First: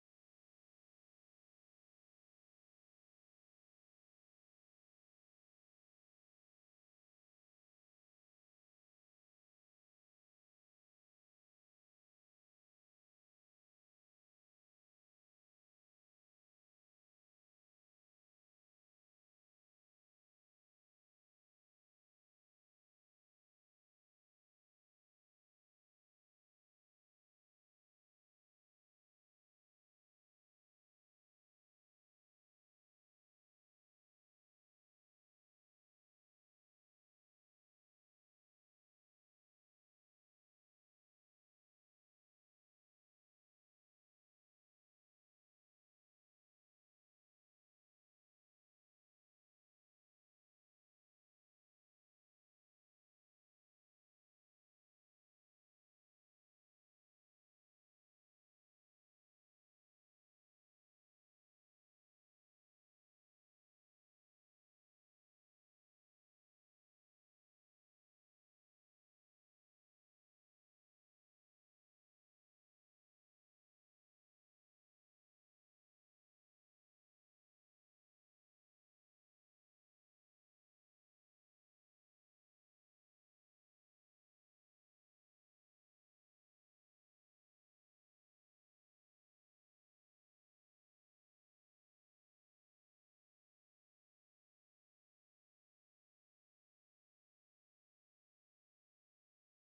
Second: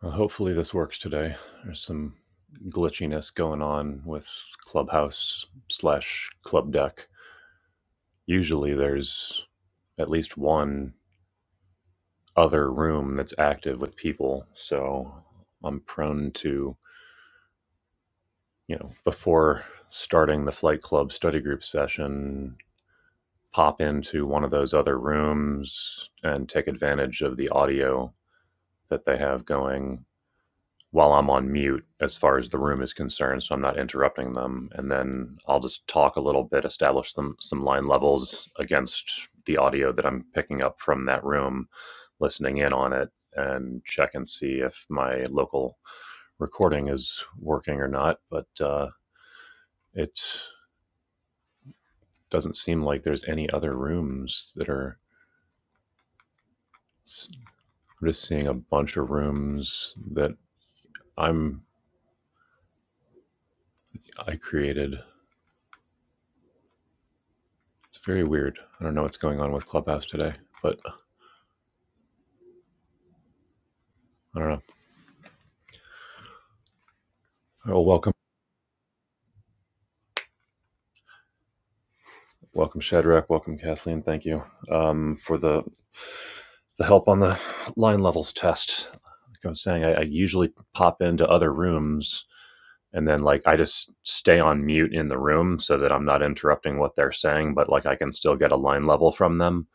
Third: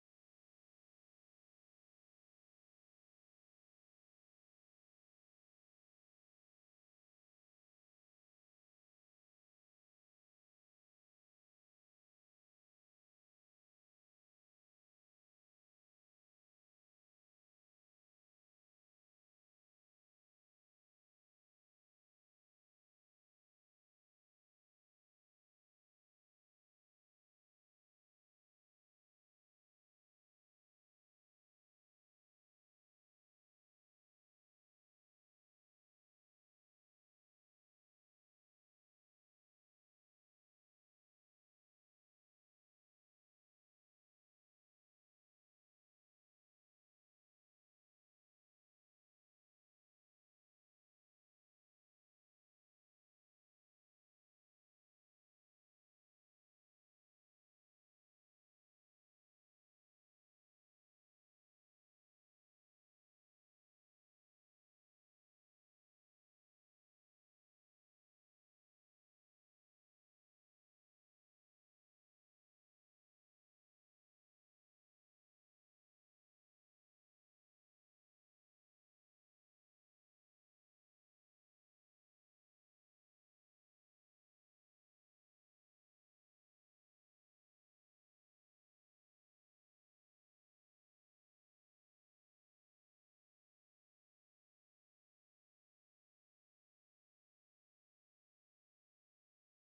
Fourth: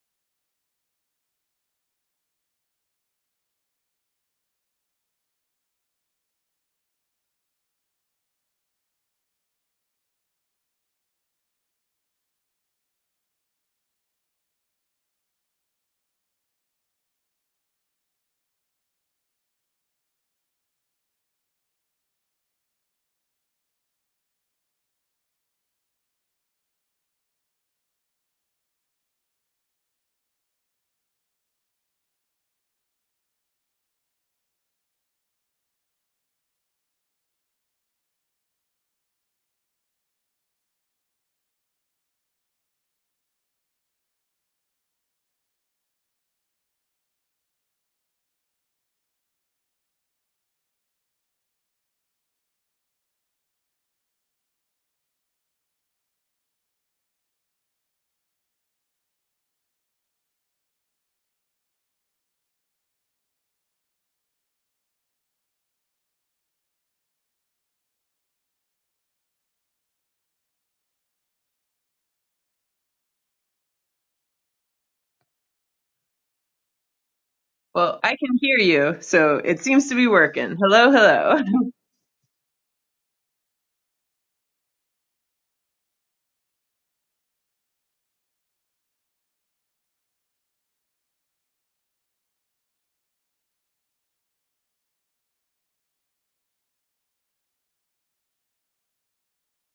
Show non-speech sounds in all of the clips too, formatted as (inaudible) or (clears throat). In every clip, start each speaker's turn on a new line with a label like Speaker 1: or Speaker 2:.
Speaker 1: Well, hopefully this works today. There's some glitchiness going on with Clubhouse slash Club Deck. Usually there's at least one other room that's active with people, so I'm prone to, you know, before starting the Flight Club study group session, pop into one of those other rooms and take advantage of the audio that they have going while I'm on mute as far as the room is concerned, so I'm not interrupting them. And then I'll just talk a little bit, establish some some line levels against the audio that I'm picking up from that room, listening in on it, and check and see if my local recording is working or not. But uh, it doesn't seem like there's any other rooms that are. I'm just seeing a bunch of rooms that I'm I created. It's very weird. I don't know what's going on with Clubhouse today, but I don't know. Oh, well,
Speaker 2: Well, I
Speaker 1: welcome,
Speaker 2: can hear you, so it seems to be working. Hello, hello. (laughs)
Speaker 1: welcome Shadrach, welcome Kathleen. Thank you um, for the the help on the line levels test. Like I was saying, I, I usually pop into other rooms and then like I just stay on mute in the room so that I'm not interrupting what they're saying, but like I can still get a line level from them,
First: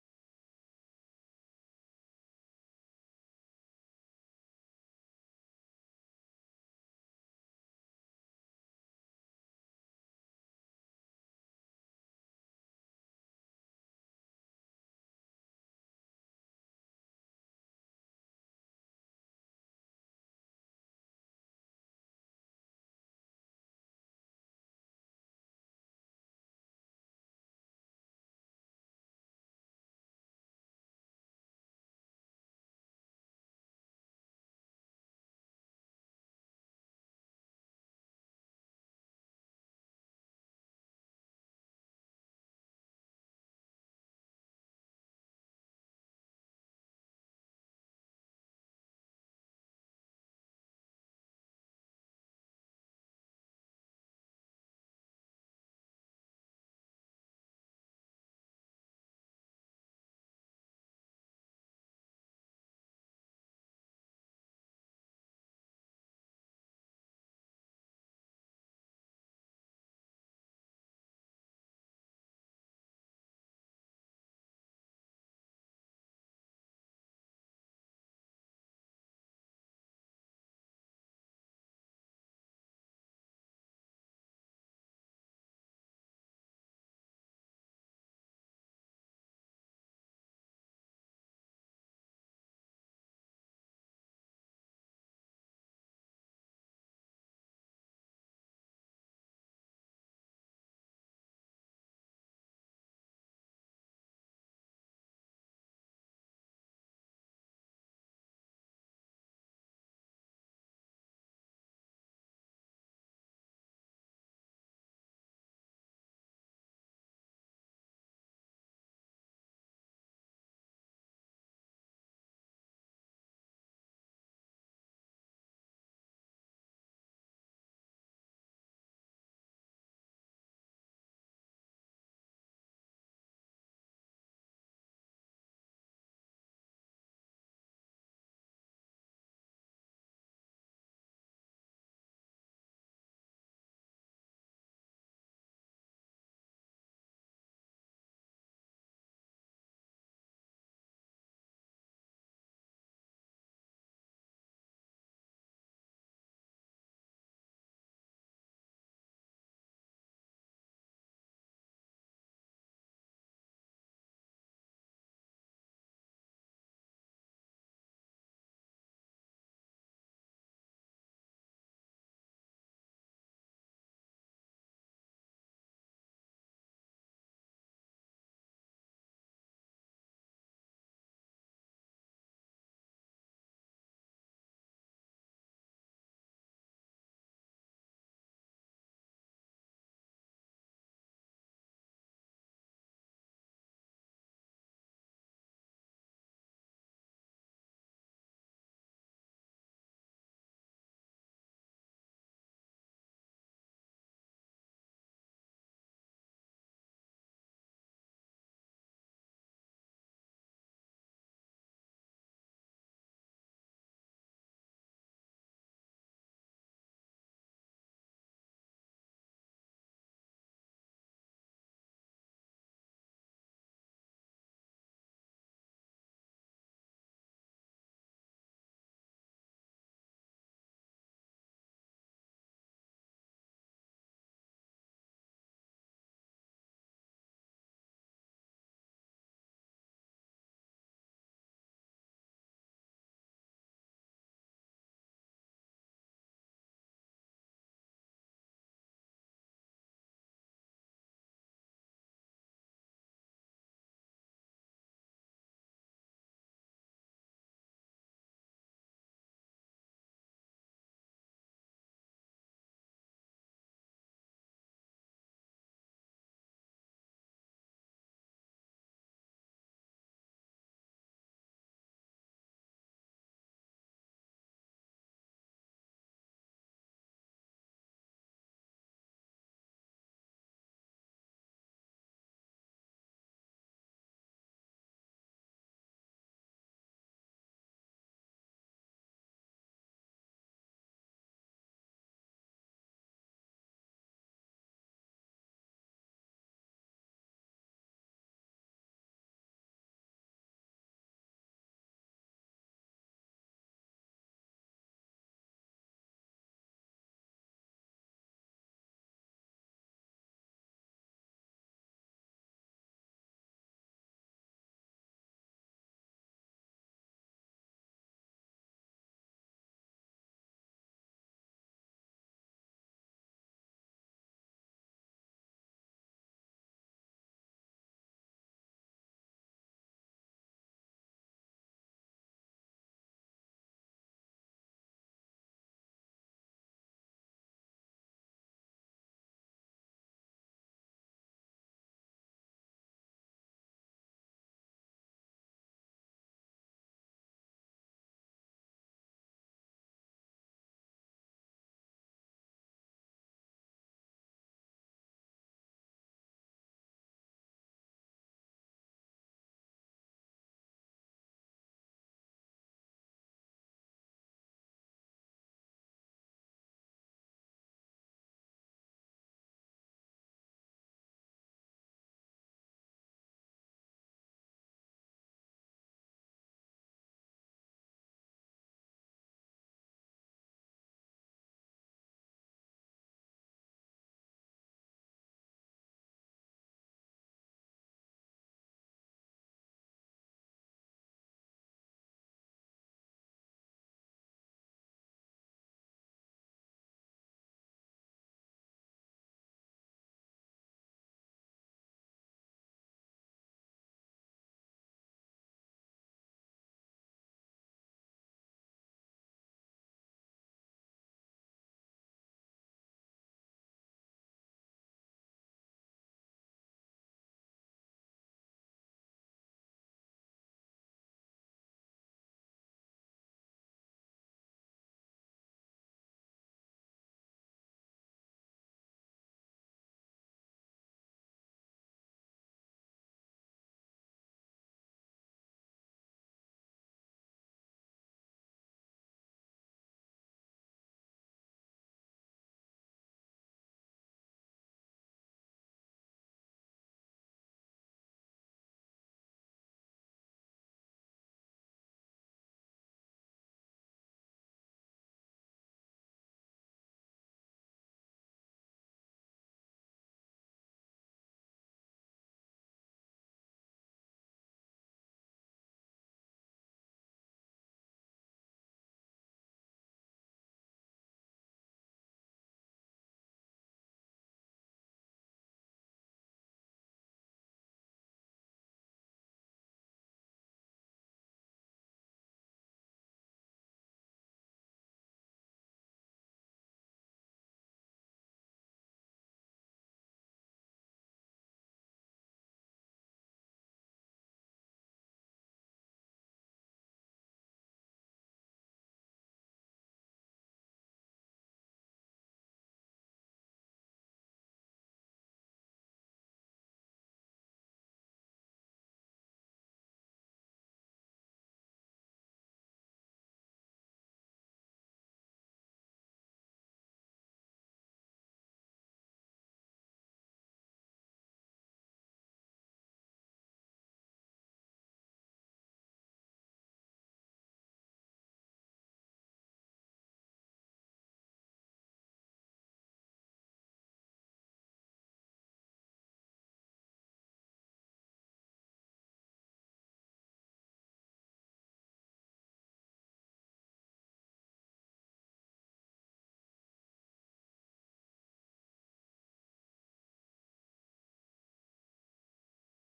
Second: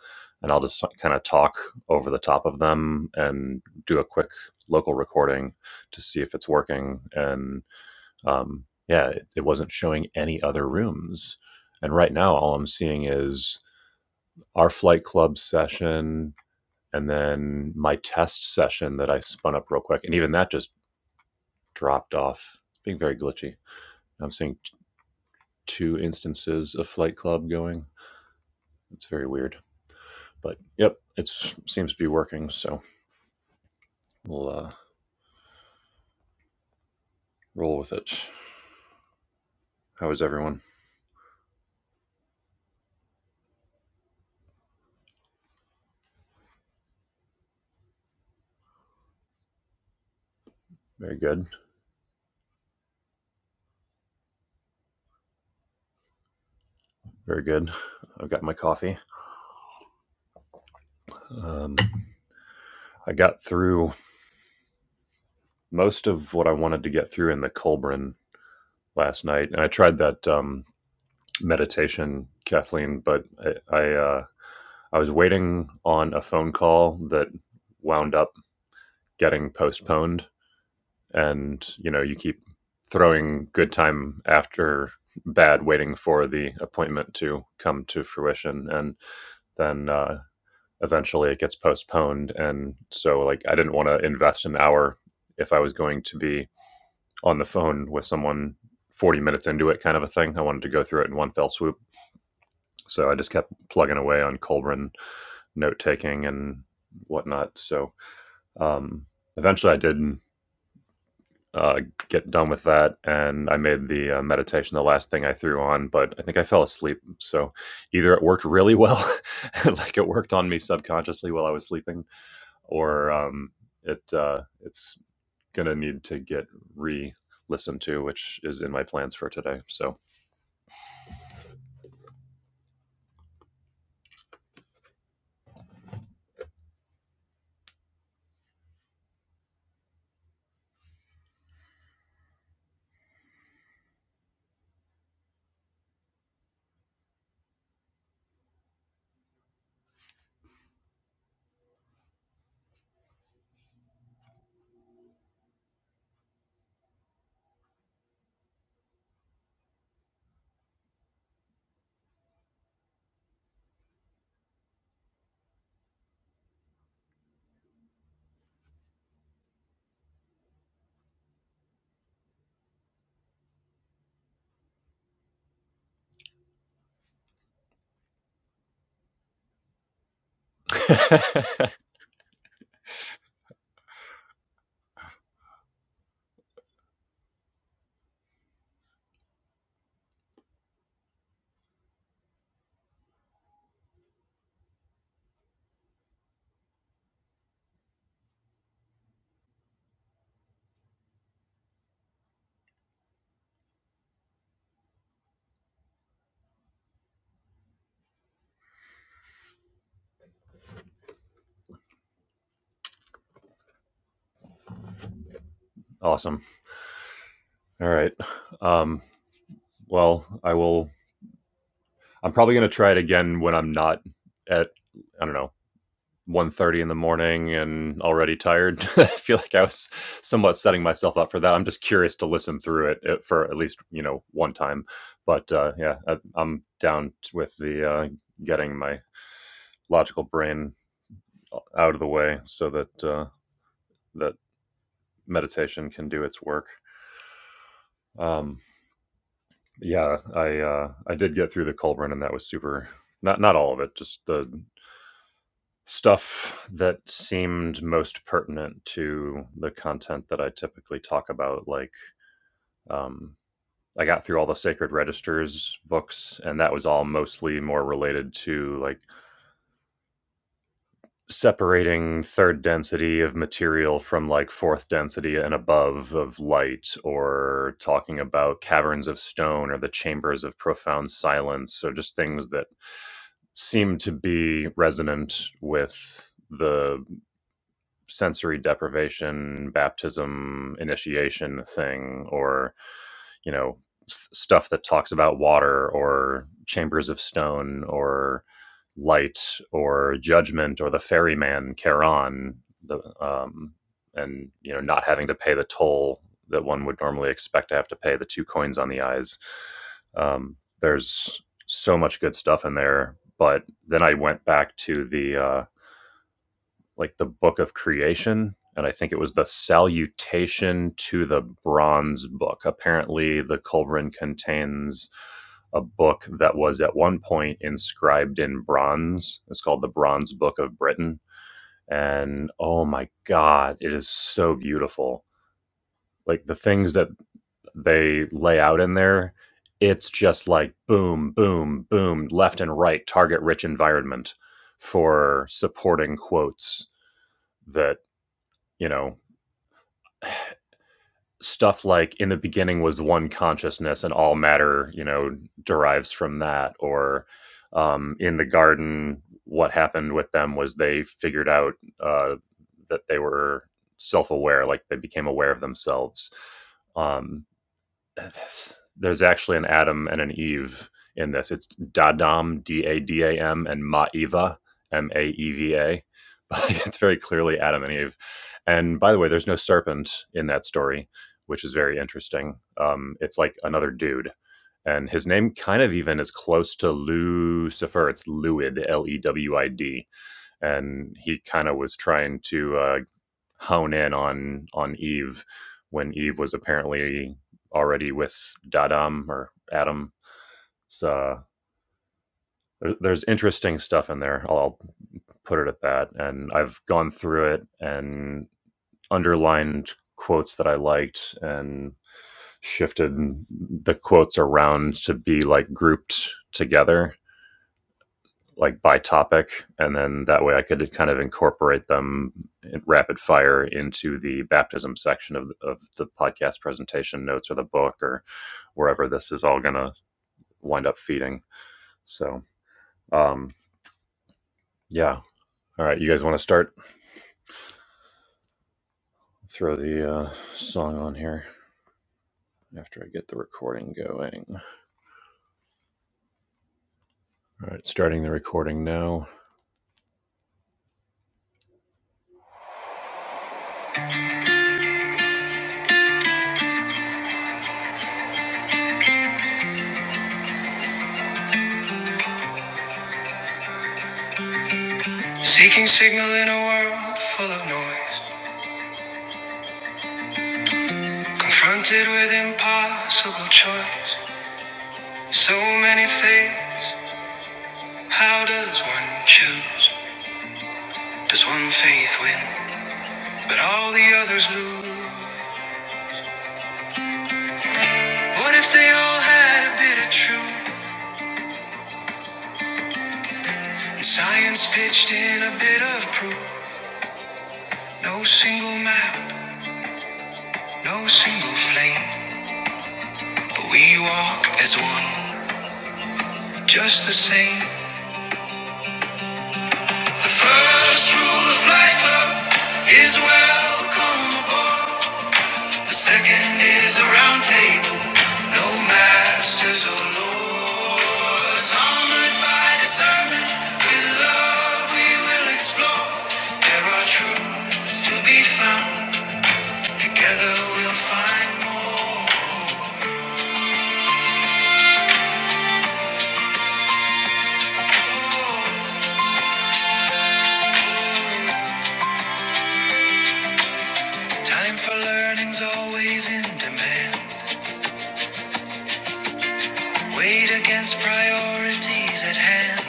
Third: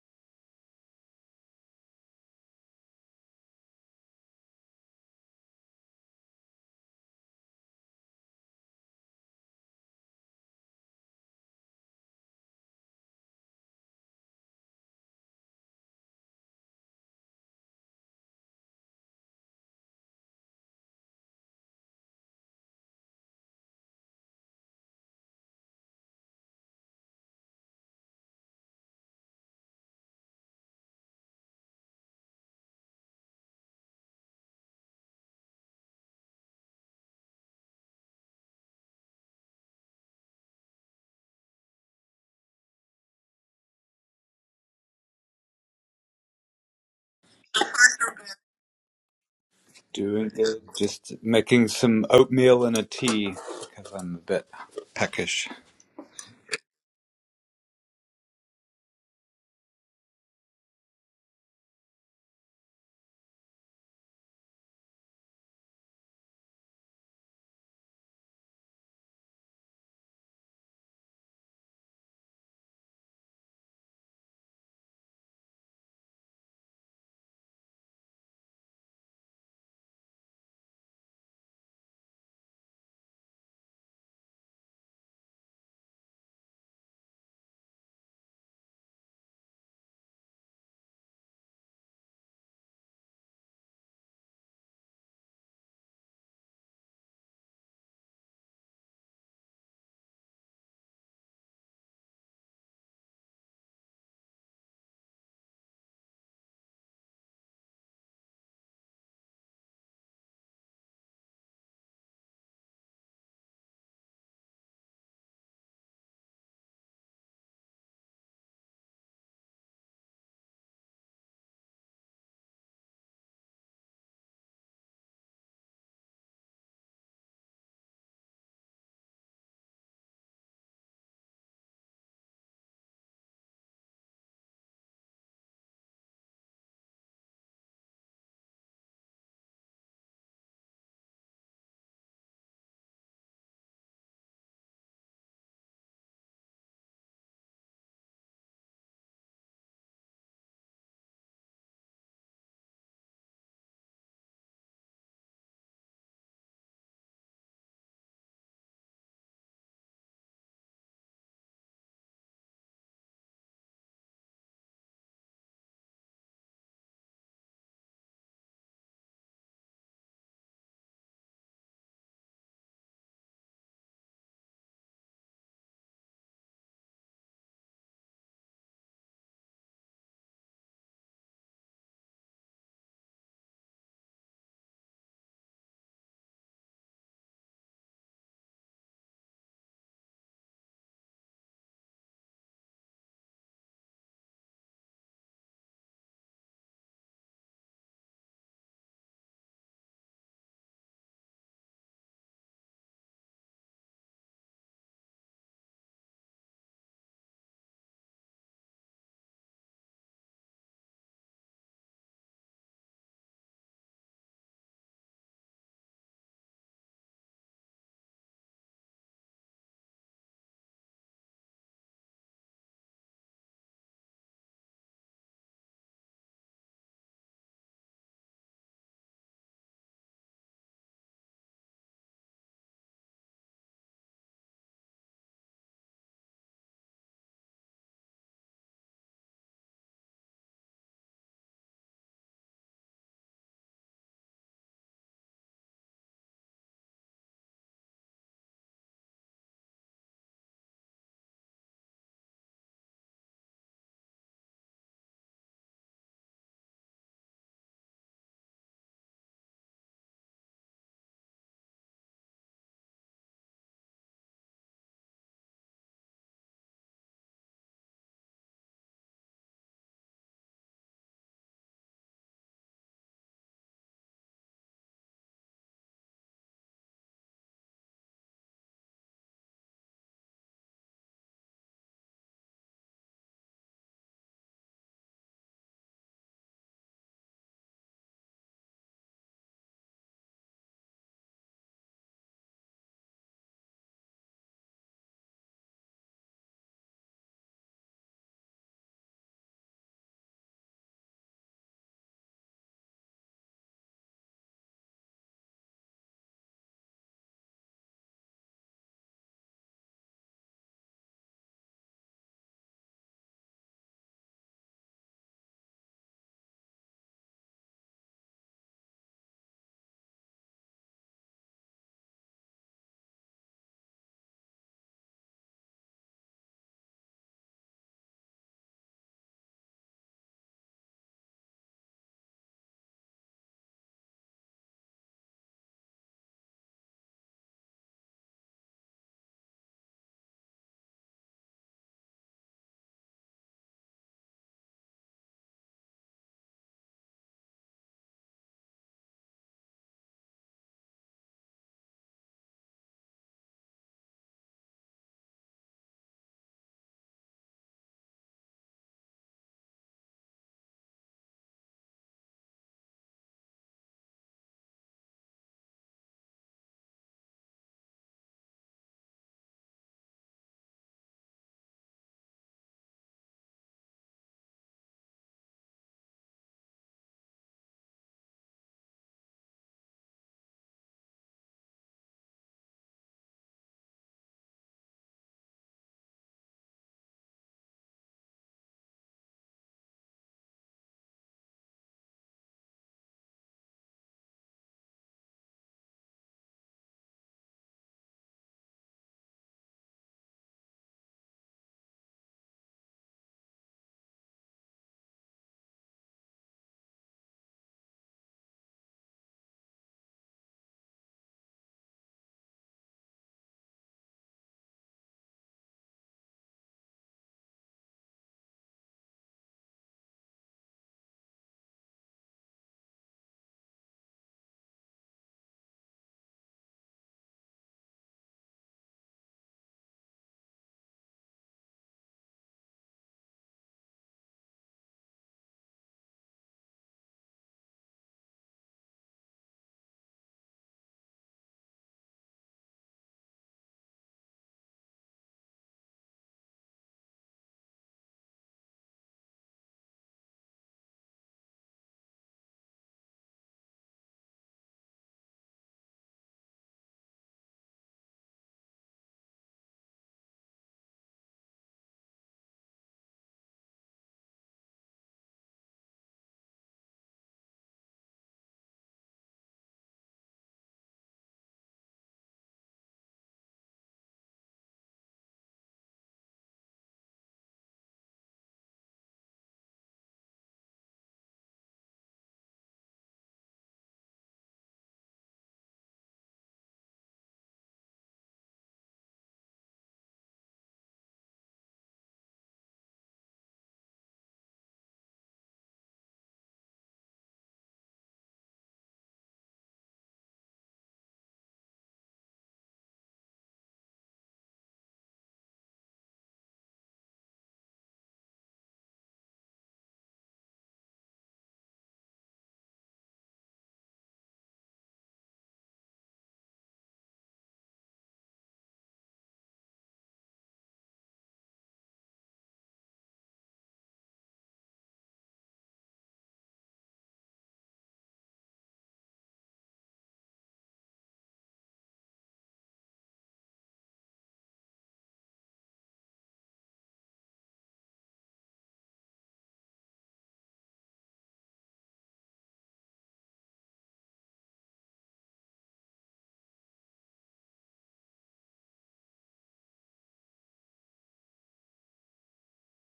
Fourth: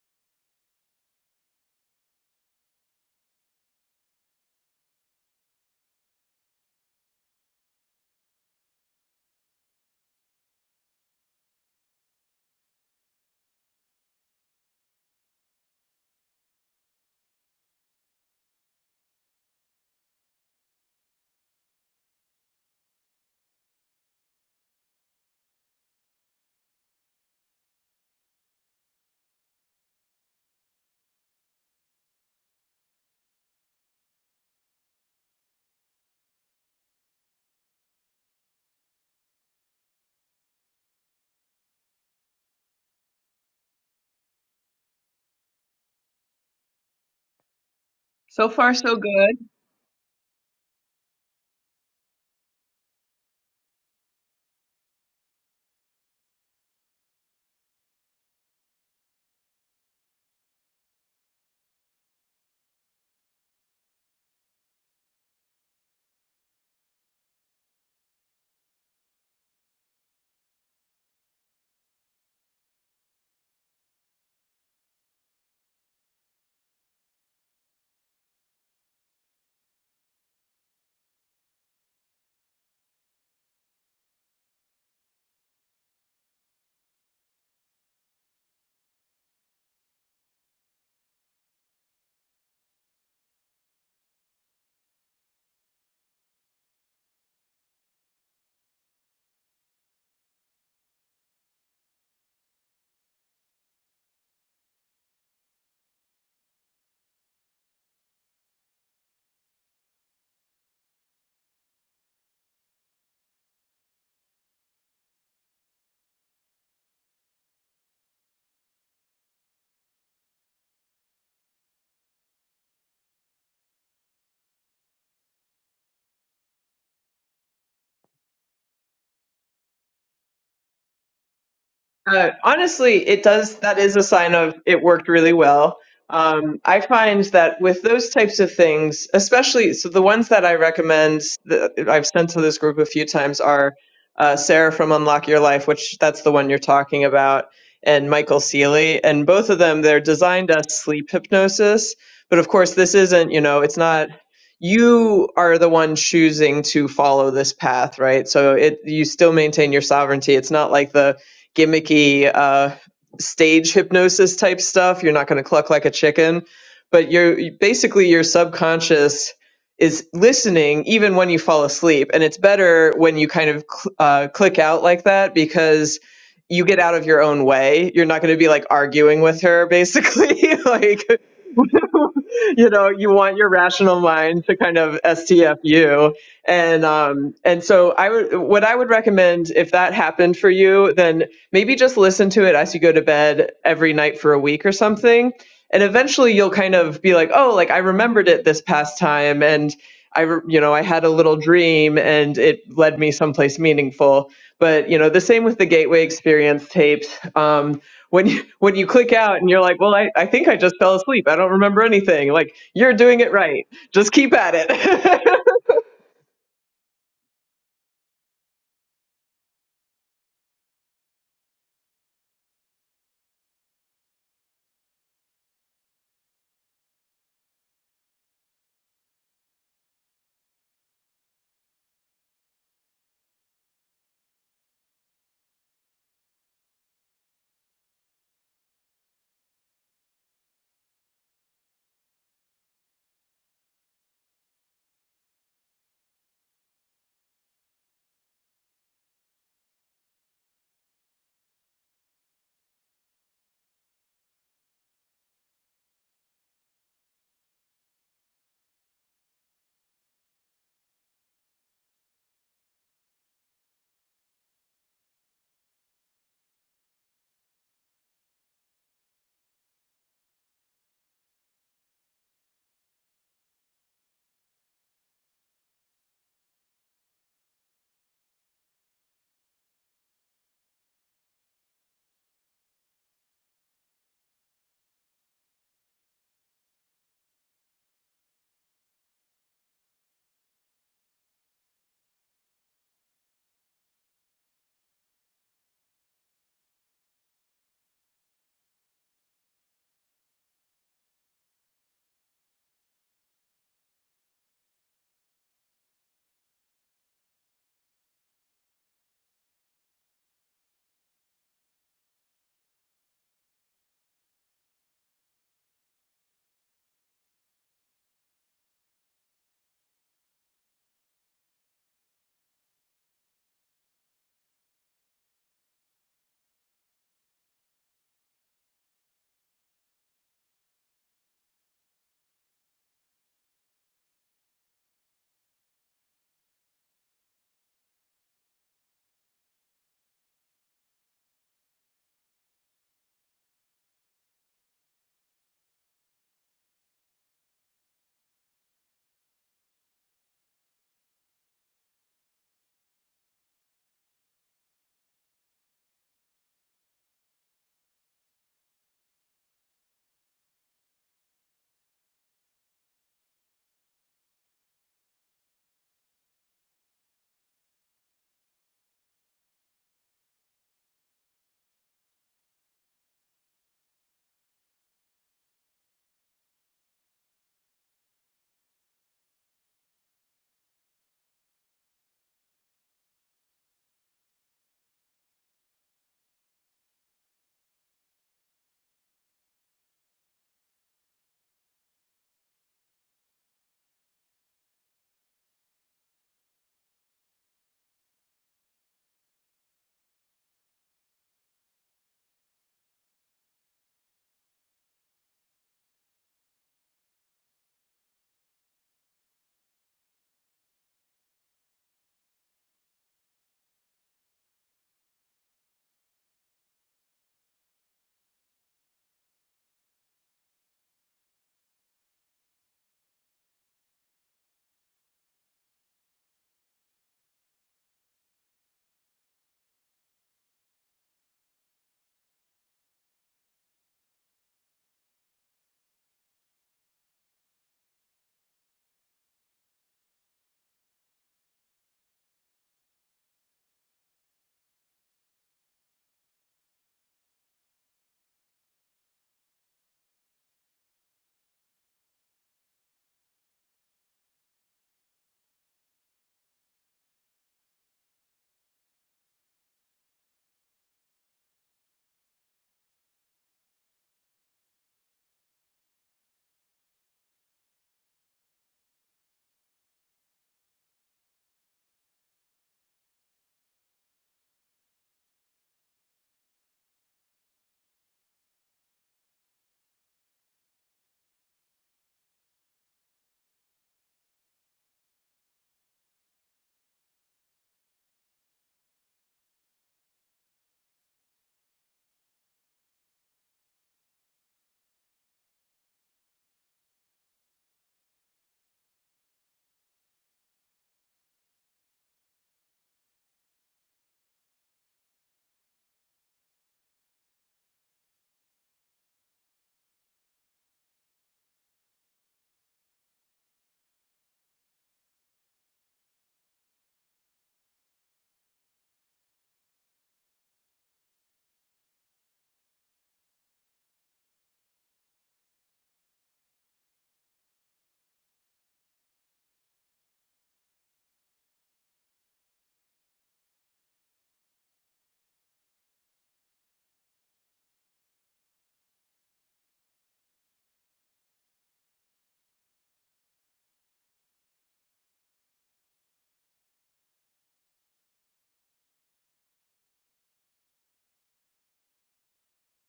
Speaker 1: and I'll just kind of talk over the top of them and do a quick local recording to see if it's working. and. Um, yeah, it, it wasn't showing any other rooms. And right now, all I'm seeing is our flight club session and then my test session that I spun up real quick. And even that just dropped off. It's being very glitchy. I'm seeing t- two instances of flight club going. It's very weird. But yep, it seems to be working. So we'll uh, roll with it. How is everyone?
Speaker 2: So far, so good.
Speaker 3: Doing good. Just
Speaker 1: Very good.
Speaker 3: making some oatmeal and a tea because I'm a bit peckish.
Speaker 1: Very good. I've got my coffee. Um, I got through most of what I wanted to get through in the Colburn last night, and I tried that um, meditation, Kathleen, but I I, uh, I was waiting on a phone call that wound up getting postponed, and you know you keep throwing good time after bad, waiting for the appointment to come to fruition, and then uh, eventually it gets postponed, and so like I didn't want to invest an hour if I was going to be on the phone with someone 40 minutes into it, kind of a thing. I wanted to go through it in one fell swoop. So I just kept plugging away on Colburn note taking and whatnot. So um, eventually I did uh, get done with that and I made the uh, meditation the last thing I threw on, but I think I fell asleep. So either it worked really well, (laughs) like it worked on me subconsciously while I was sleeping, or um, it uh, it's going to need to get re listened to, which is in my plans for today. So
Speaker 2: Uh, honestly, it does. That is a sign of it worked really well. Um, I find that with those types of things, especially so the ones that I recommend that I've sent to this group a few times are uh, Sarah from Unlock Your Life, which that's the one you're talking about, and Michael Seeley. And both of them, they're designed as sleep hypnosis. But of course, this isn't, you know, it's not you are the one choosing to follow this path, right? So it you still maintain your sovereignty. It's not like the gimmicky uh, stage hypnosis type stuff. You're not going to cluck like a chicken, but you're basically your subconscious is listening even when you fall asleep, and it's better when you kind of cl- uh, click out like that because you get out of your own way. You're not going to be like arguing with her, basically. (laughs) like
Speaker 1: (laughs)
Speaker 2: you know, you want your rational mind to kind of STFU. And um, and so I would what I would recommend if that happened for you, then maybe just listen to it as you go to bed every night for a week or something. And eventually you'll kind of be like, oh, like I remembered it this past time and I, re- you know, I had a little dream and it led me someplace meaningful. But you know, the same with the Gateway Experience tapes. Um, when you when you click out and you're like, well, I, I think I just fell asleep. I don't remember anything. Like you're doing it right. Just keep at it. (laughs)
Speaker 1: awesome. All right. Um, well, I will. I'm probably going to try it again when I'm not at. I don't know. one thirty in the morning and already tired (laughs) i feel like i was somewhat setting myself up for that i'm just curious to listen through it uh, for at least you know one time but uh, yeah I, i'm down with the uh, getting my logical brain out of the way so that uh, that meditation can do its work um, Yeah, I uh, I did get through the Culverin, and that was super. Not not all of it, just the stuff that seemed most pertinent to the content that I typically talk about. Like, um, I got through all the Sacred Registers books, and that was all mostly more related to like separating third density of material from like fourth density and above of light or talking about caverns of stone or the chambers of profound silence or just things that seem to be resonant with the sensory deprivation baptism initiation thing or you know stuff that talks about water or chambers of stone or light or judgment or the ferryman Charon, the um, and you know not having to pay the toll that one would normally expect to have to pay the two coins on the eyes. Um, there's so much good stuff in there, but then I went back to the uh, like the book of creation and i think it was the salutation to the bronze book apparently the culverin contains a book that was at one point inscribed in bronze it's called the bronze book of britain and oh my god it is so beautiful like the things that they lay out in there it's just like boom boom boom left and right target rich environment for supporting quotes that you know stuff like in the beginning was one consciousness and all matter you know derives from that or um, in the garden what happened with them was they figured out uh, that they were self-aware like they became aware of themselves um, (sighs) there's actually an Adam and an Eve in this. It's Dadam, D A D A M, and Maeva, M A E V A. (laughs) But It's very clearly Adam and Eve. And by the way, there's no serpent in that story, which is very interesting. Um, it's like another dude. And his name kind of even is close to Lucifer. It's Lewid, L E W I D. And he kind of was trying to uh, hone in on on Eve when Eve was apparently already with Dadam or Adam. So there's interesting stuff in there. I'll put it at that. And I've gone through it and underlined quotes that I liked and shifted the quotes around to be like grouped together like by topic, and then that way I could kind of incorporate them in rapid fire into the baptism section of of the podcast presentation notes or the book or wherever this is all gonna wind up feeding. So, um, yeah. All right, you guys want to start? Throw the uh, song on here after I get the recording going. All right, starting the recording now. Seeking signal in a world full of noise, confronted with impossible choice. So many things How does one choose? Does one faith win? But all the others lose. What if they all had a bit of truth? And science pitched in a bit of proof. No single map, no single flame. But we walk as one, just the same. The first rule of Flight Club is welcome aboard. The second is a round table, no masters or lords. Armored by discernment, with love we will explore. There are truths to be found, together we'll find more. Time for learning's always in demand. Weight against priorities at hand.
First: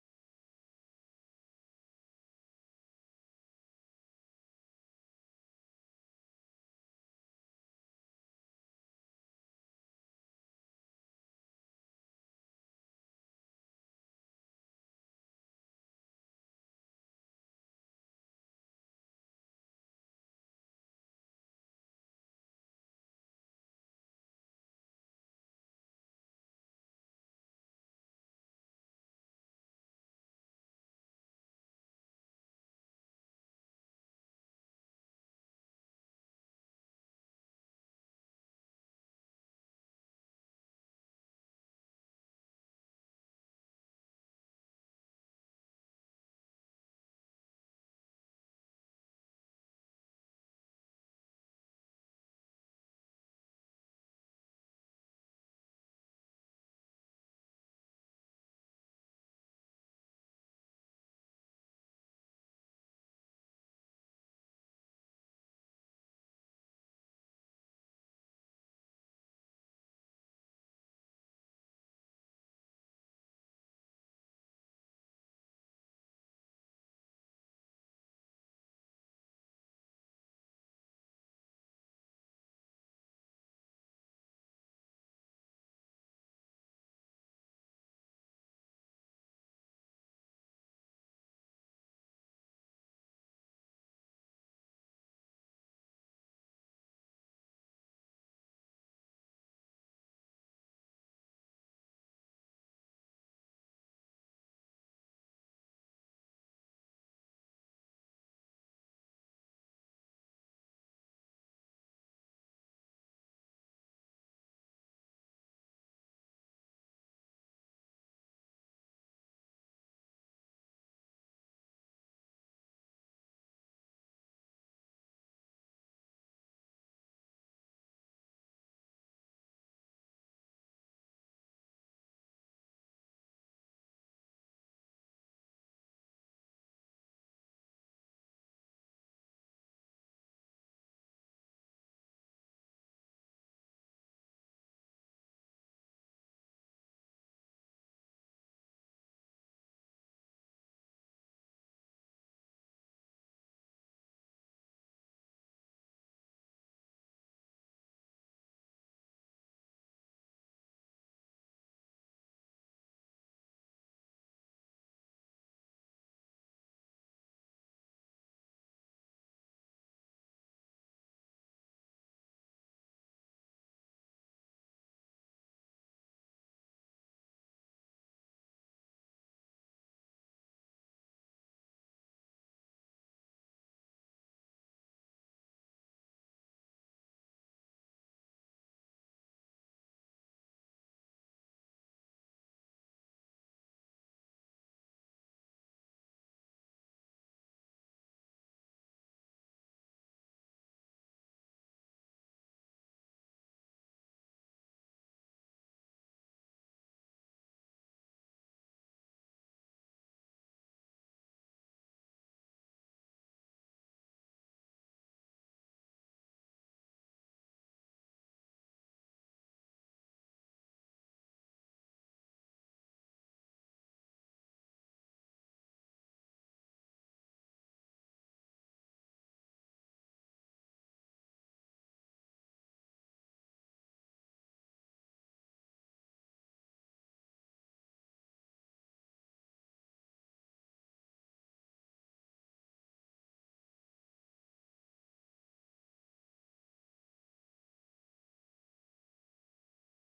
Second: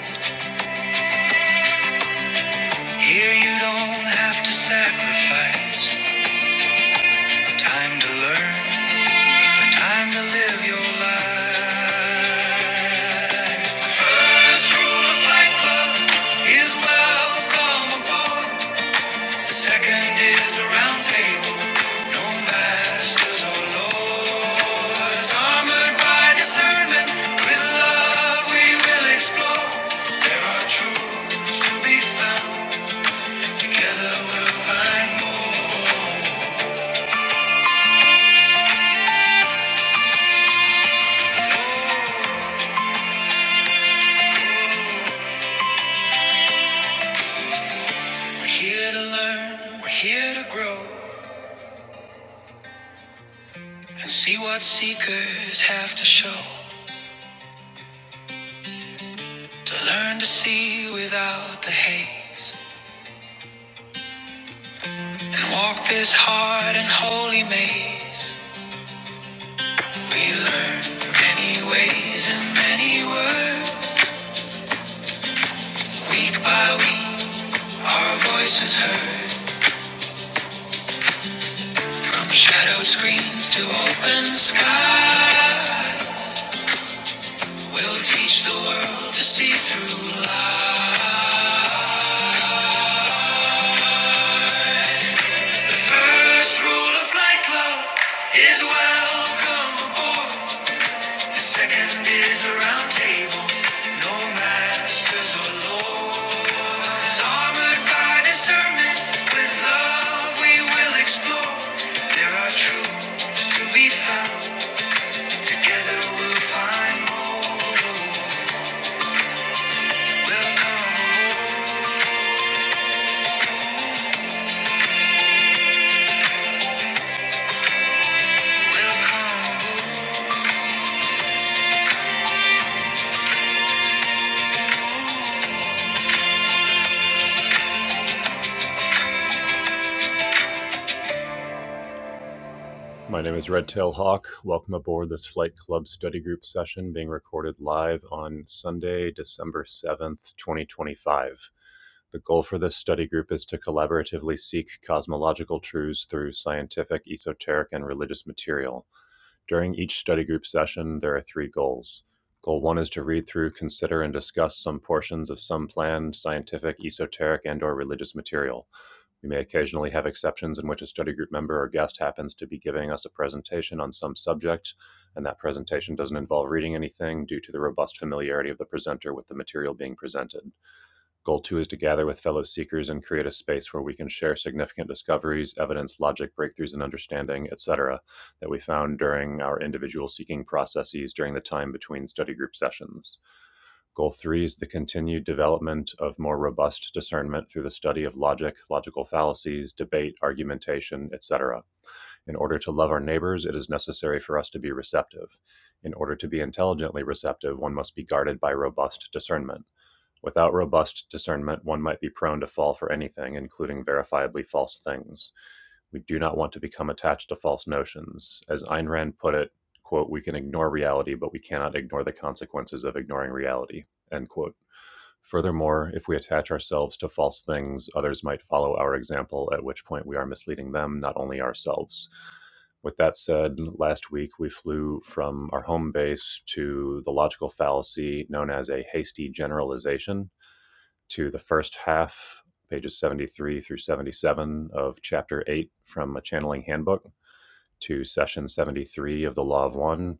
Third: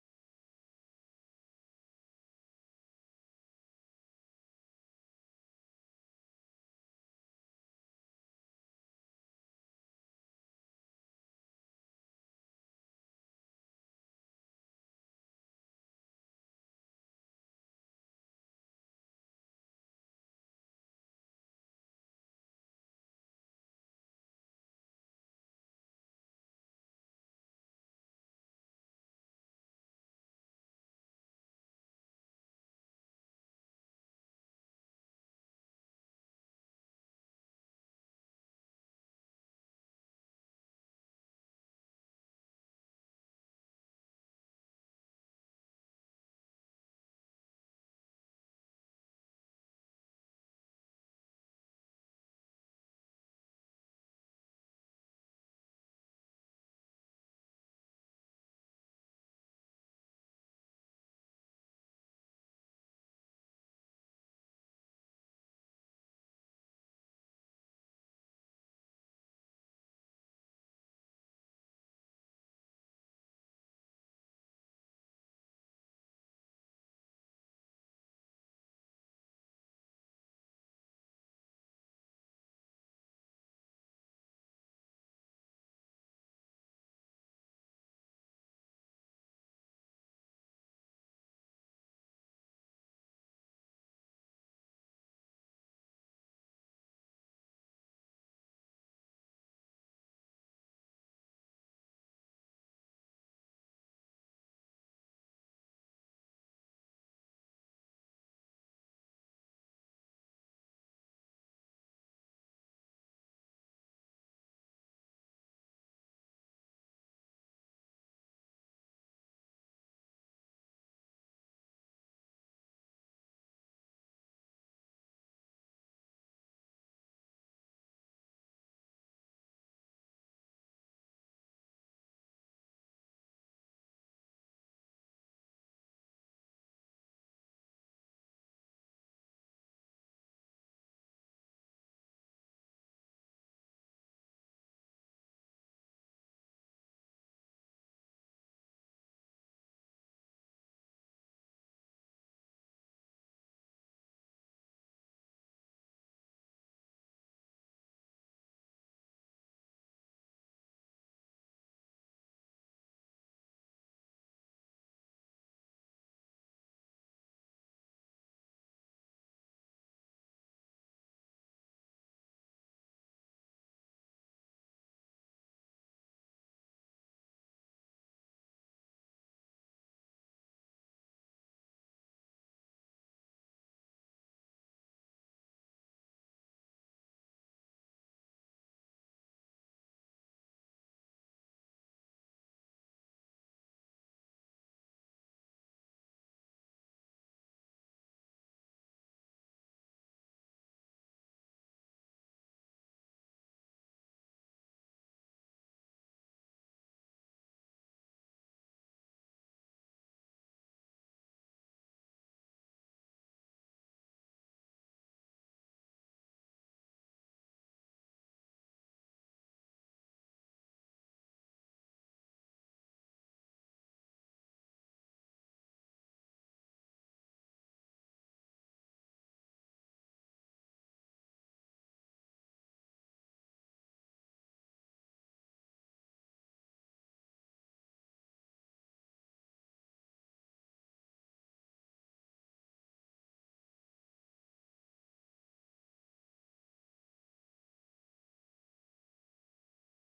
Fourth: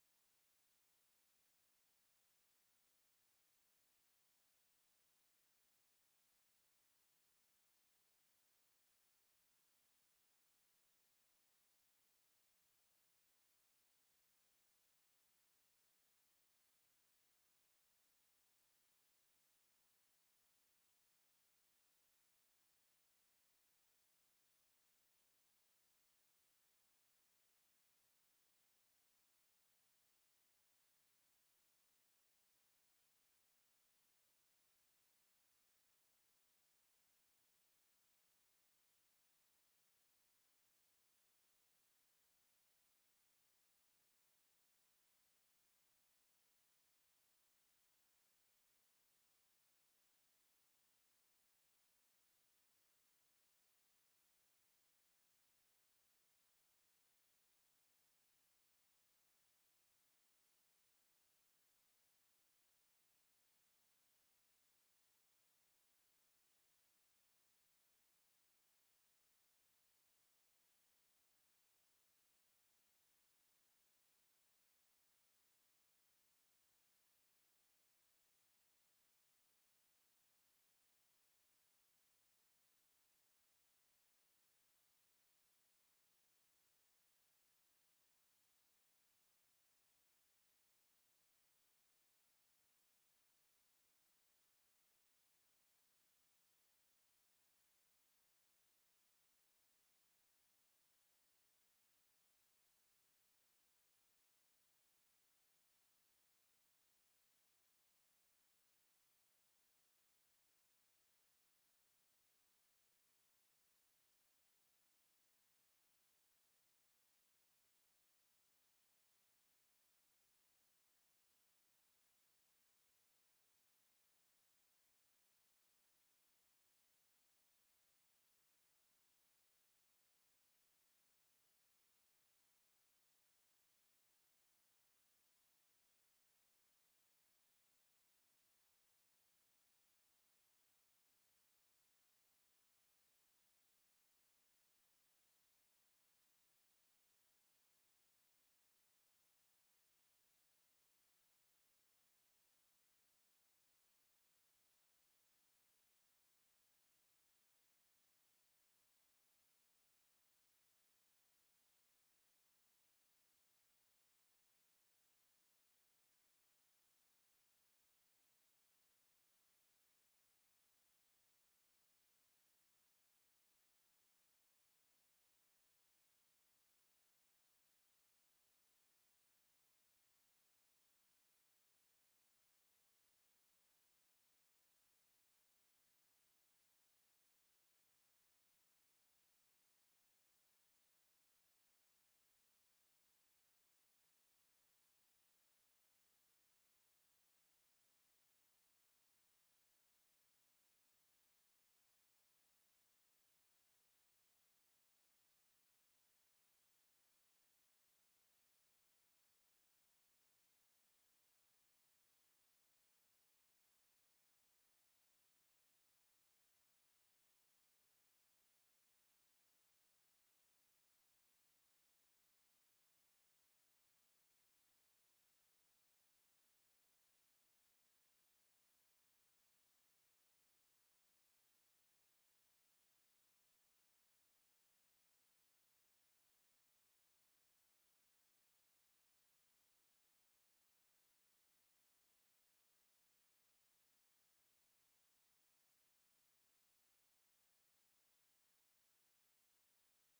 Speaker 1: Here you don't have to sacrifice. Time to learn, time to live your life. Here to learn, we're here to grow, and see what seekers have to show. To learn to see without the haze. And walk this hard and holy maze. We learn many ways and many words. Week by week, our voices heard. From shadow screens to open sky. We'll teach the world to see through life. First rule of light club is welcome aboard. The Second is a round table, no masters or lords. Armored by discernment, with love we will explore. There are truths to be found, together we'll find more. Welcome aboard, welcome aboard. My name is Redtail Hawk. Welcome aboard this Flight Club study group session being recorded live on Sunday, December 7th, 2025. The goal for this study group is to collaboratively seek cosmological truths through scientific, esoteric, and religious material. During each study group session, there are three goals. Goal one is to read through, consider, and discuss some portions of some planned scientific, esoteric, and/or religious material. We may occasionally have exceptions in which a study group member or guest happens to be giving us a presentation on some subject, and that presentation doesn't involve reading anything due to the robust familiarity of the presenter with the material being presented. Goal two is to gather with fellow seekers and create a space where we can share significant discoveries, evidence, logic, breakthroughs and understanding, etc., that we found during our individual seeking processes during the time between study group sessions. Goal three is the continued development of more robust discernment through the study of logic, logical fallacies, debate, argumentation, etc. In order to love our neighbors, it is necessary for us to be receptive. In order to be intelligently receptive, one must be guarded by robust discernment. Without robust discernment, one might be prone to fall for anything, including verifiably false things. We do not want to become attached to false notions. As Ayn Rand put it, quote, we can ignore reality, but we cannot ignore the consequences of ignoring reality, end quote. Furthermore, if we attach ourselves to false things, others might follow our example, at which point we are misleading them, not only ourselves. With that said, last week we flew from our home base to the logical fallacy known as a hasty generalization, to the first half, pages 73 through 77 of Chapter 8 from a channeling handbook, to session 73 of the Law of One,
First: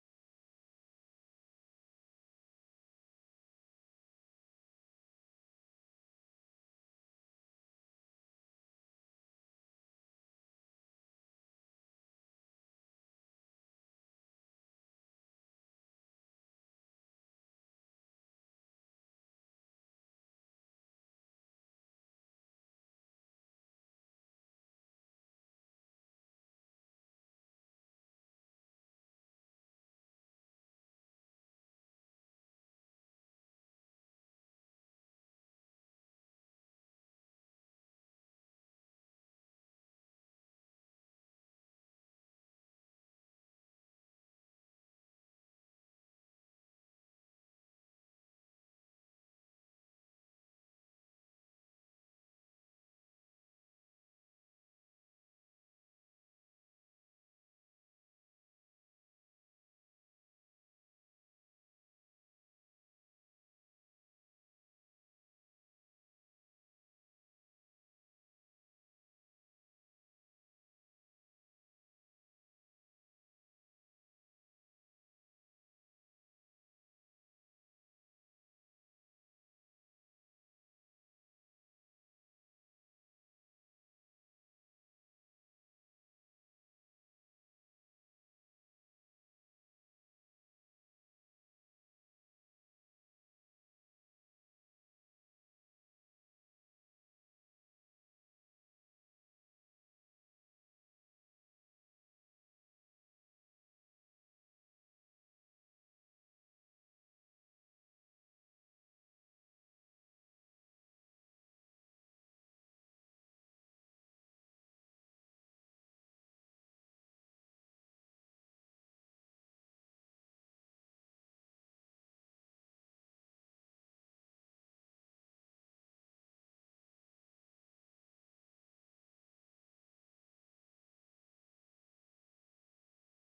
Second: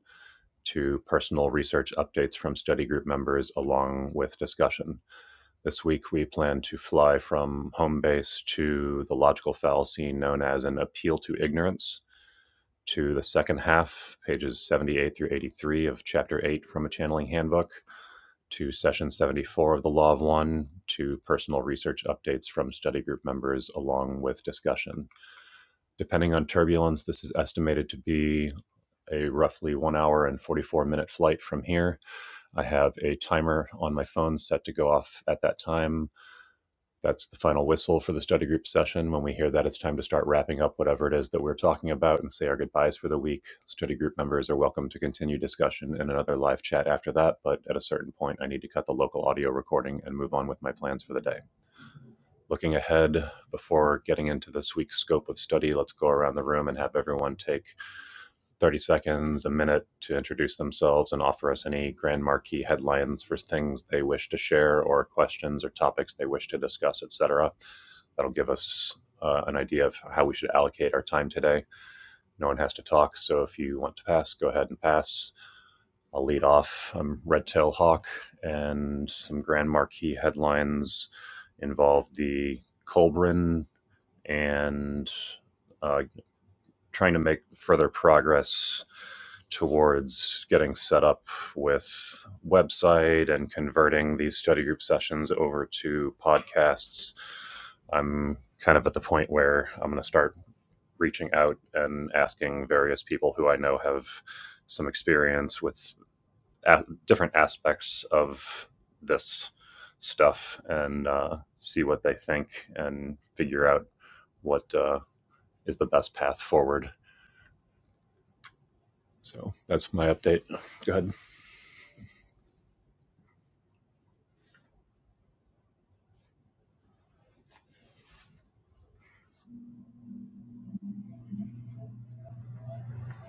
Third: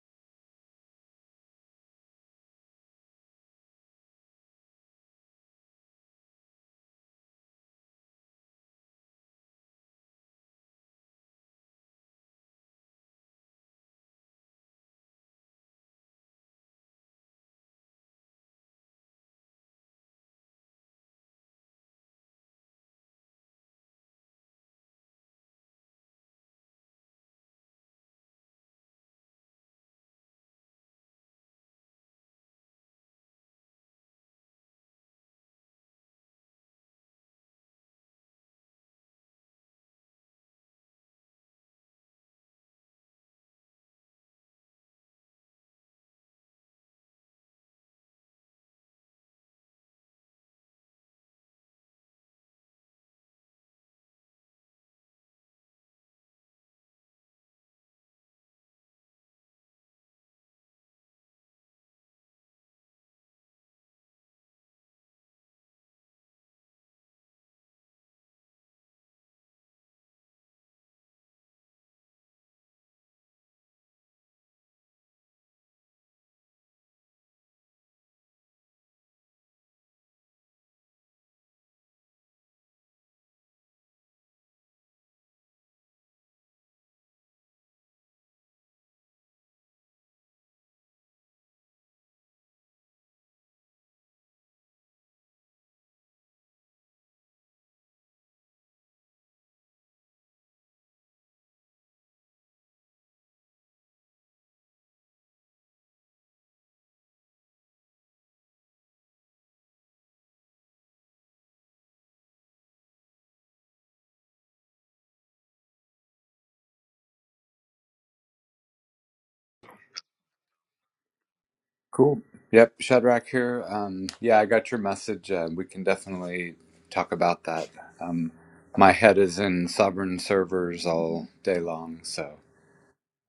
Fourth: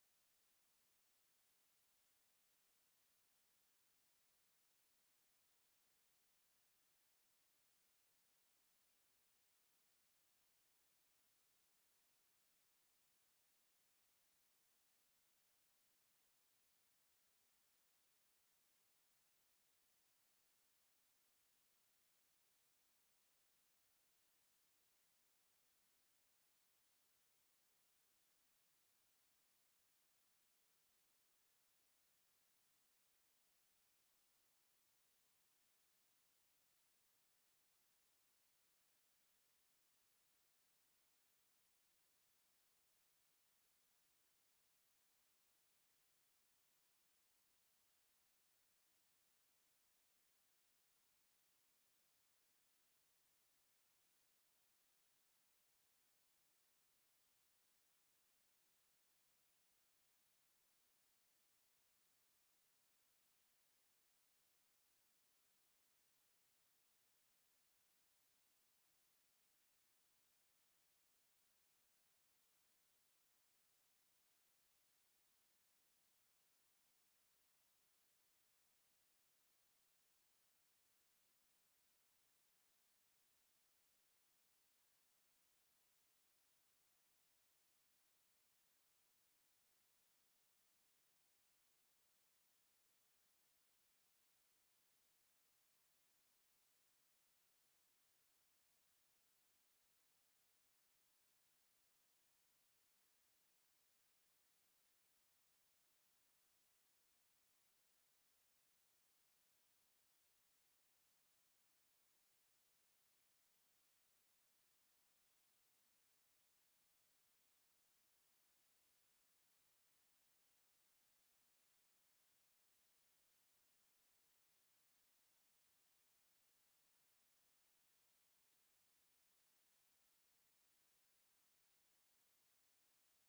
Speaker 1: to personal research updates from study group members along with discussion. This week, we plan to fly from home base to the logical fallacy known as an appeal to ignorance, to the second half, pages 78 through 83 of Chapter 8 from a channeling handbook, to session 74 of the Law of One, to personal research updates from study group members, along with discussion. Depending on turbulence, this is estimated to be a roughly one hour and 44 minute flight from here. I have a timer on my phone set to go off at that time. That's the final whistle for the study group session. When we hear that, it's time to start wrapping up whatever it is that we're talking about and say our goodbyes for the week. Study group members are welcome to continue discussion in another live chat after that, but at a certain point, I need to cut the local audio recording and move on with my plans for the day. Looking ahead, before getting into this week's scope of study, let's go around the room and have everyone take 30 seconds, a minute to introduce themselves and offer us any grand marquee headlines for things they wish to share or questions or topics they wish to discuss, etc. That'll give us uh, an idea of how we should allocate our time today. No one has to talk, so if you want to pass, go ahead and pass. I'll lead off. I'm Red Tail Hawk, and some grand marquee headlines involve the Colbrin and uh, trying to make further progress towards getting set up with website and converting these study group sessions over to podcasts. I'm kind of at the point where I'm going to start reaching out and asking various people who I know have some experience with a- different aspects of this stuff and uh, see what they think and figure out what uh, is the best path forward. So that's my update. Go ahead.
Speaker 3: Cool. Yep, Shadrach here. Um, yeah, I got your message. Uh, we can definitely talk about that. Um, my head is in sovereign servers all day long, so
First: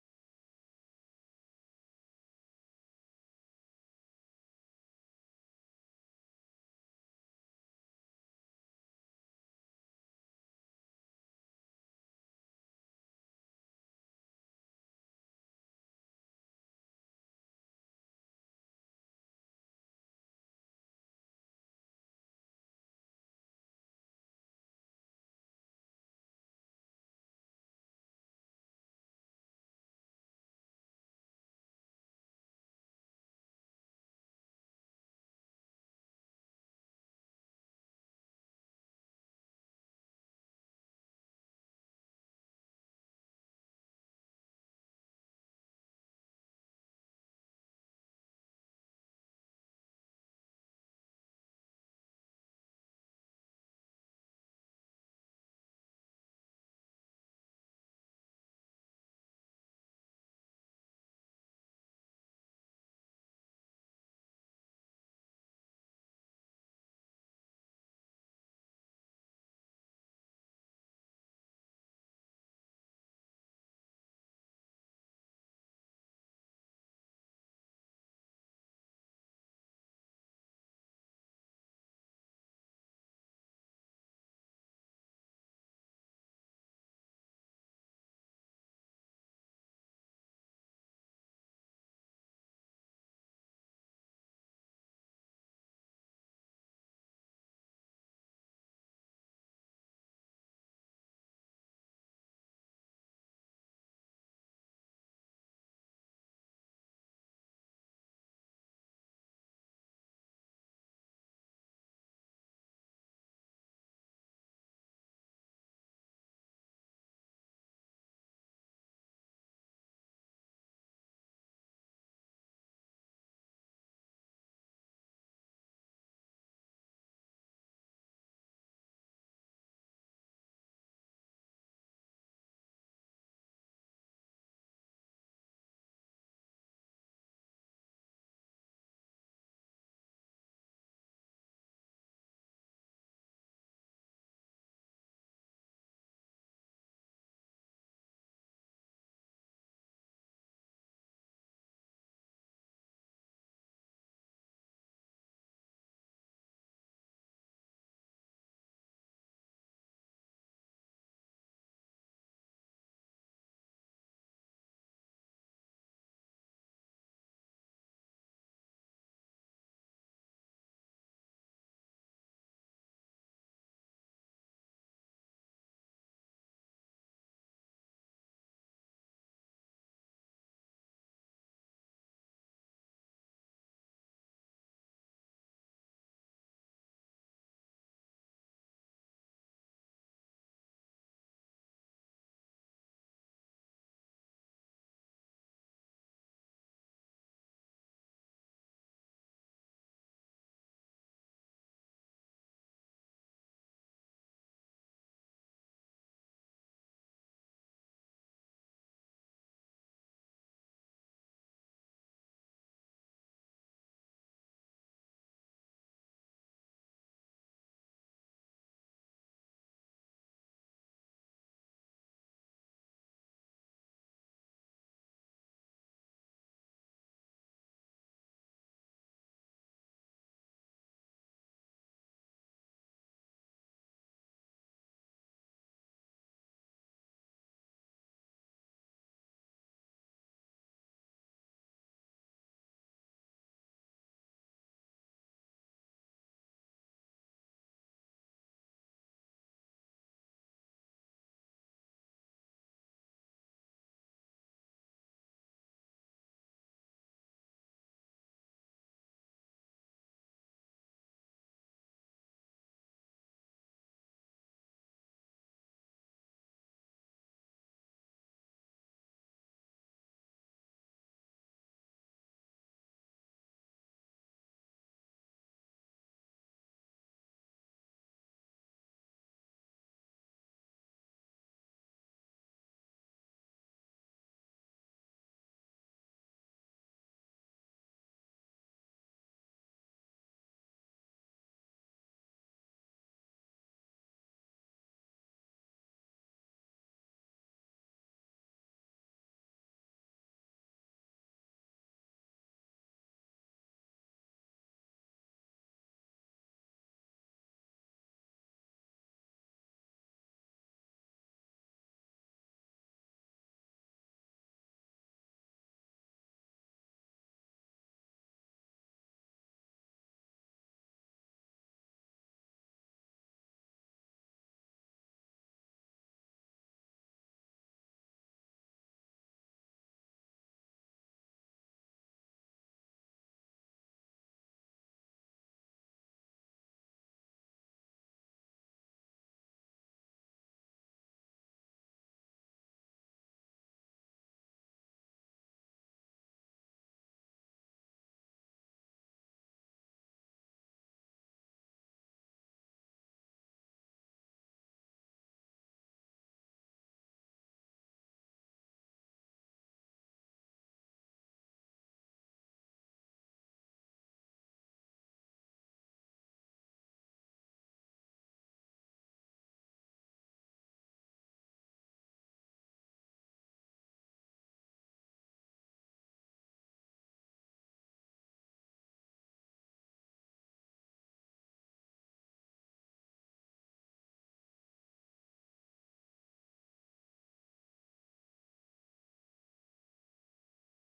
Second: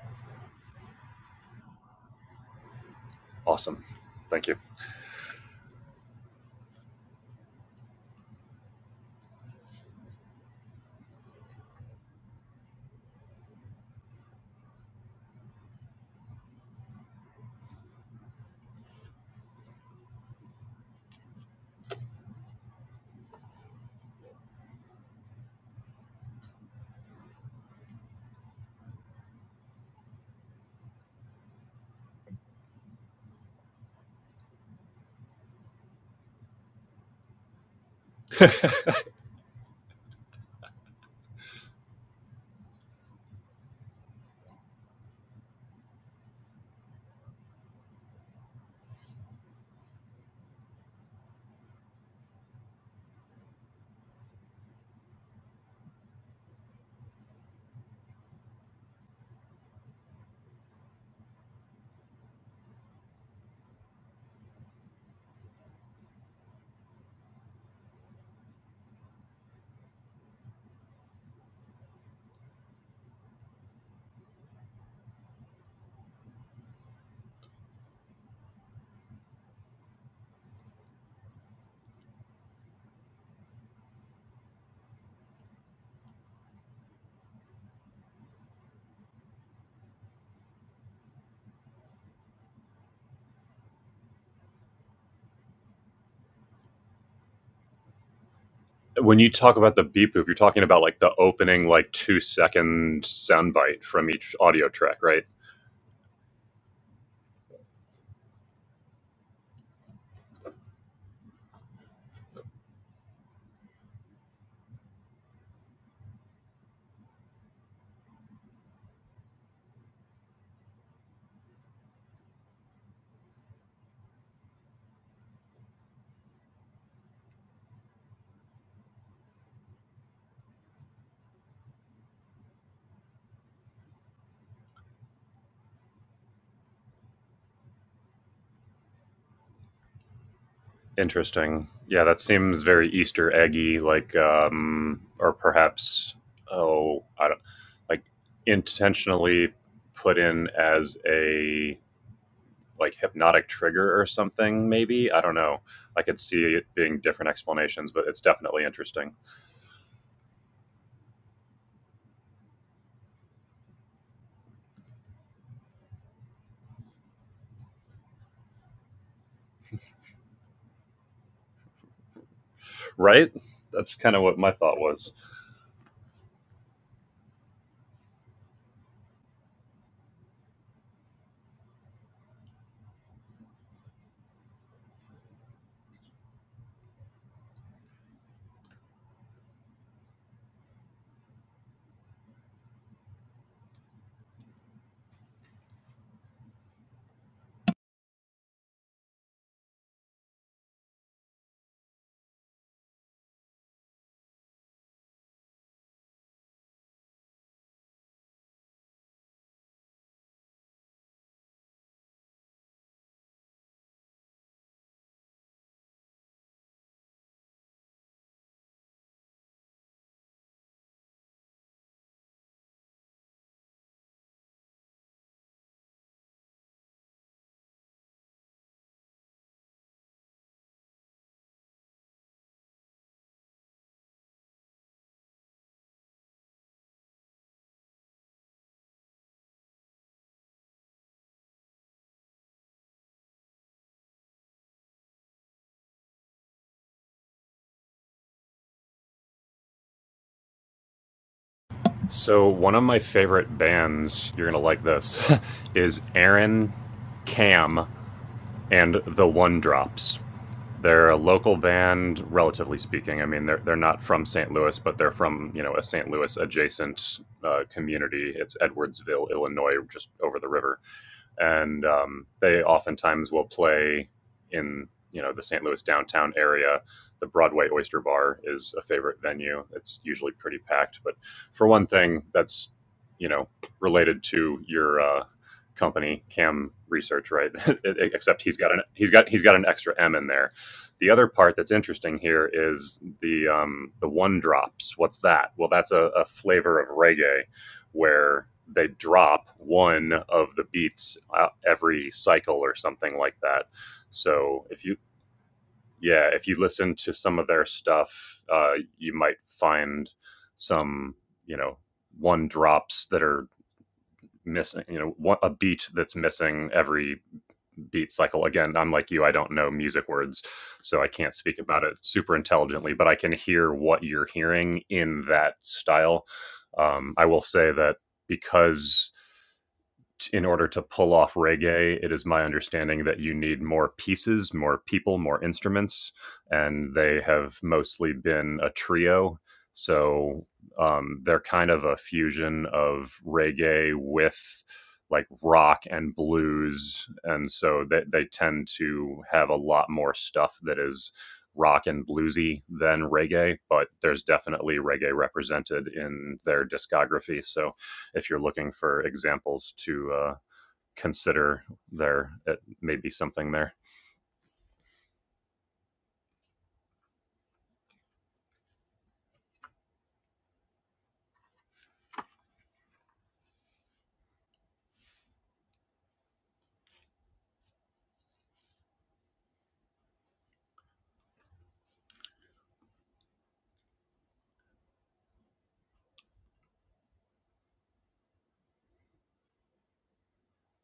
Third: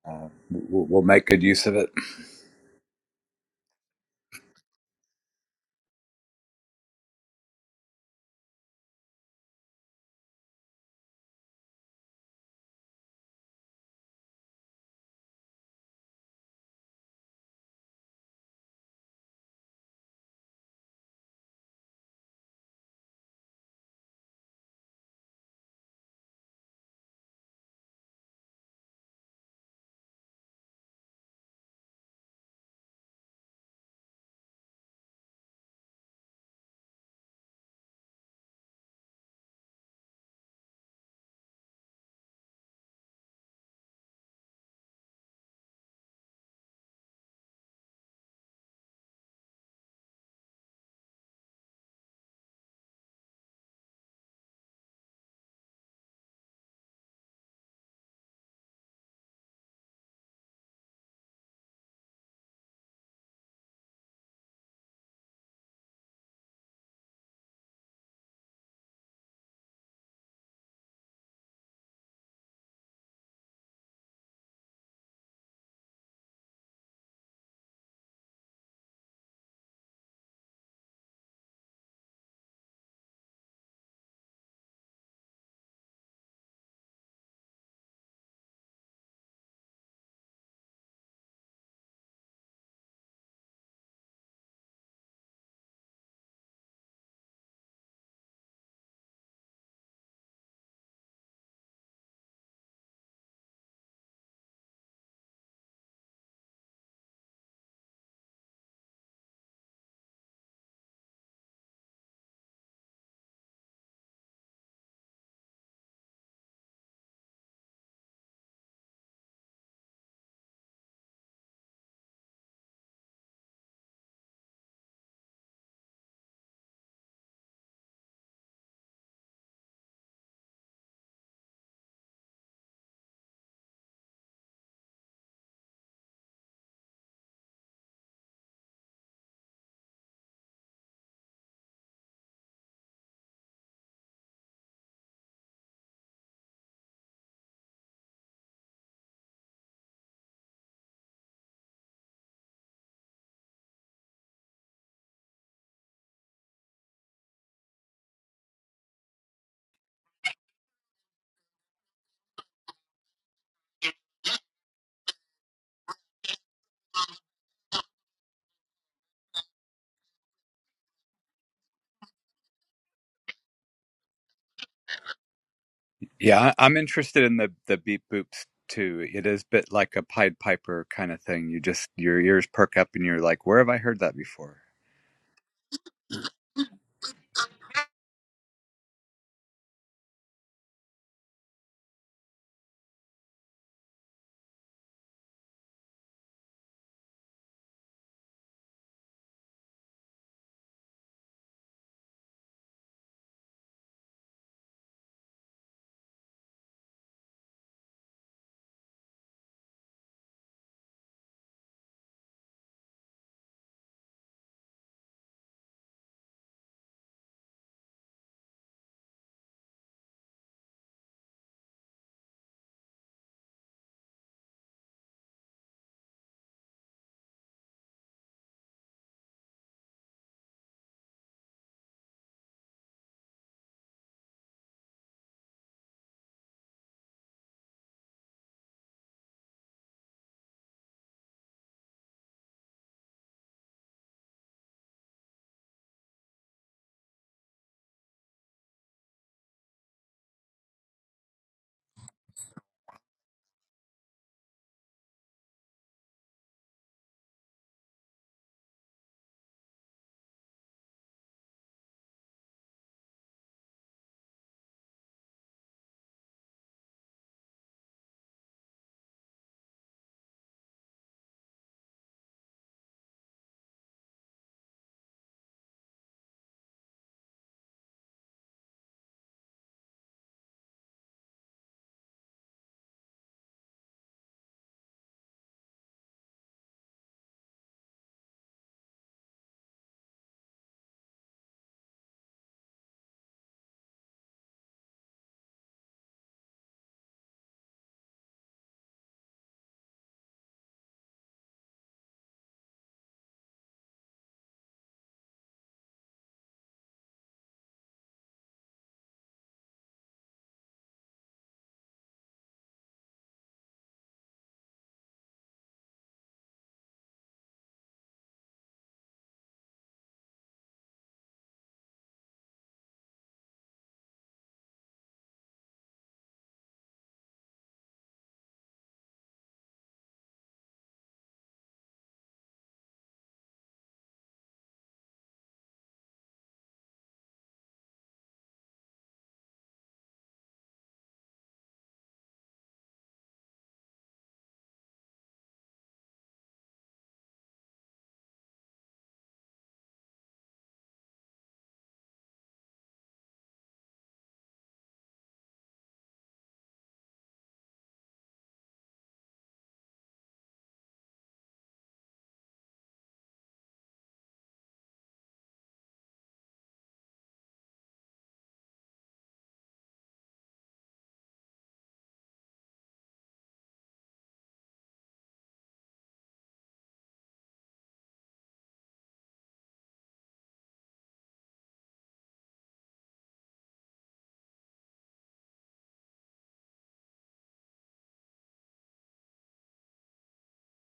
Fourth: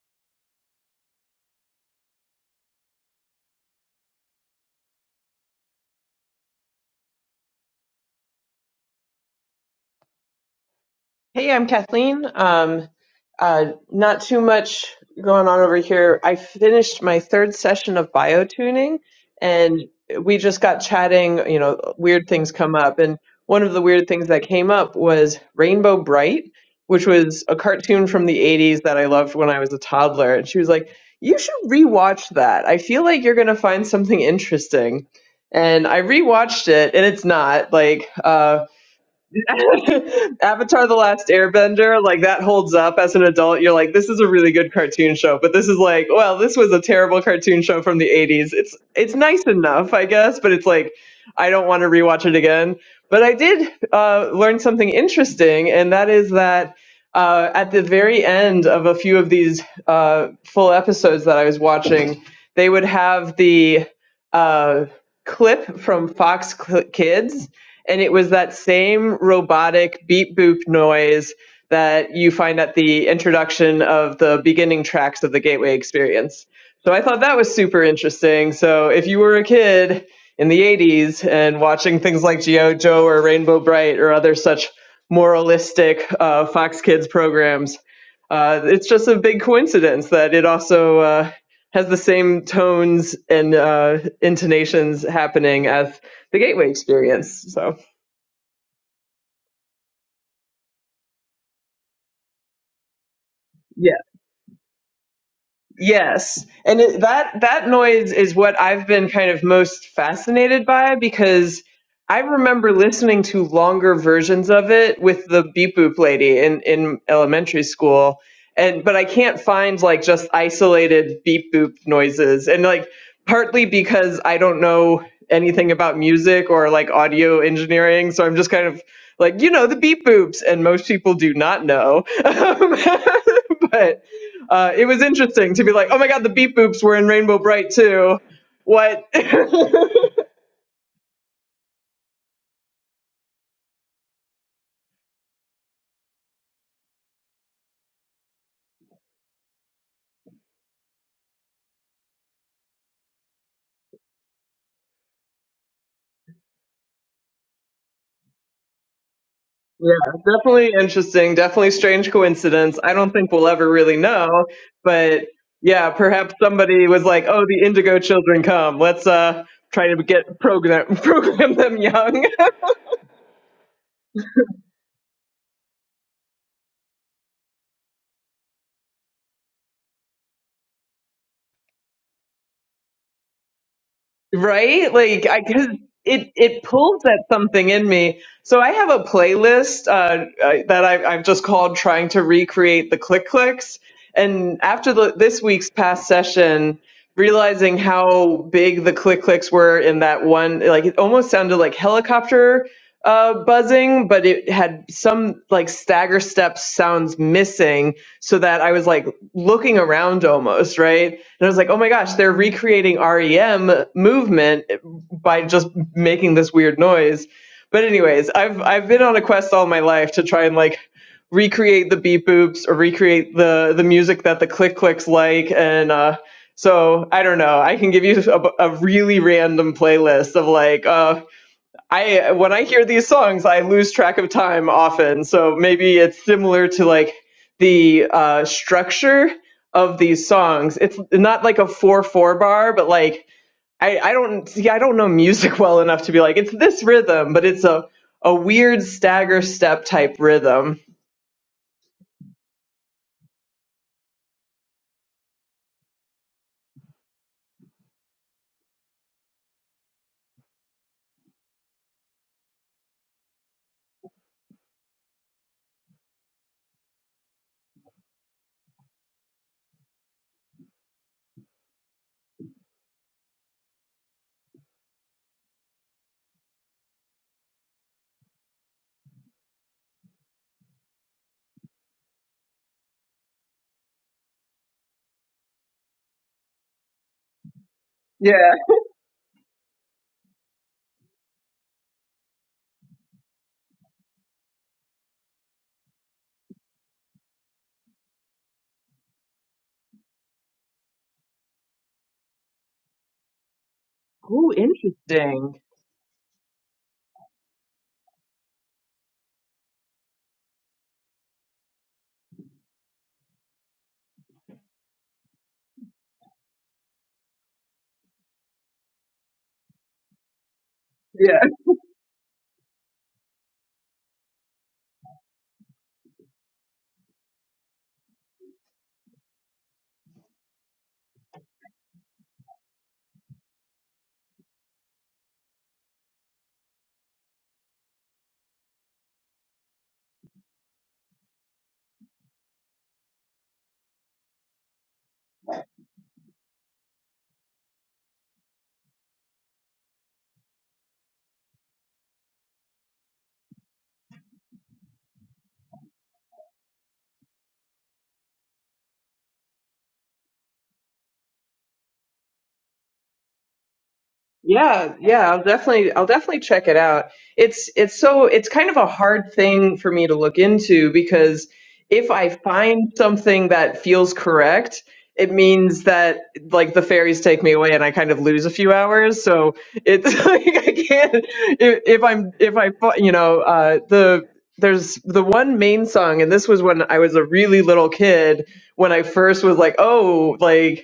Speaker 3: uh, we'll, we'll make good use of it.
Speaker 1: Awesome. Thank you.
Speaker 2: Hey, I'm Kathleen. Um, uh, not too much going on over here. I finished my third session of biotuning and we just got chatting, you know, weird things come up. And one of the weird things that came up was Rainbow Bright, which was a cartoon from the 80s that I loved when I was a toddler. And she was like, You should rewatch that. I feel like you're going to find something interesting. And I rewatched it and it's not like, uh, (laughs) Avatar: The Last Airbender, like that holds up as an adult. You're like, this is a really good cartoon show, but this is like, well, this was a terrible cartoon show from the '80s. It's it's nice enough, I guess, but it's like, I don't want to rewatch it again. But I did uh, learn something interesting, and that is that uh, at the very end of a few of these uh, full episodes that I was watching, they would have the uh, clip from Fox Cl- Kids and it was that same robotic beep boop noise that you find at the introduction of the beginning tracks of the gateway experience so i thought that was super interesting so if you were a kid in the 80s and watching things like geo joe or rainbow bright or other such moralistic uh, fox kids programs uh, it's just a big coincidence that it also uh, has the same tones and uh, intonations happening as the gateway experience so
Speaker 1: When you talk about the beep boop, you're talking about like the opening like two second soundbite
Speaker 2: Yeah.
Speaker 1: from each audio track, right?
Speaker 2: Yes. And it, that that noise is what I've been kind of most fascinated by because I remember listening to longer versions of it with the beep boop lady in in elementary school and but I can't find like just isolated beep boop noises and like partly because I don't know anything about music or like audio engineering so I'm just kind of like you know the beep boops and most people do not know. (laughs) but uh, it was interesting to be like, oh my god, the beep boops were in Rainbow Bright too. What? (laughs) yeah,
Speaker 1: Interesting. Yeah, that seems very Easter eggy, like um or perhaps oh, I don't like intentionally put in as a like hypnotic trigger or something maybe i don't know i could see it being different explanations but it's definitely interesting
Speaker 2: definitely interesting. Definitely strange coincidence. I don't think we'll ever really know, but yeah, perhaps somebody was like, oh, the Indigo Children come. Let's uh try to get program (laughs) program them young.
Speaker 1: right that's kind of what my thought was
Speaker 3: Yeah, I- I'm interested in the the beep boops too. It is a bit like a Pied Piper kind of thing. You just your ears perk up and you're like, where have I heard that before?
Speaker 2: Right? Like I cuz it it pulls at something in me. So I have a playlist uh I- that I I've just called trying to recreate the click clicks and after the this week's past session realizing how big the click clicks were in that one like it almost sounded like helicopter uh, buzzing, but it had some like stagger step sounds missing, so that I was like looking around almost, right? And I was like, oh my gosh, they're recreating REM movement by just making this weird noise. But anyways, I've I've been on a quest all my life to try and like recreate the beep boops or recreate the the music that the click clicks like and uh so I don't know. I can give you a, a really random playlist of like uh, I when I hear these songs, I lose track of time often. So maybe it's similar to like the uh, structure of these songs. It's not like a four four bar, but like I, I don't see I don't know music (laughs) well enough to be like it's this rhythm, but it's a a weird stagger step type rhythm.
Speaker 1: so one of my favorite bands you're gonna like this (laughs) is aaron cam and the one drops They're a local band, relatively speaking. I mean, they're they're not from St. Louis, but they're from you know a St. Louis adjacent uh, community. It's Edwardsville, Illinois, just over the river and um, they oftentimes will play in you know the St. Louis downtown area. The Broadway Oyster Bar is a favorite venue. It's usually pretty packed, but for one thing, that's you know related to your uh, company Cam Research, right? (laughs)
Speaker 2: Yeah.
Speaker 1: Except he's got an he's got he's got an extra M in there. The other part that's interesting here is the um, the one drops. What's that? Well, that's a, a flavor of reggae where they drop one of the beats uh, every cycle or something like that.
Speaker 2: Oh,
Speaker 1: So if you
Speaker 2: interesting.
Speaker 1: yeah, if you listen to some of their stuff, uh, you might find some you know one drops that are missing you know one, a beat that's missing every beat cycle again i'm like you i don't know music words so i can't speak about it super intelligently but i can hear what you're hearing in that style um, i will say that because in order to pull off reggae, it is my understanding that you need more pieces, more people, more instruments, and they have mostly been a trio. So um, they're kind of a fusion of reggae with like rock and blues, and so they they tend to have a lot more stuff that is rock and bluesy than reggae, but there's definitely reggae represented in their discography. So if you're looking for examples to uh, consider there it may be something there
Speaker 2: Yeah, yeah, I'll definitely I'll definitely check it out. It's it's so it's kind of a hard thing for me to look into because if I find something that feels correct, it means that like the fairies take me away and I kind of lose a few hours. So it's (laughs) like I can't if, if I'm if I fi- you know uh the there's the one main song and this was when I was a really little kid when I first was like, "Oh, like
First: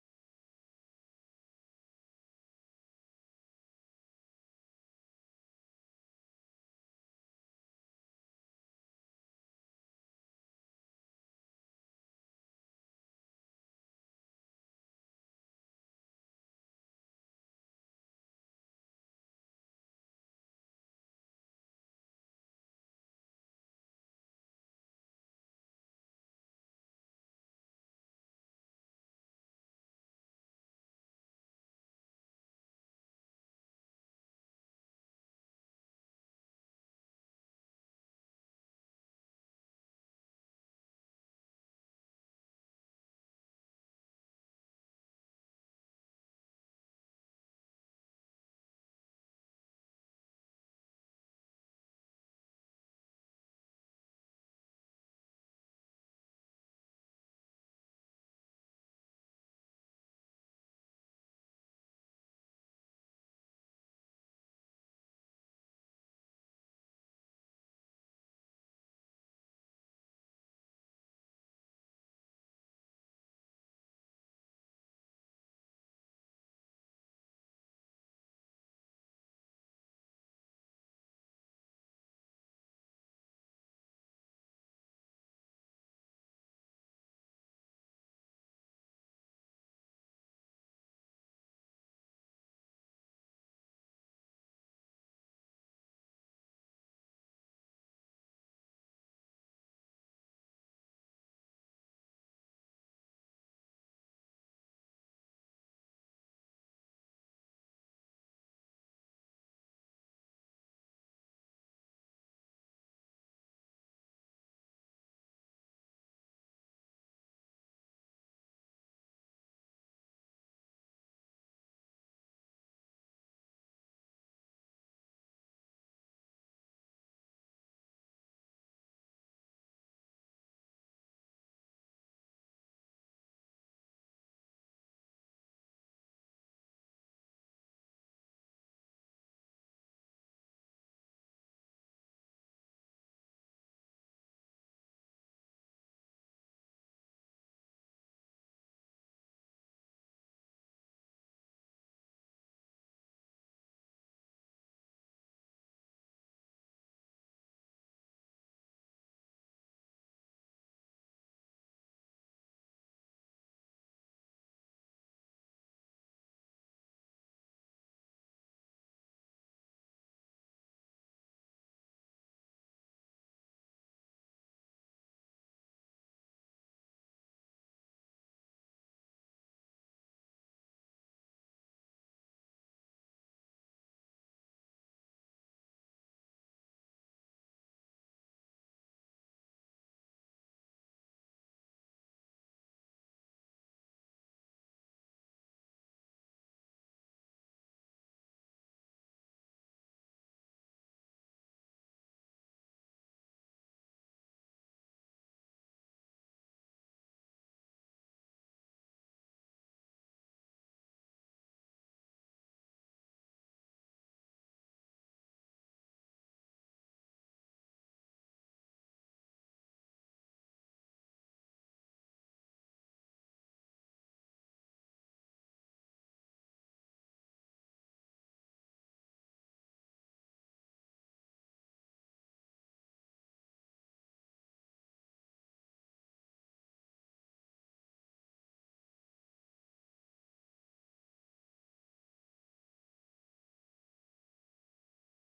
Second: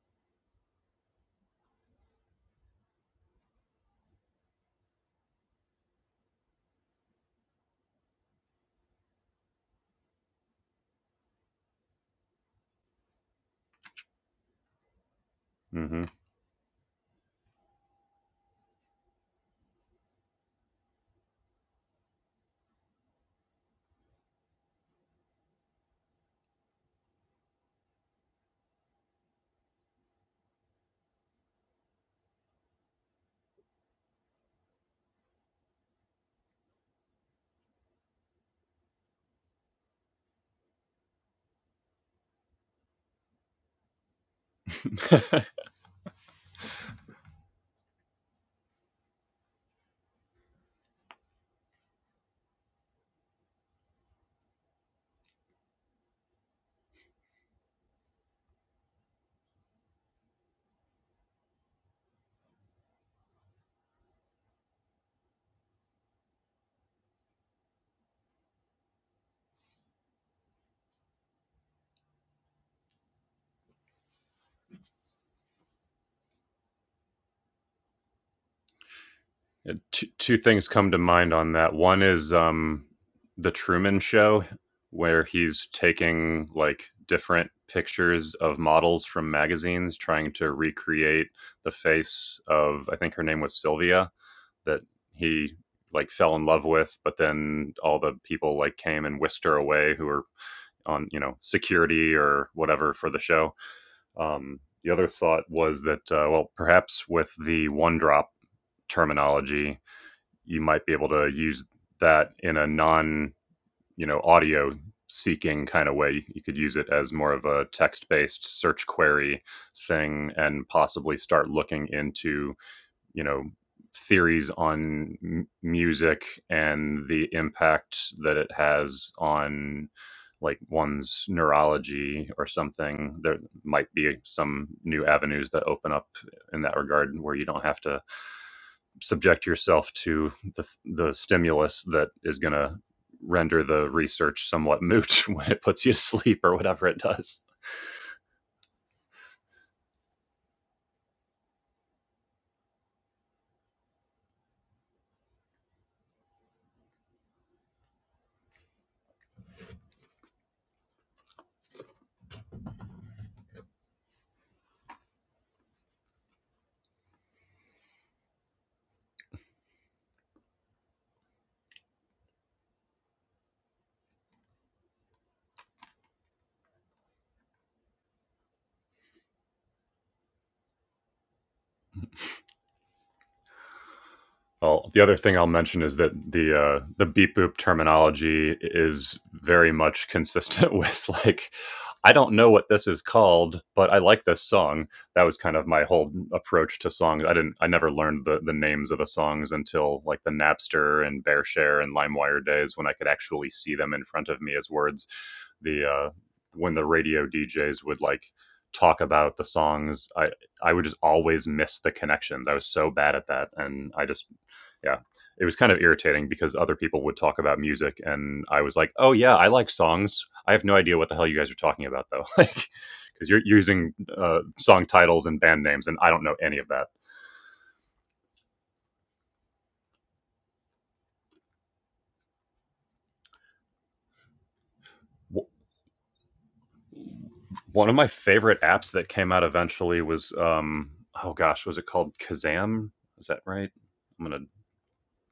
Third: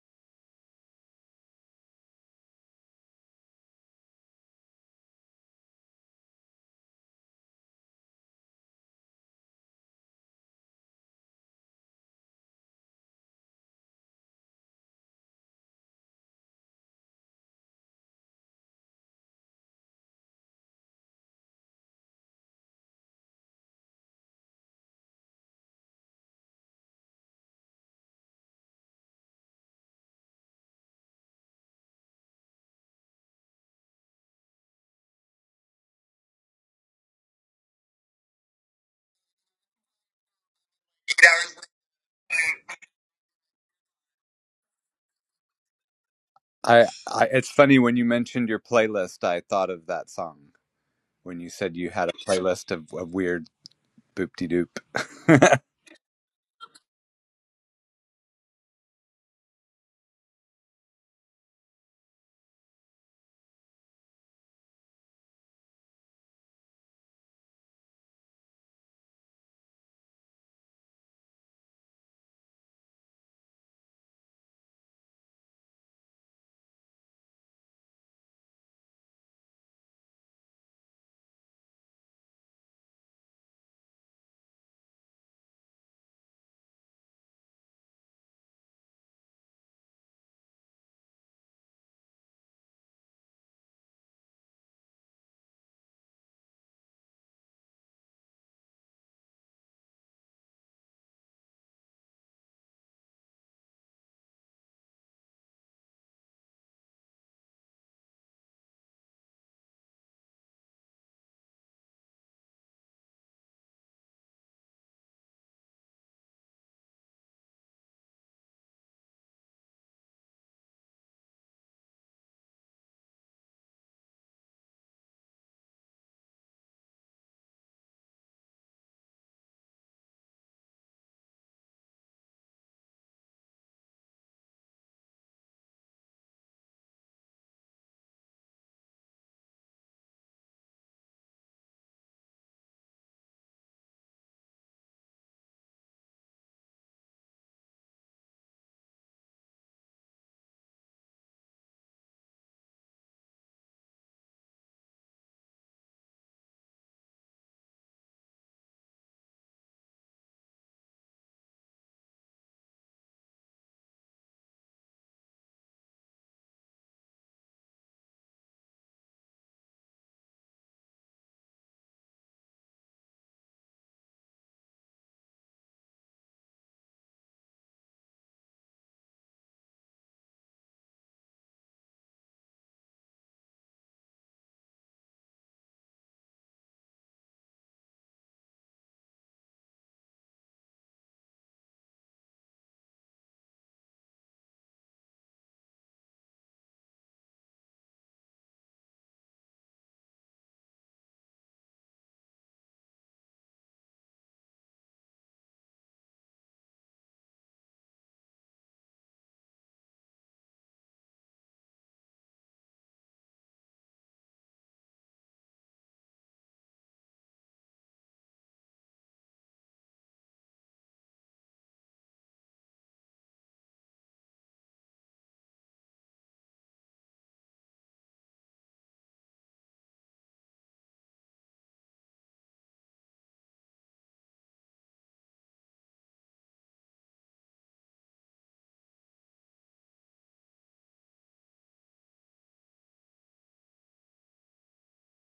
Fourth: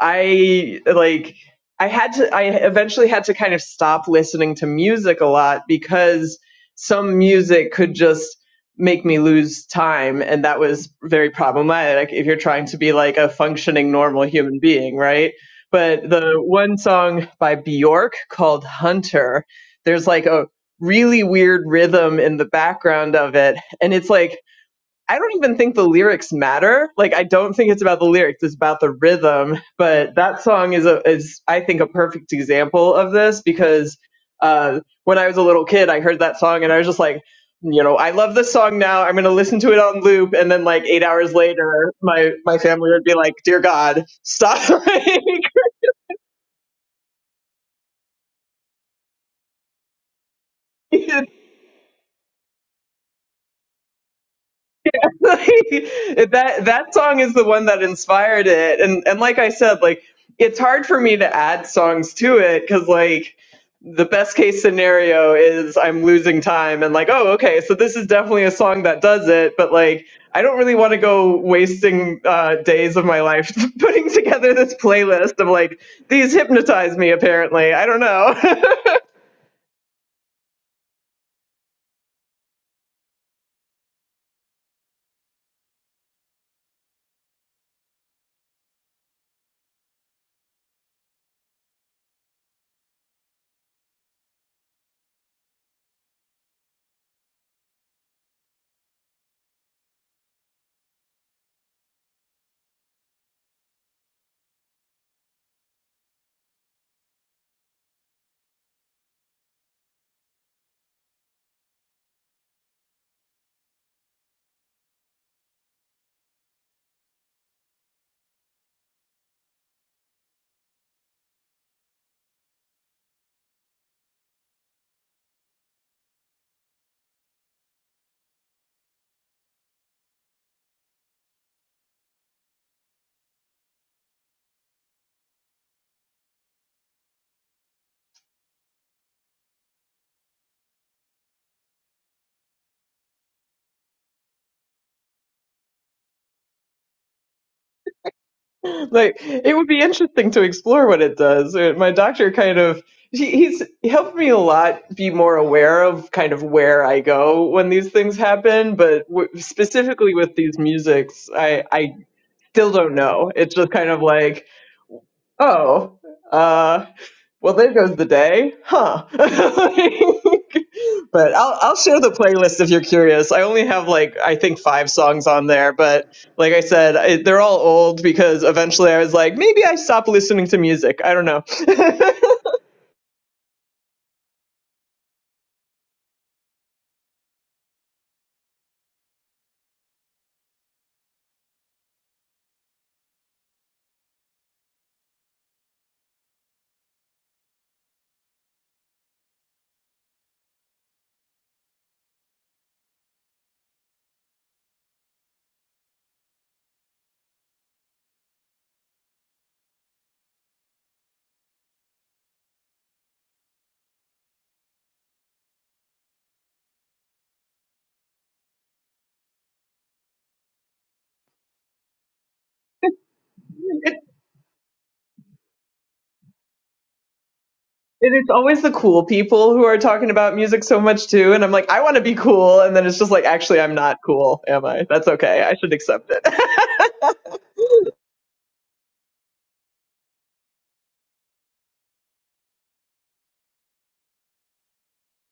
Speaker 2: I like I had to I eventually had to kind of stop listening to music a lot because some music could just make me lose time and that was very problematic like, if you're trying to be like a functioning normal human being, right?
Speaker 1: mm-hmm.
Speaker 2: But the one song by Bjork called Hunter, there's like a really weird rhythm in the background of it and it's like I don't even think the lyrics matter. Like I don't think it's about the lyrics, it's about the rhythm. But that song is a is I think a perfect example of this because uh when I was a little kid I heard that song and I was just like, you know, I love this song now. I'm gonna listen to it on loop and then like eight hours later my my family would be like, Dear God, stop (laughs) Like,
Speaker 3: I, I it's funny when you mentioned your playlist, I thought of that song
Speaker 2: (laughs)
Speaker 3: when you said you had a playlist of, of weird boop de doop. (laughs)
Speaker 2: Exactly. (laughs) that that song is the one that inspired it and and like i said like it's hard for me to add songs to it because like the best case scenario is i'm losing time and like oh okay so this is definitely a song that does it but like i don't really want to go wasting uh, days of my life (laughs) putting together this playlist of like these hypnotize me apparently i don't know (laughs)
Speaker 1: It- two, two things come to mind on that one is um, the truman show where he's taking like different pictures of models from magazines trying to recreate the face of i think her name was sylvia that he like fell in love with but then all the people like came and whisked her away who were on you know security or whatever for the show Um, the other thought was that, uh, well, perhaps with the one drop terminology, you might be able to use that in a non, you know, audio seeking kind of way. You could use it as more of a text based search query thing and possibly start looking into you know theories on m- music and the impact that it has on like one's neurology or something there might be some new avenues that open up in that regard where you don't have to subject yourself to the, the stimulus that is going to render the research somewhat moot (laughs) when it puts you to sleep or whatever it does
Speaker 2: (laughs) Like it would be interesting to explore what it does. Uh, My doctor kind of he, he's helped me a lot be more aware of kind of where I go when these things happen, but w- specifically with these musics, I I still don't know. It's just kind of like, oh, uh, well, there goes the day, huh? (laughs) but I'll I'll share the playlist if you're curious. I only have like I think five songs on there, but like I said, I, they're all old because eventually I was like, maybe I stop listening to music. I don't know. (laughs)
Speaker 1: Well, the other thing I'll mention is that the uh, the beep boop terminology is very much consistent (laughs) with like I don't know what this is called, but I like this song. That was kind of my whole approach to songs. I didn't I never learned the, the names of the songs until like the Napster and Bearshare and LimeWire days when I could actually see them in front of me as words. The uh, when the radio DJs would like talk about the songs, I I would just always miss the connections. I was so bad at that, and I just yeah. It was kind of irritating because other people would talk about music and I was like, "Oh yeah, I like songs. I have no idea what the hell you guys are talking about though." (laughs) Like cuz you're using
Speaker 2: It-
Speaker 1: uh, song titles and band names and I don't know any of that.
Speaker 2: it's always the cool people who are talking about music so much too, and I'm like, I want to be cool, and then it's just like, actually, I'm not cool, am I? That's okay.
Speaker 1: W-
Speaker 2: I should accept it. (laughs)
Speaker 1: One of my favorite apps that came out eventually was um oh gosh, was it called Kazam? Is that right? I'm going to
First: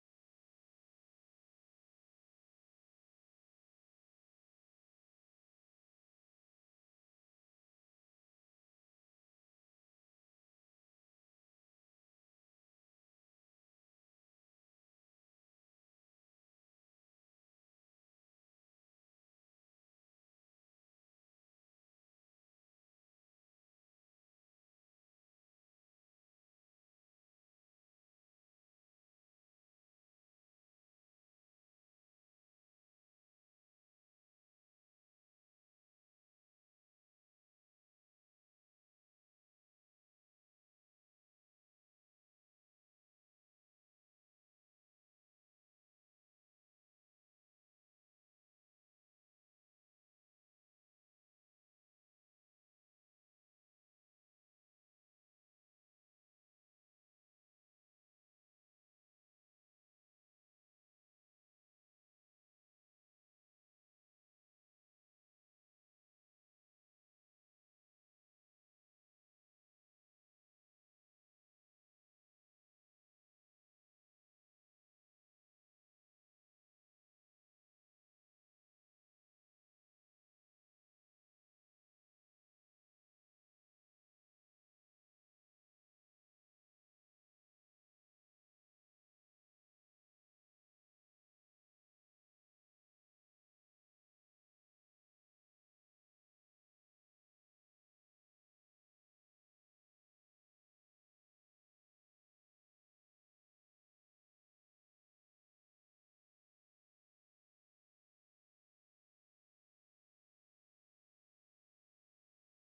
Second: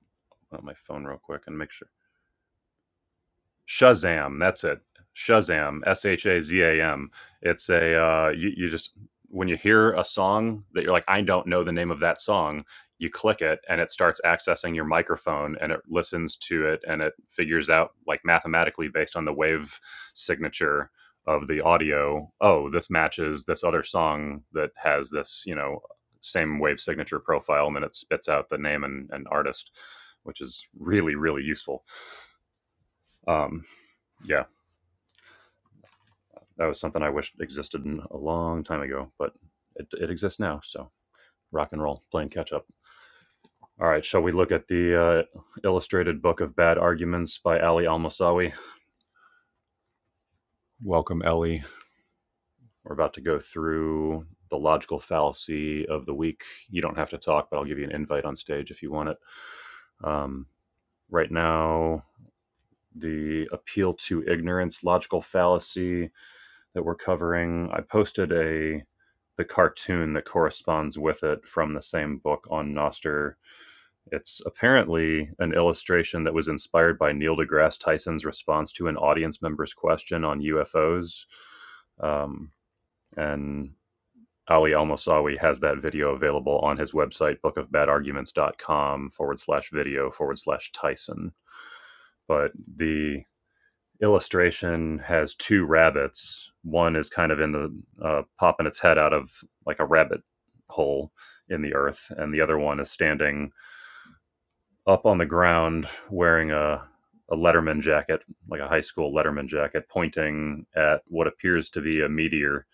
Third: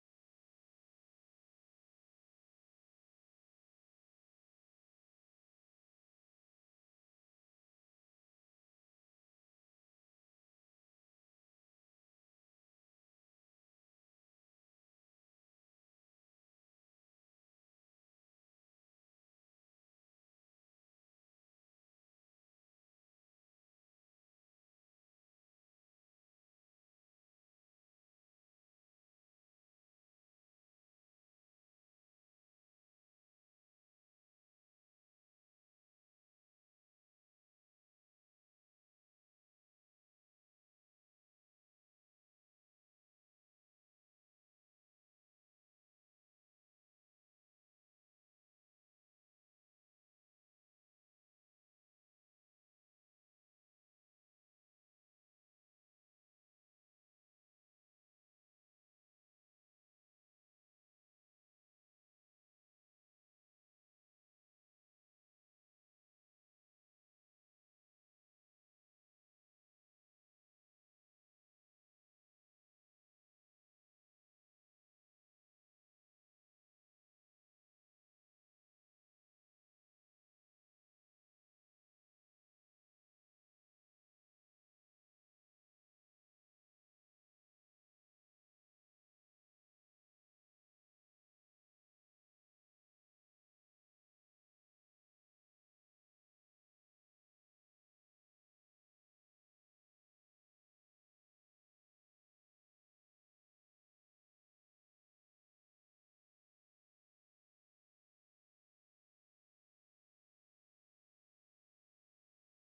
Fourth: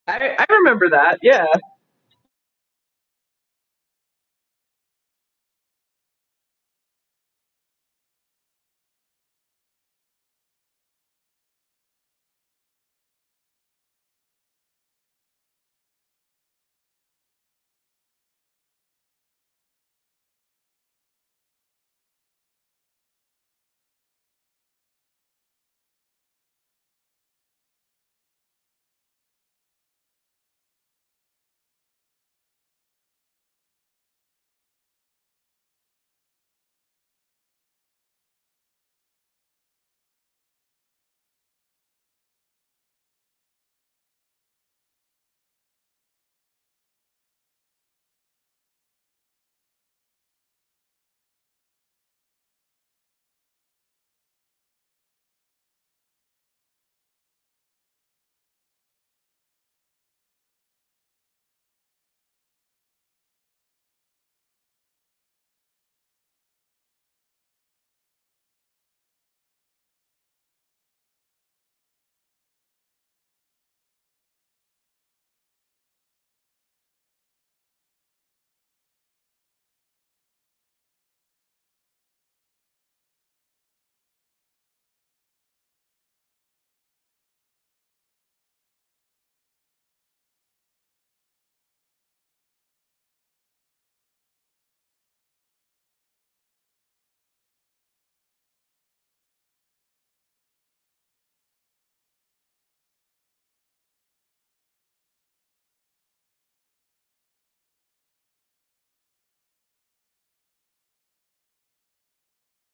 Speaker 2: I, I
Speaker 1: put on my
Speaker 2: remember
Speaker 1: phone real
Speaker 2: that.
Speaker 1: quick
Speaker 2: Yeah.
Speaker 1: and make sure. Shazam. That's it. Shazam. S H A Z A M. It's a uh, you, you just when you hear a song that you're like, I don't know the name of that song. You click it, and it starts accessing your microphone, and it listens to it, and it figures out like mathematically based on the wave signature of the audio. Oh, this matches this other song that has this, you know, same wave signature profile, and then it spits out the name and, and artist, which is really really useful. Um, yeah That was something I wished existed a long time ago, but it, it exists now. So rock and roll, playing catch up. All right, shall we look at the uh, illustrated book of bad arguments by Ali Almasawi? Welcome, Ellie. We're about to go through the logical fallacy of the week. You don't have to talk, but I'll give you an invite on stage if you want it. Um, right now, the appeal to ignorance, logical fallacy, that we're covering. I posted a the cartoon that corresponds with it from the same book on Noster. It's apparently an illustration that was inspired by Neil deGrasse Tyson's response to an audience member's question on UFOs. Um, and Ali Al Mosawi has that video available on his website, bookofbadarguments.com forward slash video forward slash Tyson. But the illustration has two rabbits. One is kind of in the uh, popping its head out of like a rabbit hole in the earth, and the other one is standing up on the ground wearing a a Letterman jacket, like a high school Letterman jacket, pointing at what appears to be a meteor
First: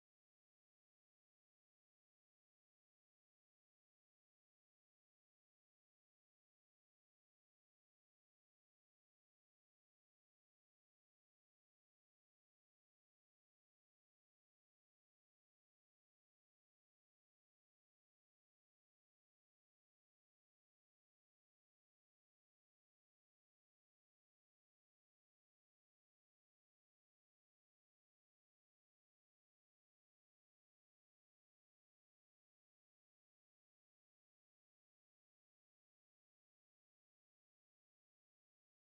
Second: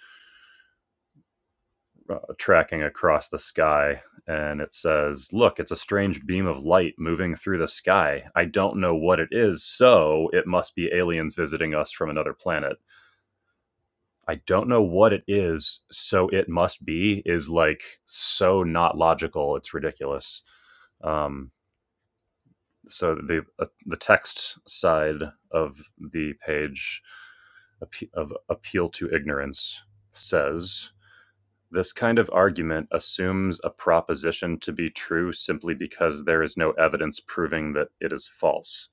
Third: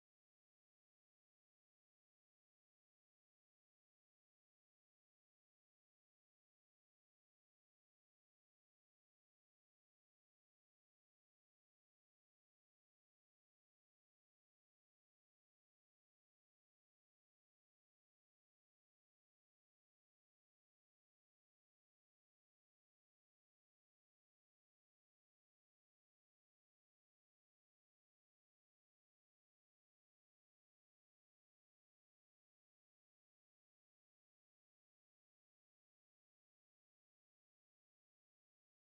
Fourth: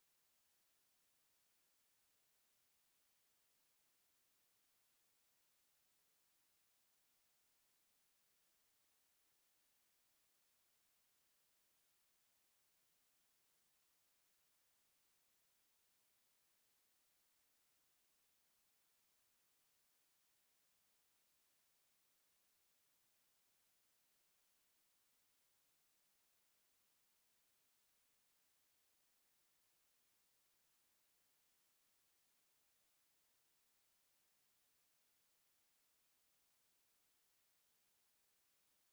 Speaker 1: uh, tracking across the sky. And it says, Look, it's a strange beam of light moving through the sky. I don't know what it is, so it must be aliens visiting us from another planet. I don't know what it is, so it must be is like so not logical. It's ridiculous. Um, so the uh, the text side of the page of appeal to ignorance says this kind of argument assumes a proposition to be true simply because there is no evidence proving that it is false.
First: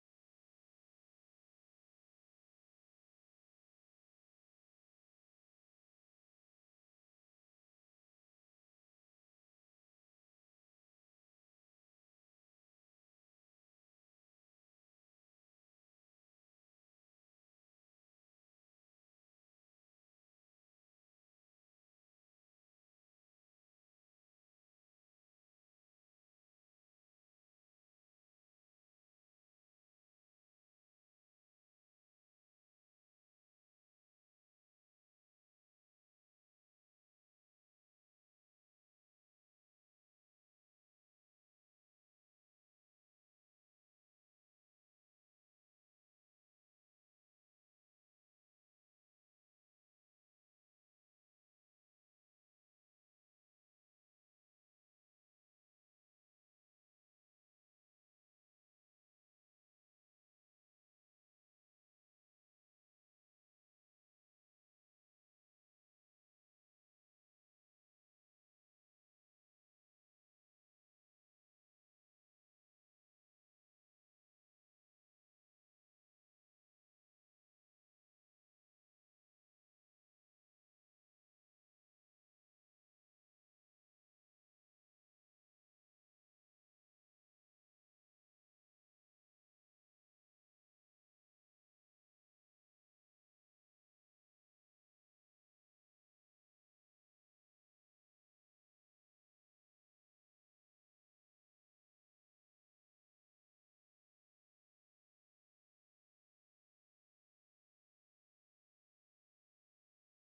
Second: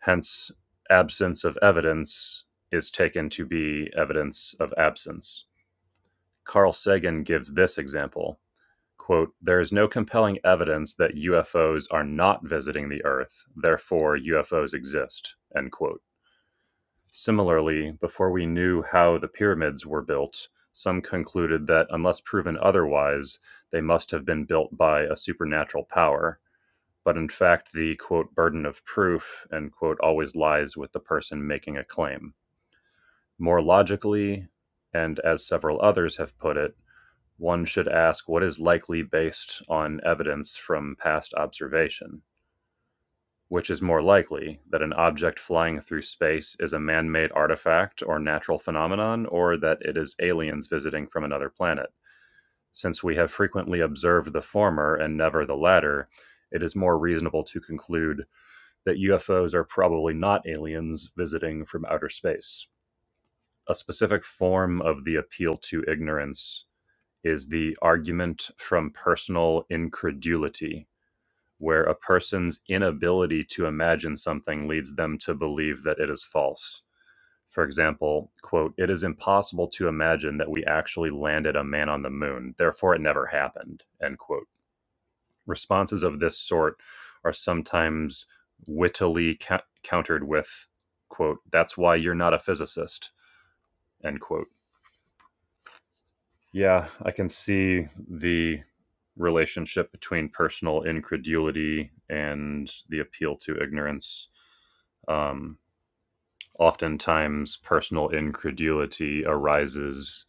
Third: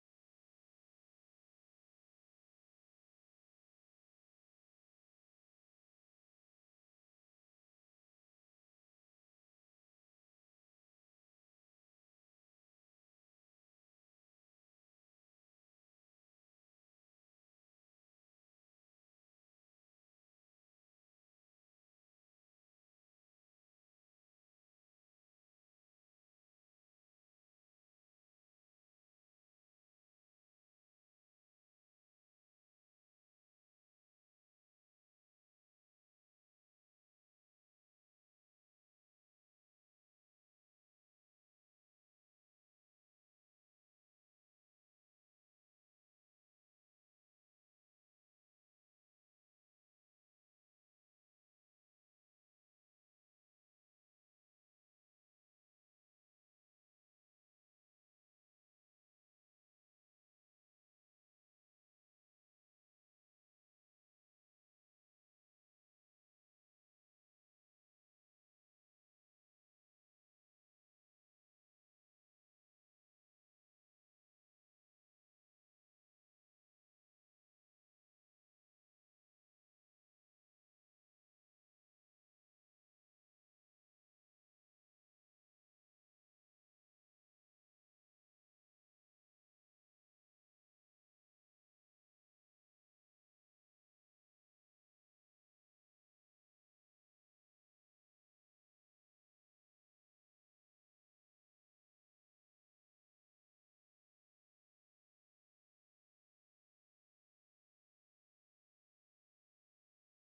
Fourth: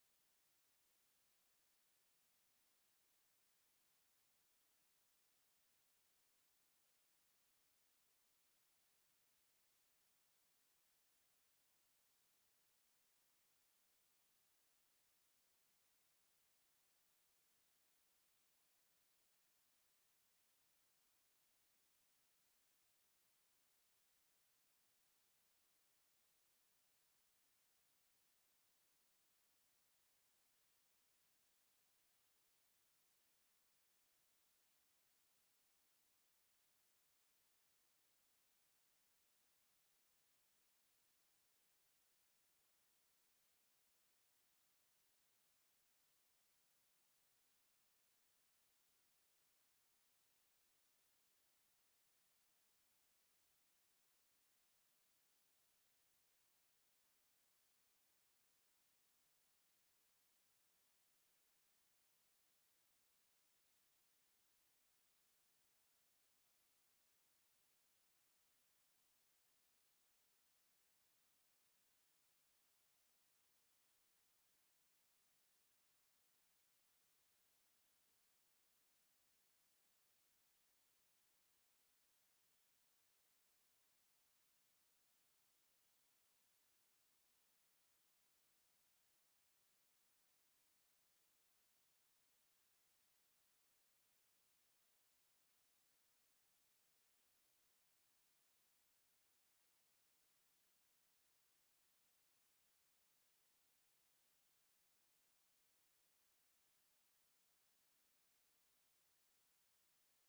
Speaker 1: Hence, absence of evidence is taken to be evidence of absence. Carl Sagan gives this example. Quote, there is no compelling evidence that UFOs are not visiting the Earth, therefore UFOs exist, end quote. Similarly, before we knew how the pyramids were built, some concluded that unless proven otherwise, they must have been built by a supernatural power. But in fact, the quote burden of proof end quote always lies with the person making a claim. More logically, and as several others have put it, one should ask what is likely based on evidence from past observation. Which is more likely, that an object flying through space is a man made artifact or natural phenomenon, or that it is aliens visiting from another planet? Since we have frequently observed the former and never the latter, it is more reasonable to conclude that UFOs are probably not aliens visiting from outer space. A specific form of the appeal to ignorance is the argument from personal incredulity, where a person's inability to imagine something leads them to believe that it is false. For example, quote, it is impossible to imagine that we actually landed a man on the moon, therefore it never happened, end quote. Responses of this sort are sometimes wittily cou- countered with, quote, that's why you're not a physicist, end quote Yeah, I can see the relationship between personal incredulity and the appeal to ignorance. Um, oftentimes, personal incredulity arises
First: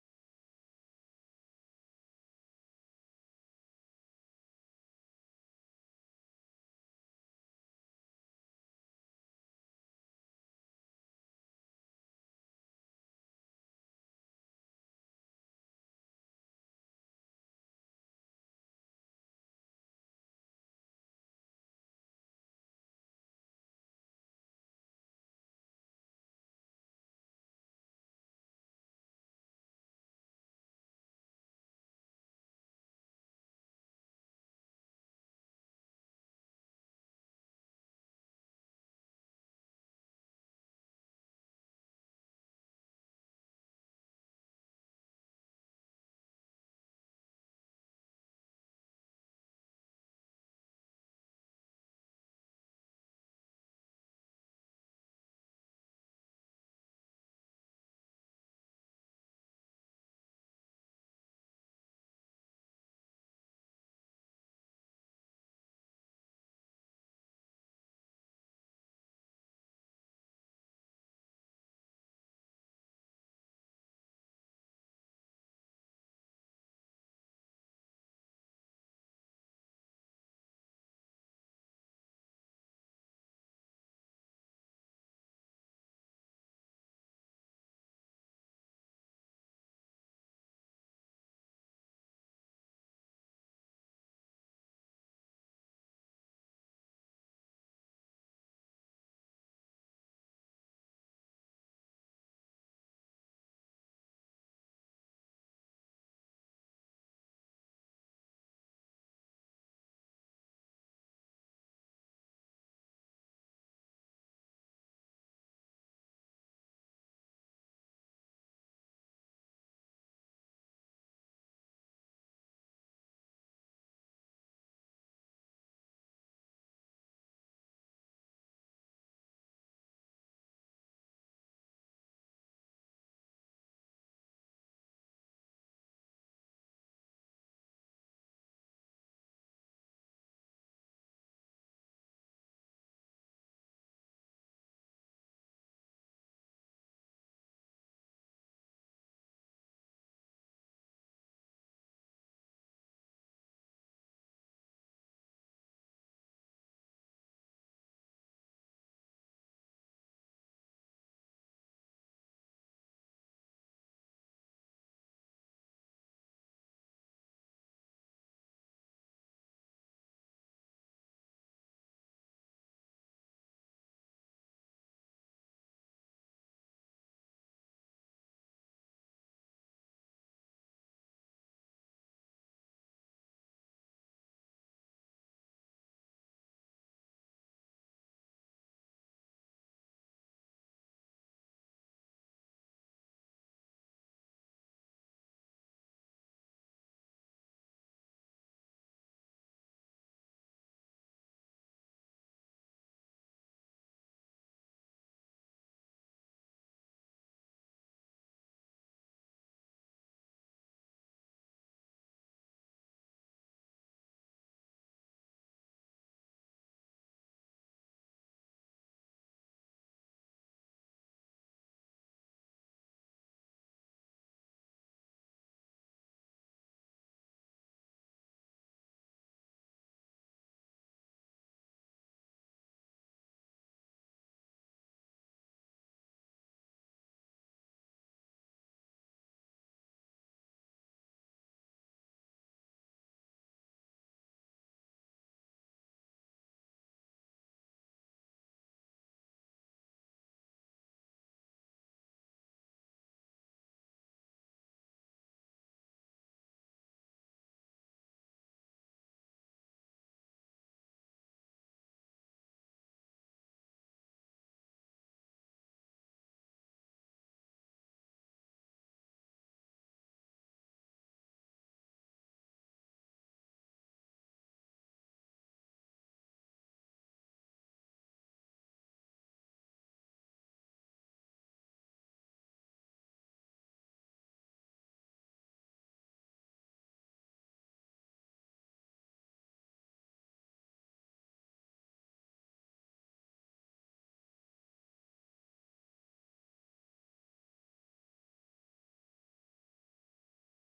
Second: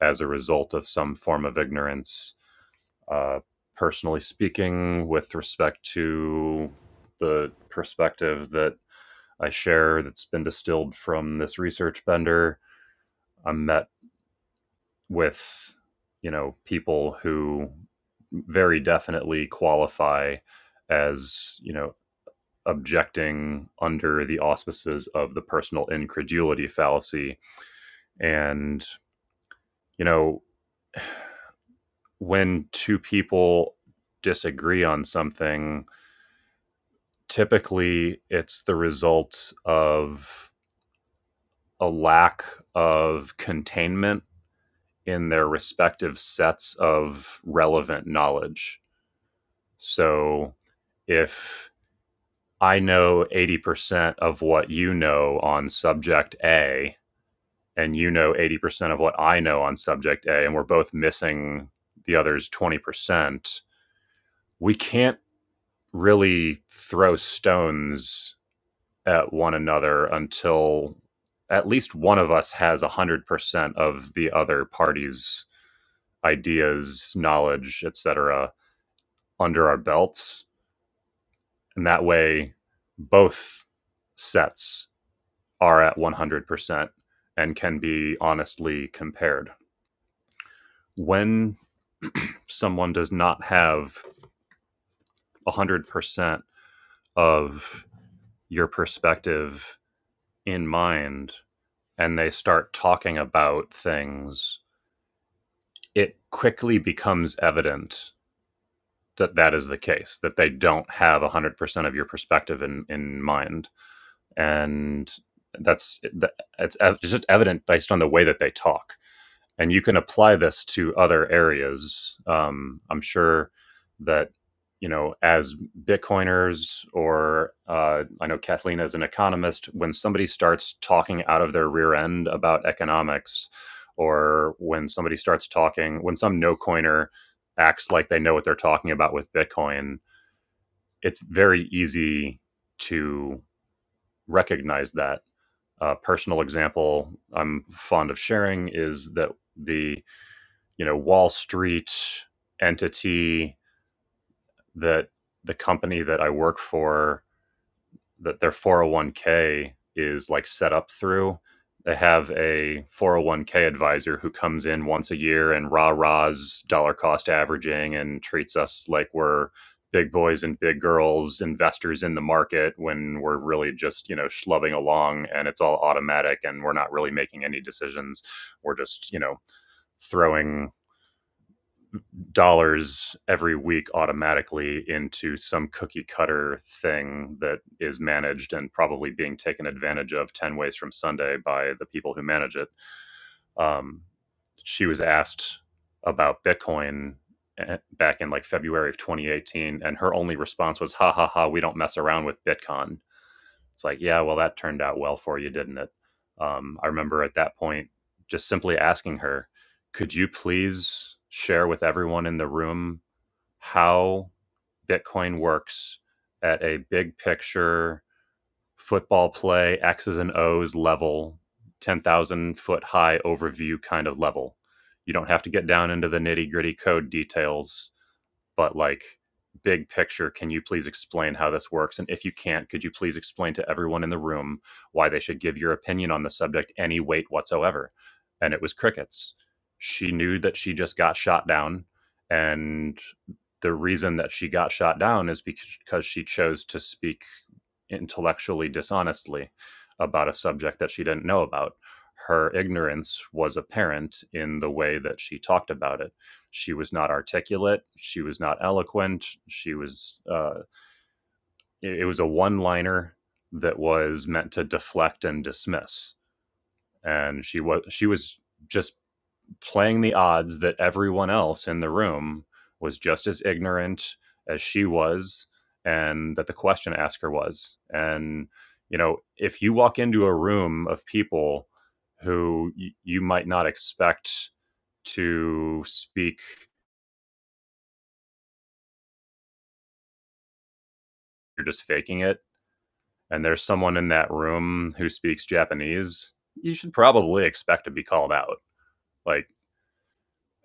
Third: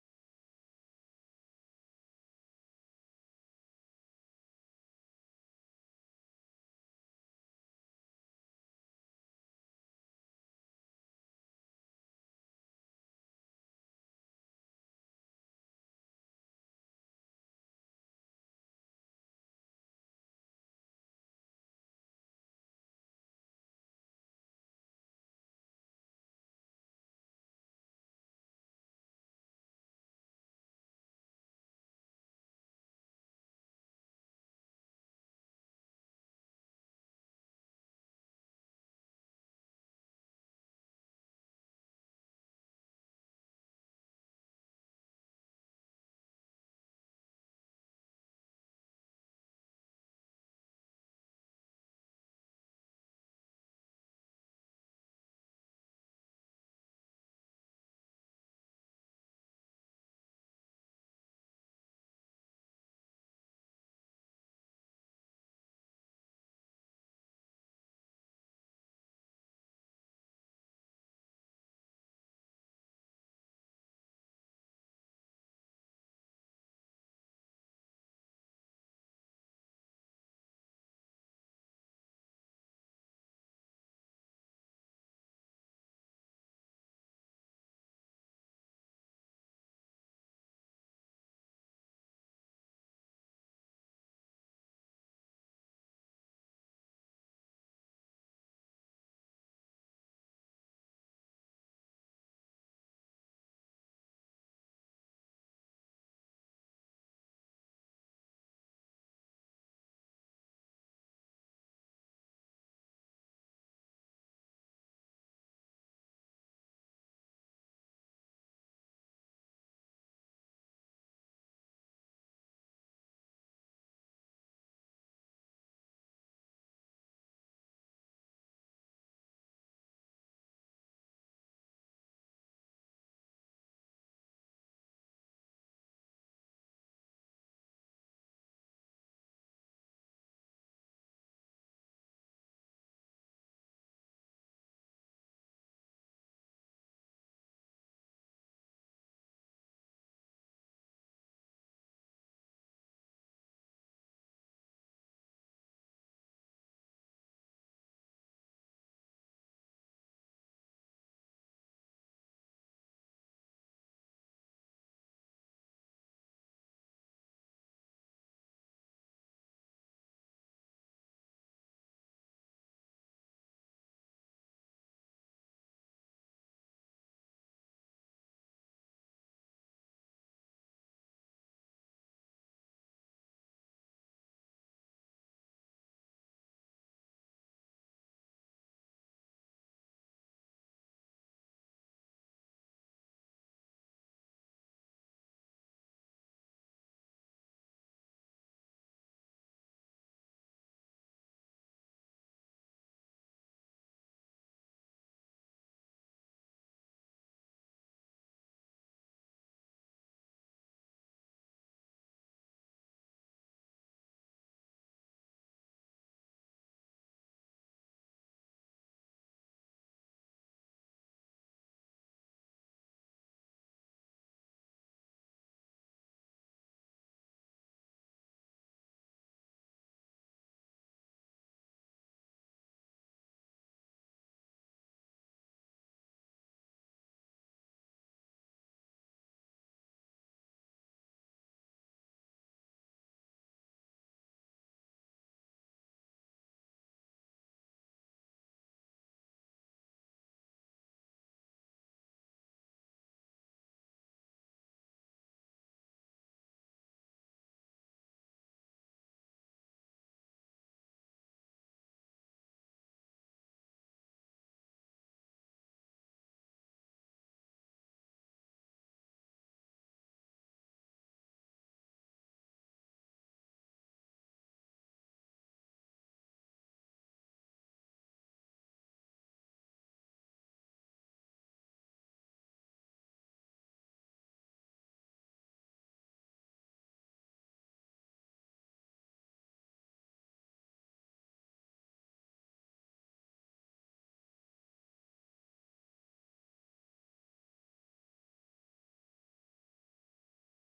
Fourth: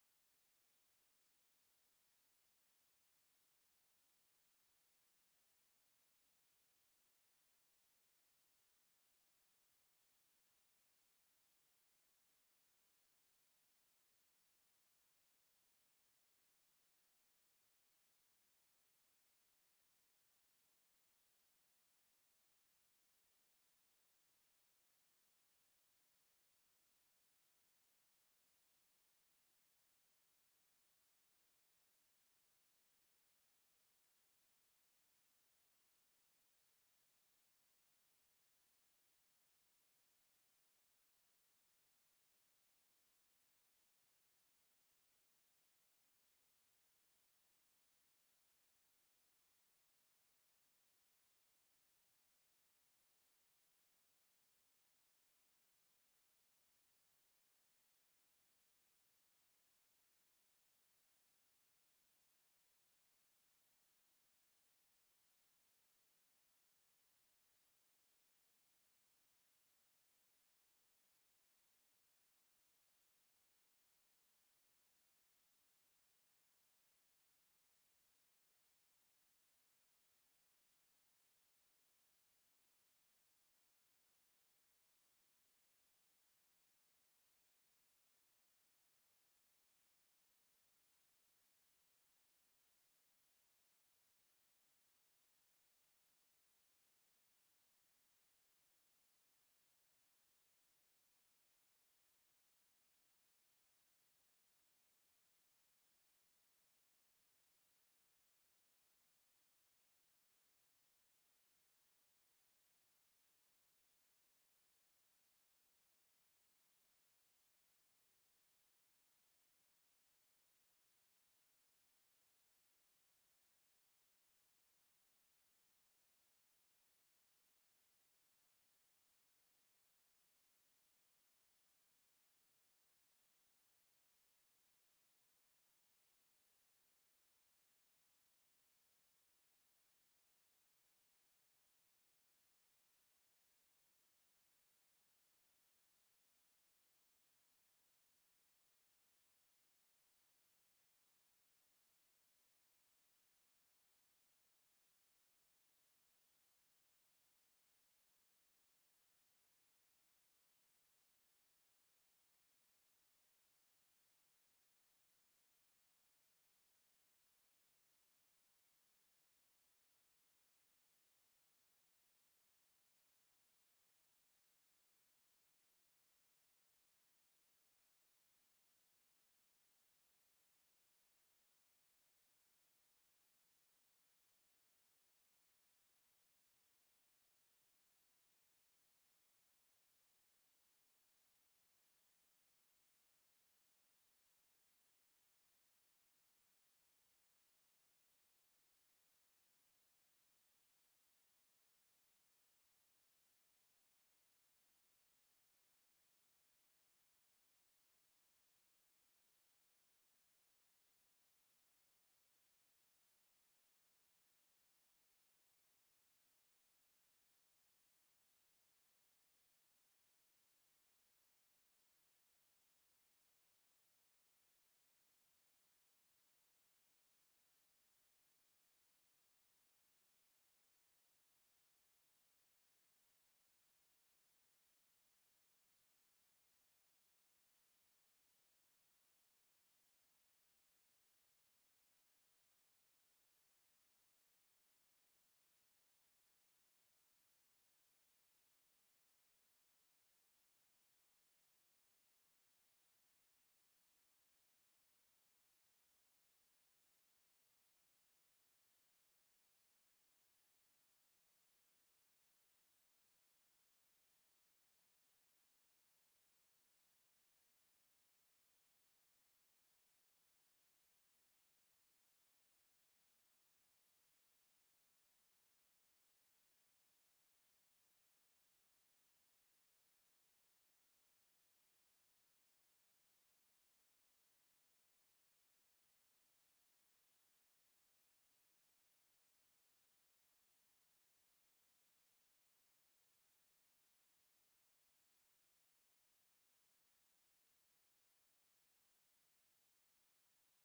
Speaker 1: as a result of some form of ignorance. Uh, personally speaking, with respect to the perspective that I share that's been distilled from this research bender, I'm met with you know people who very definitely qualify as you know objecting under the auspices of the personal incredulity fallacy and you know when two people disagree on something typically it's the result of a lack of containment in their respective sets of relevant knowledge So if I know 80% of what you know on subject A, and you know 80% of what I know on subject A, and we're both missing the other's 20%, we can't really throw stones at one another until at least one of us has 100% of the other party's ideas, knowledge, et cetera, under our belts and that way both sets are at 100% and can be honestly compared. When someone does not have 100% of your perspective in mind and they start talking about things, it quickly becomes evident that that is the case, that they don't have 100% of your perspective in, in mind. And that's it's it's just evident based on the way that they talk. and you can apply this to other areas. Um, I'm sure that you know, as Bitcoiners or uh, I know Kathleen is an economist, when somebody starts talking out of their rear end about economics, or when somebody starts talking, when some no coiner acts like they know what they're talking about with Bitcoin, it's very easy to recognize that. A personal example I'm fond of sharing is that the you know Wall Street entity that the company that I work for that their 401k is like set up through. They have a 401k advisor who comes in once a year and rah rahs dollar cost averaging and treats us like we're big boys and big girls, investors in the market when we're really just, you know, schlubbing along and it's all automatic and we're not really making any decisions. We're just, you know, throwing dollars every week automatically into some cookie cutter thing that is managed and probably being taken advantage of 10 ways from Sunday by the people who manage it. Um, she was asked about Bitcoin eh, back in like February of 2018, and her only response was, ha ha ha, we don't mess around with Bitcoin. It's like, yeah, well, that turned out well for you, didn't it? Um, I remember at that point just simply asking her, could you please share with everyone in the room how Bitcoin works at a big picture football play, X's and O's level, 10,000 foot high overview kind of level. You don't have to get down into the nitty gritty code details but like big picture can you please explain how this works and if you can't could you please explain to everyone in the room why they should give your opinion on the subject any weight whatsoever and it was crickets she knew that she just got shot down and the reason that she got shot down is because she chose to speak intellectually dishonestly about a subject that she didn't know about her ignorance was apparent in the way that she talked about it she was not articulate. She was not eloquent. She was, uh, it, it was a one liner that was meant to deflect and dismiss. And she was, she was just playing the odds that everyone else in the room was just as ignorant as she was and that the question asker was. And, you know, if you walk into a room of people who y- you might not expect to speak, you're just faking it and there's someone in that room who speaks Japanese, you should probably expect to be called out. Like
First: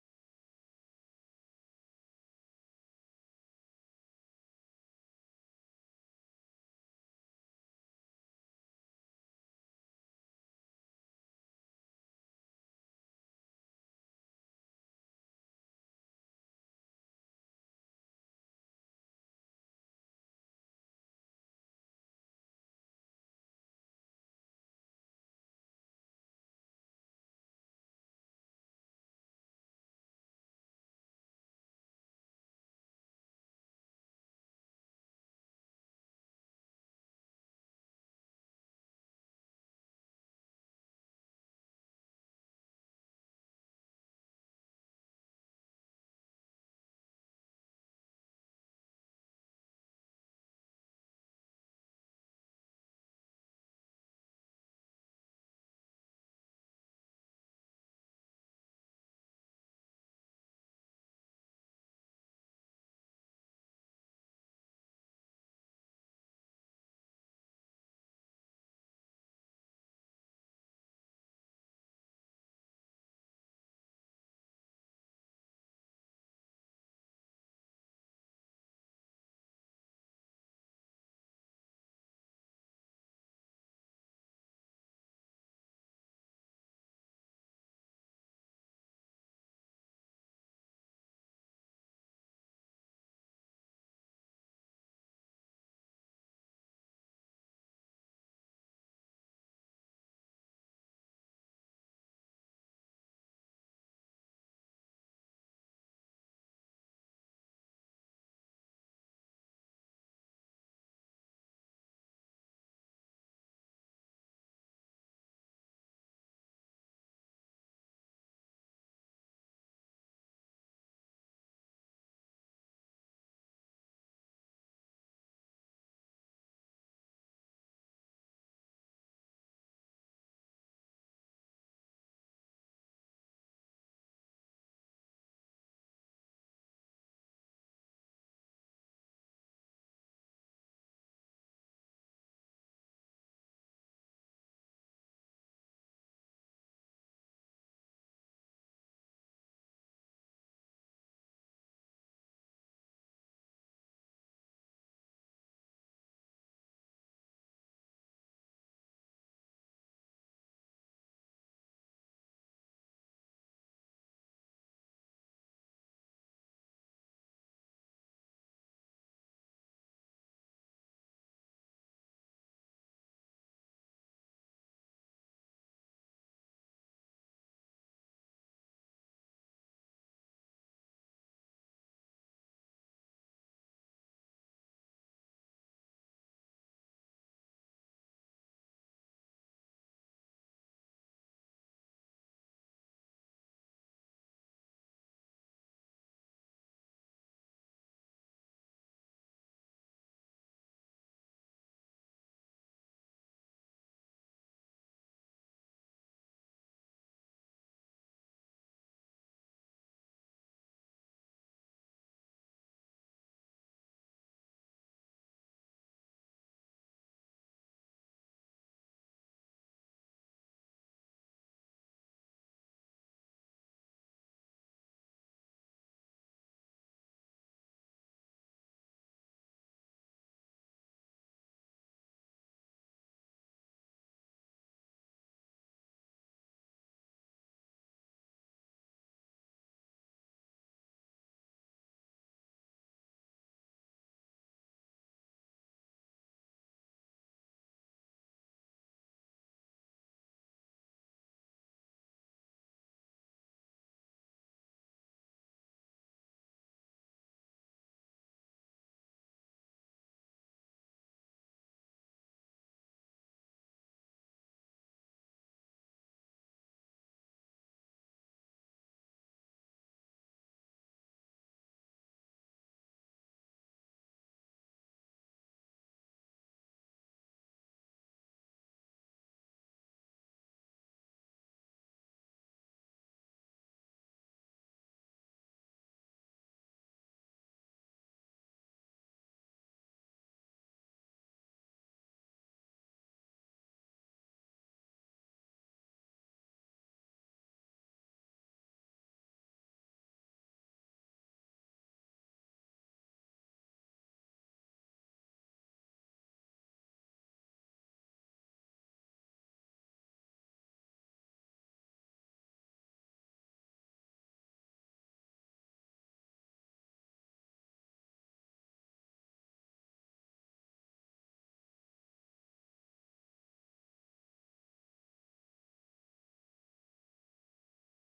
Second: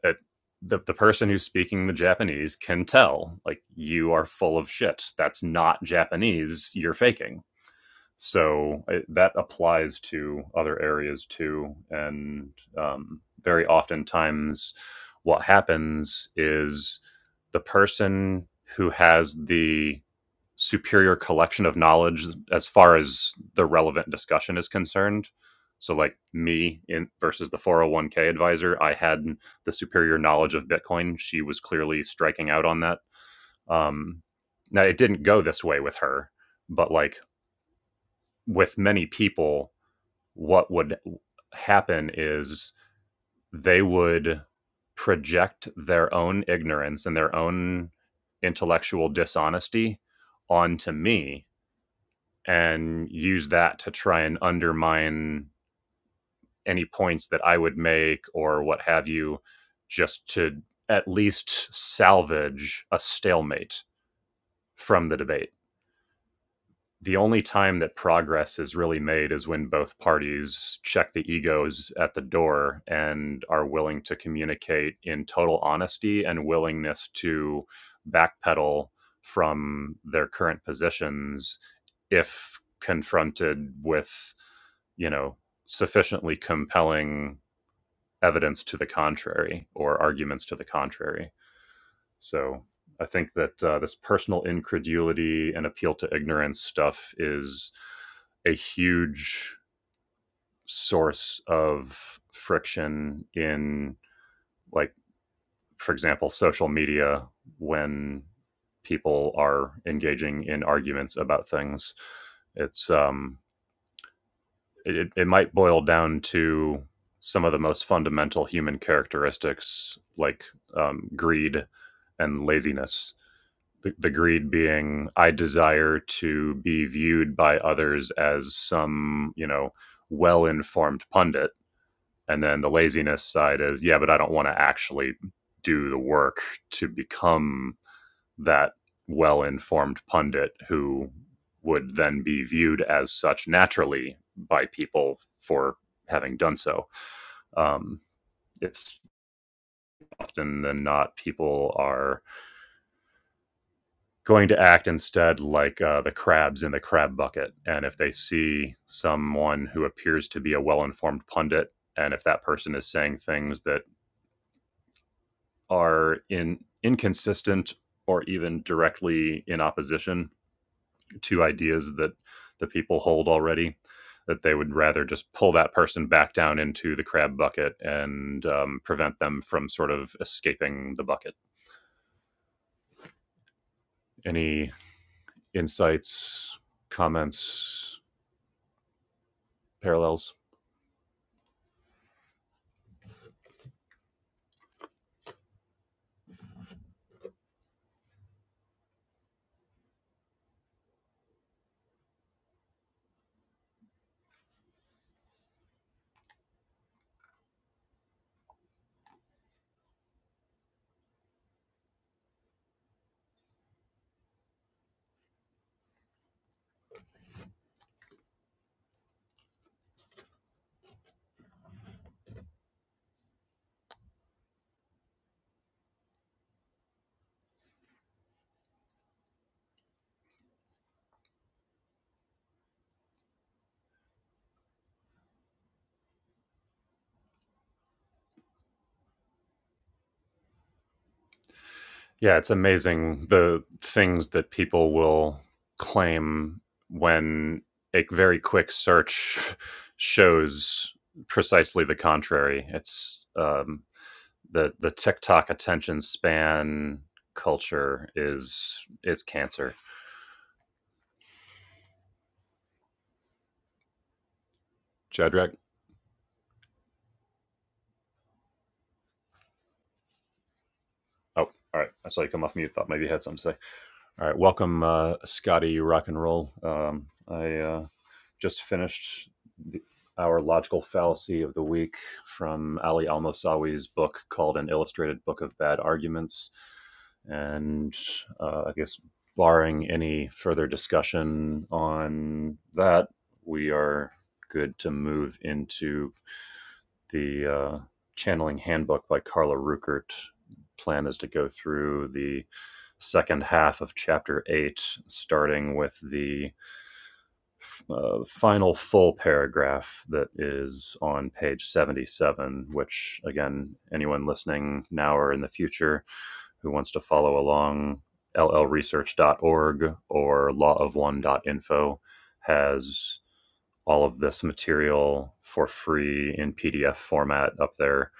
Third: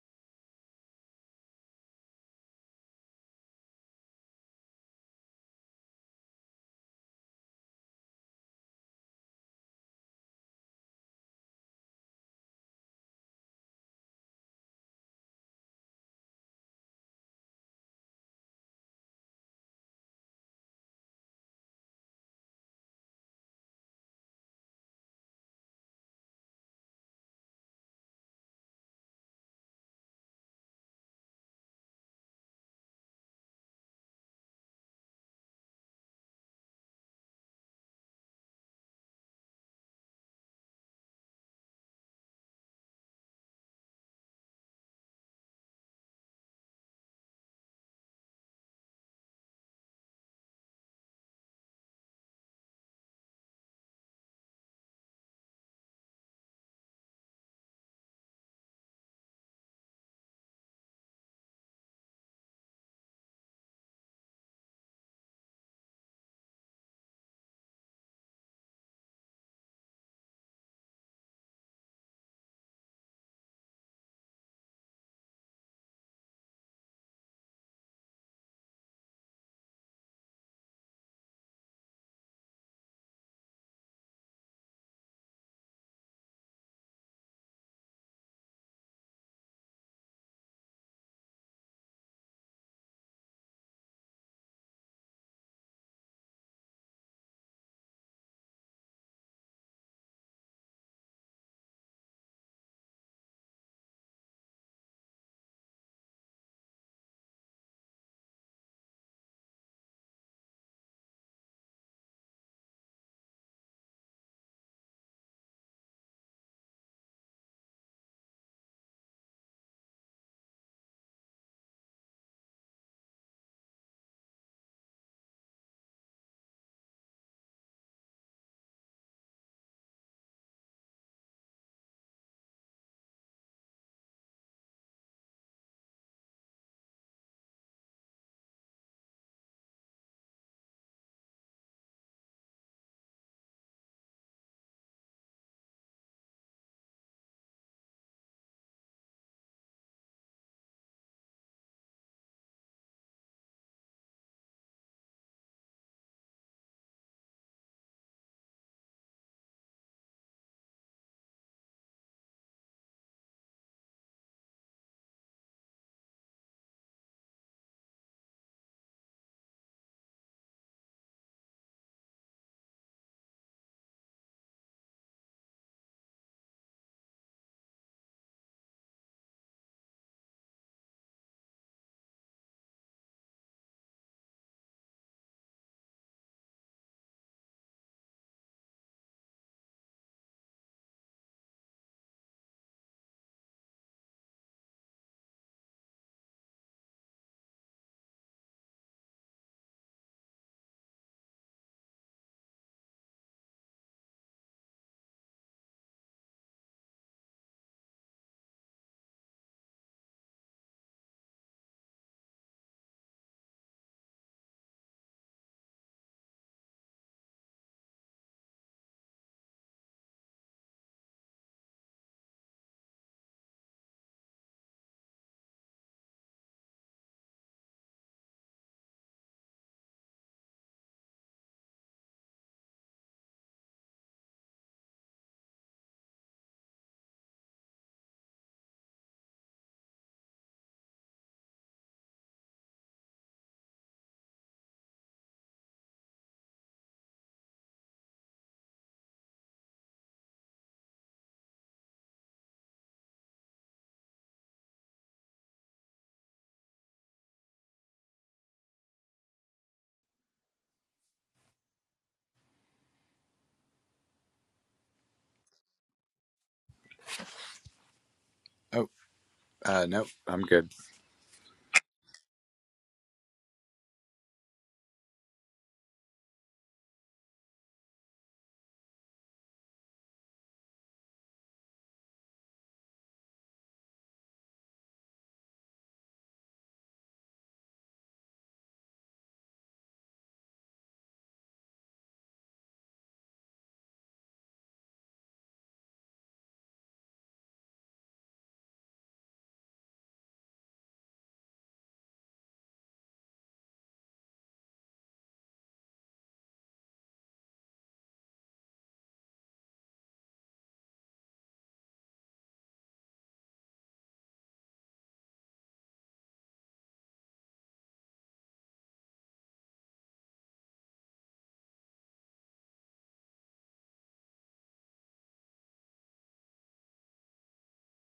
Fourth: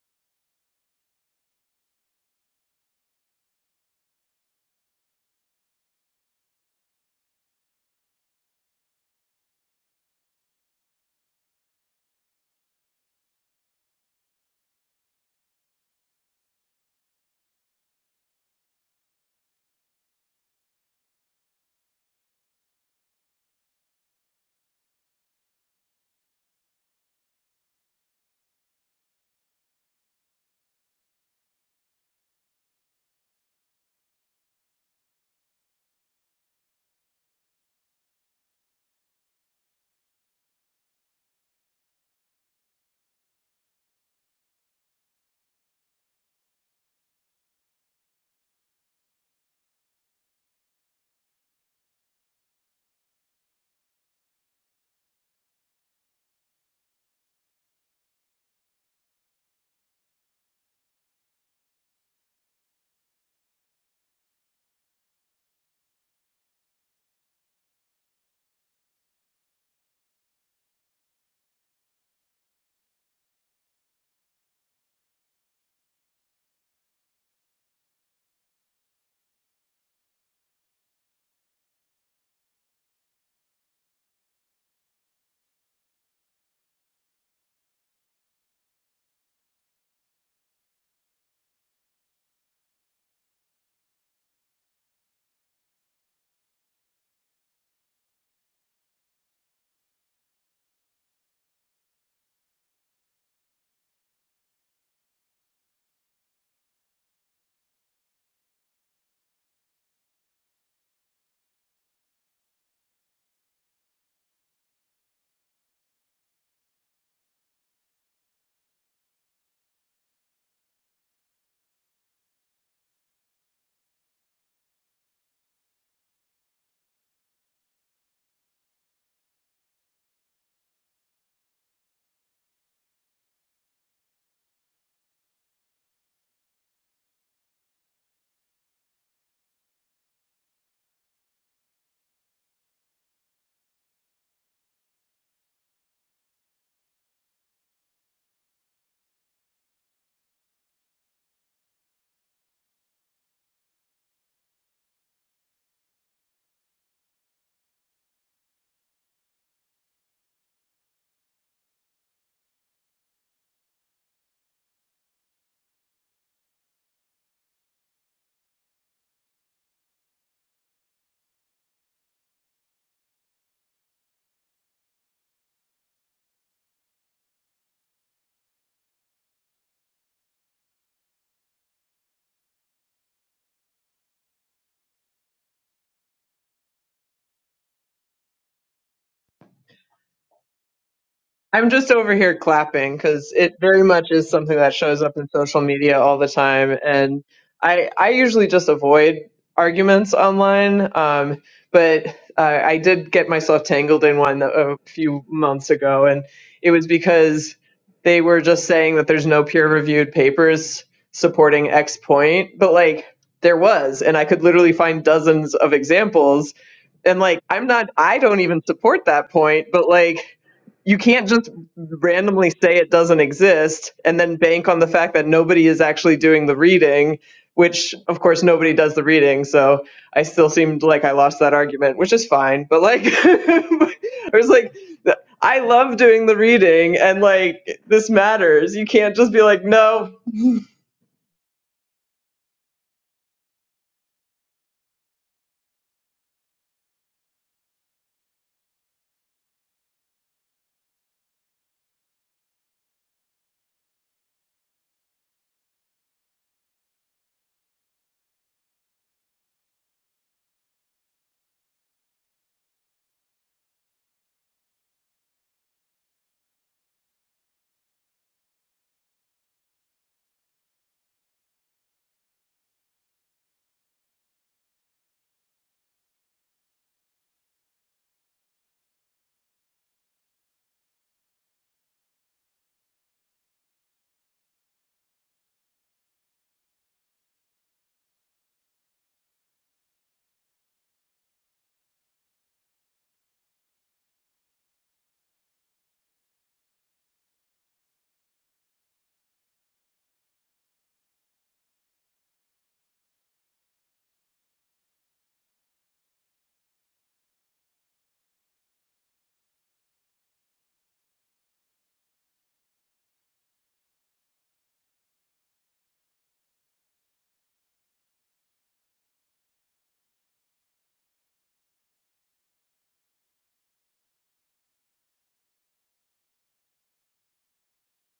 Speaker 1: it, the the person who's speaking the Japanese can tell like you are full of shit. That's not Japanese. You're faking. So it, that applies to other areas too, and um, very oftentimes, what happens is the person who has the superior collection of knowledge as far as the relevant discussion is concerned. So, like me in versus the 401k advisor, I had the superior knowledge of Bitcoin. She was clearly striking out on that. Um, now, it didn't go this way with her, but like with many people, what would happen is they would project their own ignorance and their own intellectual dishonesty onto me and use that to try and undermine any points that I would make or what have you, just to at least salvage a stalemate from the debate the only time that progress is really made is when both parties check the egos at the door and are willing to communicate in total honesty and willingness to backpedal from their current positions if confronted with, you know, sufficiently compelling evidence to the contrary or arguments to the contrary. So I think that uh, this personal incredulity and appeal to ignorance stuff is a huge source of friction in, like, for example, social media when people are engaging in arguments about things. It's um, it, it might boil down to some of the most fundamental human characteristics like um, greed and laziness the, the greed being i desire to be viewed by others as some you know well informed pundit and then the laziness side is yeah but i don't want to actually do the work to become that well informed pundit who would then be viewed as such naturally by people for having done so um, it's often than not people are going to act instead like uh, the crabs in the crab bucket. And if they see someone who appears to be a well informed pundit, and if that person is saying things that are in inconsistent or even directly in opposition to ideas that the people hold already, that they would rather just pull that person back down into the crab bucket and um, prevent them from sort of escaping the bucket. Any insights, comments, parallels?
Speaker 2: I'm just over here clapping because it very much is something that shows up in social media all the time, and I I usually just avoid arguments online. Um, but uh, I did get myself tangled in one a a few months ago, and it was because they were just saying that there's no peer-reviewed papers supporting X point, but like there was, and I could literally find dozens of examples and like i'm not i don't even support that point but like you can't just randomly say it doesn't exist and then bank on the fact that nobody is actually doing the reading which of course nobody does the reading so i still seemed like i lost that argument which is fine but like (laughs) i was like i love doing the reading and like this matters you can't just be like no
Speaker 1: Yeah, it's amazing the things that people will claim when a very quick search (laughs) shows precisely the contrary. It's um, the the TikTok attention span culture is is cancer. Shadrach,
Speaker 3: Oh, uh, no, I'm good.
Speaker 1: Oh, all right. I saw you come off mute. Thought maybe you had something to say. All right, welcome, uh, Scotty Rock and Roll. Um, I uh, just finished the, our logical fallacy of the week from Ali Al Mosawi's book called An Illustrated Book of Bad Arguments. And uh, I guess, barring any further discussion on that, we are good to move into the uh, Channeling Handbook by Carla Ruckert. Plan is to go through the second half of chapter eight, starting with the uh, final full paragraph that is on page 77, which, again, anyone listening now or in the future who wants to follow along, llresearch.org or lawofone.info has all of this material for free in PDF format up there.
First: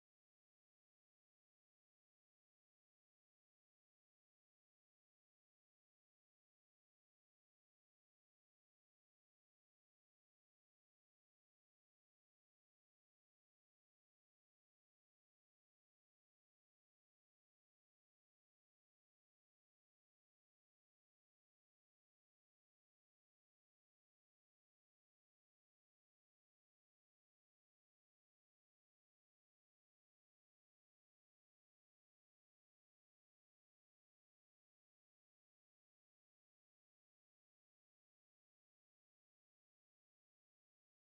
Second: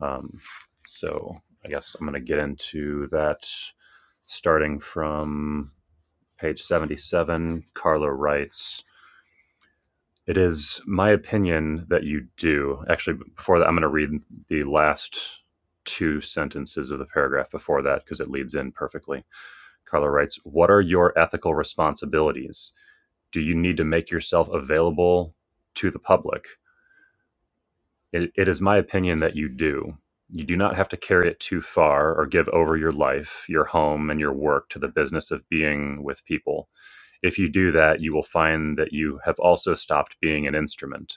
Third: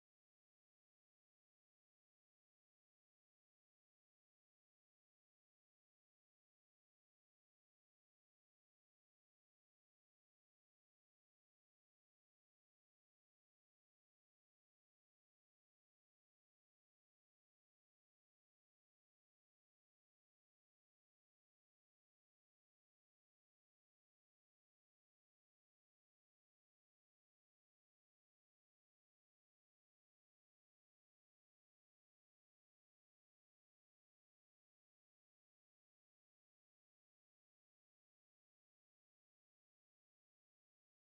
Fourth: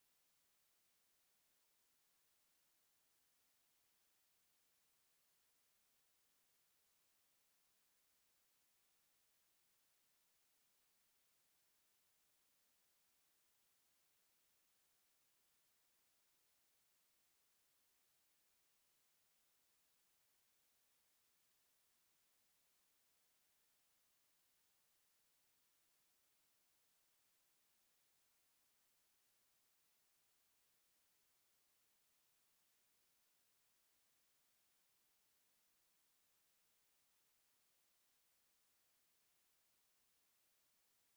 Speaker 1: Um, so I guess I'm going to get into that starting from page 77. Carla writes, it is my opinion that you do. Actually, before that, I'm going to read the last two sentences of the paragraph before that because it leads in perfectly. Carla writes What are your ethical responsibilities? Do you need to make yourself available to the public? It, it is my opinion that you do. You do not have to carry it too far or give over your life, your home, and your work to the business of being with people. If you do that, you will find that you have also stopped being an instrument.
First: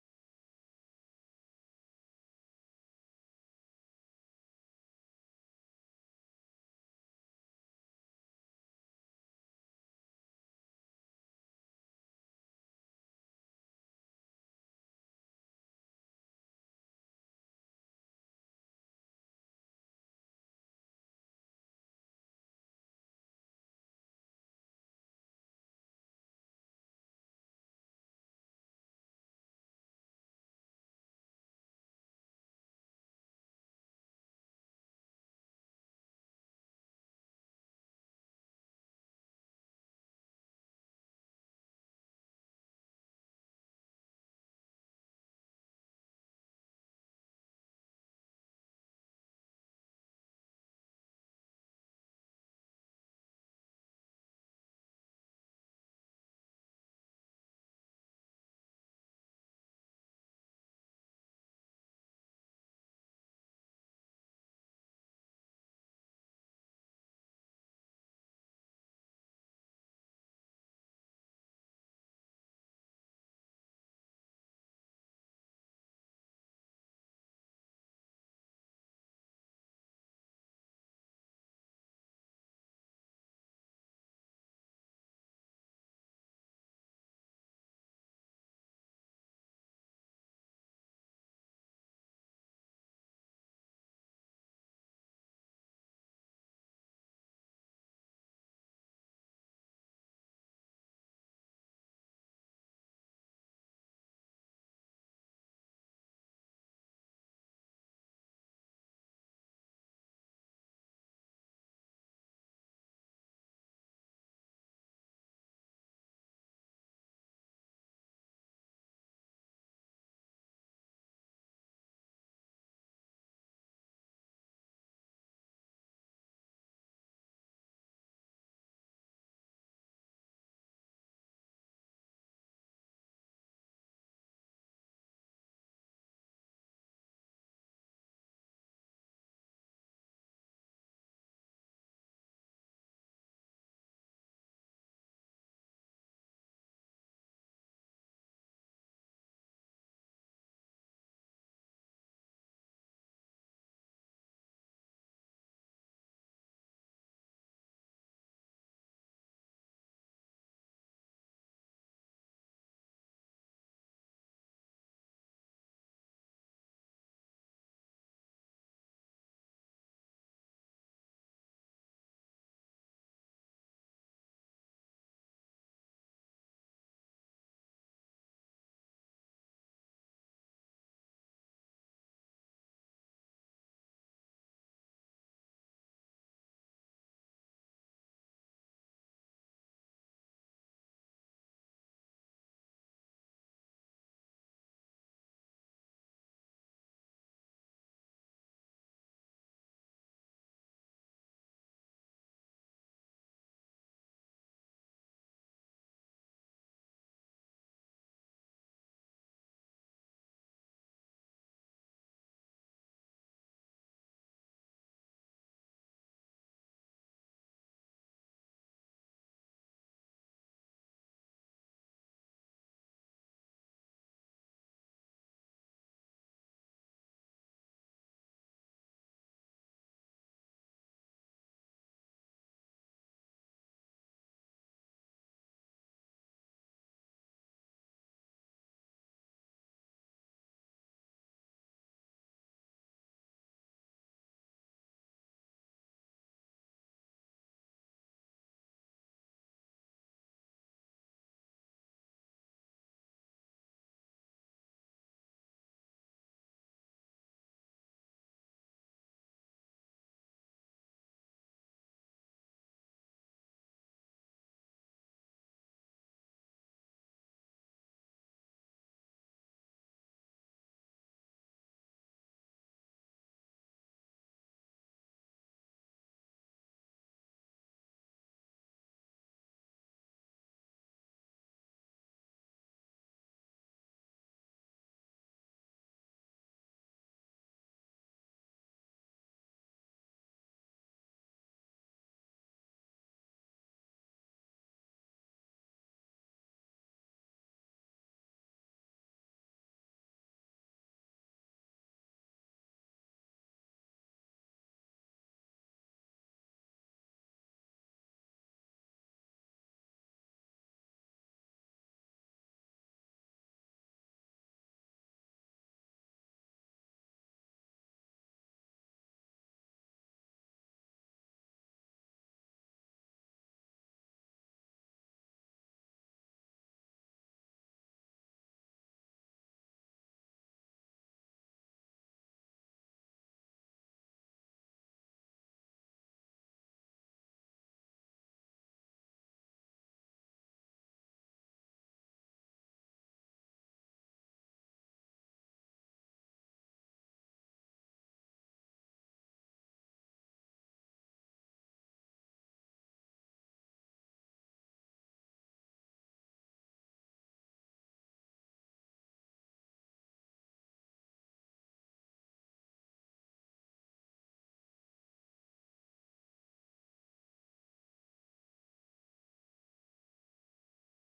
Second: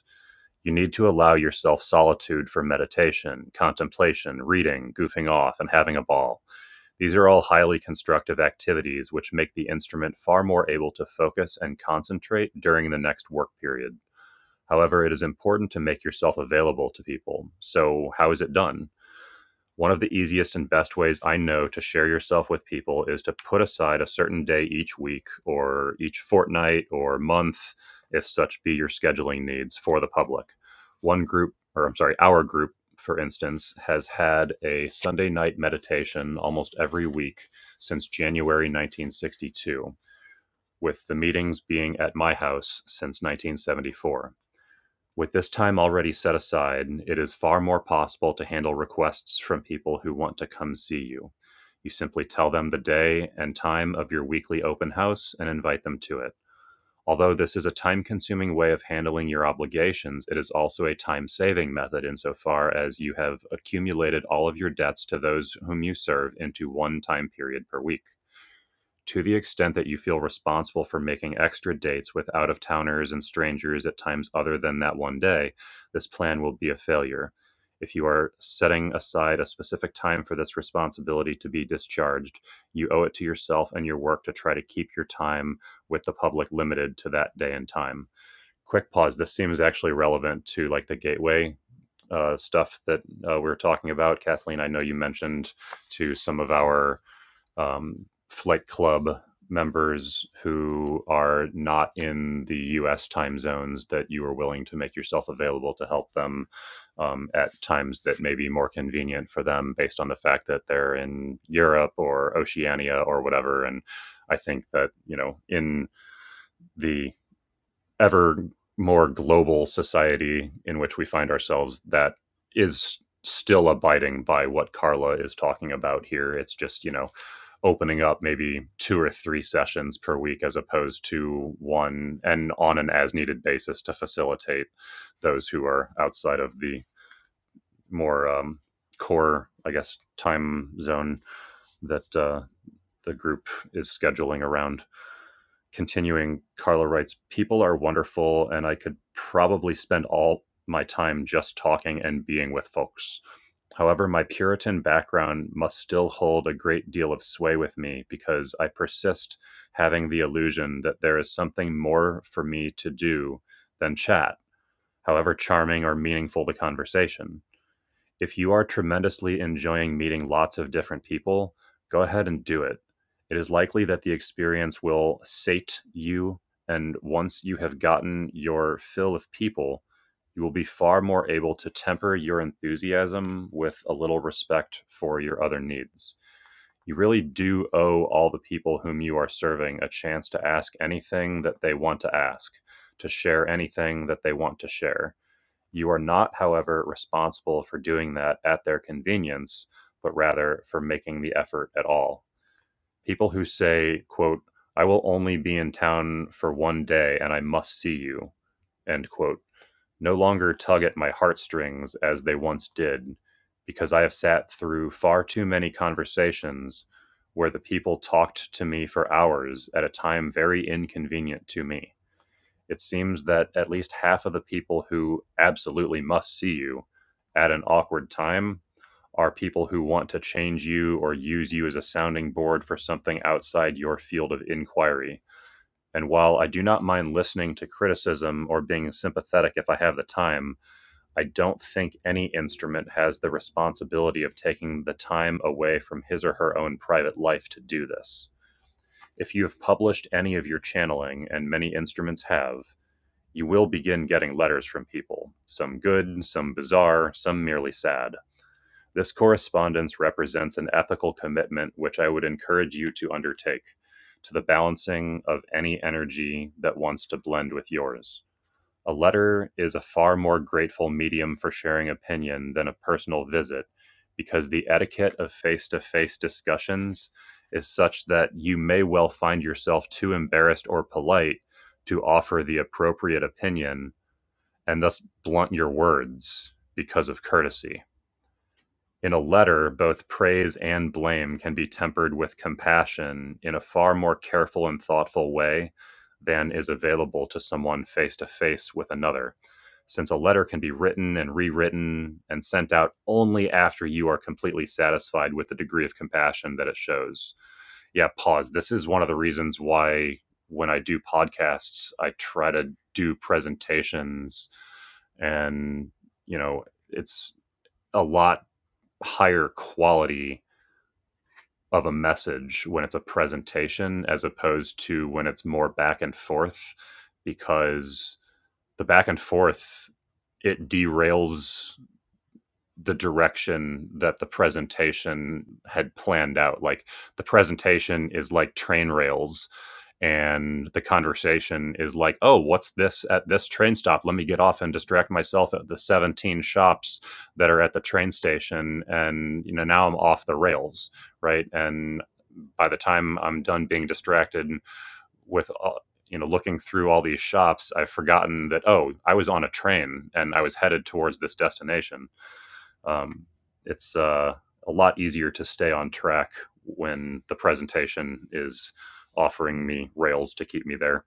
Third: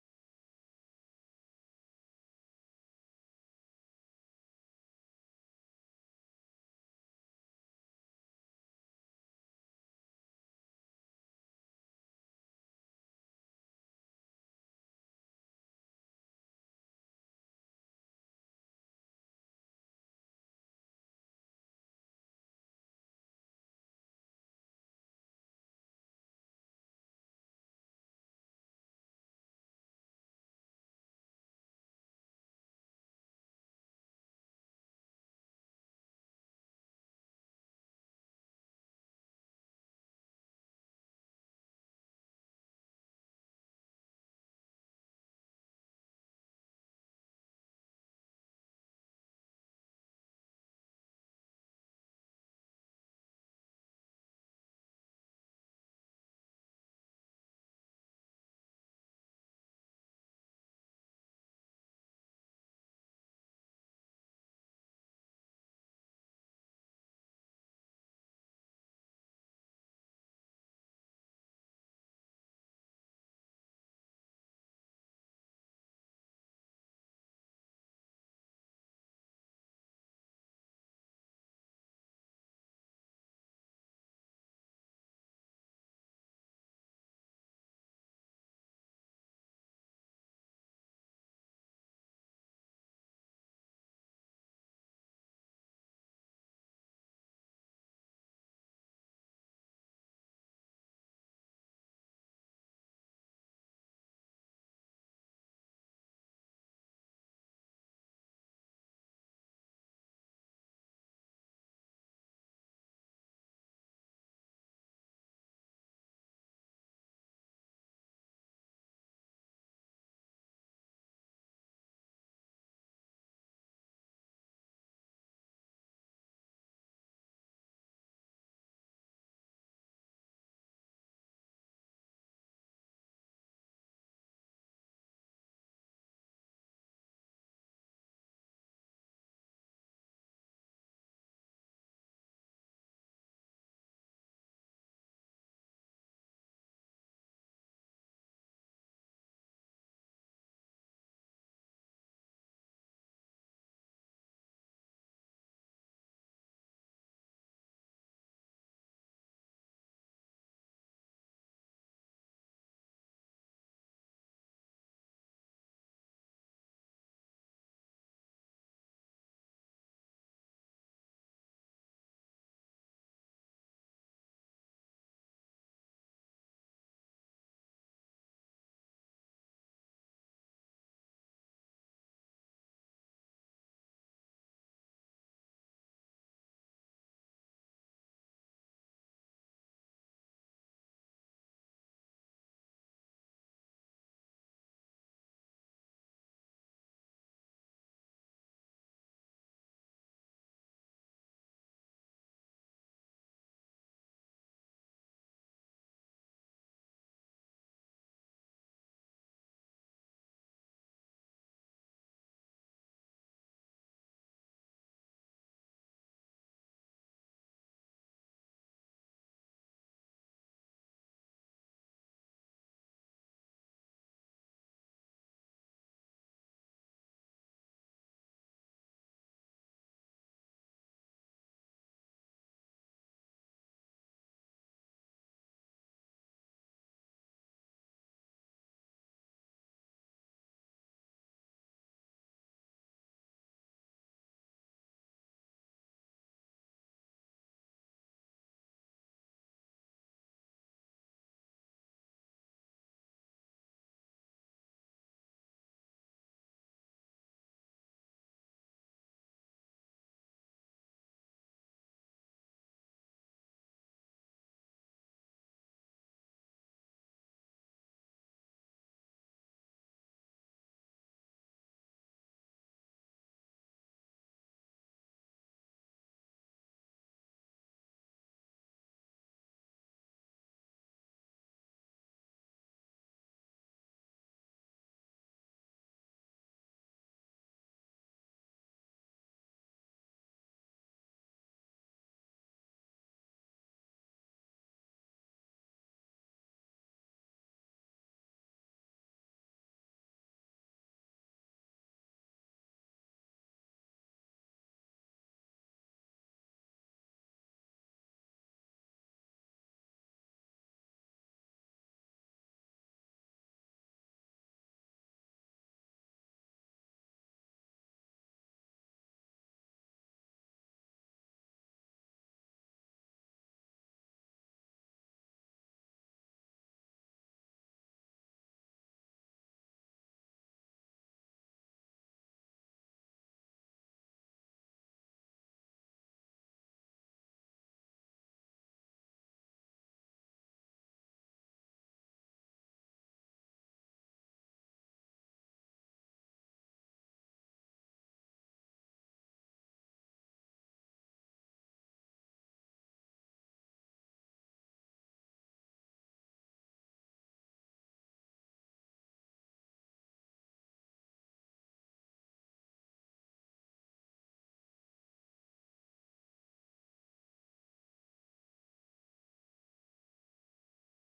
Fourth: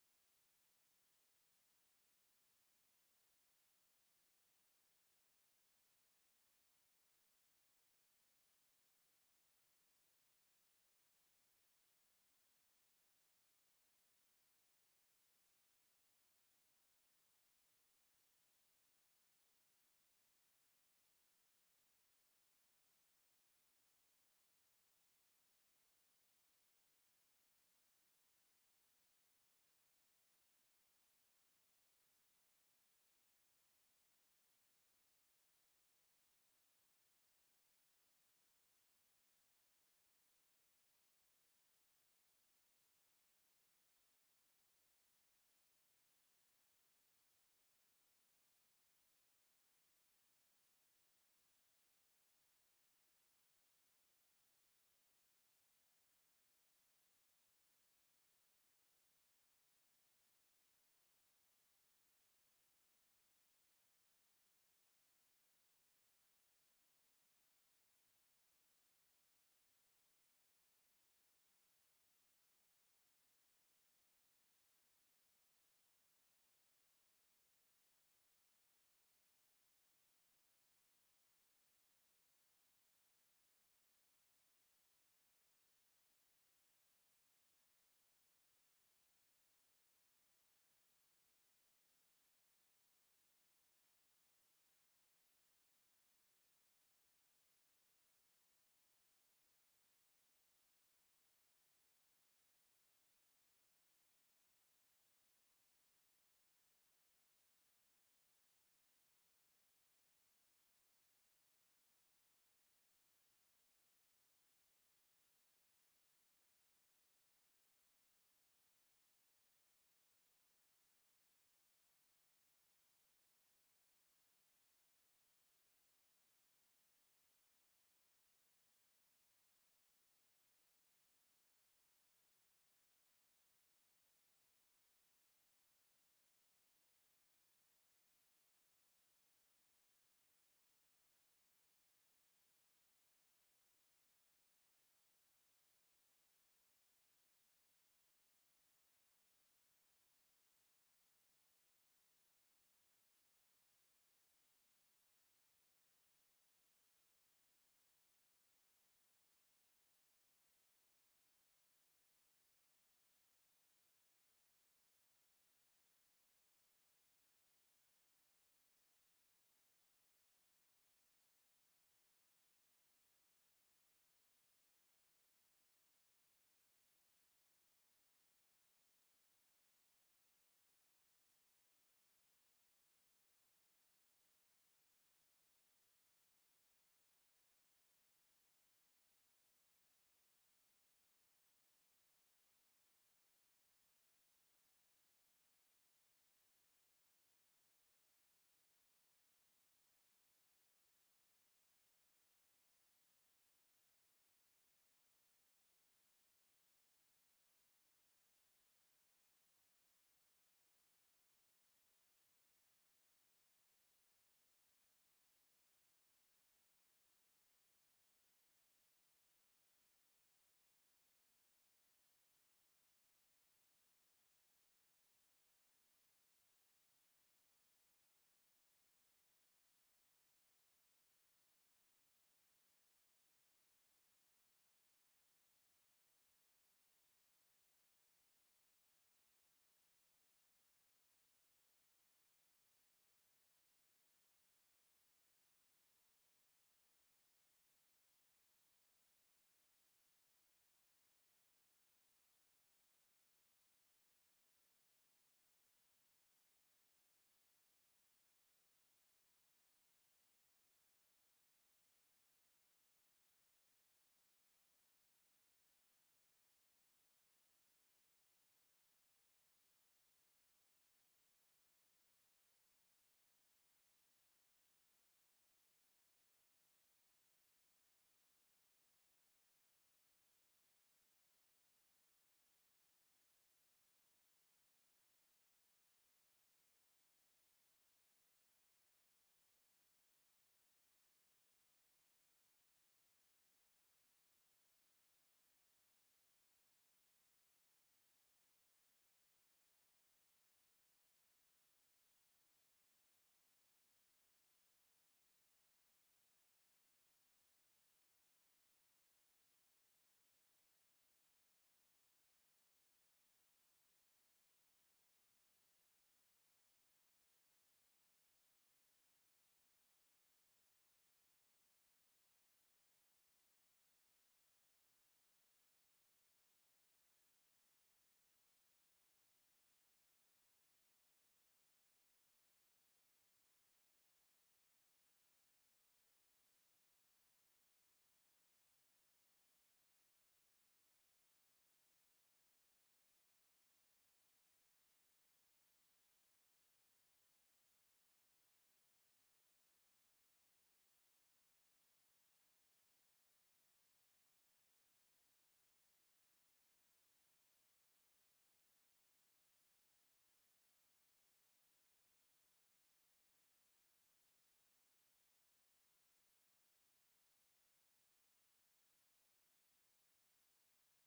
Speaker 1: You need to allow yourself solitude for meditation, contemplation, reading, goofing off, and having a ball. These are all highly constructive activities which make the instrument far more able to focus and concentrate during the next work period. However, it is important to make yourself available to people. So, how is it done? One of the easiest and best ways I know to share yourself with people is to put aside a certain day each week or each fortnight or month, if such be your scheduling needs, for the public. One group, or I'm sorry, our group, for instance, has had a Sunday night meditation almost every week since January 1962, with the meetings being at my house since 1974. With this time already set aside, it is far more possible to handle requests from people who want to come see you. You simply tell them the day and time of your weekly open house and invite them to it. Although this is a time consuming way of handling your obligations, it is also a time saving method insofar as you have accumulated all of your debts to those whom you serve into one time period per week to the extent that you feel responsible for making extra dates with out of towners and strangers at times other than that one day, this plan will be a failure. If you are setting aside a specific time for this responsibility to be discharged, you owe it to yourself and your work to try to keep your time with the public limited to that day and time. Quick pause. This seems actually relevant to like the gateway uh, stuff that uh, we were talking about. Kathleen, I know you mentioned to some of our um, flight club members who are not in the US time zones that you are willing to make yourself available to help them um, at times that may be more convenient for them based on the fact that they're in Europe or Oceania or whatever. And I think that, you know, in the ever more global society in which we find ourselves, that is still abiding by what Carla is talking about here. It's just, you know, opening up maybe two or three sessions per week as opposed to one and on an as needed basis to facilitate those who are outside of the more um, core, I guess, time zone that uh, the group is scheduling around continuing, Carla writes, People are wonderful, and I could probably spend all my time just talking and being with folks. However, my Puritan background must still hold a great deal of sway with me because I persist having the illusion that there is something more for me to do than chat, however charming or meaningful the conversation. If you are tremendously enjoying meeting lots of different people, go ahead and do it. It is likely that the experience will sate you, and once you have gotten your fill of people, you will be far more able to temper your enthusiasm with a little respect for your other needs. You really do owe all the people whom you are serving a chance to ask anything that they want to ask, to share anything that they want to share. You are not, however, responsible for doing that at their convenience, but rather for making the effort at all. People who say, quote, I will only be in town for one day and I must see you, end quote, no longer tug at my heartstrings as they once did, because I have sat through far too many conversations where the people talked to me for hours at a time very inconvenient to me it seems that at least half of the people who absolutely must see you at an awkward time are people who want to change you or use you as a sounding board for something outside your field of inquiry. And while I do not mind listening to criticism or being sympathetic if I have the time, I don't think any instrument has the responsibility of taking the time away from his or her own private life to do this. If you have published any of your channeling, and many instruments have, you will begin getting letters from people, some good, some bizarre, some merely sad. This correspondence represents an ethical commitment which I would encourage you to undertake to the balancing of any energy that wants to blend with yours. A letter is a far more grateful medium for sharing opinion than a personal visit because the etiquette of face to face discussions is such that you may well find yourself too embarrassed or polite to offer the appropriate opinion and thus blunt your words because of courtesy in a letter, both praise and blame can be tempered with compassion in a far more careful and thoughtful way than is available to someone face to face with another, since a letter can be written and rewritten and sent out only after you are completely satisfied with the degree of compassion that it shows. Yeah, pause. This is one of the reasons why when I do podcasts, I try to do presentations and, you know, it's a lot higher quality of a message when it's a presentation as opposed to when it's more back and forth because the back and forth it derails the direction that the presentation had planned out. Like the presentation is like train rails, and the conversation is like, "Oh, what's this at this train stop? Let me get off and distract myself at the 17 shops that are at the train station." And you know, now I'm off the rails, right? And by the time I'm done being distracted with all, you know looking through all these shops, I've forgotten that oh, I was on a train and I was headed towards this destination um, it's uh, a lot easier to stay on track when the presentation is offering me rails to keep me there.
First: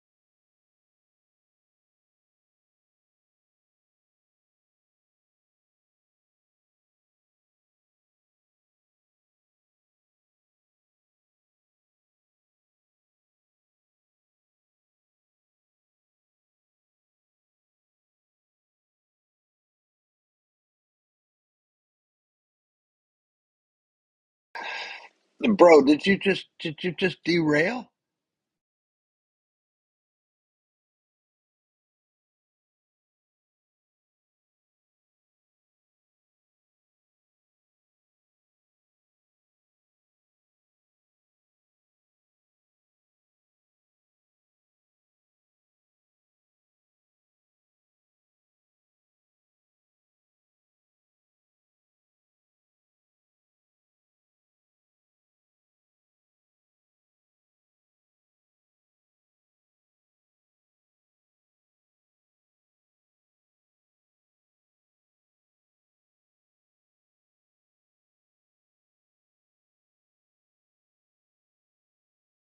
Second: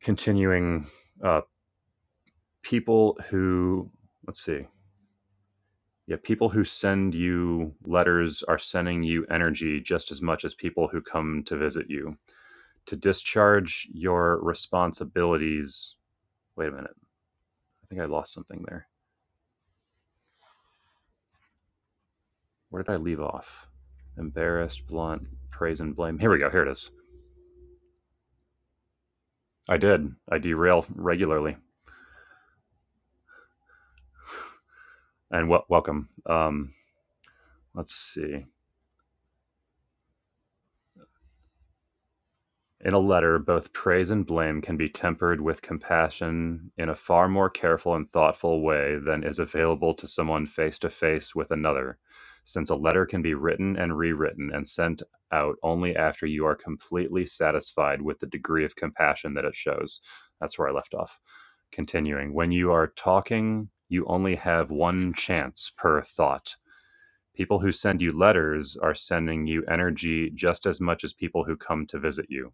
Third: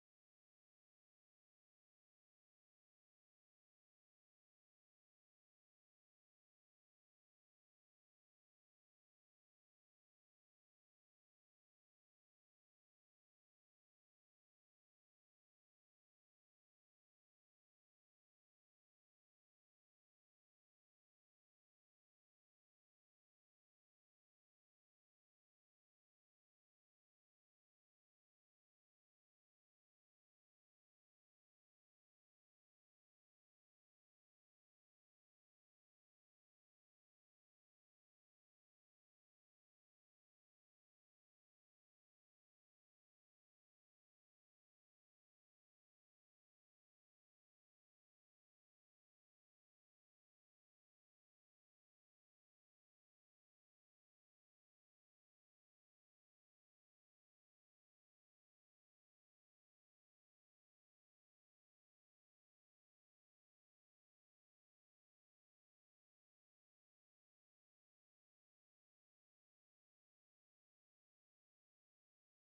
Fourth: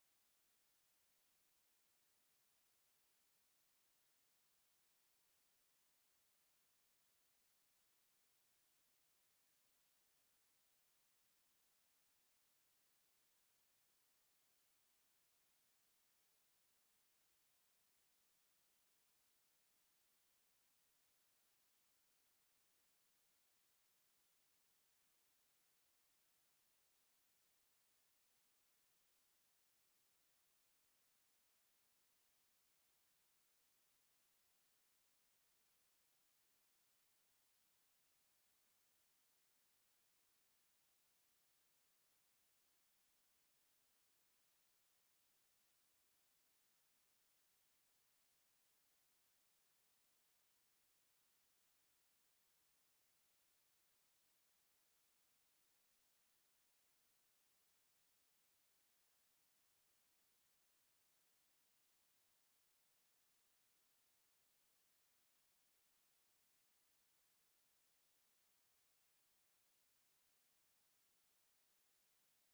Speaker 1: Continuing, uh, people who, let's see, yeah, people who send you letters are sending you energy just as much as people who come to visit you. To discharge your responsibilities. Wait a minute. I think I lost something there. Where did I leave off? Embarrassed, blunt, praise
Speaker 4: Bro,
Speaker 1: and
Speaker 4: did
Speaker 1: blame.
Speaker 4: you
Speaker 1: Here we
Speaker 4: just
Speaker 1: go. Here it
Speaker 4: did
Speaker 1: is.
Speaker 4: you just derail?
Speaker 1: I did. I derail regularly. And wel- welcome. Um, let's see. In a letter, both praise and blame can be tempered with compassion in a far more careful and thoughtful way than is available to someone face to face with another, since a letter can be written and rewritten and sent out only after you are completely satisfied with the degree of compassion that it shows. That's where I left off. Continuing, when you are talking, you only have one chance per thought People who send you letters are sending you energy just as much as people who come to visit you.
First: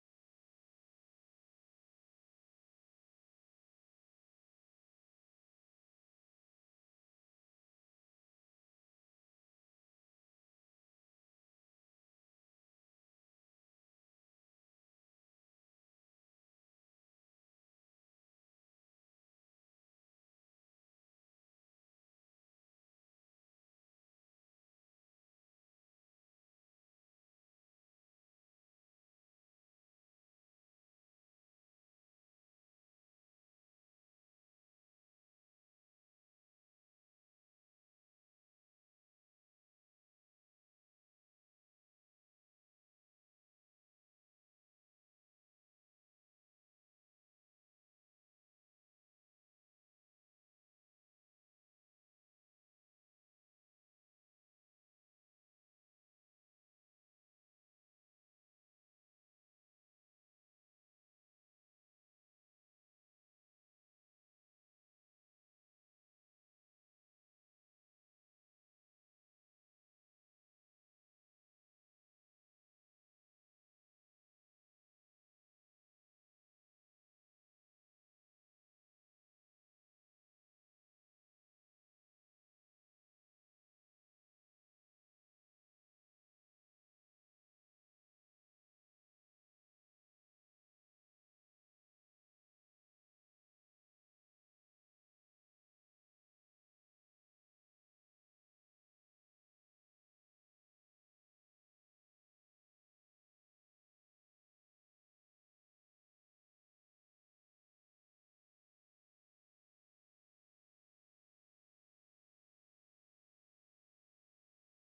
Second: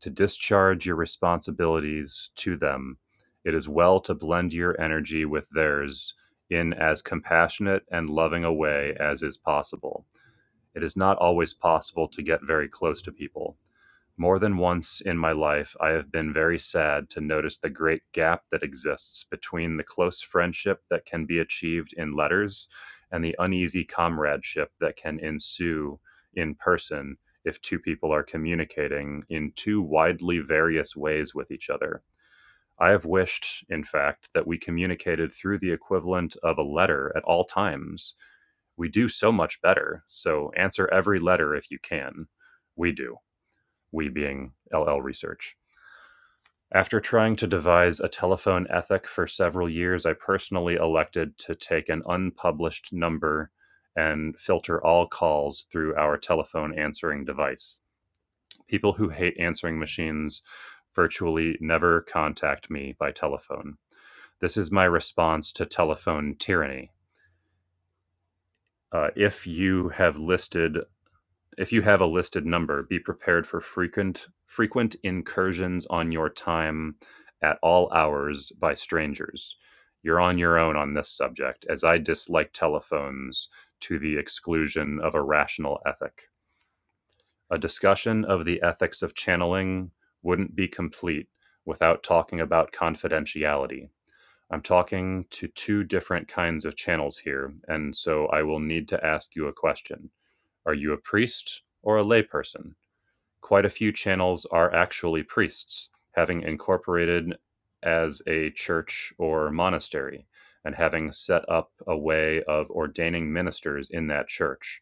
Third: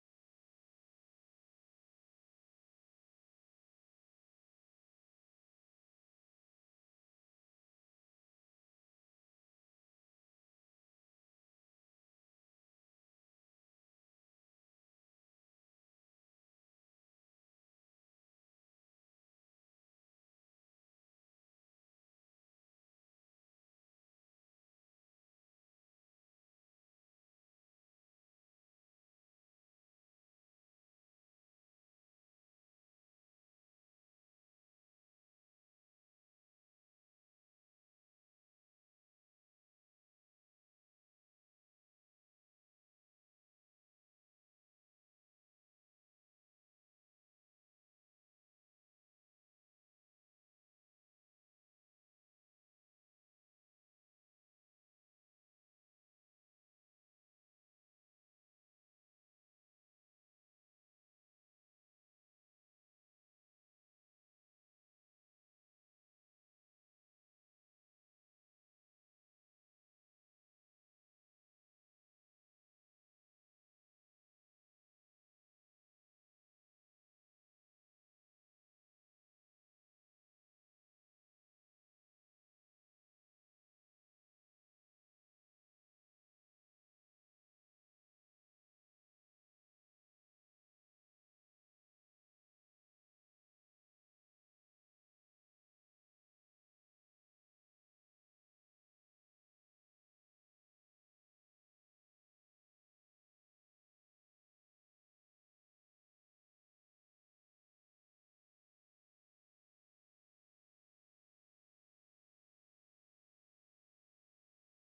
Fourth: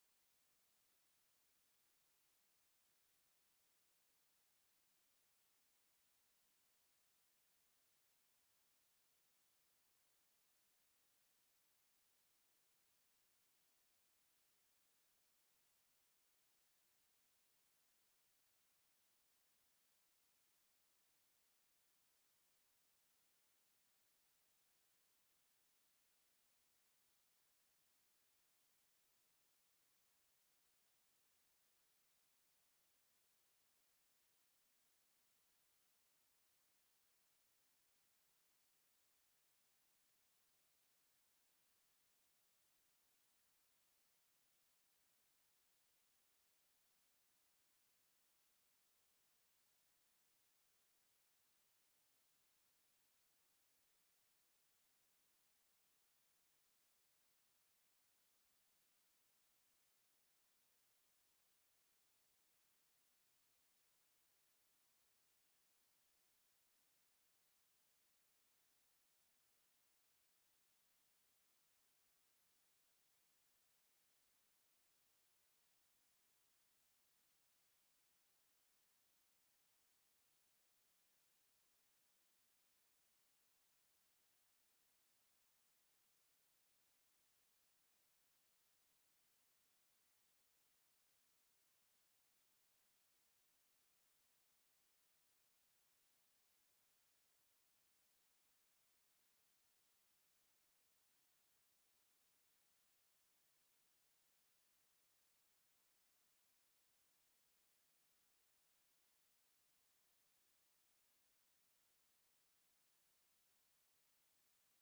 Speaker 1: To discharge your responsibilities to them, it is well to blend your energy with theirs in as compassionate and loving a way as is possible. It is not always possible to get very close to people. More than once in my life, I have been very sad to notice the great gap that exists between the close friendship that can be achieved in letters and the uneasy comradeship that can ensue in person if two people are communicating in two widely various ways with each other. I have wished, in fact, that we communicated through the equivalent of a letter at all times. We do so much better, so answer every letter if you can. We do we being LL Research. After trying to devise a telephone ethic for several years, I personally elected to take an unpublished number and filter all calls through our telephone answering device. People who hate answering machines virtually never contact me by telephone. This is my response to telephone tyranny. Uh, if you have listed if you have a listed number, be prepared for frequent frequent incursions on your time at all hours by strangers. You're on your own on this subject, as I dislike telephones to the exclusion of a rational ethic. A discussion of the ethics of channeling wouldn't be complete without talking about confidentiality. I'm talking to two different kinds of channels here, and so I will need to ask you a question. Are you a priest or a layperson? Quite a few channels are actually priests, having incorporated as a church or monastery, and having set up a way of ordaining ministers in that church.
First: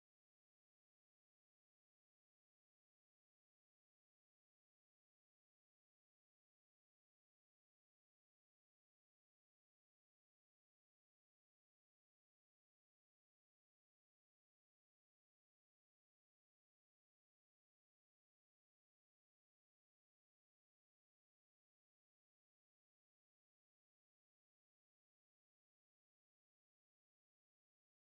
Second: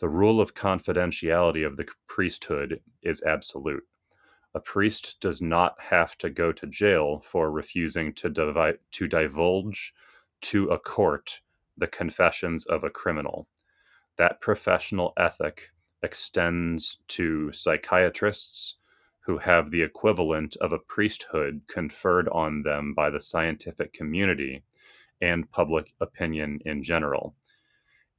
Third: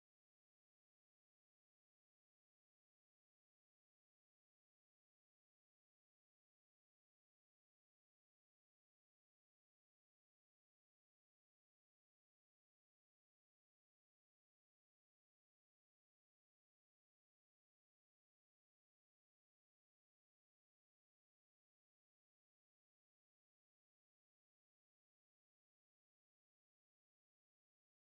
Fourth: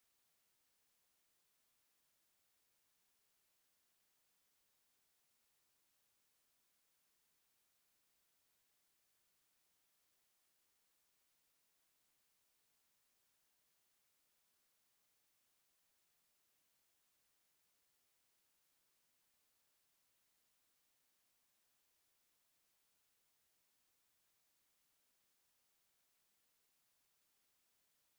Speaker 1: The rule of confidentiality of the priesthood is absolute. A priest does not have to go to jail for refusing to, divi- to divulge to a court the confessions of a criminal that professional ethic extends to psychiatrists who have the equivalent of a priesthood conferred on them by the scientific community and public opinion in general.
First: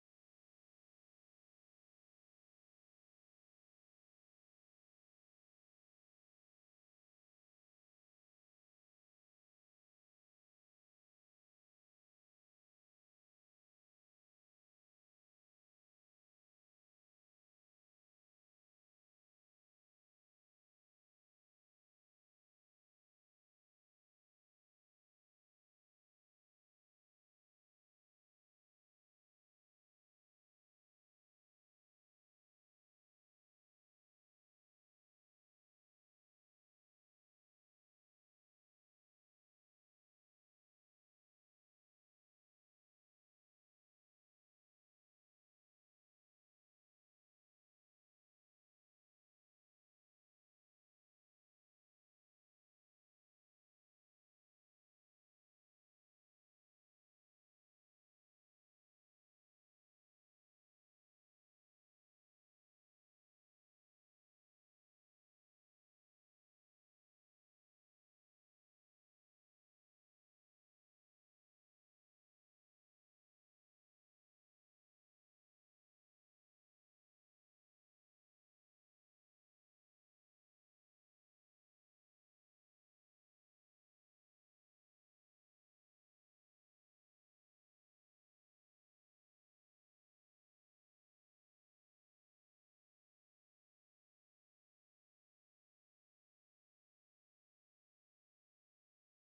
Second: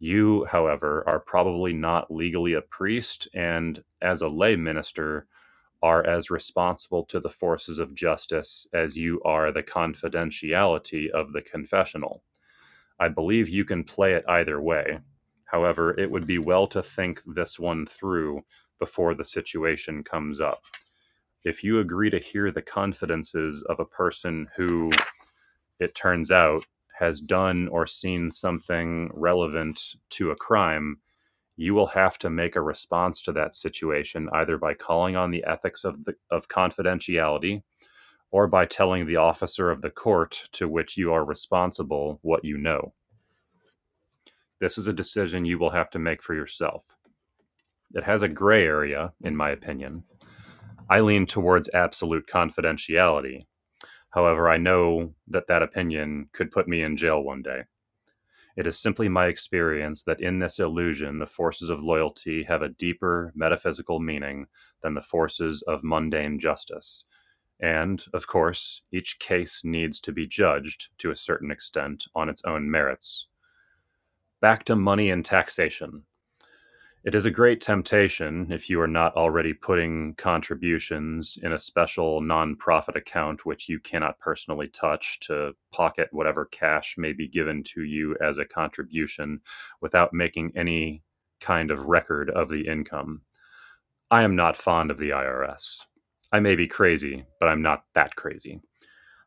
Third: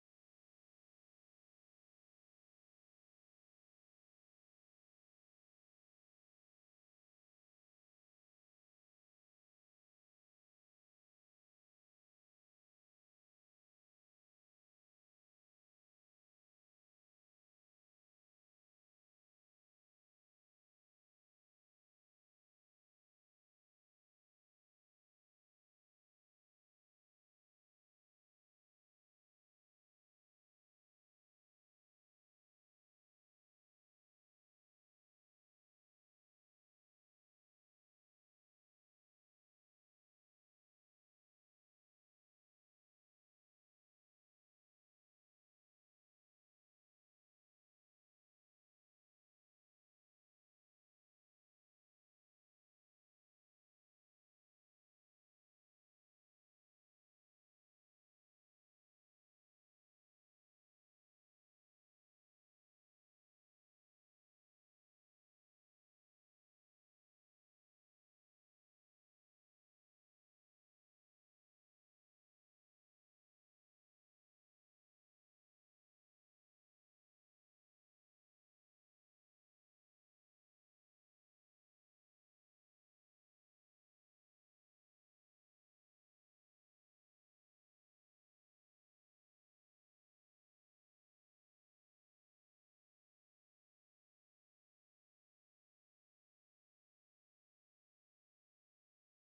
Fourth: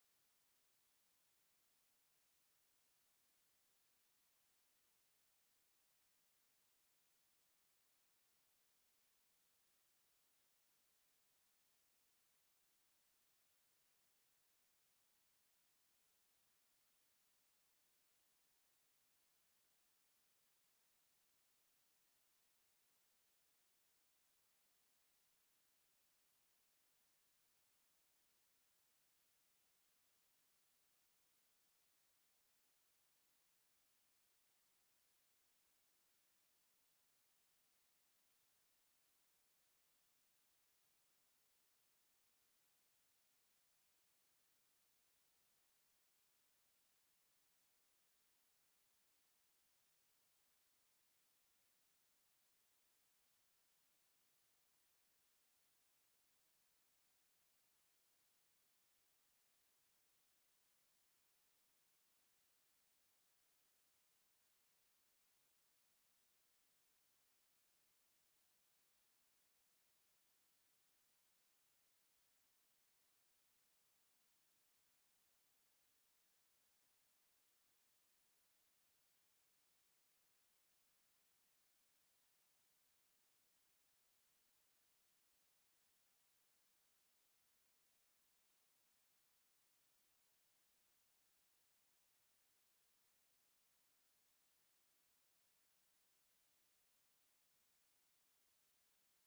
Speaker 1: You, however, are probably not legally a priest and, as a lay minister, are as responsible to the forces of justice as you are the confidentiality of the confessional I believe you can play it either way. However, it would be well to think this one through before the situation comes up. If you agree to hear the confidences of a person who, it turns out, has done or seen something relevant to a crime, you will have to make a response to that situation either by calling on the ethics of, the, of confidentiality or by telling the officer of the court to which you are responsible what you know. This is a decision you will have to make for yourself. It has a gray area, in my opinion. I lean towards absolute confidentiality. However, I know that that opinion could put me in jail one day. It is simply my experience that in this illusion, the forces of loyalty have a deeper metaphysical meaning than the forces of mundane justice. And, of course, each case needs to be judged, to a certain extent, on its own merits. Back to money and taxation. It is a great temptation if you are not already putting contributions in a special nonprofit account which you cannot personally touch to pocket whatever cash may be given to you as a contribution without making any kind of record of the income. I am not fond of the IRS. I may be crazy, but I'm not that crazy.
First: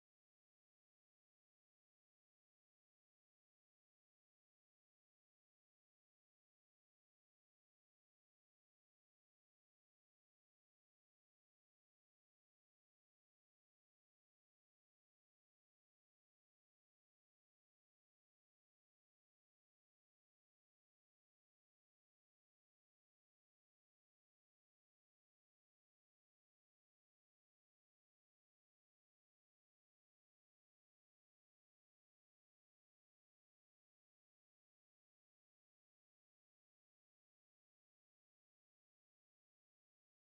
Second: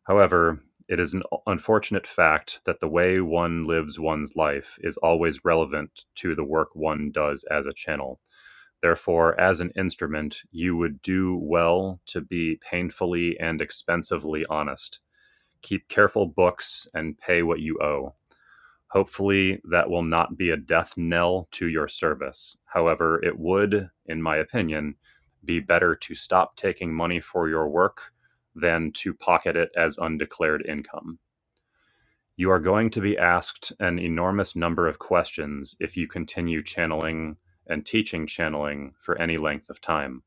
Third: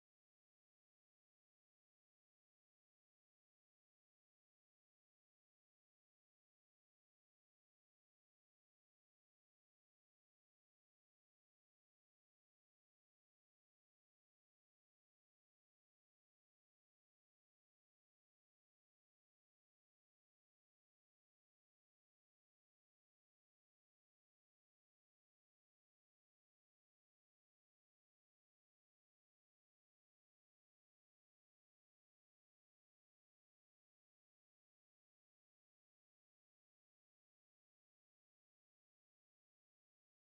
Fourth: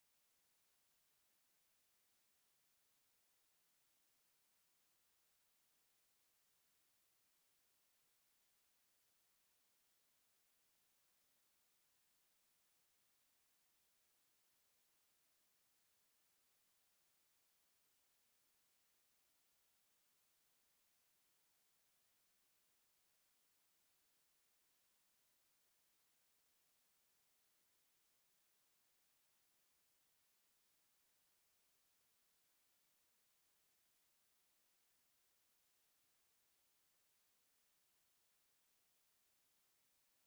Speaker 1: However, it is an unfortunate fact that the way one lives one's life is always relevant to the work one does as a channel. Therefore, as an instrument, you would do well to be painfully and expensively honest. Keep careful books and pay what you owe. Hopefully, that will not be a death knell to your service. However, it would, in my opinion, be better to stop taking money for your work than to pocket it as undeclared income. You are going to be asked an enormous number of questions if you continue channeling and teaching channeling for any length of time.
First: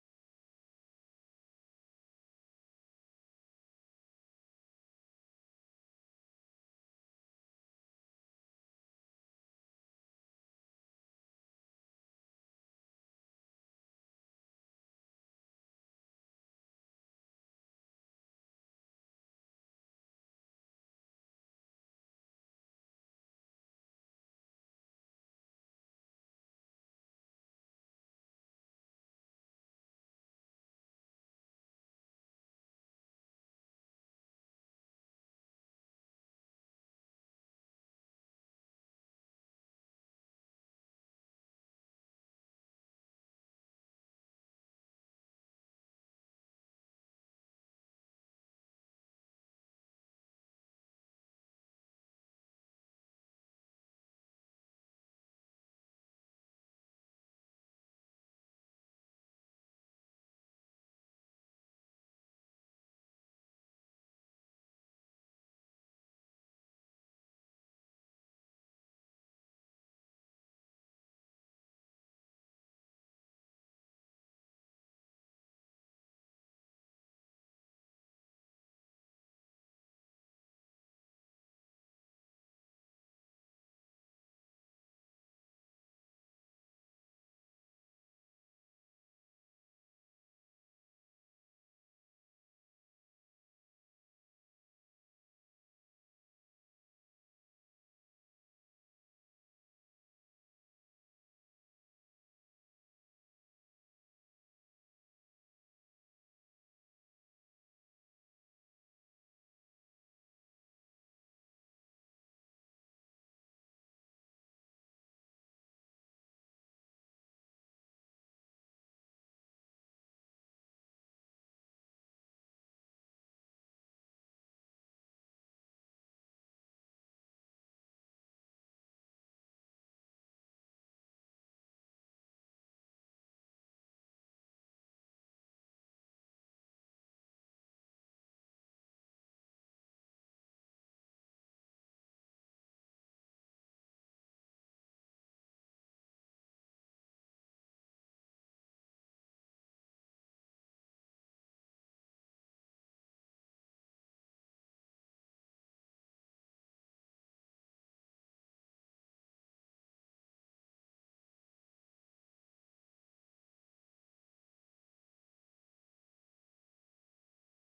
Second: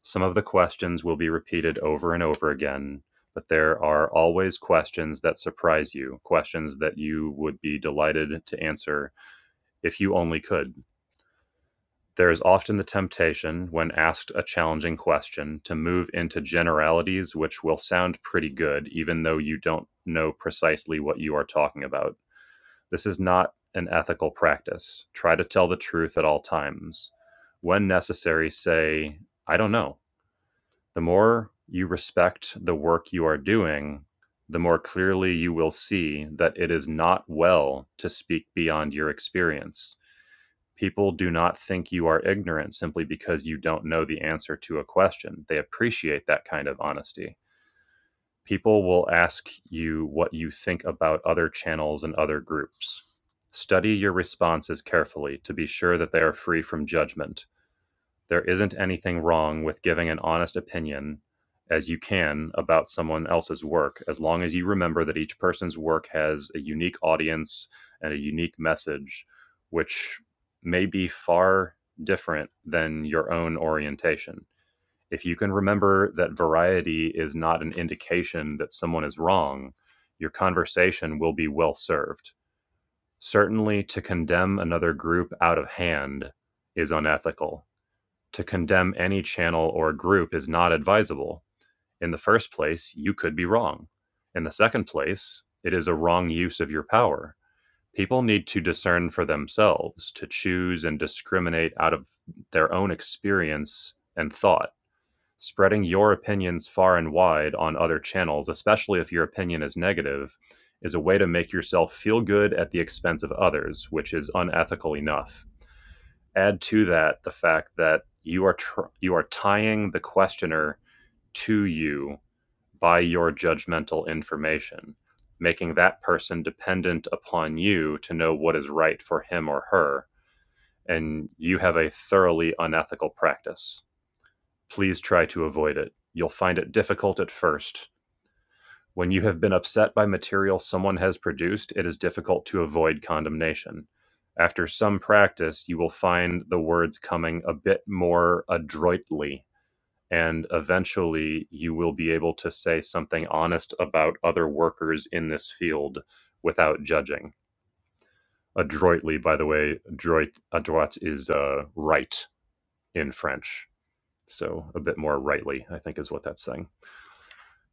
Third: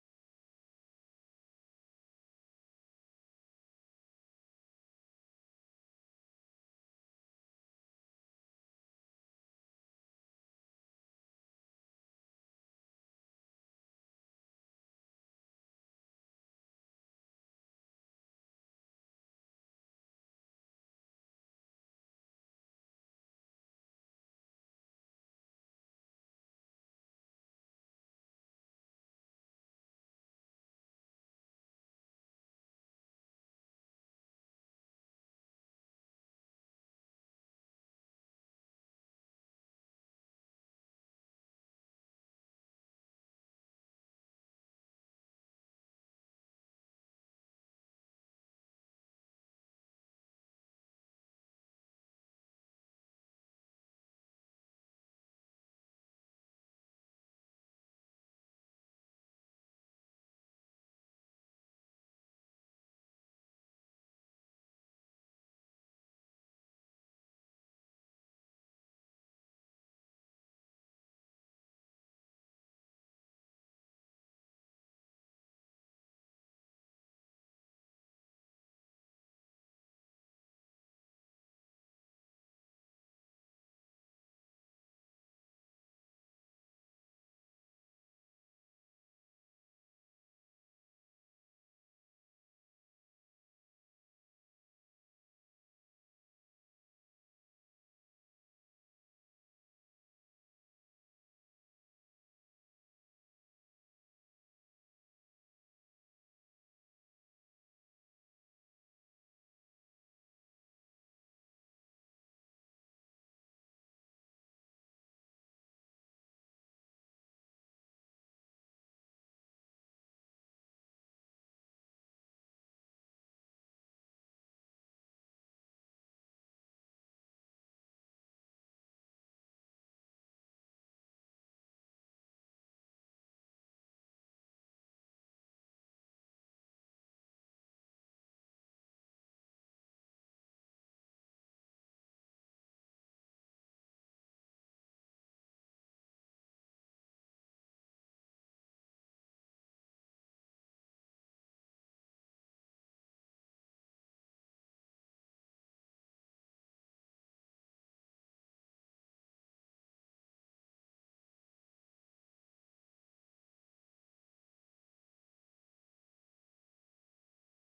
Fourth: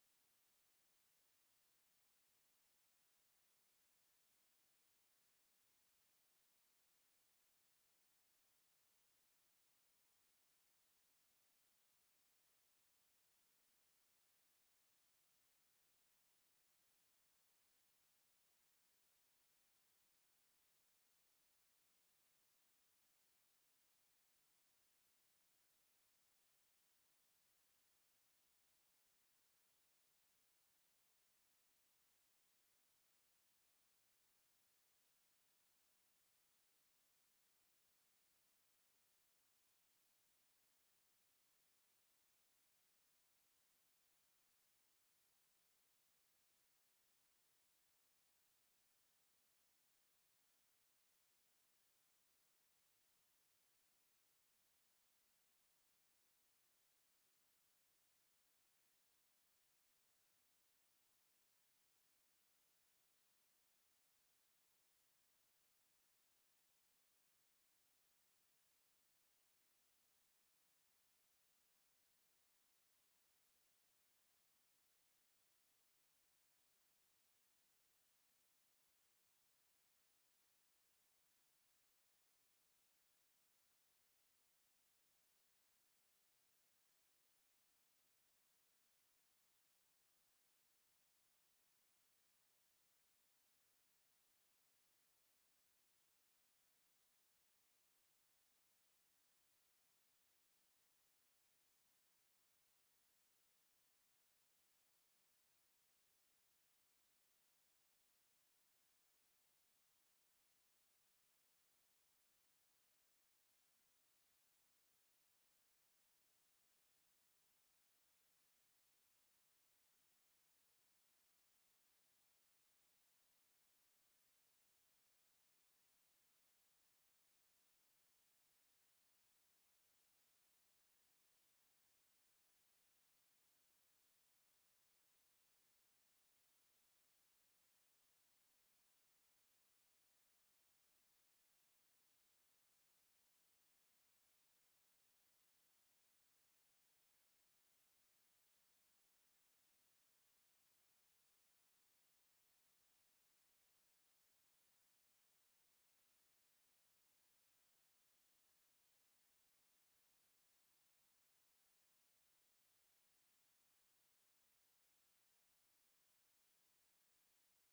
Speaker 1: Some of the questions will be repeated over and over again, but there are always questions that surprise you, questions that you would be delighted to answer if you only could. There is often the temptation, when asked a challenging question, to move into generalities which will sound pretty good, even though you don't know precisely what you are talking about. This is not an ethical practice. Try to tell the truth at all times. When necessary, say, I don't know. The more you respect the work you are doing, the more clearly you will see that it is not well to speak beyond your experience People do not think you are ignorant simply because you don't know the answer to a question. They appreciate that kind of honesty. People will ask you what you think about other channels and other groups. Study your responses carefully to be sure that they are free from judgment there isn't anything wrong with giving an honest opinion as you can about someone else's work, as long as you remember that each person's work has a unique audience and a unique message, which may be far different than your own orientation. If you can remember that variety is not an indication that someone is wrong, your conversation will be well served. Certainly, to condemn another group out of hand is unethical to condemn any channel or group is not advisable. In the first place, you could be wrong. In the second place, it is a wrong use of your power. People need to discern for themselves, to choose and discriminate out of their own experience and thought Spreading your opinions far and wide on other channels, especially if your opinion is negative, is a way to make yourself feel good at the expense of others, which is unethical enough. Add to that the fact that you are tr- you are tying the questioner to you by your judgmental information, making that person dependent upon you to know what is right for him or her, and you have a thoroughly unethical practice. Please try to avoid it. You'll find it difficult at first. When you have been upset by material someone has produced, it is difficult to avoid condemnation. After some practice, you will find the words coming a bit more adroitly, and eventually you will be able to say something honest about other workers in this field without judging. Adroitly, by the way, droit, adroit is uh, right in French. So a bit more rightly, I think, is what that's saying.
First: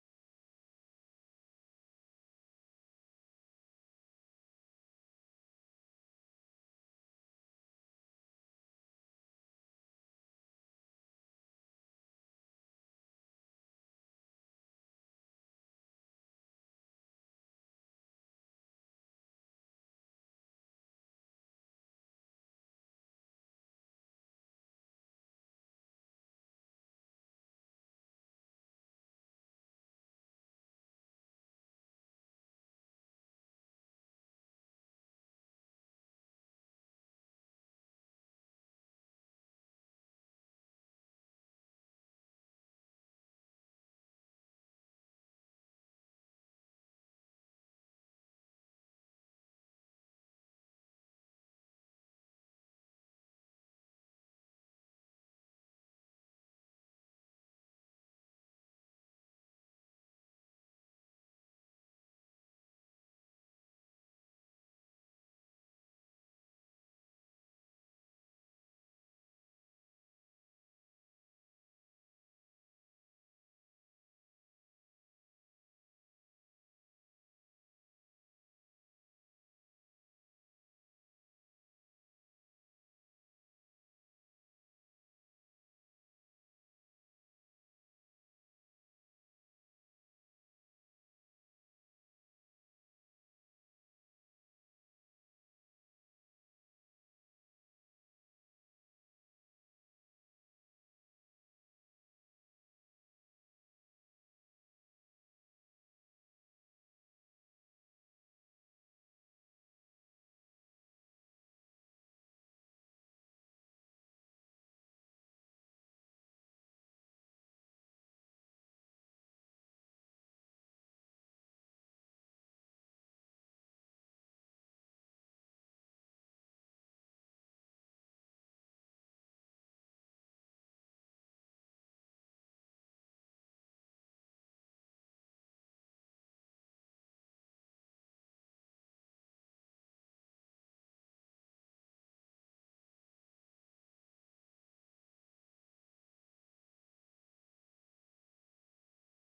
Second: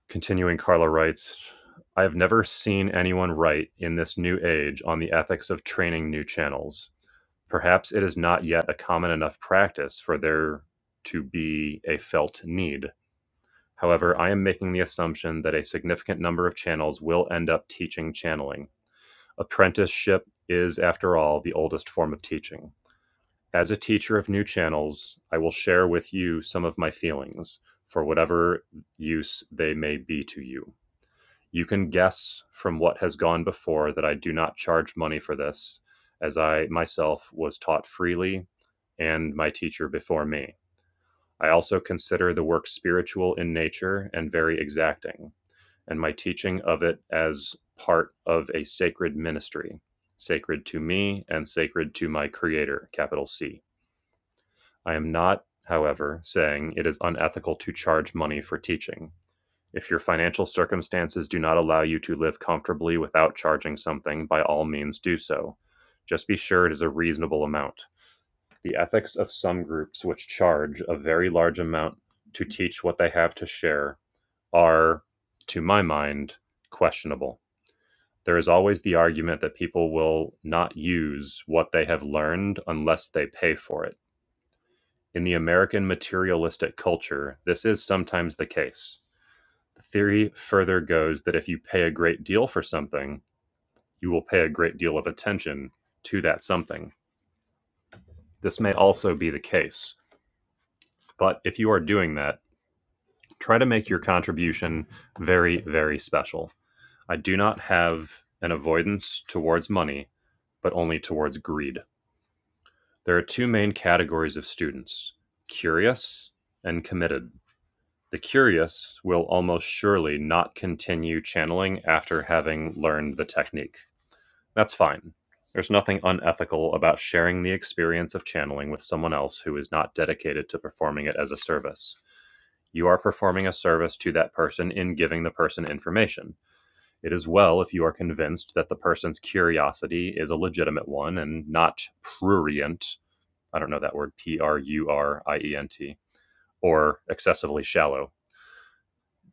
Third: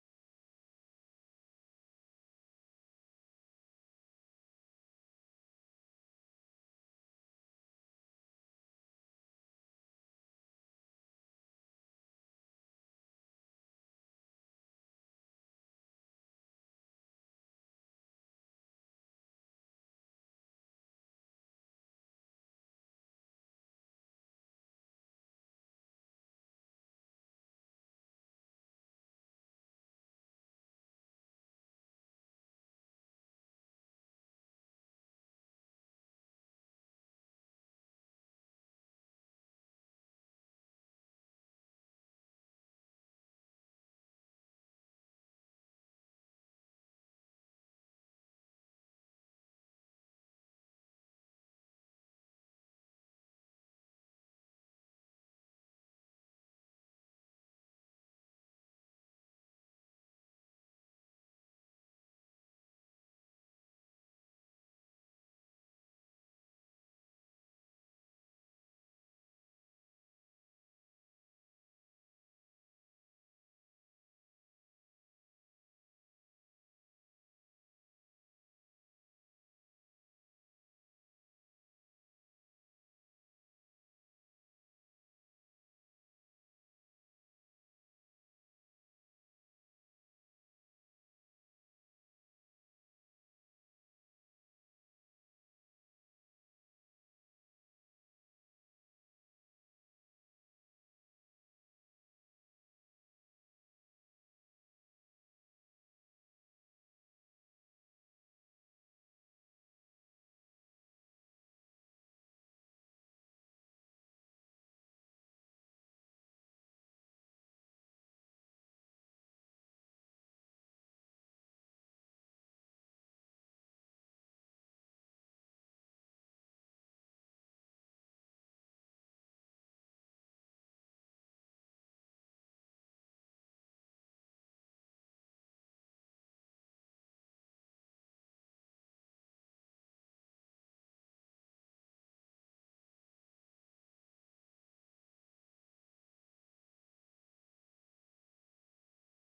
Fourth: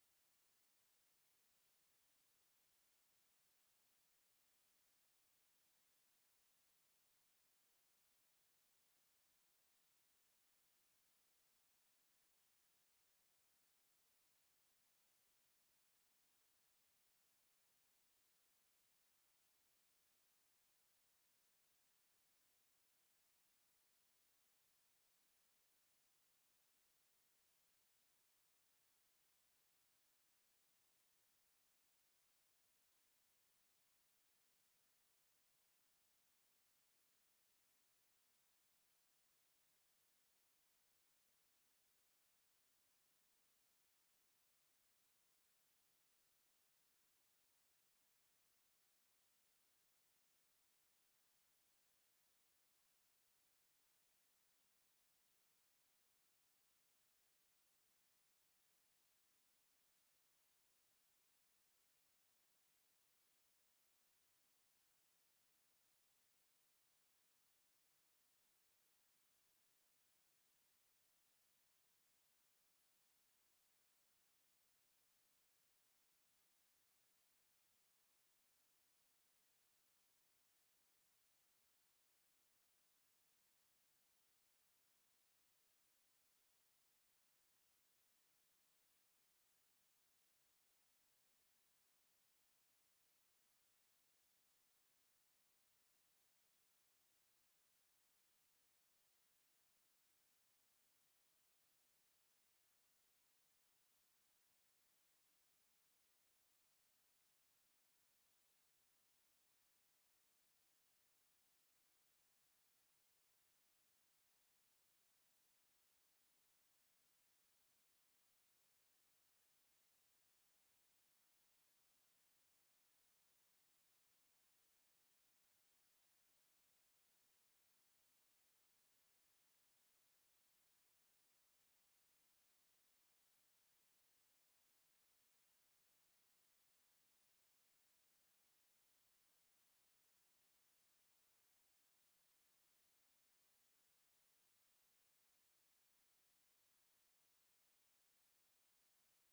Speaker 1: Continuing, Carla writes I have never seen anyone write in this new age on the ethics of training new channels. Perhaps it is not yet a common enough practice for there to be a felt need. However, I am making the assumption that a significant number of channels will end up teaching channeling. Apprenticeship is, after all, the oldest form of teaching. As a teacher of new channels, I will share with you some of my feelings, for whatever use they may be to you. You can guess from what has gone before that I do not charge money for this, as I myself was taught freely and my teacher before me. I also consider the work spiritual in nature and very exacting, and my teaching of it as part of a sacred ministry, sacred to me and sacred to my Creator, capital C. I am not, however, saying it is unethical to charge money for teaching. If your financial circumstances do not allow you to live comfortably without charging something, by all means do so. Just be sure it is a reasonable amount. The ethics of some groups which charge a very large amount to teach what they have to share are, to my mind, questionable. There is always the argument that people will not use what they have learned unless they pay for it. In the American materialistic culture, this is sometimes the case. The theory further goes that if you pay a great deal for something, you will pay a great deal of attention to that something. This may also be the case, but if you are doing that, try to make your contribution very, very special. I do not have an avoidance towards money, but only towards greed. There are two main categories of students curious and committed. The curious will almost surely not continue channeling after having learned the technique. That's fine. There's nothing unethical about sharing the experience of channeling with someone else who is not dedicated to performing it as a service. You are performing a service to that person in giving the person information. It is well if you are convinced that the person's curiosity is a legitimate one and not prurient. I don't know that word, P R U R I E N T, or excessively shallow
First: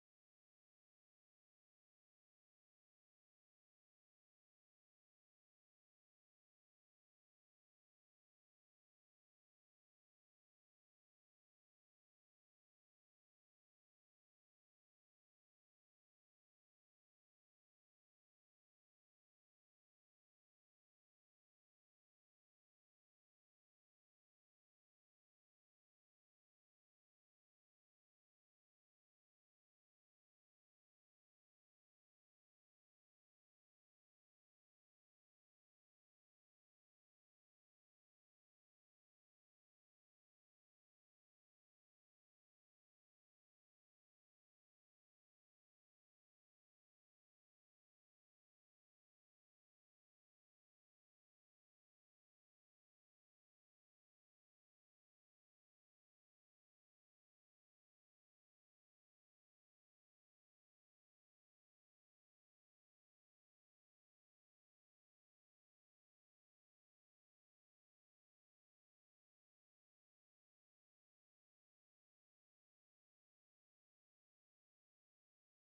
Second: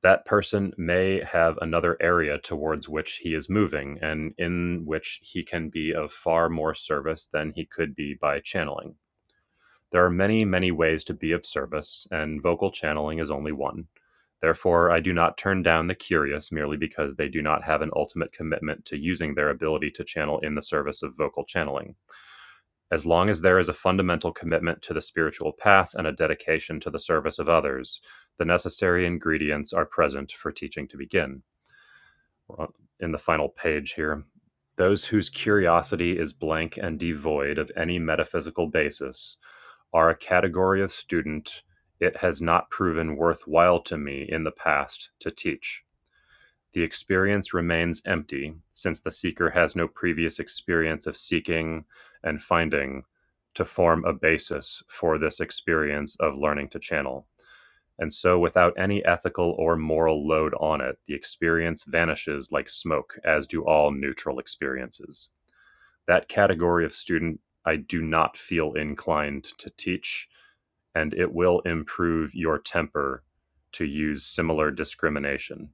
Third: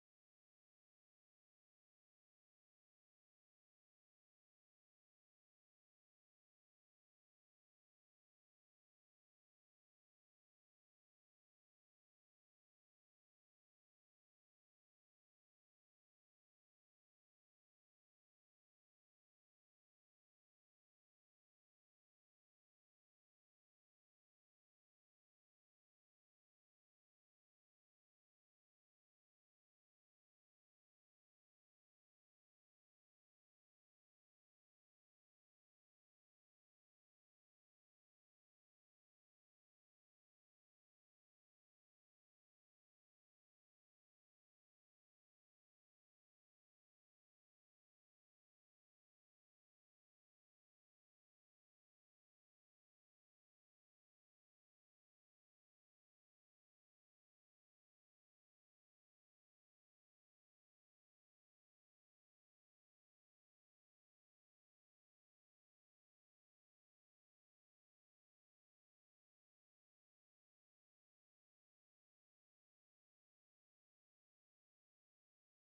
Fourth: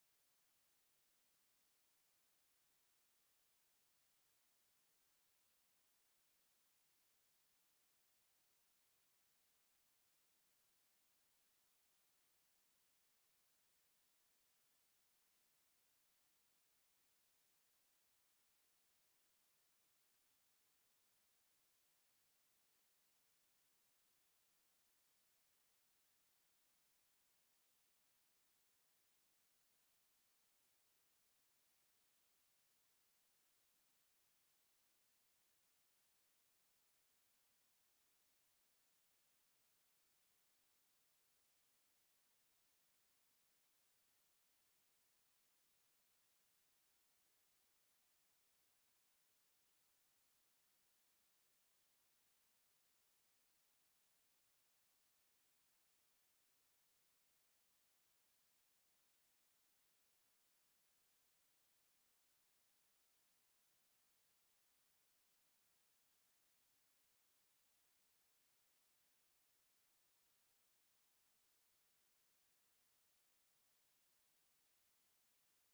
Speaker 1: that person may have another area towards which he is moving and in which he can be of far more service than he could be by channeling. There are many, many ways to be of service, and vocal channeling is only one. Therefore, I do not turn down the curious merely because they do not have an ultimate commitment to using their ability to channel in the service of vocal channeling as long as there is a fundamental commitment to the spiritual path and a dedication to the service of others, the necessary ingredients are present for teaching to begin. Well, In the final page here, those whose curiosity is blank and devoid of any metaphysical basis are a category of student it has not proven worthwhile to me in the past to teach. The experience remains empty, since the seeker has no previous experience of seeking and finding to form a basis for this experience of learning to channel. And so, without any ethical or moral load on it, the experience vanishes like smoke, as do all neutral experiences. That category of student I do not feel inclined to teach, and it will improve your temper to use similar discrimination.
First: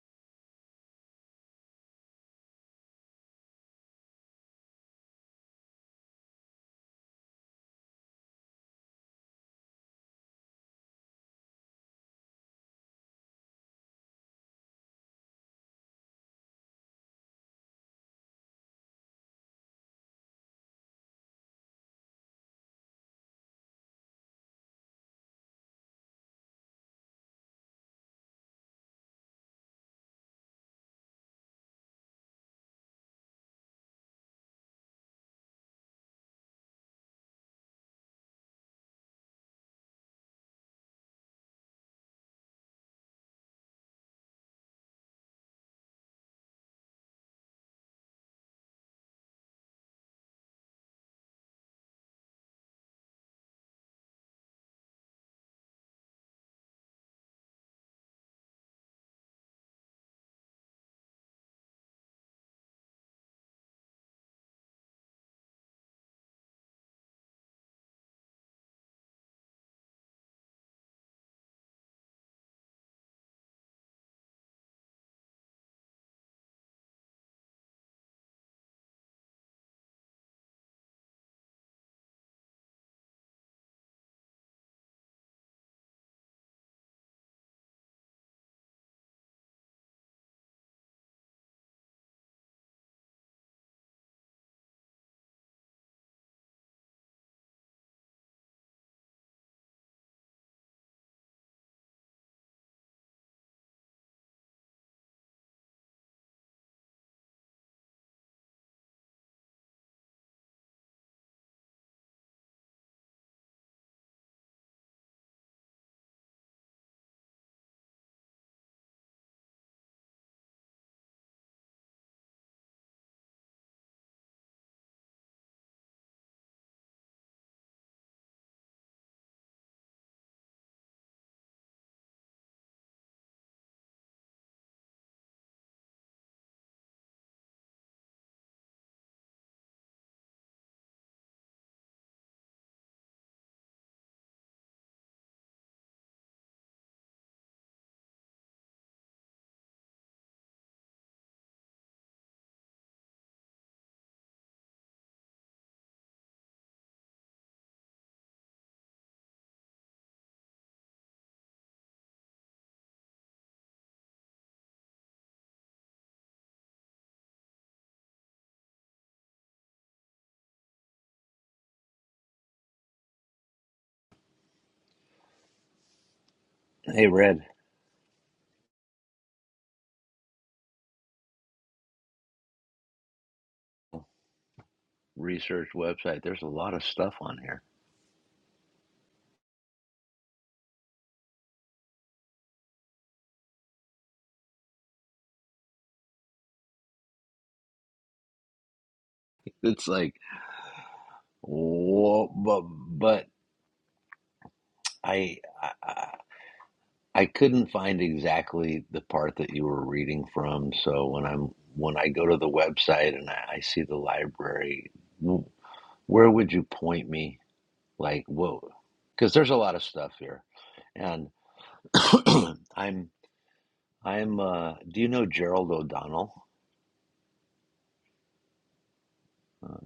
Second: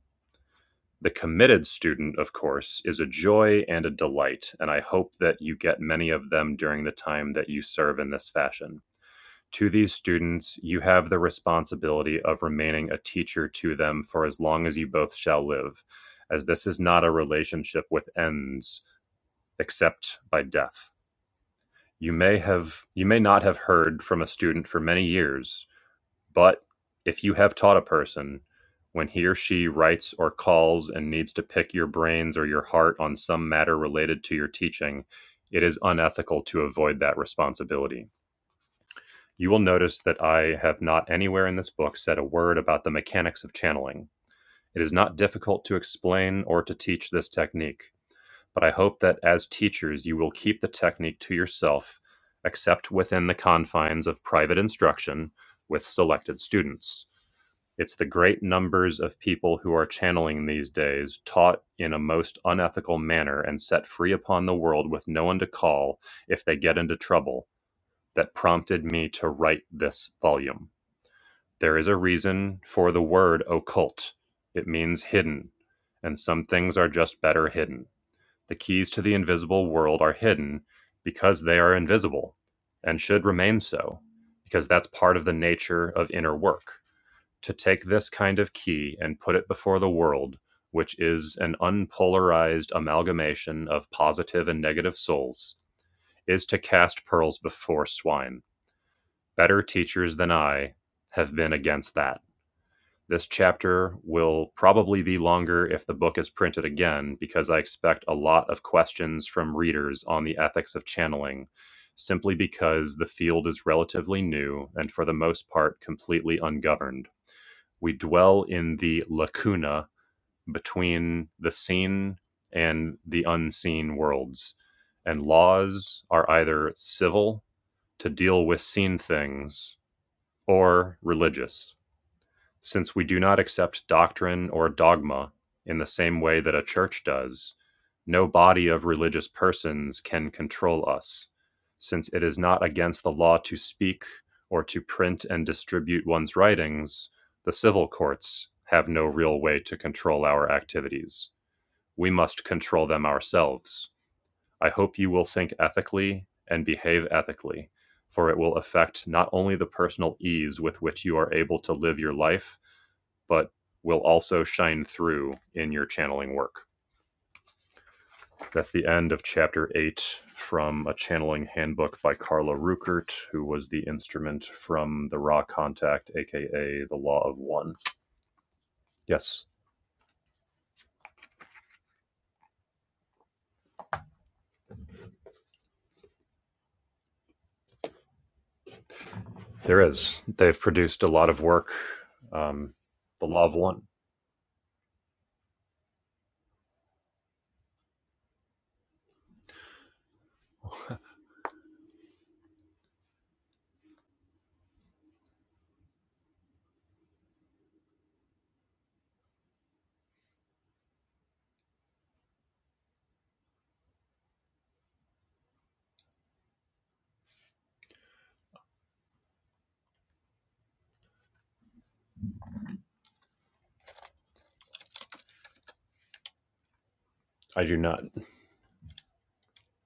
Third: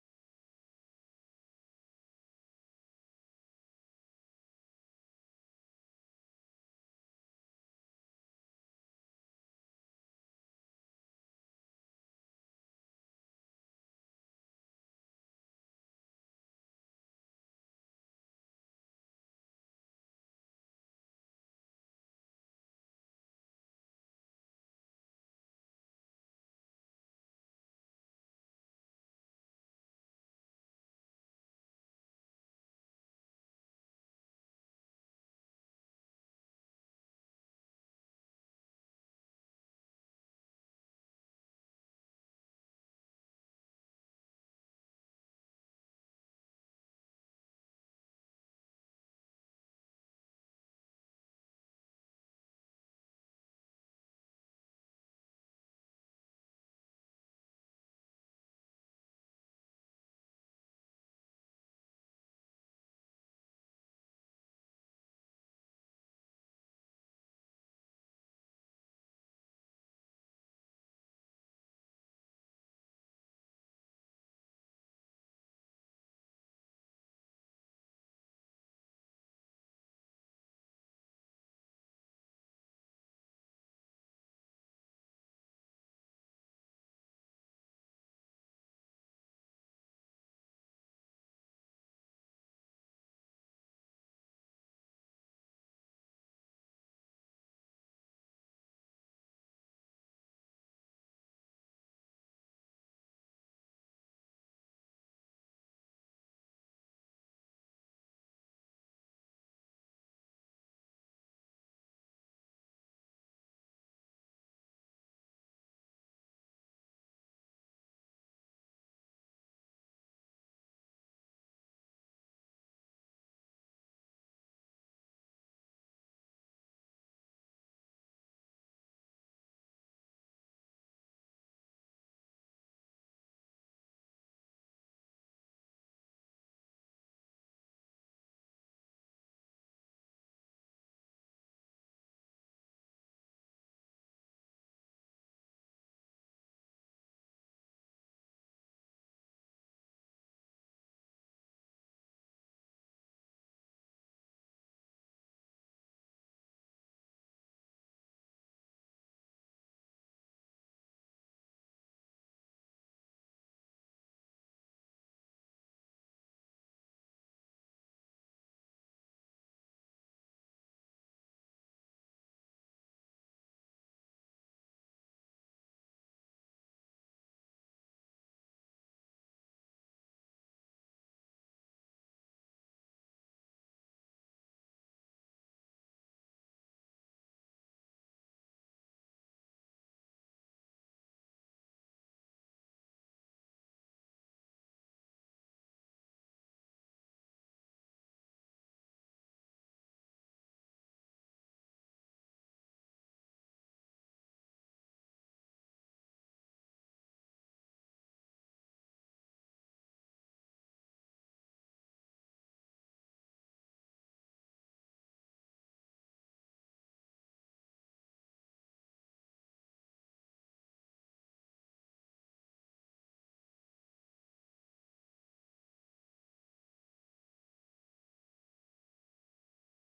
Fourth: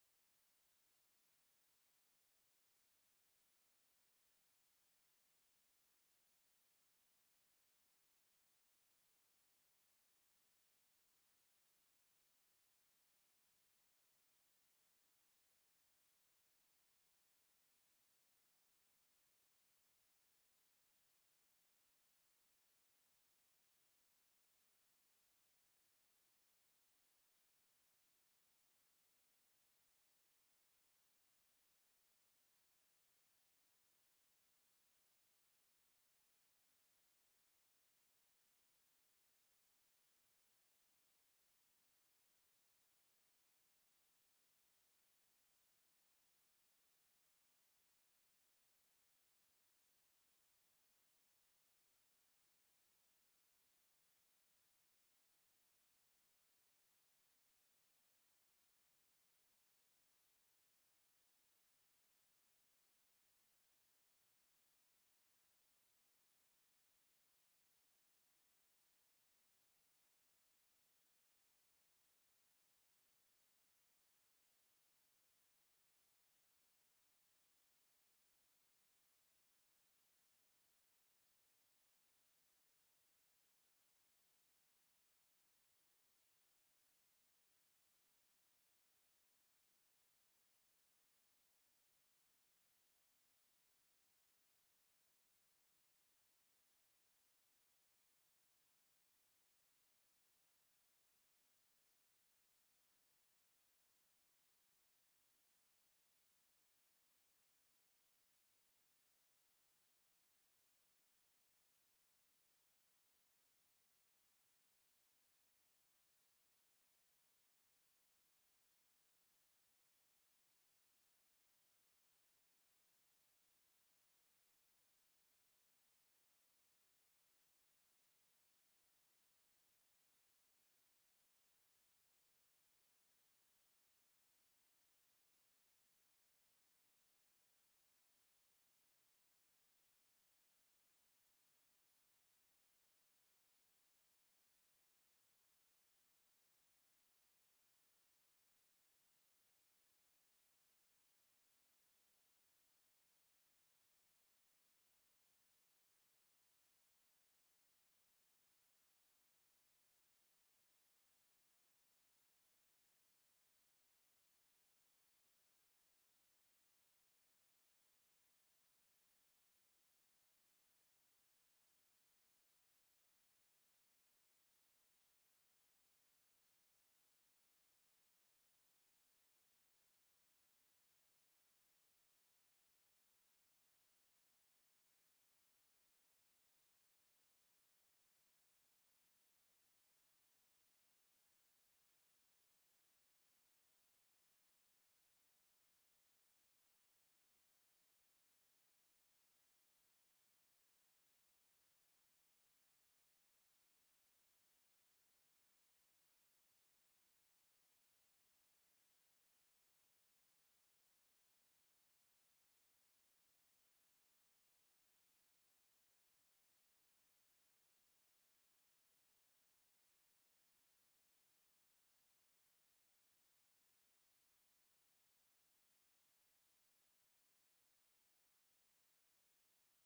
Speaker 1: The committed student, of course, is a joy and a delight, and I hope that you get many of them during the time that you serve in this fashion. To these students, you have the responsibility of remaining a teacher to them for as long as you both shall live, as this is not a relationship with ends except by death. You may have you may not have heard from a student for many years, but if you have taught a person when he or she writes or calls and needs to pick your brains or your heart on some matter related to your teaching, it is unethical to avoid that responsibility. You will notice that I have not anywhere in this book said a word about the mechanics of channeling. It is not difficult to explain or to teach this technique, but I hope that as teachers you will keep the technique to yourself, except within the confines of private instruction with selected students. It's the great numbers of people who are channeling these days, taught in a most unethical manner and set free upon the world with no one to call if they get into trouble, that prompted me to write this volume. There is a reason for the word occult. It means hidden, and some things are just better hidden. The keys to the invisible world are hidden because they are invisible and should remain so, because that's part of the nature of inner work to take this kind of key and put it before the world, which is an unpolarized amalgamation of positive and negative souls, is to cast pearls before swine. Better teachers than I have been against that. This chapter will probably be longer if the book is printed again, because I expect a lot of questions from readers on the ethics of channeling, simply because the field is relatively new and for the most part completely ungoverned we dwell in the lacuna between the seen and the unseen worlds. And laws are either civil to deal with seen things or religious since we do not accept doctrine or dogma in the same way that a church does, no body of religious persons can control us, since it is not against the law to speak or to print and distribute one's writings, the civil courts have no real way to control our activities. We must control them ourselves. I hope you will think ethically and behave ethically, for it will affect not only the personal ease with which you are able to live your life, but will also shine through in your channeling work. That's the end of chapter eight from a channeling handbook by Carla Ruckert, who was the instrument from the Raw Contact, aka the
Speaker 4: Hey,
Speaker 1: Law of
Speaker 4: Red
Speaker 1: One. Yes,
Speaker 4: research website. There's a lot of stuff on here.
Speaker 1: there is. They've produced a lot of work. Um, the Law of One.
Speaker 4: It's like, whoa, but but I I, I couldn't find exactly the part that you were reading from. So when I'm when I go to the website and I, I see the library, w- where would you point me? Like, whoa, because there's a lot of stuff here, and (coughs) (clears throat) I'm I'm. Uh, do you know Gerald O'Donnell?
Speaker 1: I do not
Speaker 4: Uh,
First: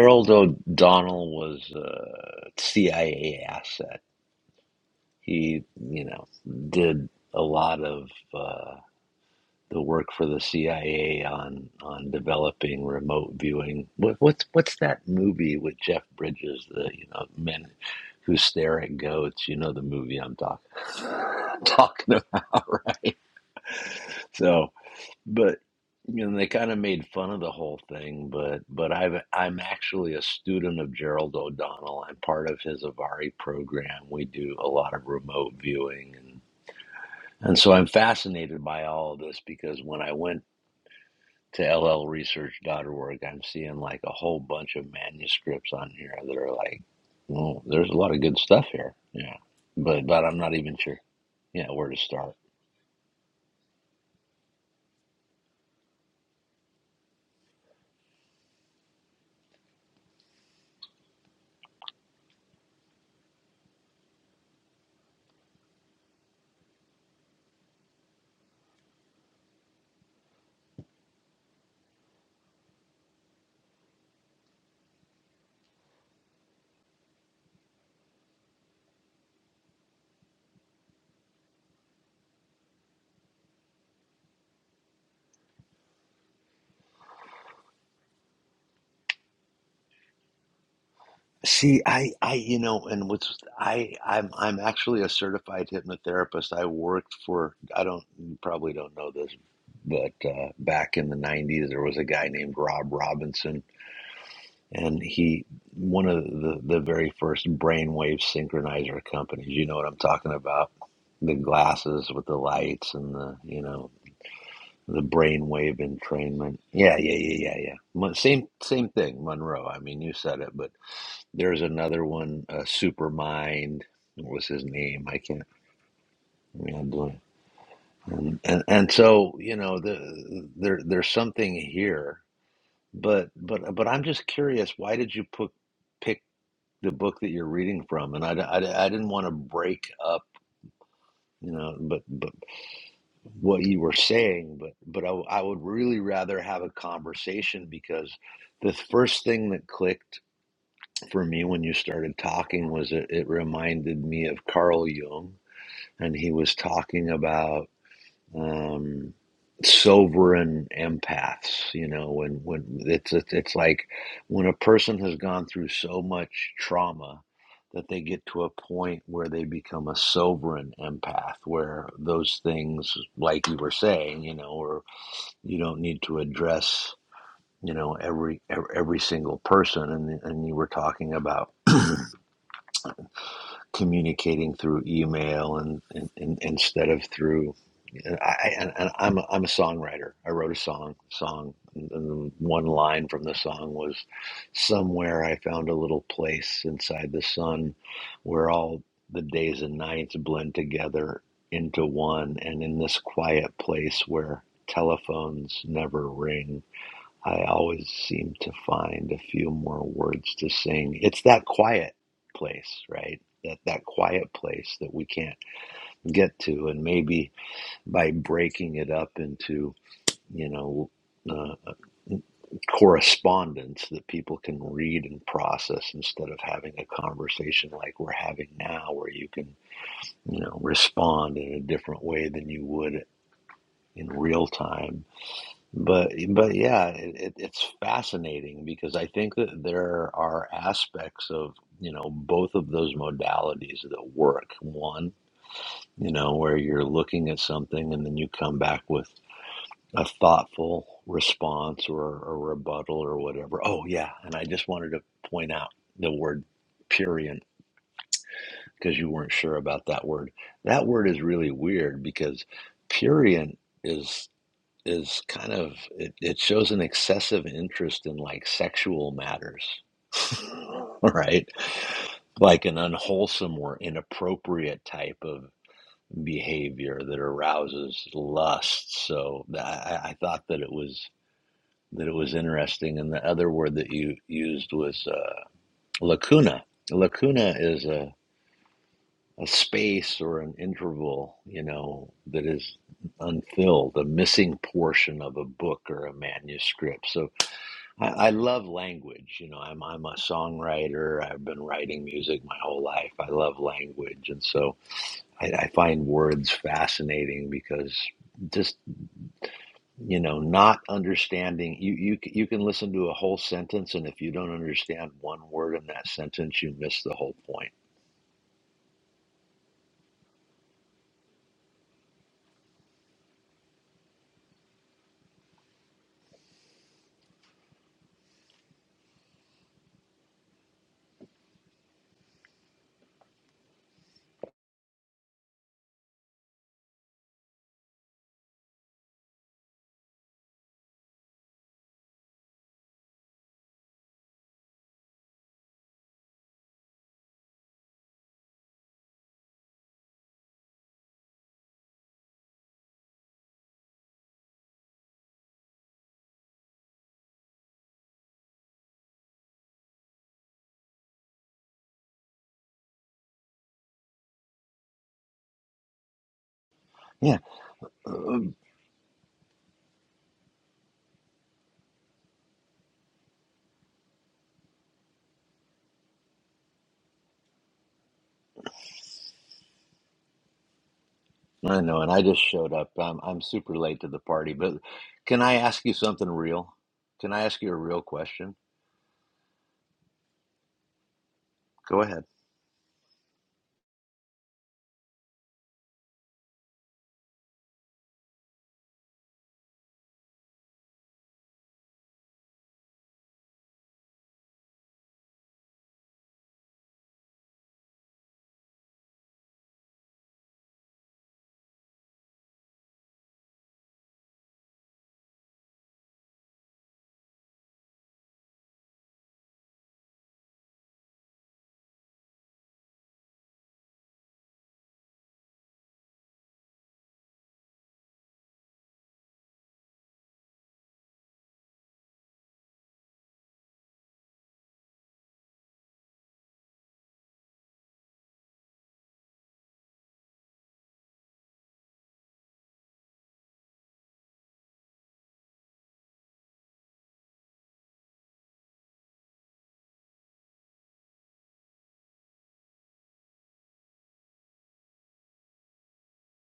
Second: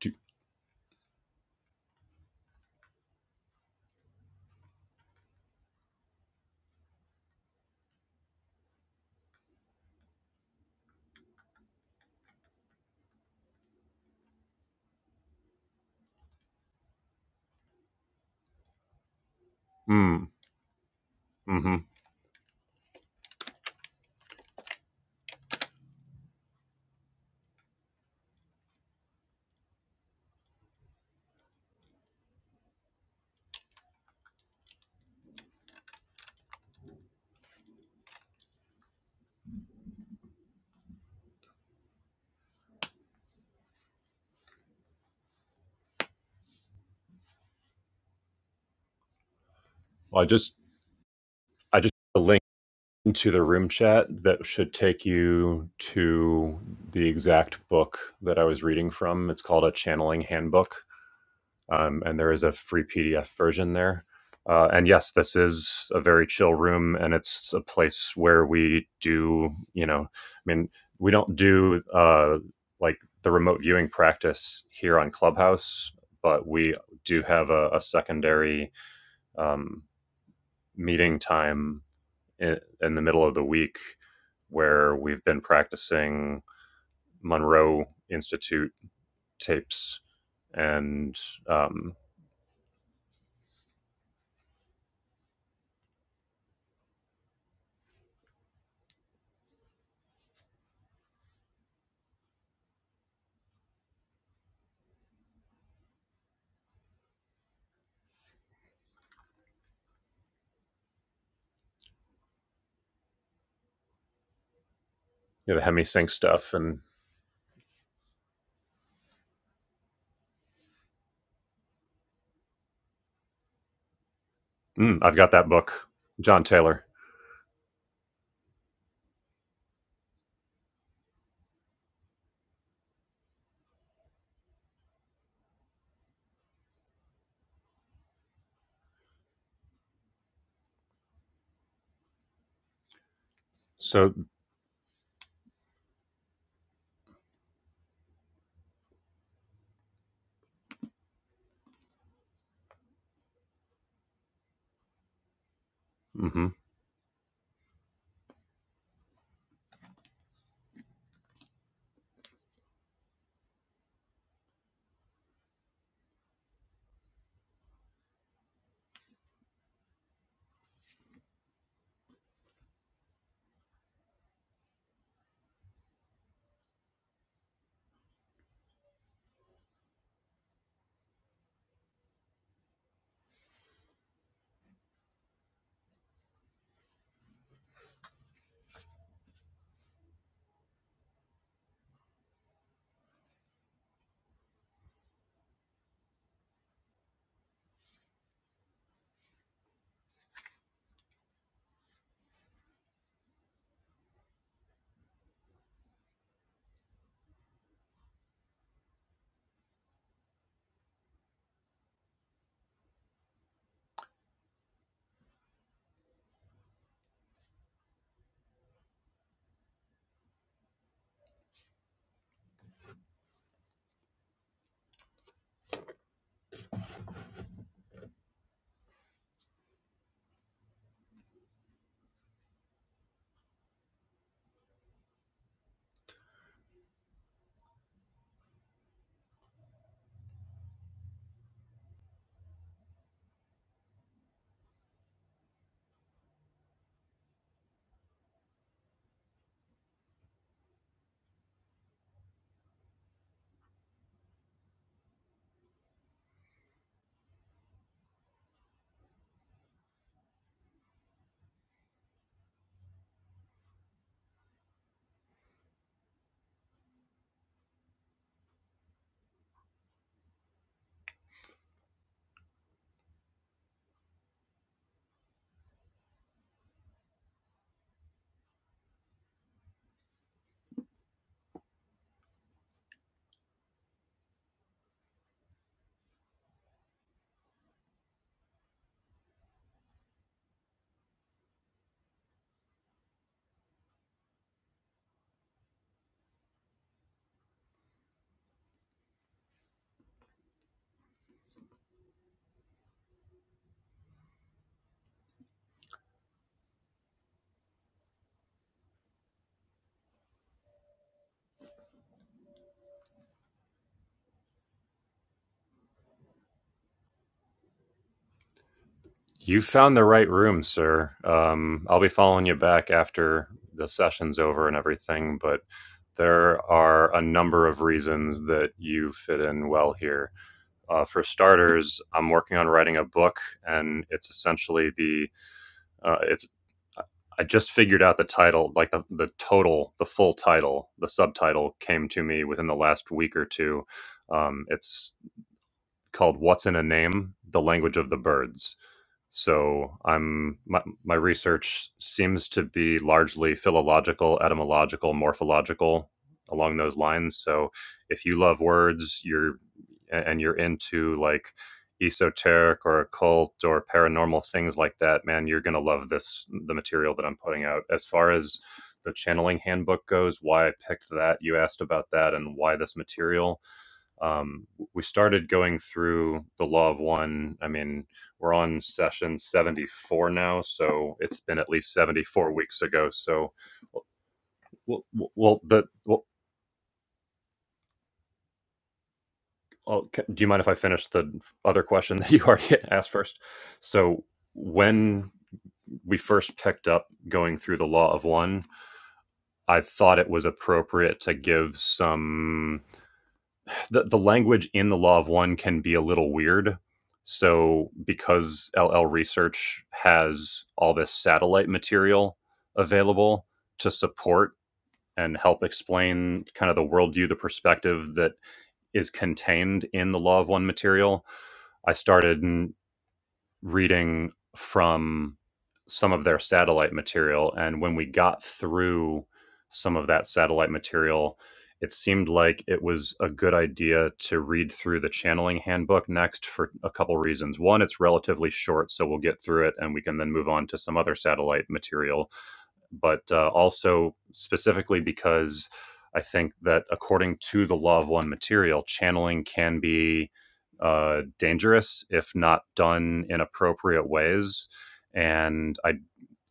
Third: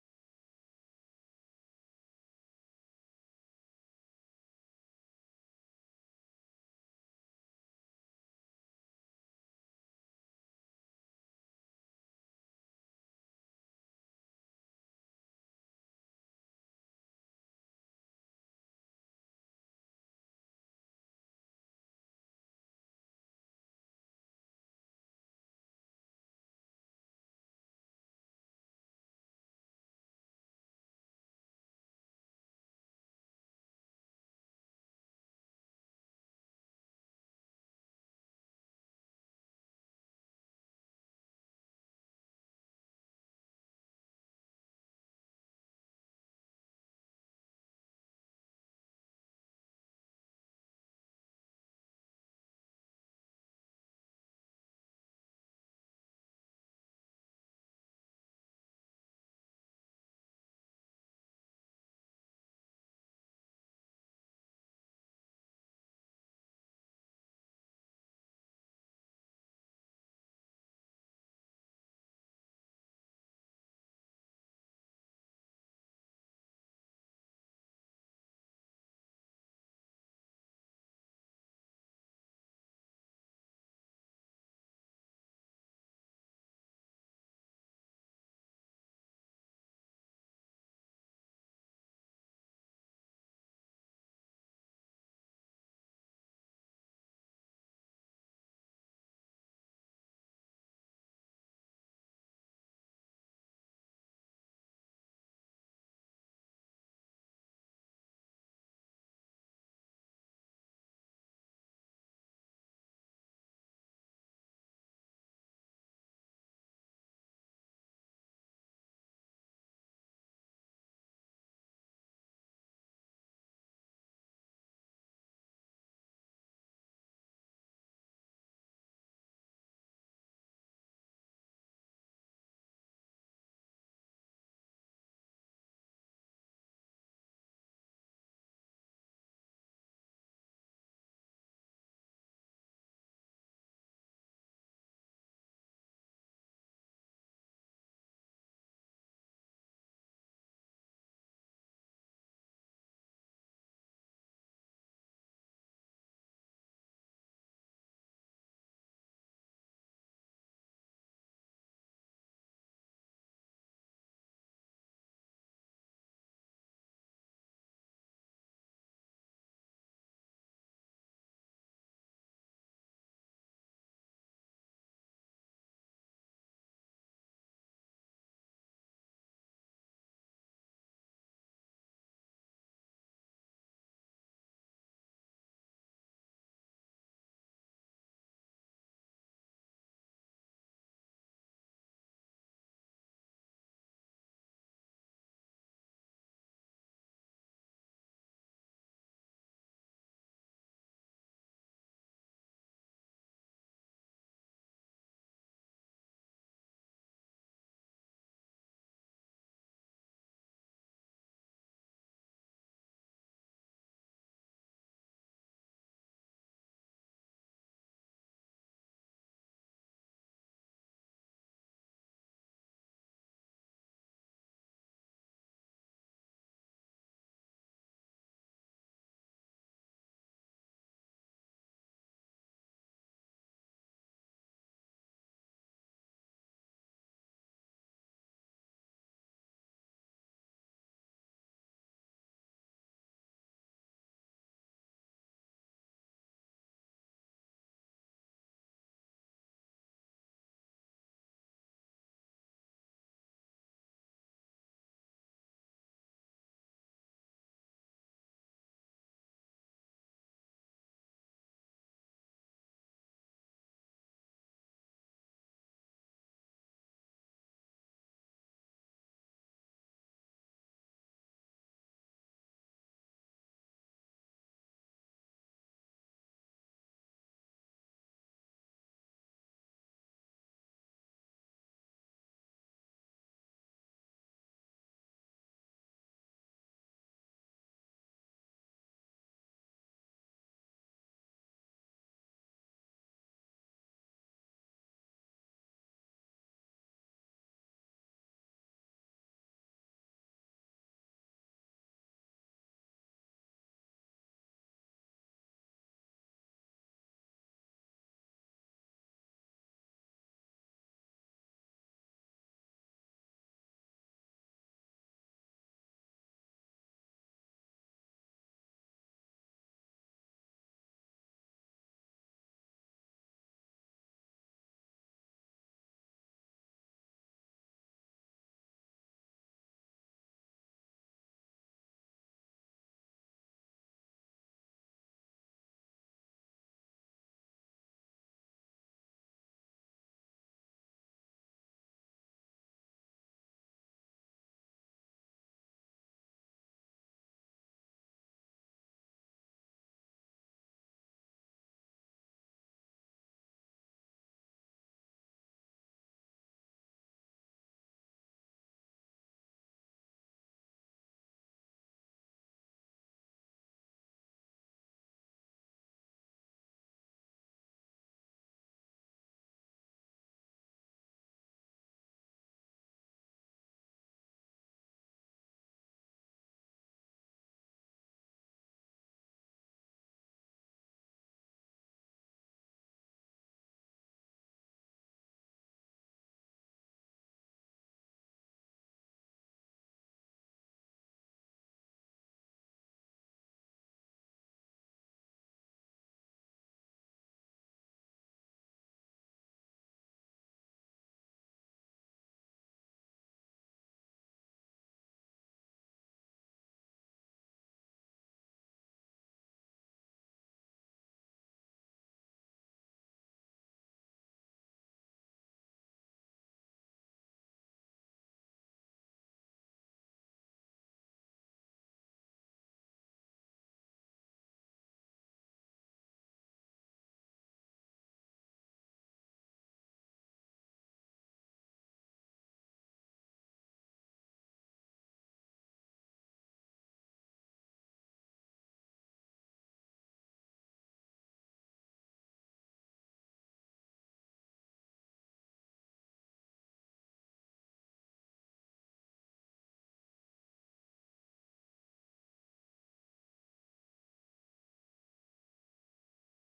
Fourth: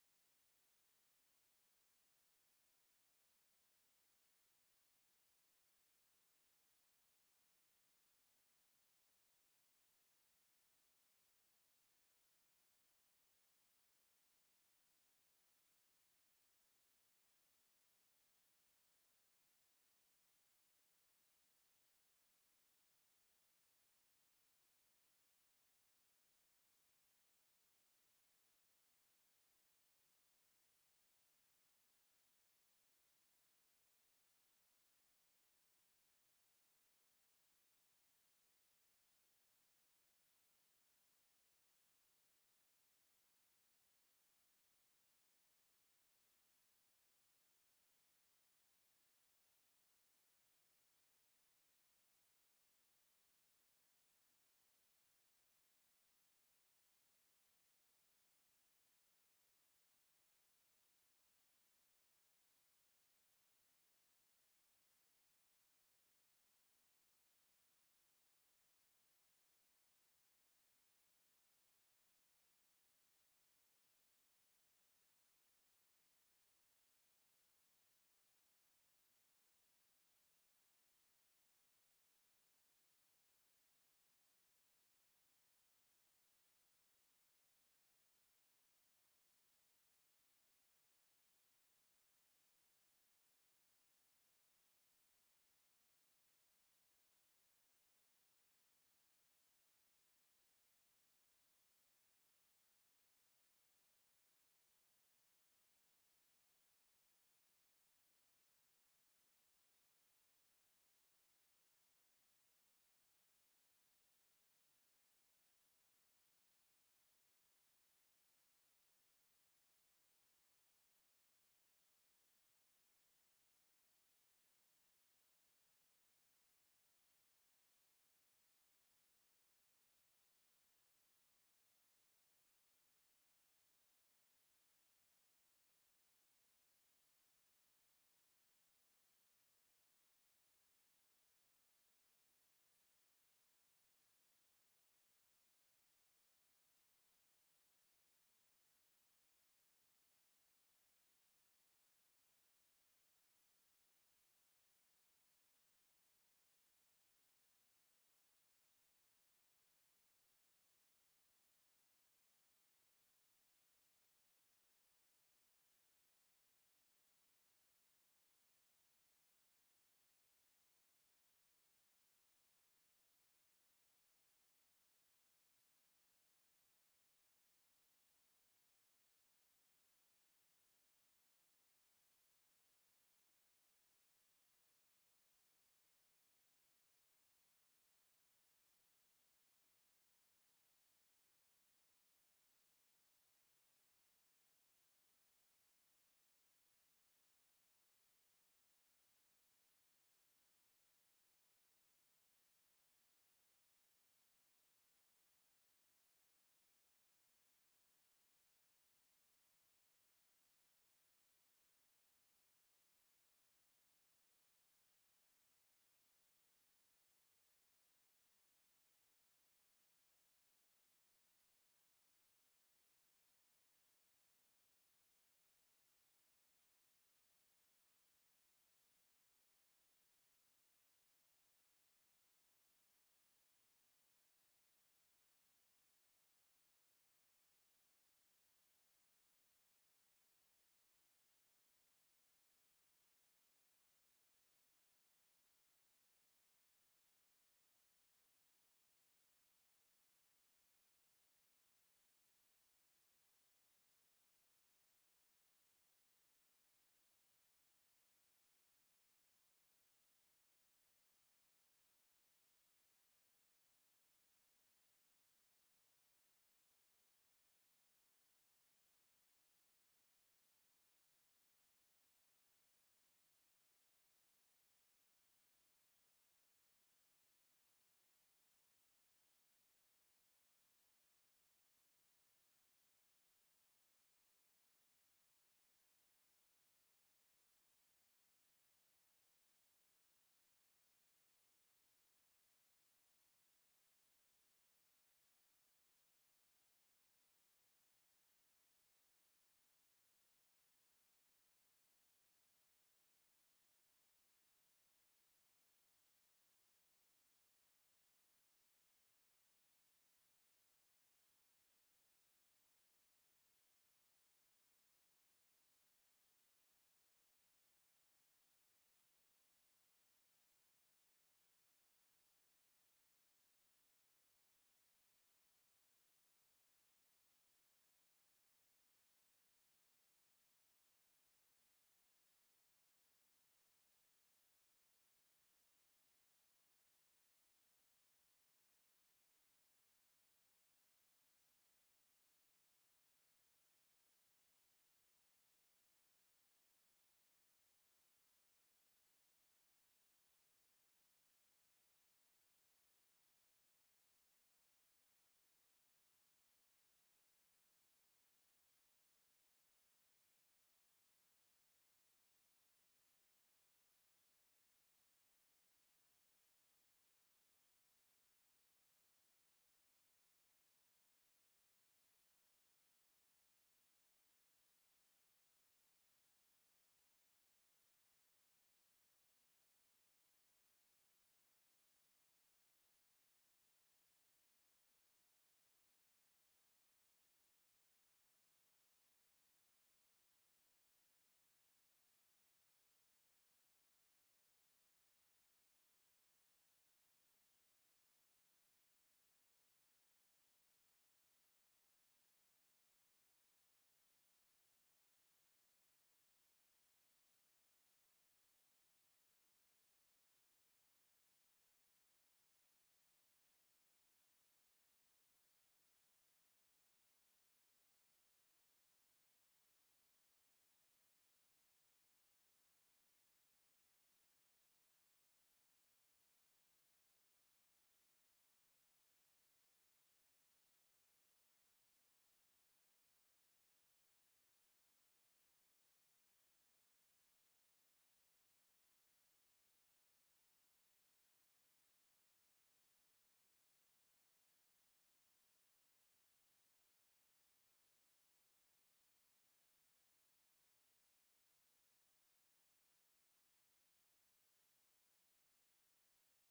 Speaker 1: do.
Speaker 4: O'Donnell was a CIA asset. He, you know, did a lot of uh, the work for the CIA on on developing remote viewing. What, what's what's that movie with Jeff Bridges, the you know men who stare at goats? You know the movie
Speaker 1: Mm,
Speaker 4: I'm talking (laughs)
Speaker 1: hmm
Speaker 4: talking about, right? So but you know they kind of made fun of the whole thing but but i've i'm actually a student of gerald o'donnell i'm part of his avari program we do a lot of remote viewing and and so i'm fascinated by all of this because when i went to llresearch.org i'm seeing like a whole bunch of manuscripts on here that are like well there's a lot of good stuff here yeah but but
Speaker 1: I
Speaker 4: i'm not
Speaker 1: just
Speaker 4: even sure yeah
Speaker 1: I
Speaker 4: where
Speaker 1: just
Speaker 4: to
Speaker 1: The link.
Speaker 4: start
Speaker 1: into the room chat that should take you to the exact book that I was reading from. It's called A Channeling Handbook, um, and there is a free PDF version there. Uh, and yes, this is a very chill room, and it's a place where we do, you know, I mean, we don't do uh, like the remote viewing practice here on Clubhouse, but we do have a, a secondary um, meeting time in, in the middle of the week where we've been practicing Monroe Institute tapes and
Speaker 4: See,
Speaker 1: um,
Speaker 4: I, I, you know, and what's I, I'm, I'm actually a certified hypnotherapist. I worked for, I don't, you probably don't know this, but uh, back in the '90s, there was a guy named Rob Robinson, and he, one of the the very first brainwave synchronizer companies. You know what I'm talking about? The glasses with the lights and the, you know, the
Speaker 1: you know, the
Speaker 4: brainwave
Speaker 1: HemiSync stuff.
Speaker 4: entrainment.
Speaker 1: And
Speaker 4: Yeah, yeah, yeah, yeah, yeah. Mon- Same, same thing, Monroe. I mean, you said it, but. There's another one, uh, Supermind. What was his
Speaker 1: mm,
Speaker 4: name?
Speaker 1: I've
Speaker 4: I
Speaker 1: got
Speaker 4: can't.
Speaker 1: that book, John
Speaker 4: Yeah,
Speaker 1: Taylor.
Speaker 4: boy. And, and and so you know, the, there there's something here, but but but I'm just curious. Why did you put pick the book that you're reading from? And I, I, I didn't want to break up, you know, but but what you were
Speaker 1: So
Speaker 4: saying, but but I, I would really rather have a conversation because the first thing that clicked for me when you started talking was it, it reminded me of Carl Jung and he
Speaker 1: hmm
Speaker 4: was talking about um, sovereign empaths. You know, when when it's, it's it's like when a person has gone through so much trauma that they get to a point where they become a sovereign empath, where those things, like you were saying, you know, or you don't need to address. You know every every single person, and and you were talking about communicating through email and, and, and instead of through. And I, and, and I'm a, I'm a songwriter. I wrote a song song, and and one line from the song was, "Somewhere I found a little place inside the sun, where all the days and nights blend together into one, and in this quiet place where telephones never ring." I always seem to find a few more words to sing. It's that quiet place, right? That that quiet place that we can't get to, and maybe by breaking it up into you know uh, correspondence that people can read and process instead of having a conversation like we're having now, where you can you know respond in a different way than you would in real time But but yeah, it, it, it's fascinating because I think that there are aspects of, you know, both of those modalities that work. One, you know, where you're looking at something and then you come back with a thoughtful response or a rebuttal or whatever. Oh yeah, and I just wanted to point out the word purient because you weren't sure about that word. That word is really weird because purient is is kind of it, it shows an excessive interest in like sexual matters (laughs) right like an unwholesome or inappropriate type of behavior that arouses lust so i, I thought that it was that it was interesting and the other word that you used was uh, lacuna lacuna is a a space or an interval, you know, that is unfilled, a missing portion of a book or a manuscript. So I, I love language. You know, I'm I'm a songwriter. I've been writing music my whole life. I love language, and so I, I find words fascinating because just you know, not understanding you you c- you can listen to a whole sentence, and if you don't understand one word in that sentence, you miss the whole point.
Speaker 1: you found the right room, sir. Um, I'll be following you back after the session's over and everything, but there are a number of reasons that you fit in well here. Uh, for starters, I'm working on writing a book, and it's essentially the Uh, it's I just figured out the title, like the, the total, the full title, the subtitle came to me within the last week or two. Um, it's called "What's in a Name: The Language of the Birds." So I'm my, my research seems to be largely philological, etymological, morphological along those lines. So if you love words, you're a- and you're into like esoteric or occult or paranormal things like that, man, you're gonna love this the material that
Speaker 4: Yeah,
Speaker 1: I'm putting out. As far
Speaker 4: Um,
Speaker 1: as the channeling handbook goes, why I picked that, you asked about that and why this material um, we started going through the law of one. I mean, we're on session 74 now, so it's been at
Speaker 4: I
Speaker 1: least
Speaker 4: know. And I just
Speaker 1: 74
Speaker 4: showed
Speaker 1: weeks
Speaker 4: up.
Speaker 1: ago.
Speaker 4: I'm I'm
Speaker 1: So,
Speaker 4: super late to the party, but
Speaker 1: well,
Speaker 4: can I
Speaker 1: well
Speaker 4: ask
Speaker 1: the
Speaker 4: you
Speaker 1: well,
Speaker 4: something real? Can I ask you a real question?
Speaker 1: I'll- do you mind if I finish the other
Speaker 4: Go
Speaker 1: question (laughs)
Speaker 4: ahead.
Speaker 1: that you already (laughs) asked first? So, when we first picked up going through the law of one, I thought it was appropriate to give some the, the language in the law of one can be a little weird. So because LL Research has all this satellite material available to support and help explain kind of the worldview, the perspective that is contained in the law of one material, I started reading from some of their satellite material. And when we got through some of that satellite material, it seemed like it was a good idea to read through the channeling handbook next for a couple reasons. One, it's relatively short, so we'll get through it and we can then move on to some other satellite material but uh, also specifically because I think that according to the law of one material, channeling can be uh, dangerous if not done in appropriate ways. And I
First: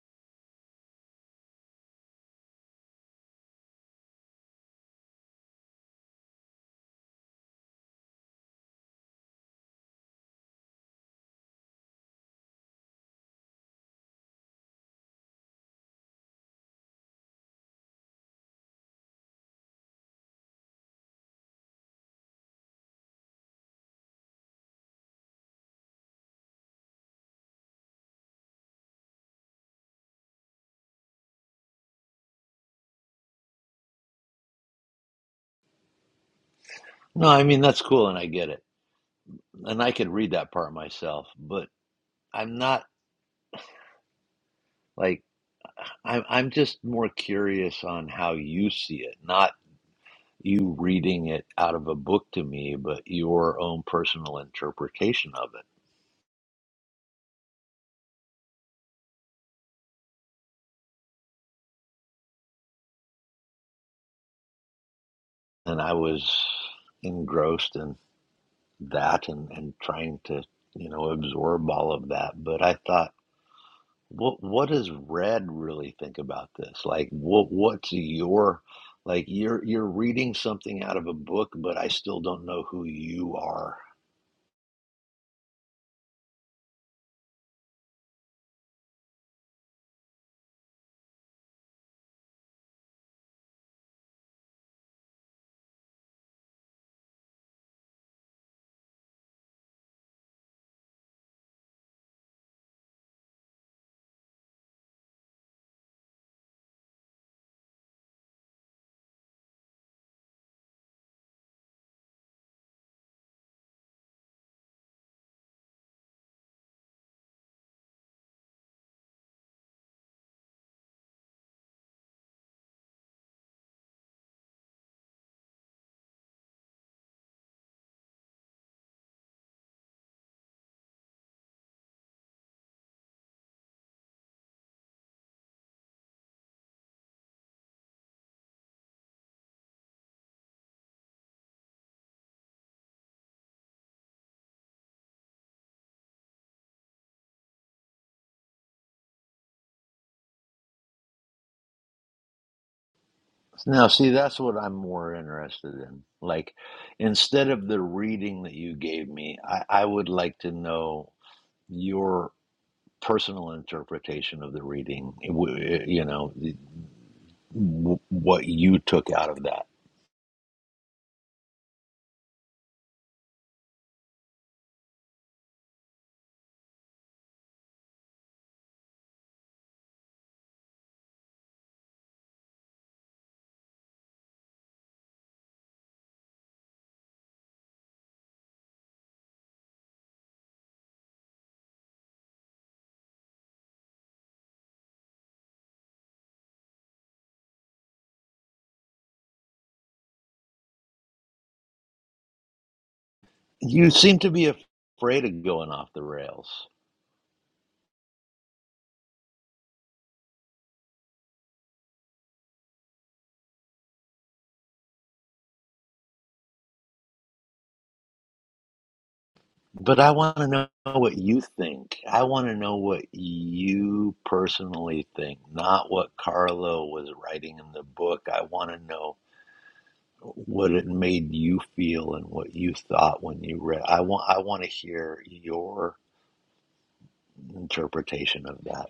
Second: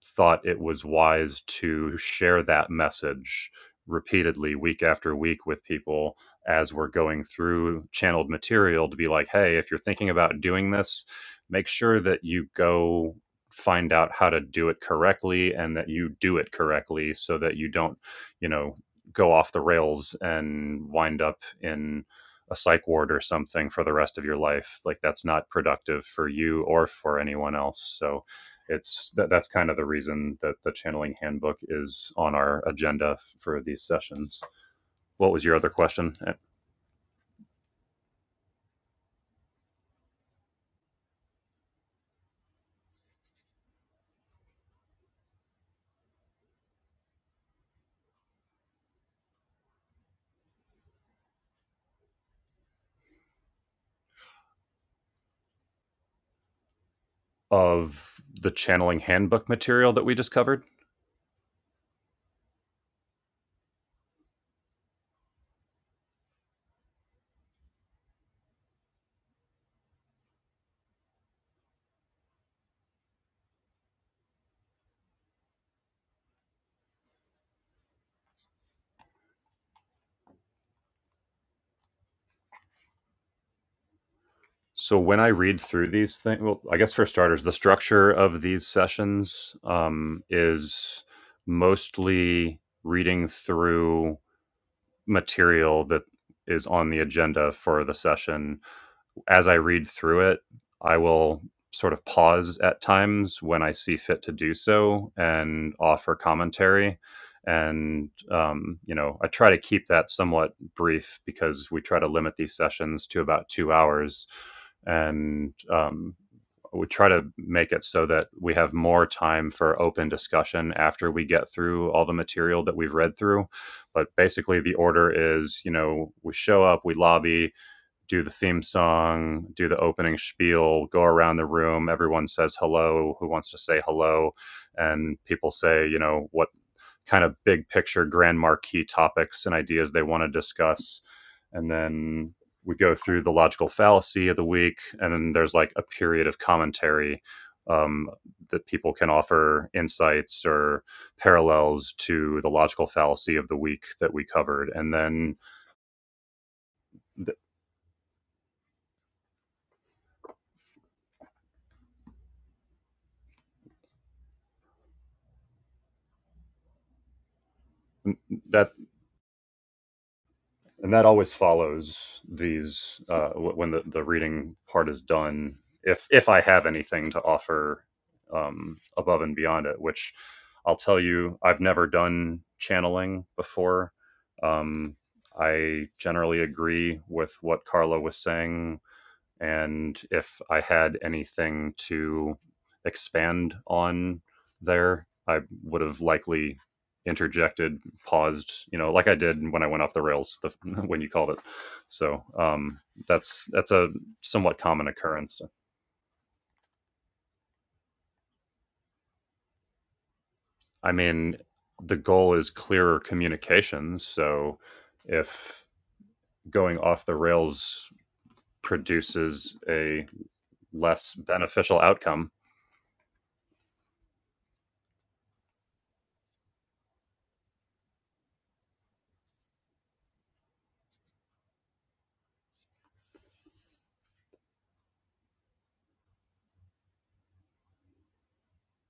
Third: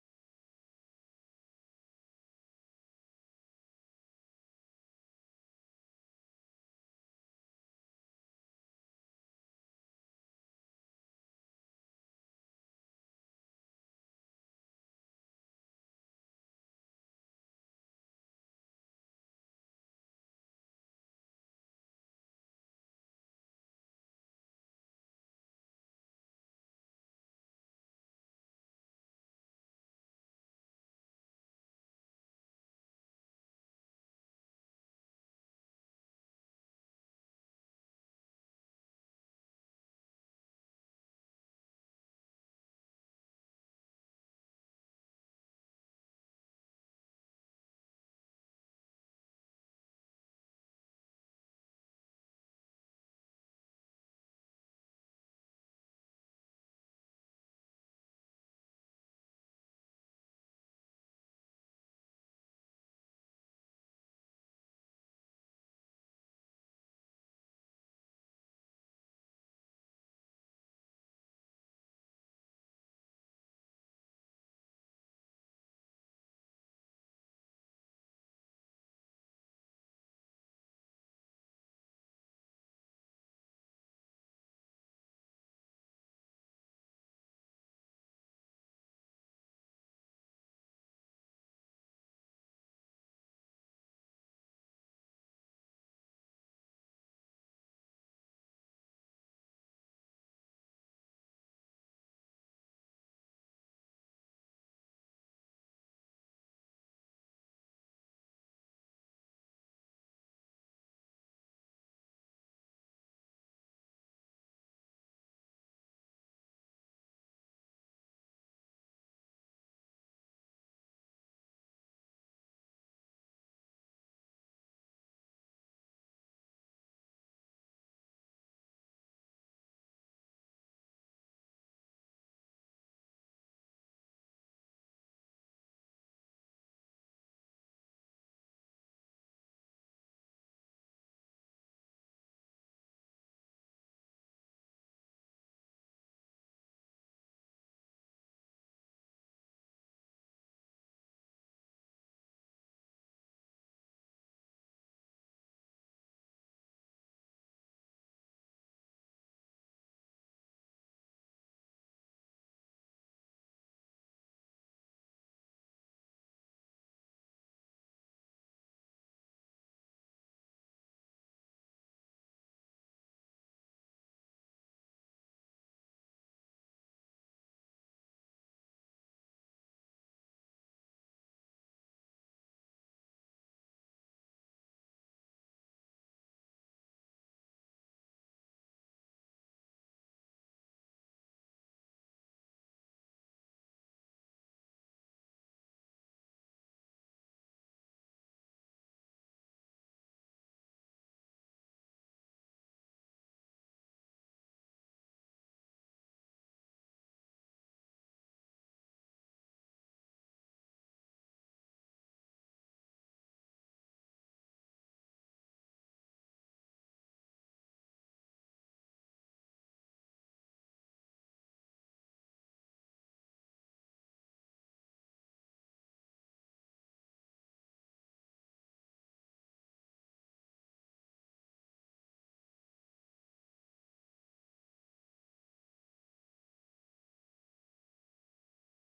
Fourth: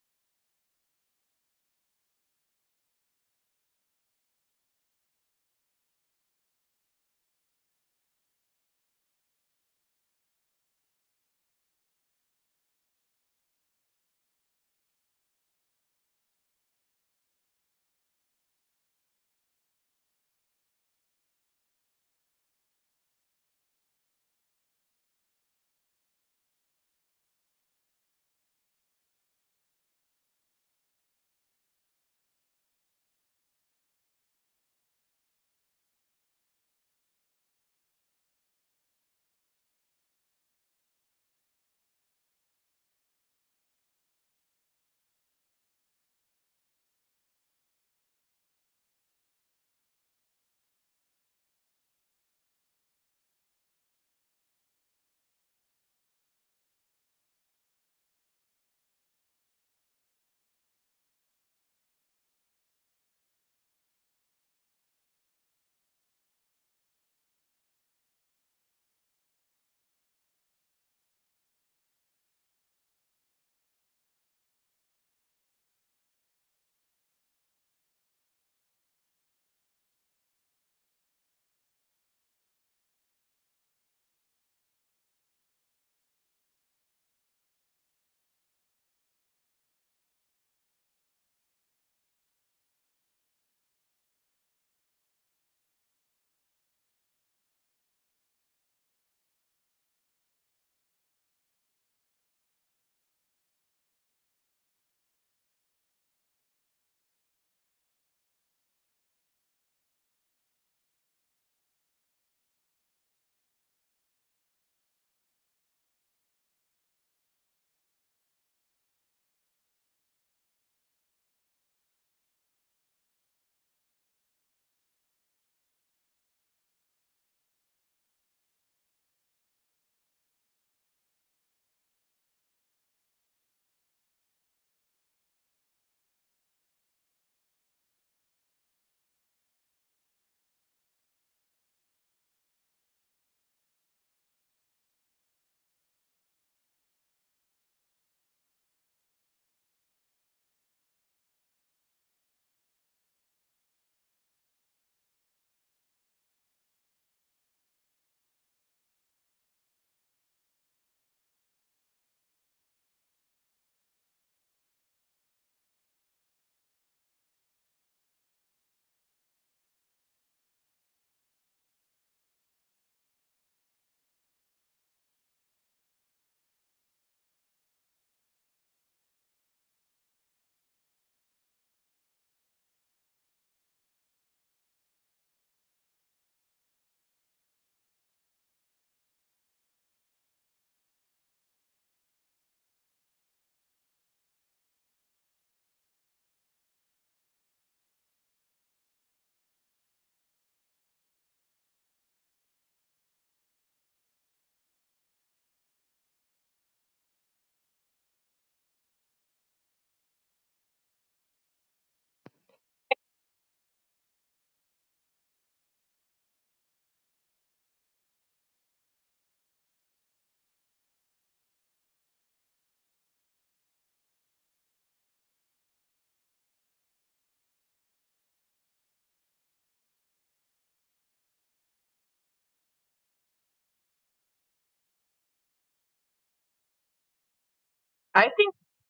Speaker 1: thought it was wise to share that message repeatedly week after week with people as we're going through channeled material to be like hey if you're thinking about doing this make sure that you go find out how to do it correctly and that you do it correctly so that you don't you know go off the rails and wind up in a psych ward or something for the rest of your life like that's not productive for you or for anyone else so it's that, that's kind of the reason that the channeling handbook is on our agenda f- for these sessions. What was your other question Uh,
Speaker 4: No, I mean that's cool, and I get it. and I could read that part myself, but I'm not like I'm I'm just more curious on how you see it, not you reading it out of a book to me, but your own personal interpretation of it.
Speaker 1: of the channeling handbook material that we just covered?
Speaker 4: And I was engrossed in that and, and trying to, you know, absorb all of that. But I thought, what what does Red really think about this? Like what what's your like you're you're reading something out of a book, but I still don't know who you are
Speaker 1: So when I read through these things, well, I guess for starters, the structure of these sessions um, is mostly reading through material that is on the agenda for the session as I read through it, I will sort of pause at times when I see fit to do so and offer commentary. And, um, you know, I try to keep that somewhat brief because we try to limit these sessions to about two hours. And um, we try to make it so that we have more time for open discussion after we get through all the material that we've read through. But basically, the order is, you know, we show up, we lobby, do the theme song, do the opening spiel, go around the room. Everyone says hello, who wants to say hello. And people say, you know, what kind of big picture, grand marquee topics and ideas they want to discuss. And then we go through the logical fallacy of the week. And then there's like a period of commentary um, that people can offer insights or parallels to the logical fallacy of the week
Speaker 4: Now, see,
Speaker 1: that we
Speaker 4: that's what
Speaker 1: covered.
Speaker 4: I'm
Speaker 1: And
Speaker 4: more
Speaker 1: then
Speaker 4: interested in. Like,
Speaker 1: th-
Speaker 4: instead of the reading that you gave me, I, I would like to know your personal interpretation of the reading, eh, w- eh, you know, the- w- what
Speaker 1: that's
Speaker 4: you took out of that.
Speaker 1: and that always follows these uh, when the, the reading part is done if if i have anything to offer um, above and beyond it which i'll tell you i've never done channeling before um, i generally agree with what carla was saying and if I had anything to expand on there, I would have likely interjected, paused, you know, like I did when I went off the rails the, (laughs) when you called it. So um, that's that's a
Speaker 4: You seem to be
Speaker 1: somewhat common
Speaker 4: afraid
Speaker 1: occurrence.
Speaker 4: of going off the rails,
Speaker 1: I mean, the goal is clearer communications. So if going off the rails produces
Speaker 4: but
Speaker 1: a
Speaker 4: I want to know
Speaker 1: less
Speaker 4: what you
Speaker 1: beneficial
Speaker 4: think. I
Speaker 1: outcome
Speaker 4: want to know what you personally think, not what Carlo was writing in the book. I want to know. what it made you feel and what you thought when you read. I want I want to hear your
Speaker 2: I think.
Speaker 4: interpretation of that.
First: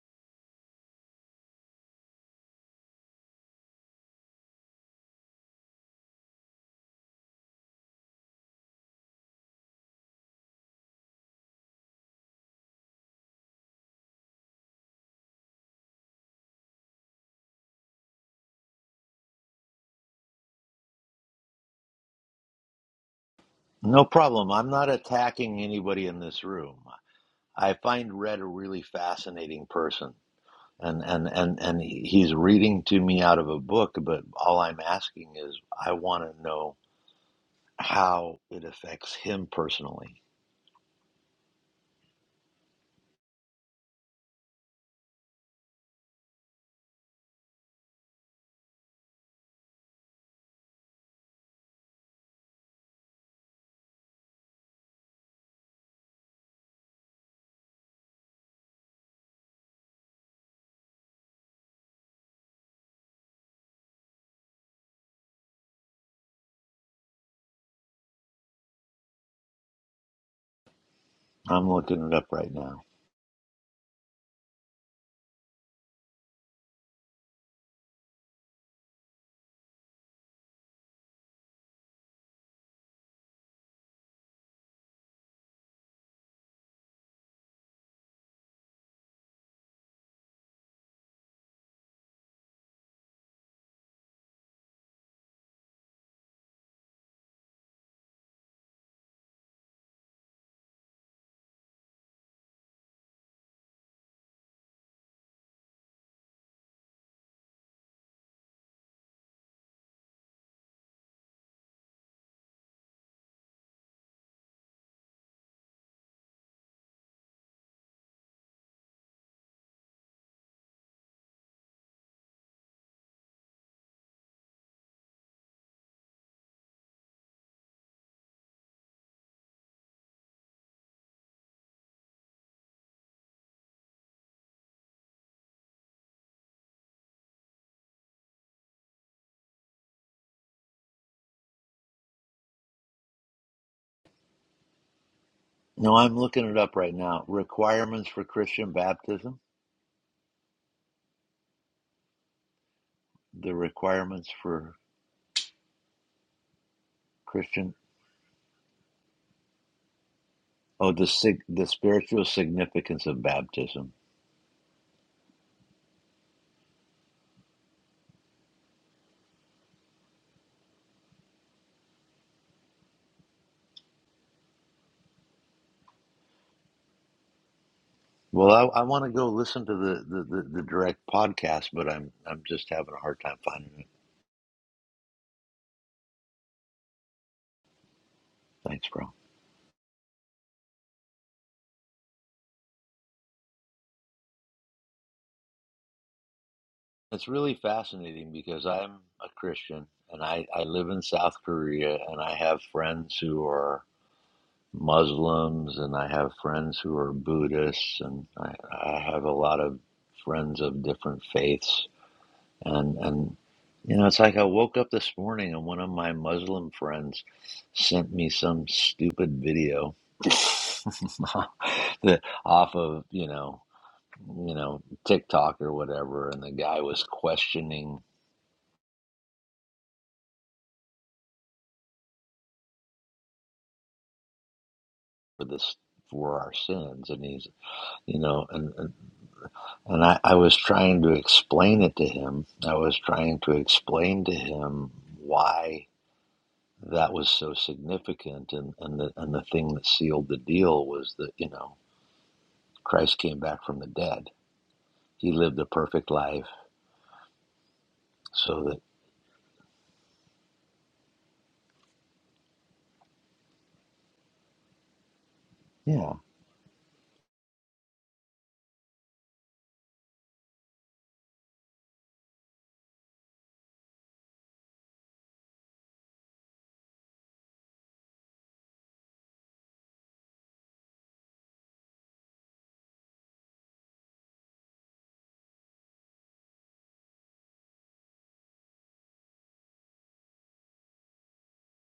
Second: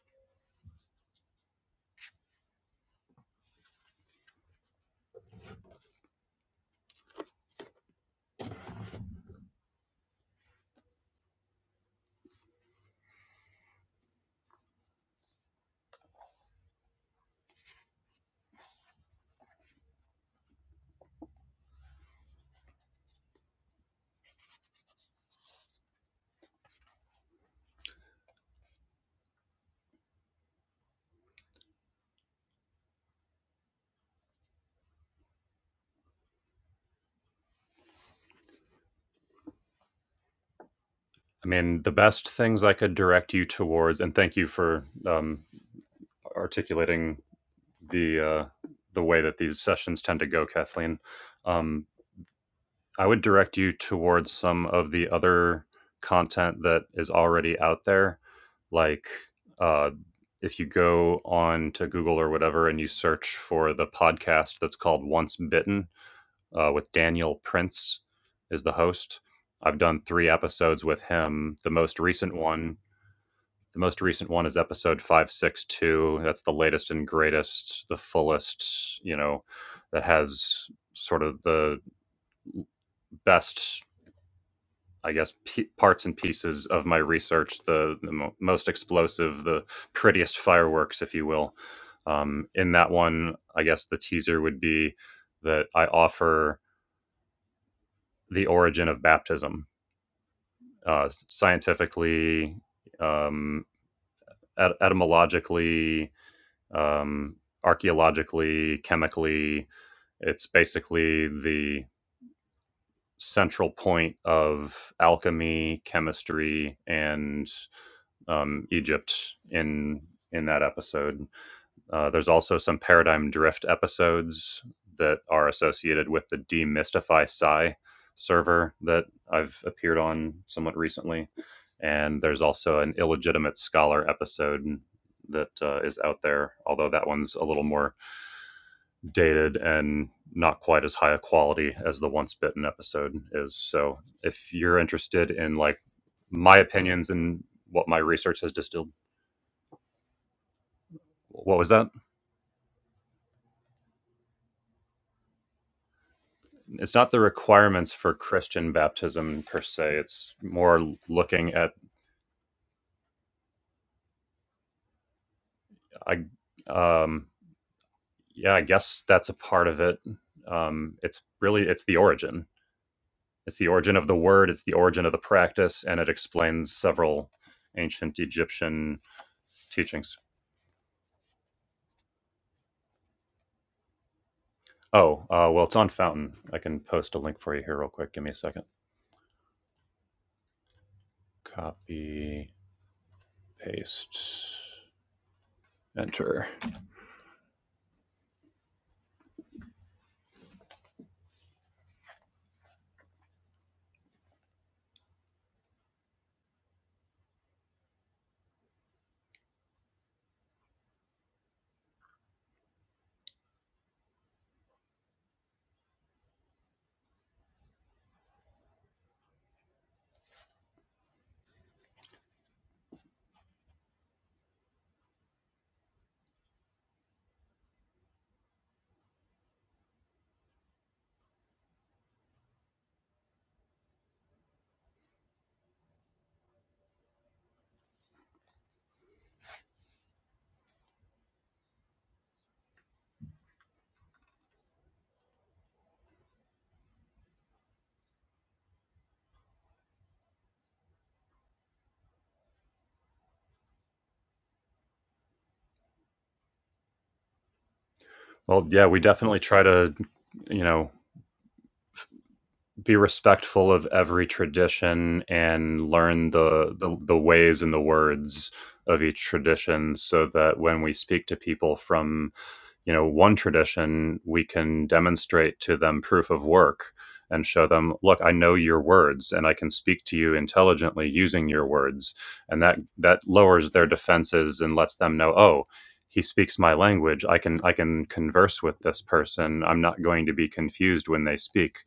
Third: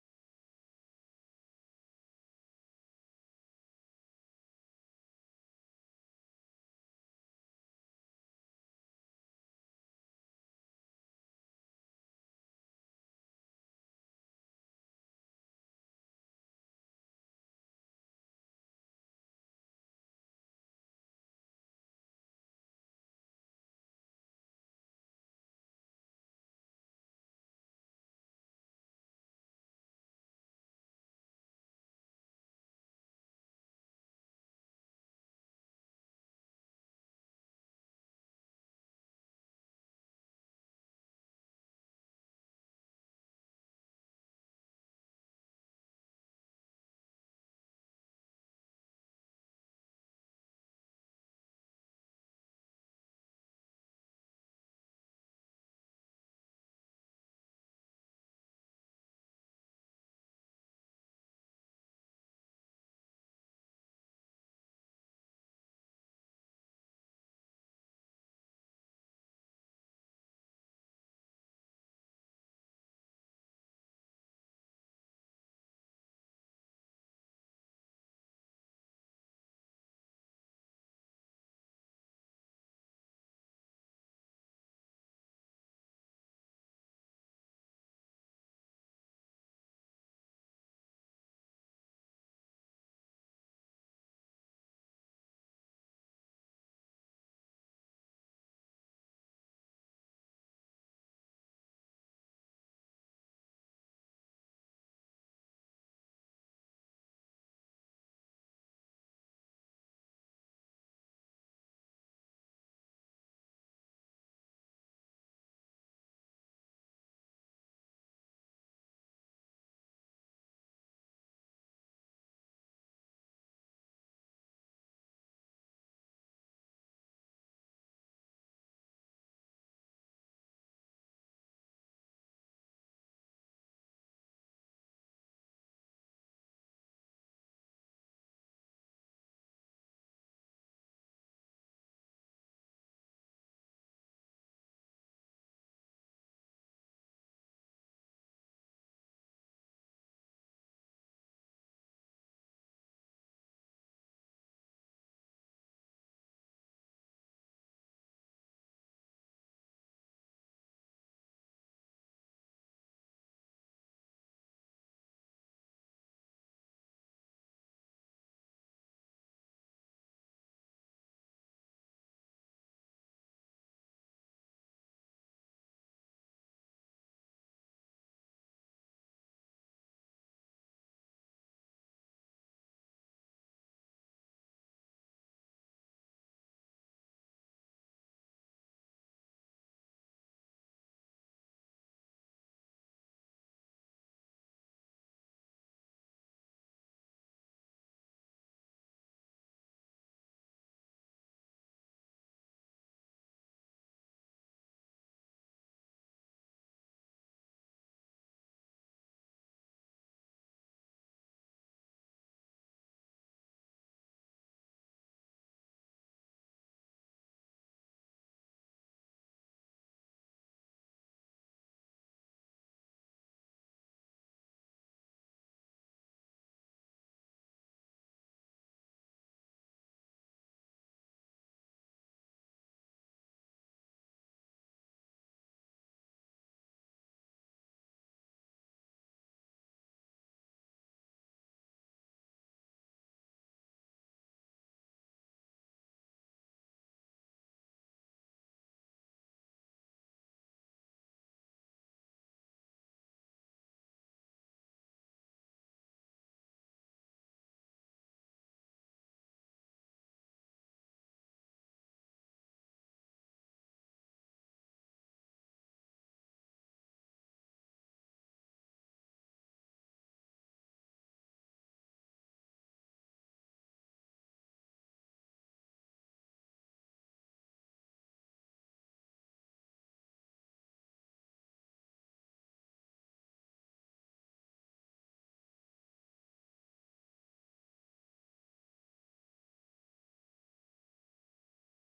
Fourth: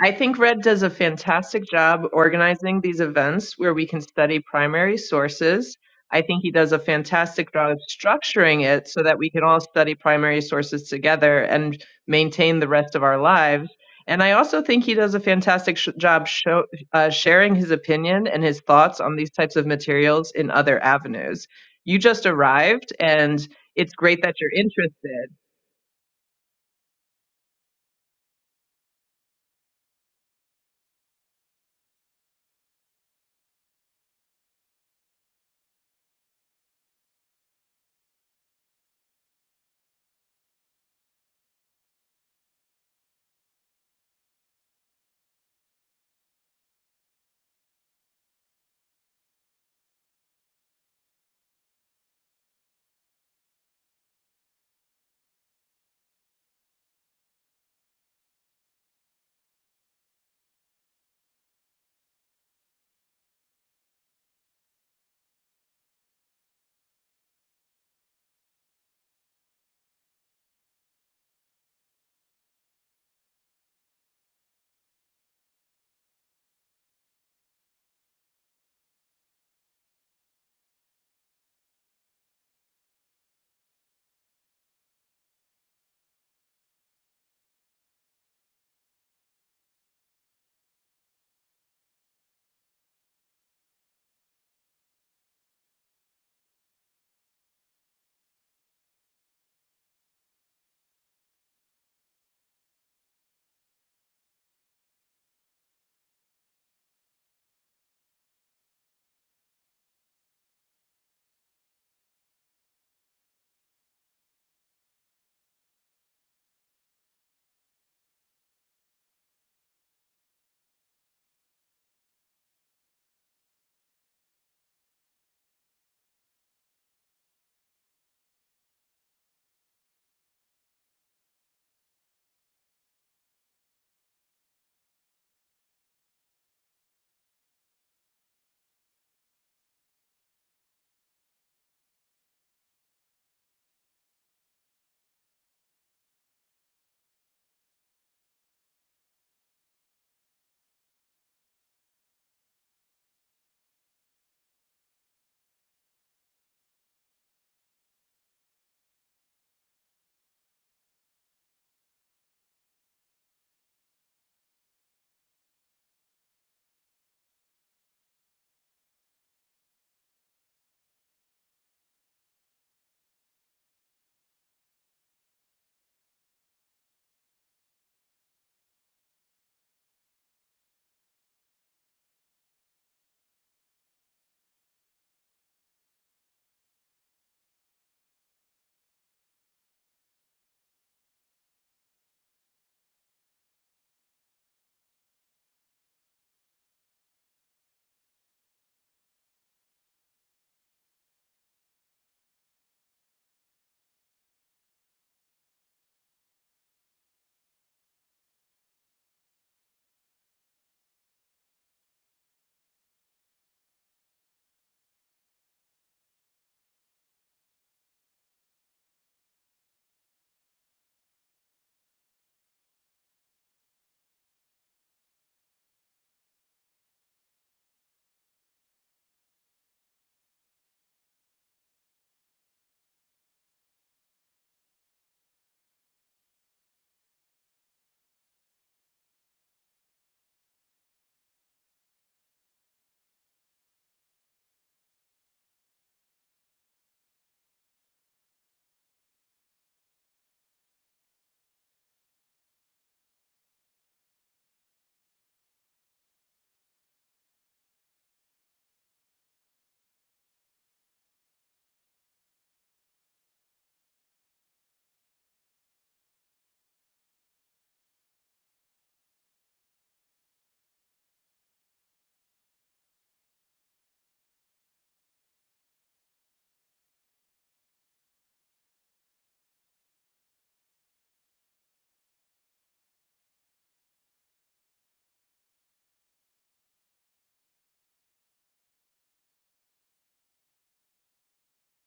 Speaker 2: I think Red does a fantastic job organizing these events where we can study primary sources. I think he does a fantastic job of structuring it so that we can all study primary sources together and maintain the rest of our lives. And I also think he does a fantastic sh- job show, uh, sharing his opinion and his thoughts on these types of materials in other avenues. You just arrived, and it's
Speaker 4: No
Speaker 2: great that
Speaker 4: problem.
Speaker 2: you're
Speaker 4: I'm not
Speaker 2: interested
Speaker 4: attacking anybody in this room. I find Red a really fascinating person. And, and, and, and he's reading to me out of a book, but all I'm asking is I want to know how it affects him personally.
Speaker 1: I mean, the best things I could direct you towards, and thank you for um, articulating the uh, the way that these sessions tend to go, Kathleen. Um, I would direct you towards some of the other content that is already out there, like uh, if you go on to Google or whatever and you search for the podcast that's called Once Bitten uh, with Daniel Prince is the host. I've done three episodes with him.
Speaker 4: I'm
Speaker 1: The most
Speaker 4: looking it up
Speaker 1: recent
Speaker 4: right
Speaker 1: one
Speaker 4: now.
Speaker 1: The most recent one is episode 562. That's the latest and greatest, the fullest, you know, that has sort of the best, I guess, p- parts and pieces of my research, the, the mo- most explosive, the prettiest fireworks, if you will. Um, in that one, I guess the teaser would be that I offer the origin of baptism uh, scientifically, um, et- etymologically, um, archaeologically, chemically. It's basically the central point of alchemy, chemistry, and um, Egypt in in that episode. Uh, there's also some paradigm drift episodes that are associated with the demystify psi server that I've appeared on somewhat recently, and there's also an illegitimate scholar episode that uh, is out there, although that one's a little more dated and not quite as high a quality as the once bitten episode is so if you're interested in like
Speaker 4: No, I'm looking
Speaker 1: my
Speaker 4: it up right
Speaker 1: opinions
Speaker 4: now.
Speaker 1: and what my
Speaker 4: Requirements for
Speaker 1: research has
Speaker 4: Christian
Speaker 1: distilled
Speaker 4: baptism,
Speaker 1: what was that
Speaker 4: the requirements for
Speaker 1: it's not the
Speaker 4: Christian?
Speaker 1: requirements for christian baptism per se it's
Speaker 4: Oh,
Speaker 1: more
Speaker 4: the sig-
Speaker 1: looking
Speaker 4: the
Speaker 1: at
Speaker 4: spiritual significance of baptism.
Speaker 1: i um yeah i guess that's a part of it um it's really it's the origin it's the origin of the word it's the origin of the practice and it explains several ancient
Speaker 4: Well, I, I
Speaker 1: egyptian
Speaker 4: want to go listen to the,
Speaker 1: teachings
Speaker 4: the, the, the direct podcast, but I'm I'm just having a hard time finding it.
Speaker 1: Oh, uh, well, it's on Fountain. I can post a link for you here real quick. Give me a second.
Speaker 4: Thanks, bro.
Speaker 1: Copy, paste, enter.
Speaker 4: It's really fascinating because I'm a Christian and I, I live in South Korea and I have friends who are Muslims and I have friends who are Buddhists and I, I have a lot of friends of different faiths And, and you know, it's like I woke up this morning and one of my Muslim friends sent me some stupid video (laughs) that off of you know you know TikTok or whatever, and the guy was questioning for this for our sins, and he's you know and and, and I, I was trying to explain it to him. I was trying to explain to him why. that was so significant and and the and the thing that sealed the deal was that you know Christ came back from the dead. He lived a perfect life so
Speaker 1: Well,
Speaker 4: that
Speaker 1: yeah, we definitely try to, you know, be respectful of every tradition and
Speaker 4: yeah
Speaker 1: learn the, the the ways and the words of each tradition so that when we speak to people from you know one tradition we can demonstrate to them proof of work and show them look i know your words and i can speak to you intelligently using your words and that that lowers their defenses and lets them know oh he speaks my language i can i can converse with this person i'm not going to be confused when they speak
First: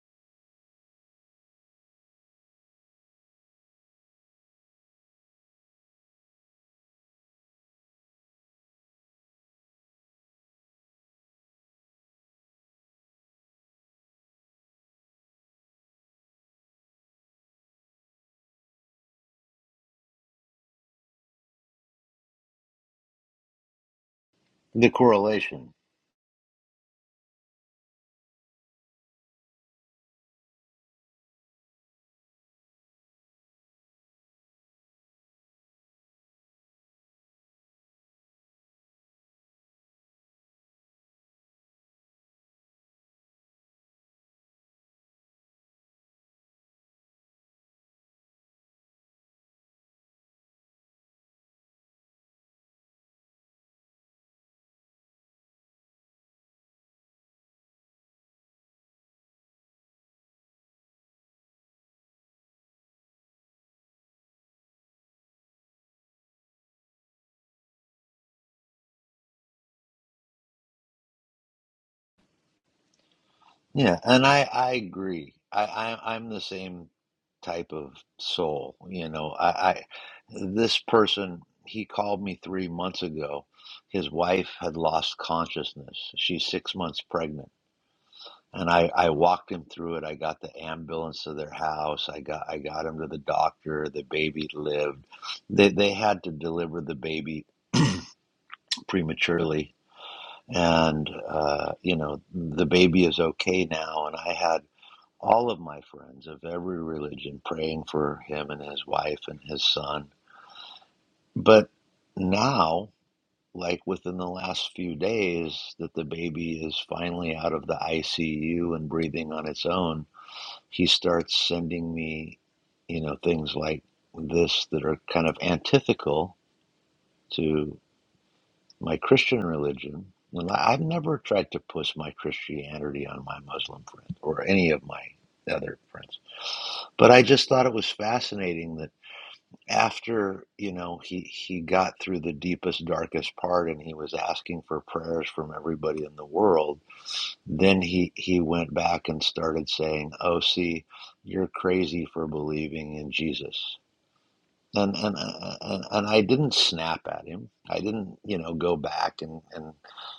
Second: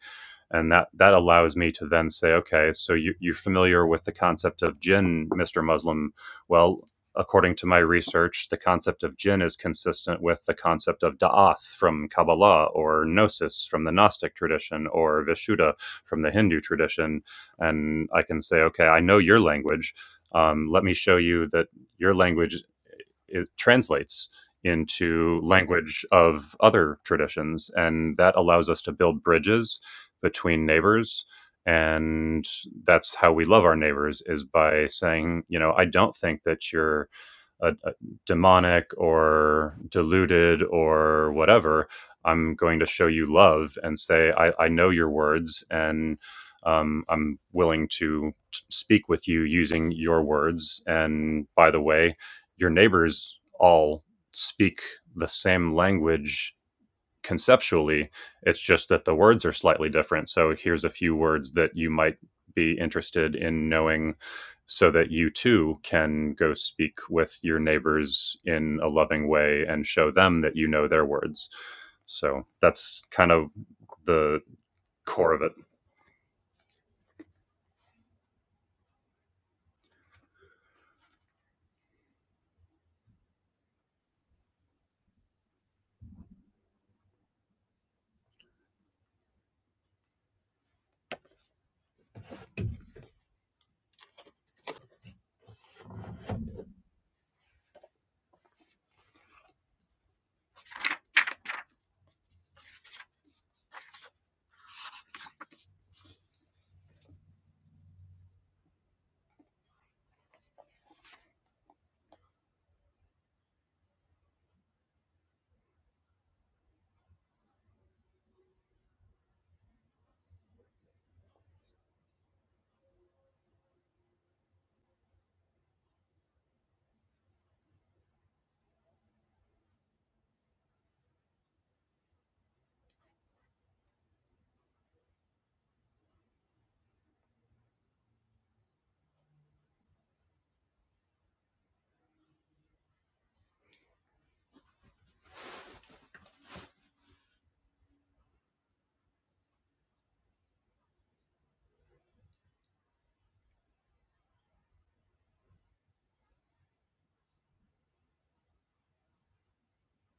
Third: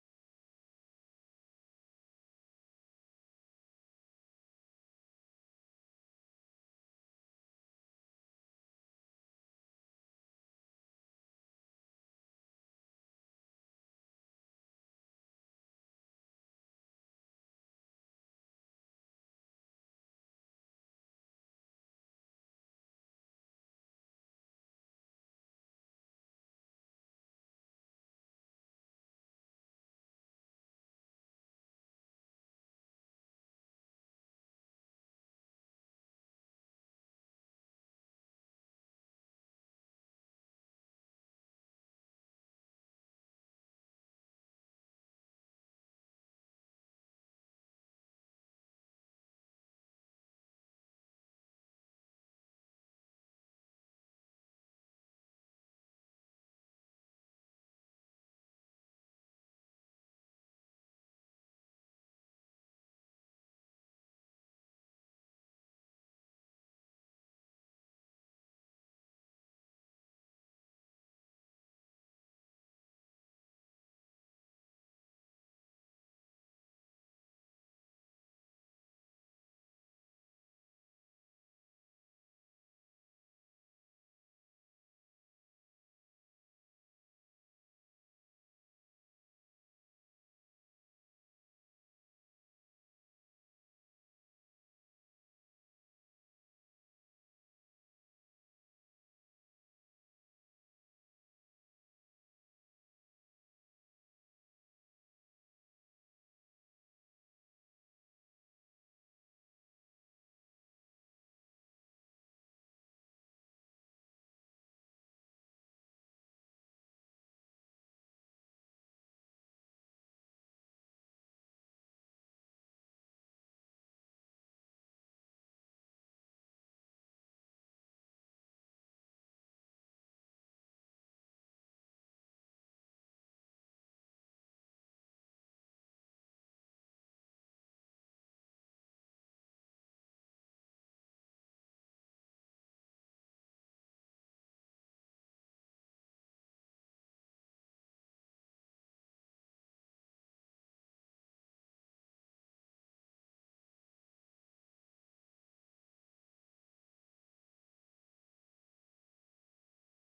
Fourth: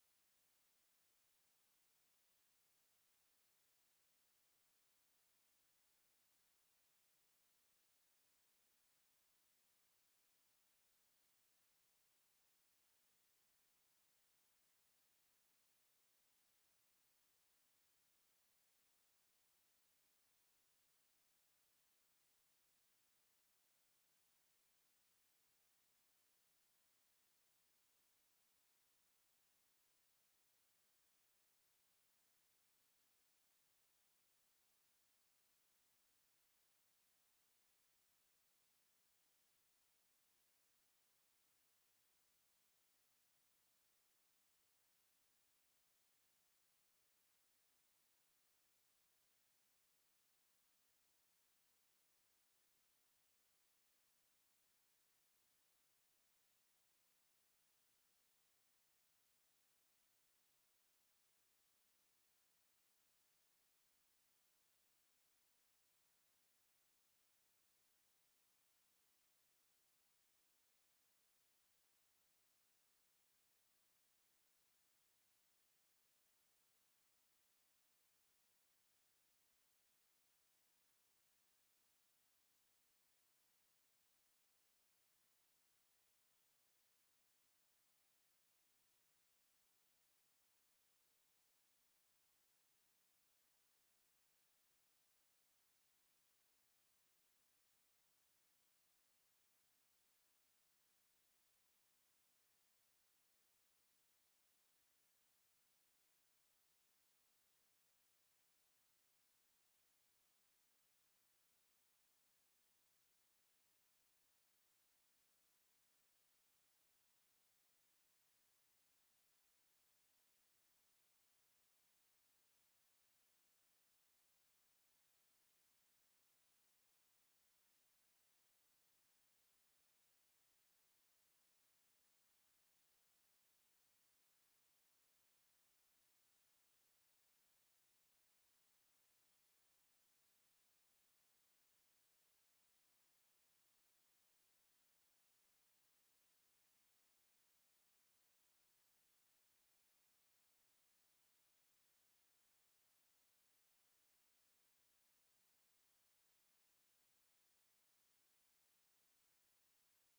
Speaker 1: and that that allows me to then say okay so you, you're familiar with the concept of jinn mr muslim well according to my research, the concept of jinn is consistent with the concept of da'ath from Kabbalah or gnosis from the Gnostic tradition or Vishuddha from the Hindu tradition. And I can say, okay, I know your language. Um, let me show you that your language it translates
Speaker 4: the
Speaker 1: into
Speaker 4: correlation
Speaker 1: language of other traditions. And that allows us to build bridges between neighbors and that's how we love our neighbors is by saying you know i don't think that you're a, a demonic or deluded or whatever i'm going to show you love and say i, I know your words and um, i'm willing to t- speak with you using your words and by the way your neighbors all speak the same language conceptually. It's just that the words are slightly different. So here's a few words that you might be interested in knowing so that you too can go speak with your neighbors in a loving way and show them that you know their words. So that's kind of
Speaker 4: yeah and
Speaker 1: the
Speaker 4: I I
Speaker 1: core
Speaker 4: agree
Speaker 1: of it.
Speaker 4: I, I I'm the same type of soul you know I, I this person he called me three months ago his wife had lost consciousness she's six months pregnant and I, I walked him through it. I got the ambulance to their house. I got I got him to the doctor. The baby lived. They they had to deliver the baby prematurely, and uh, you know the baby is okay now. And I had all of my friends of every religion praying for him and his wife and his son. But now, like within the last few days, that the baby is finally out of the ICU and breathing on its own he starts sending me, you know, things like this that are kind of antithetical to my Christian religion. And I- I've never tried to push my Christianity on my Muslim friend or any of my other friends. But I just thought it was fascinating that after, you know, he, he got through the deepest, darkest part and he was asking for prayers from everybody in the world Then he, he went back and started saying, "Oh, see, you're crazy for believing in Jesus." And and and, and I didn't snap at him. I didn't, you know, go back and, and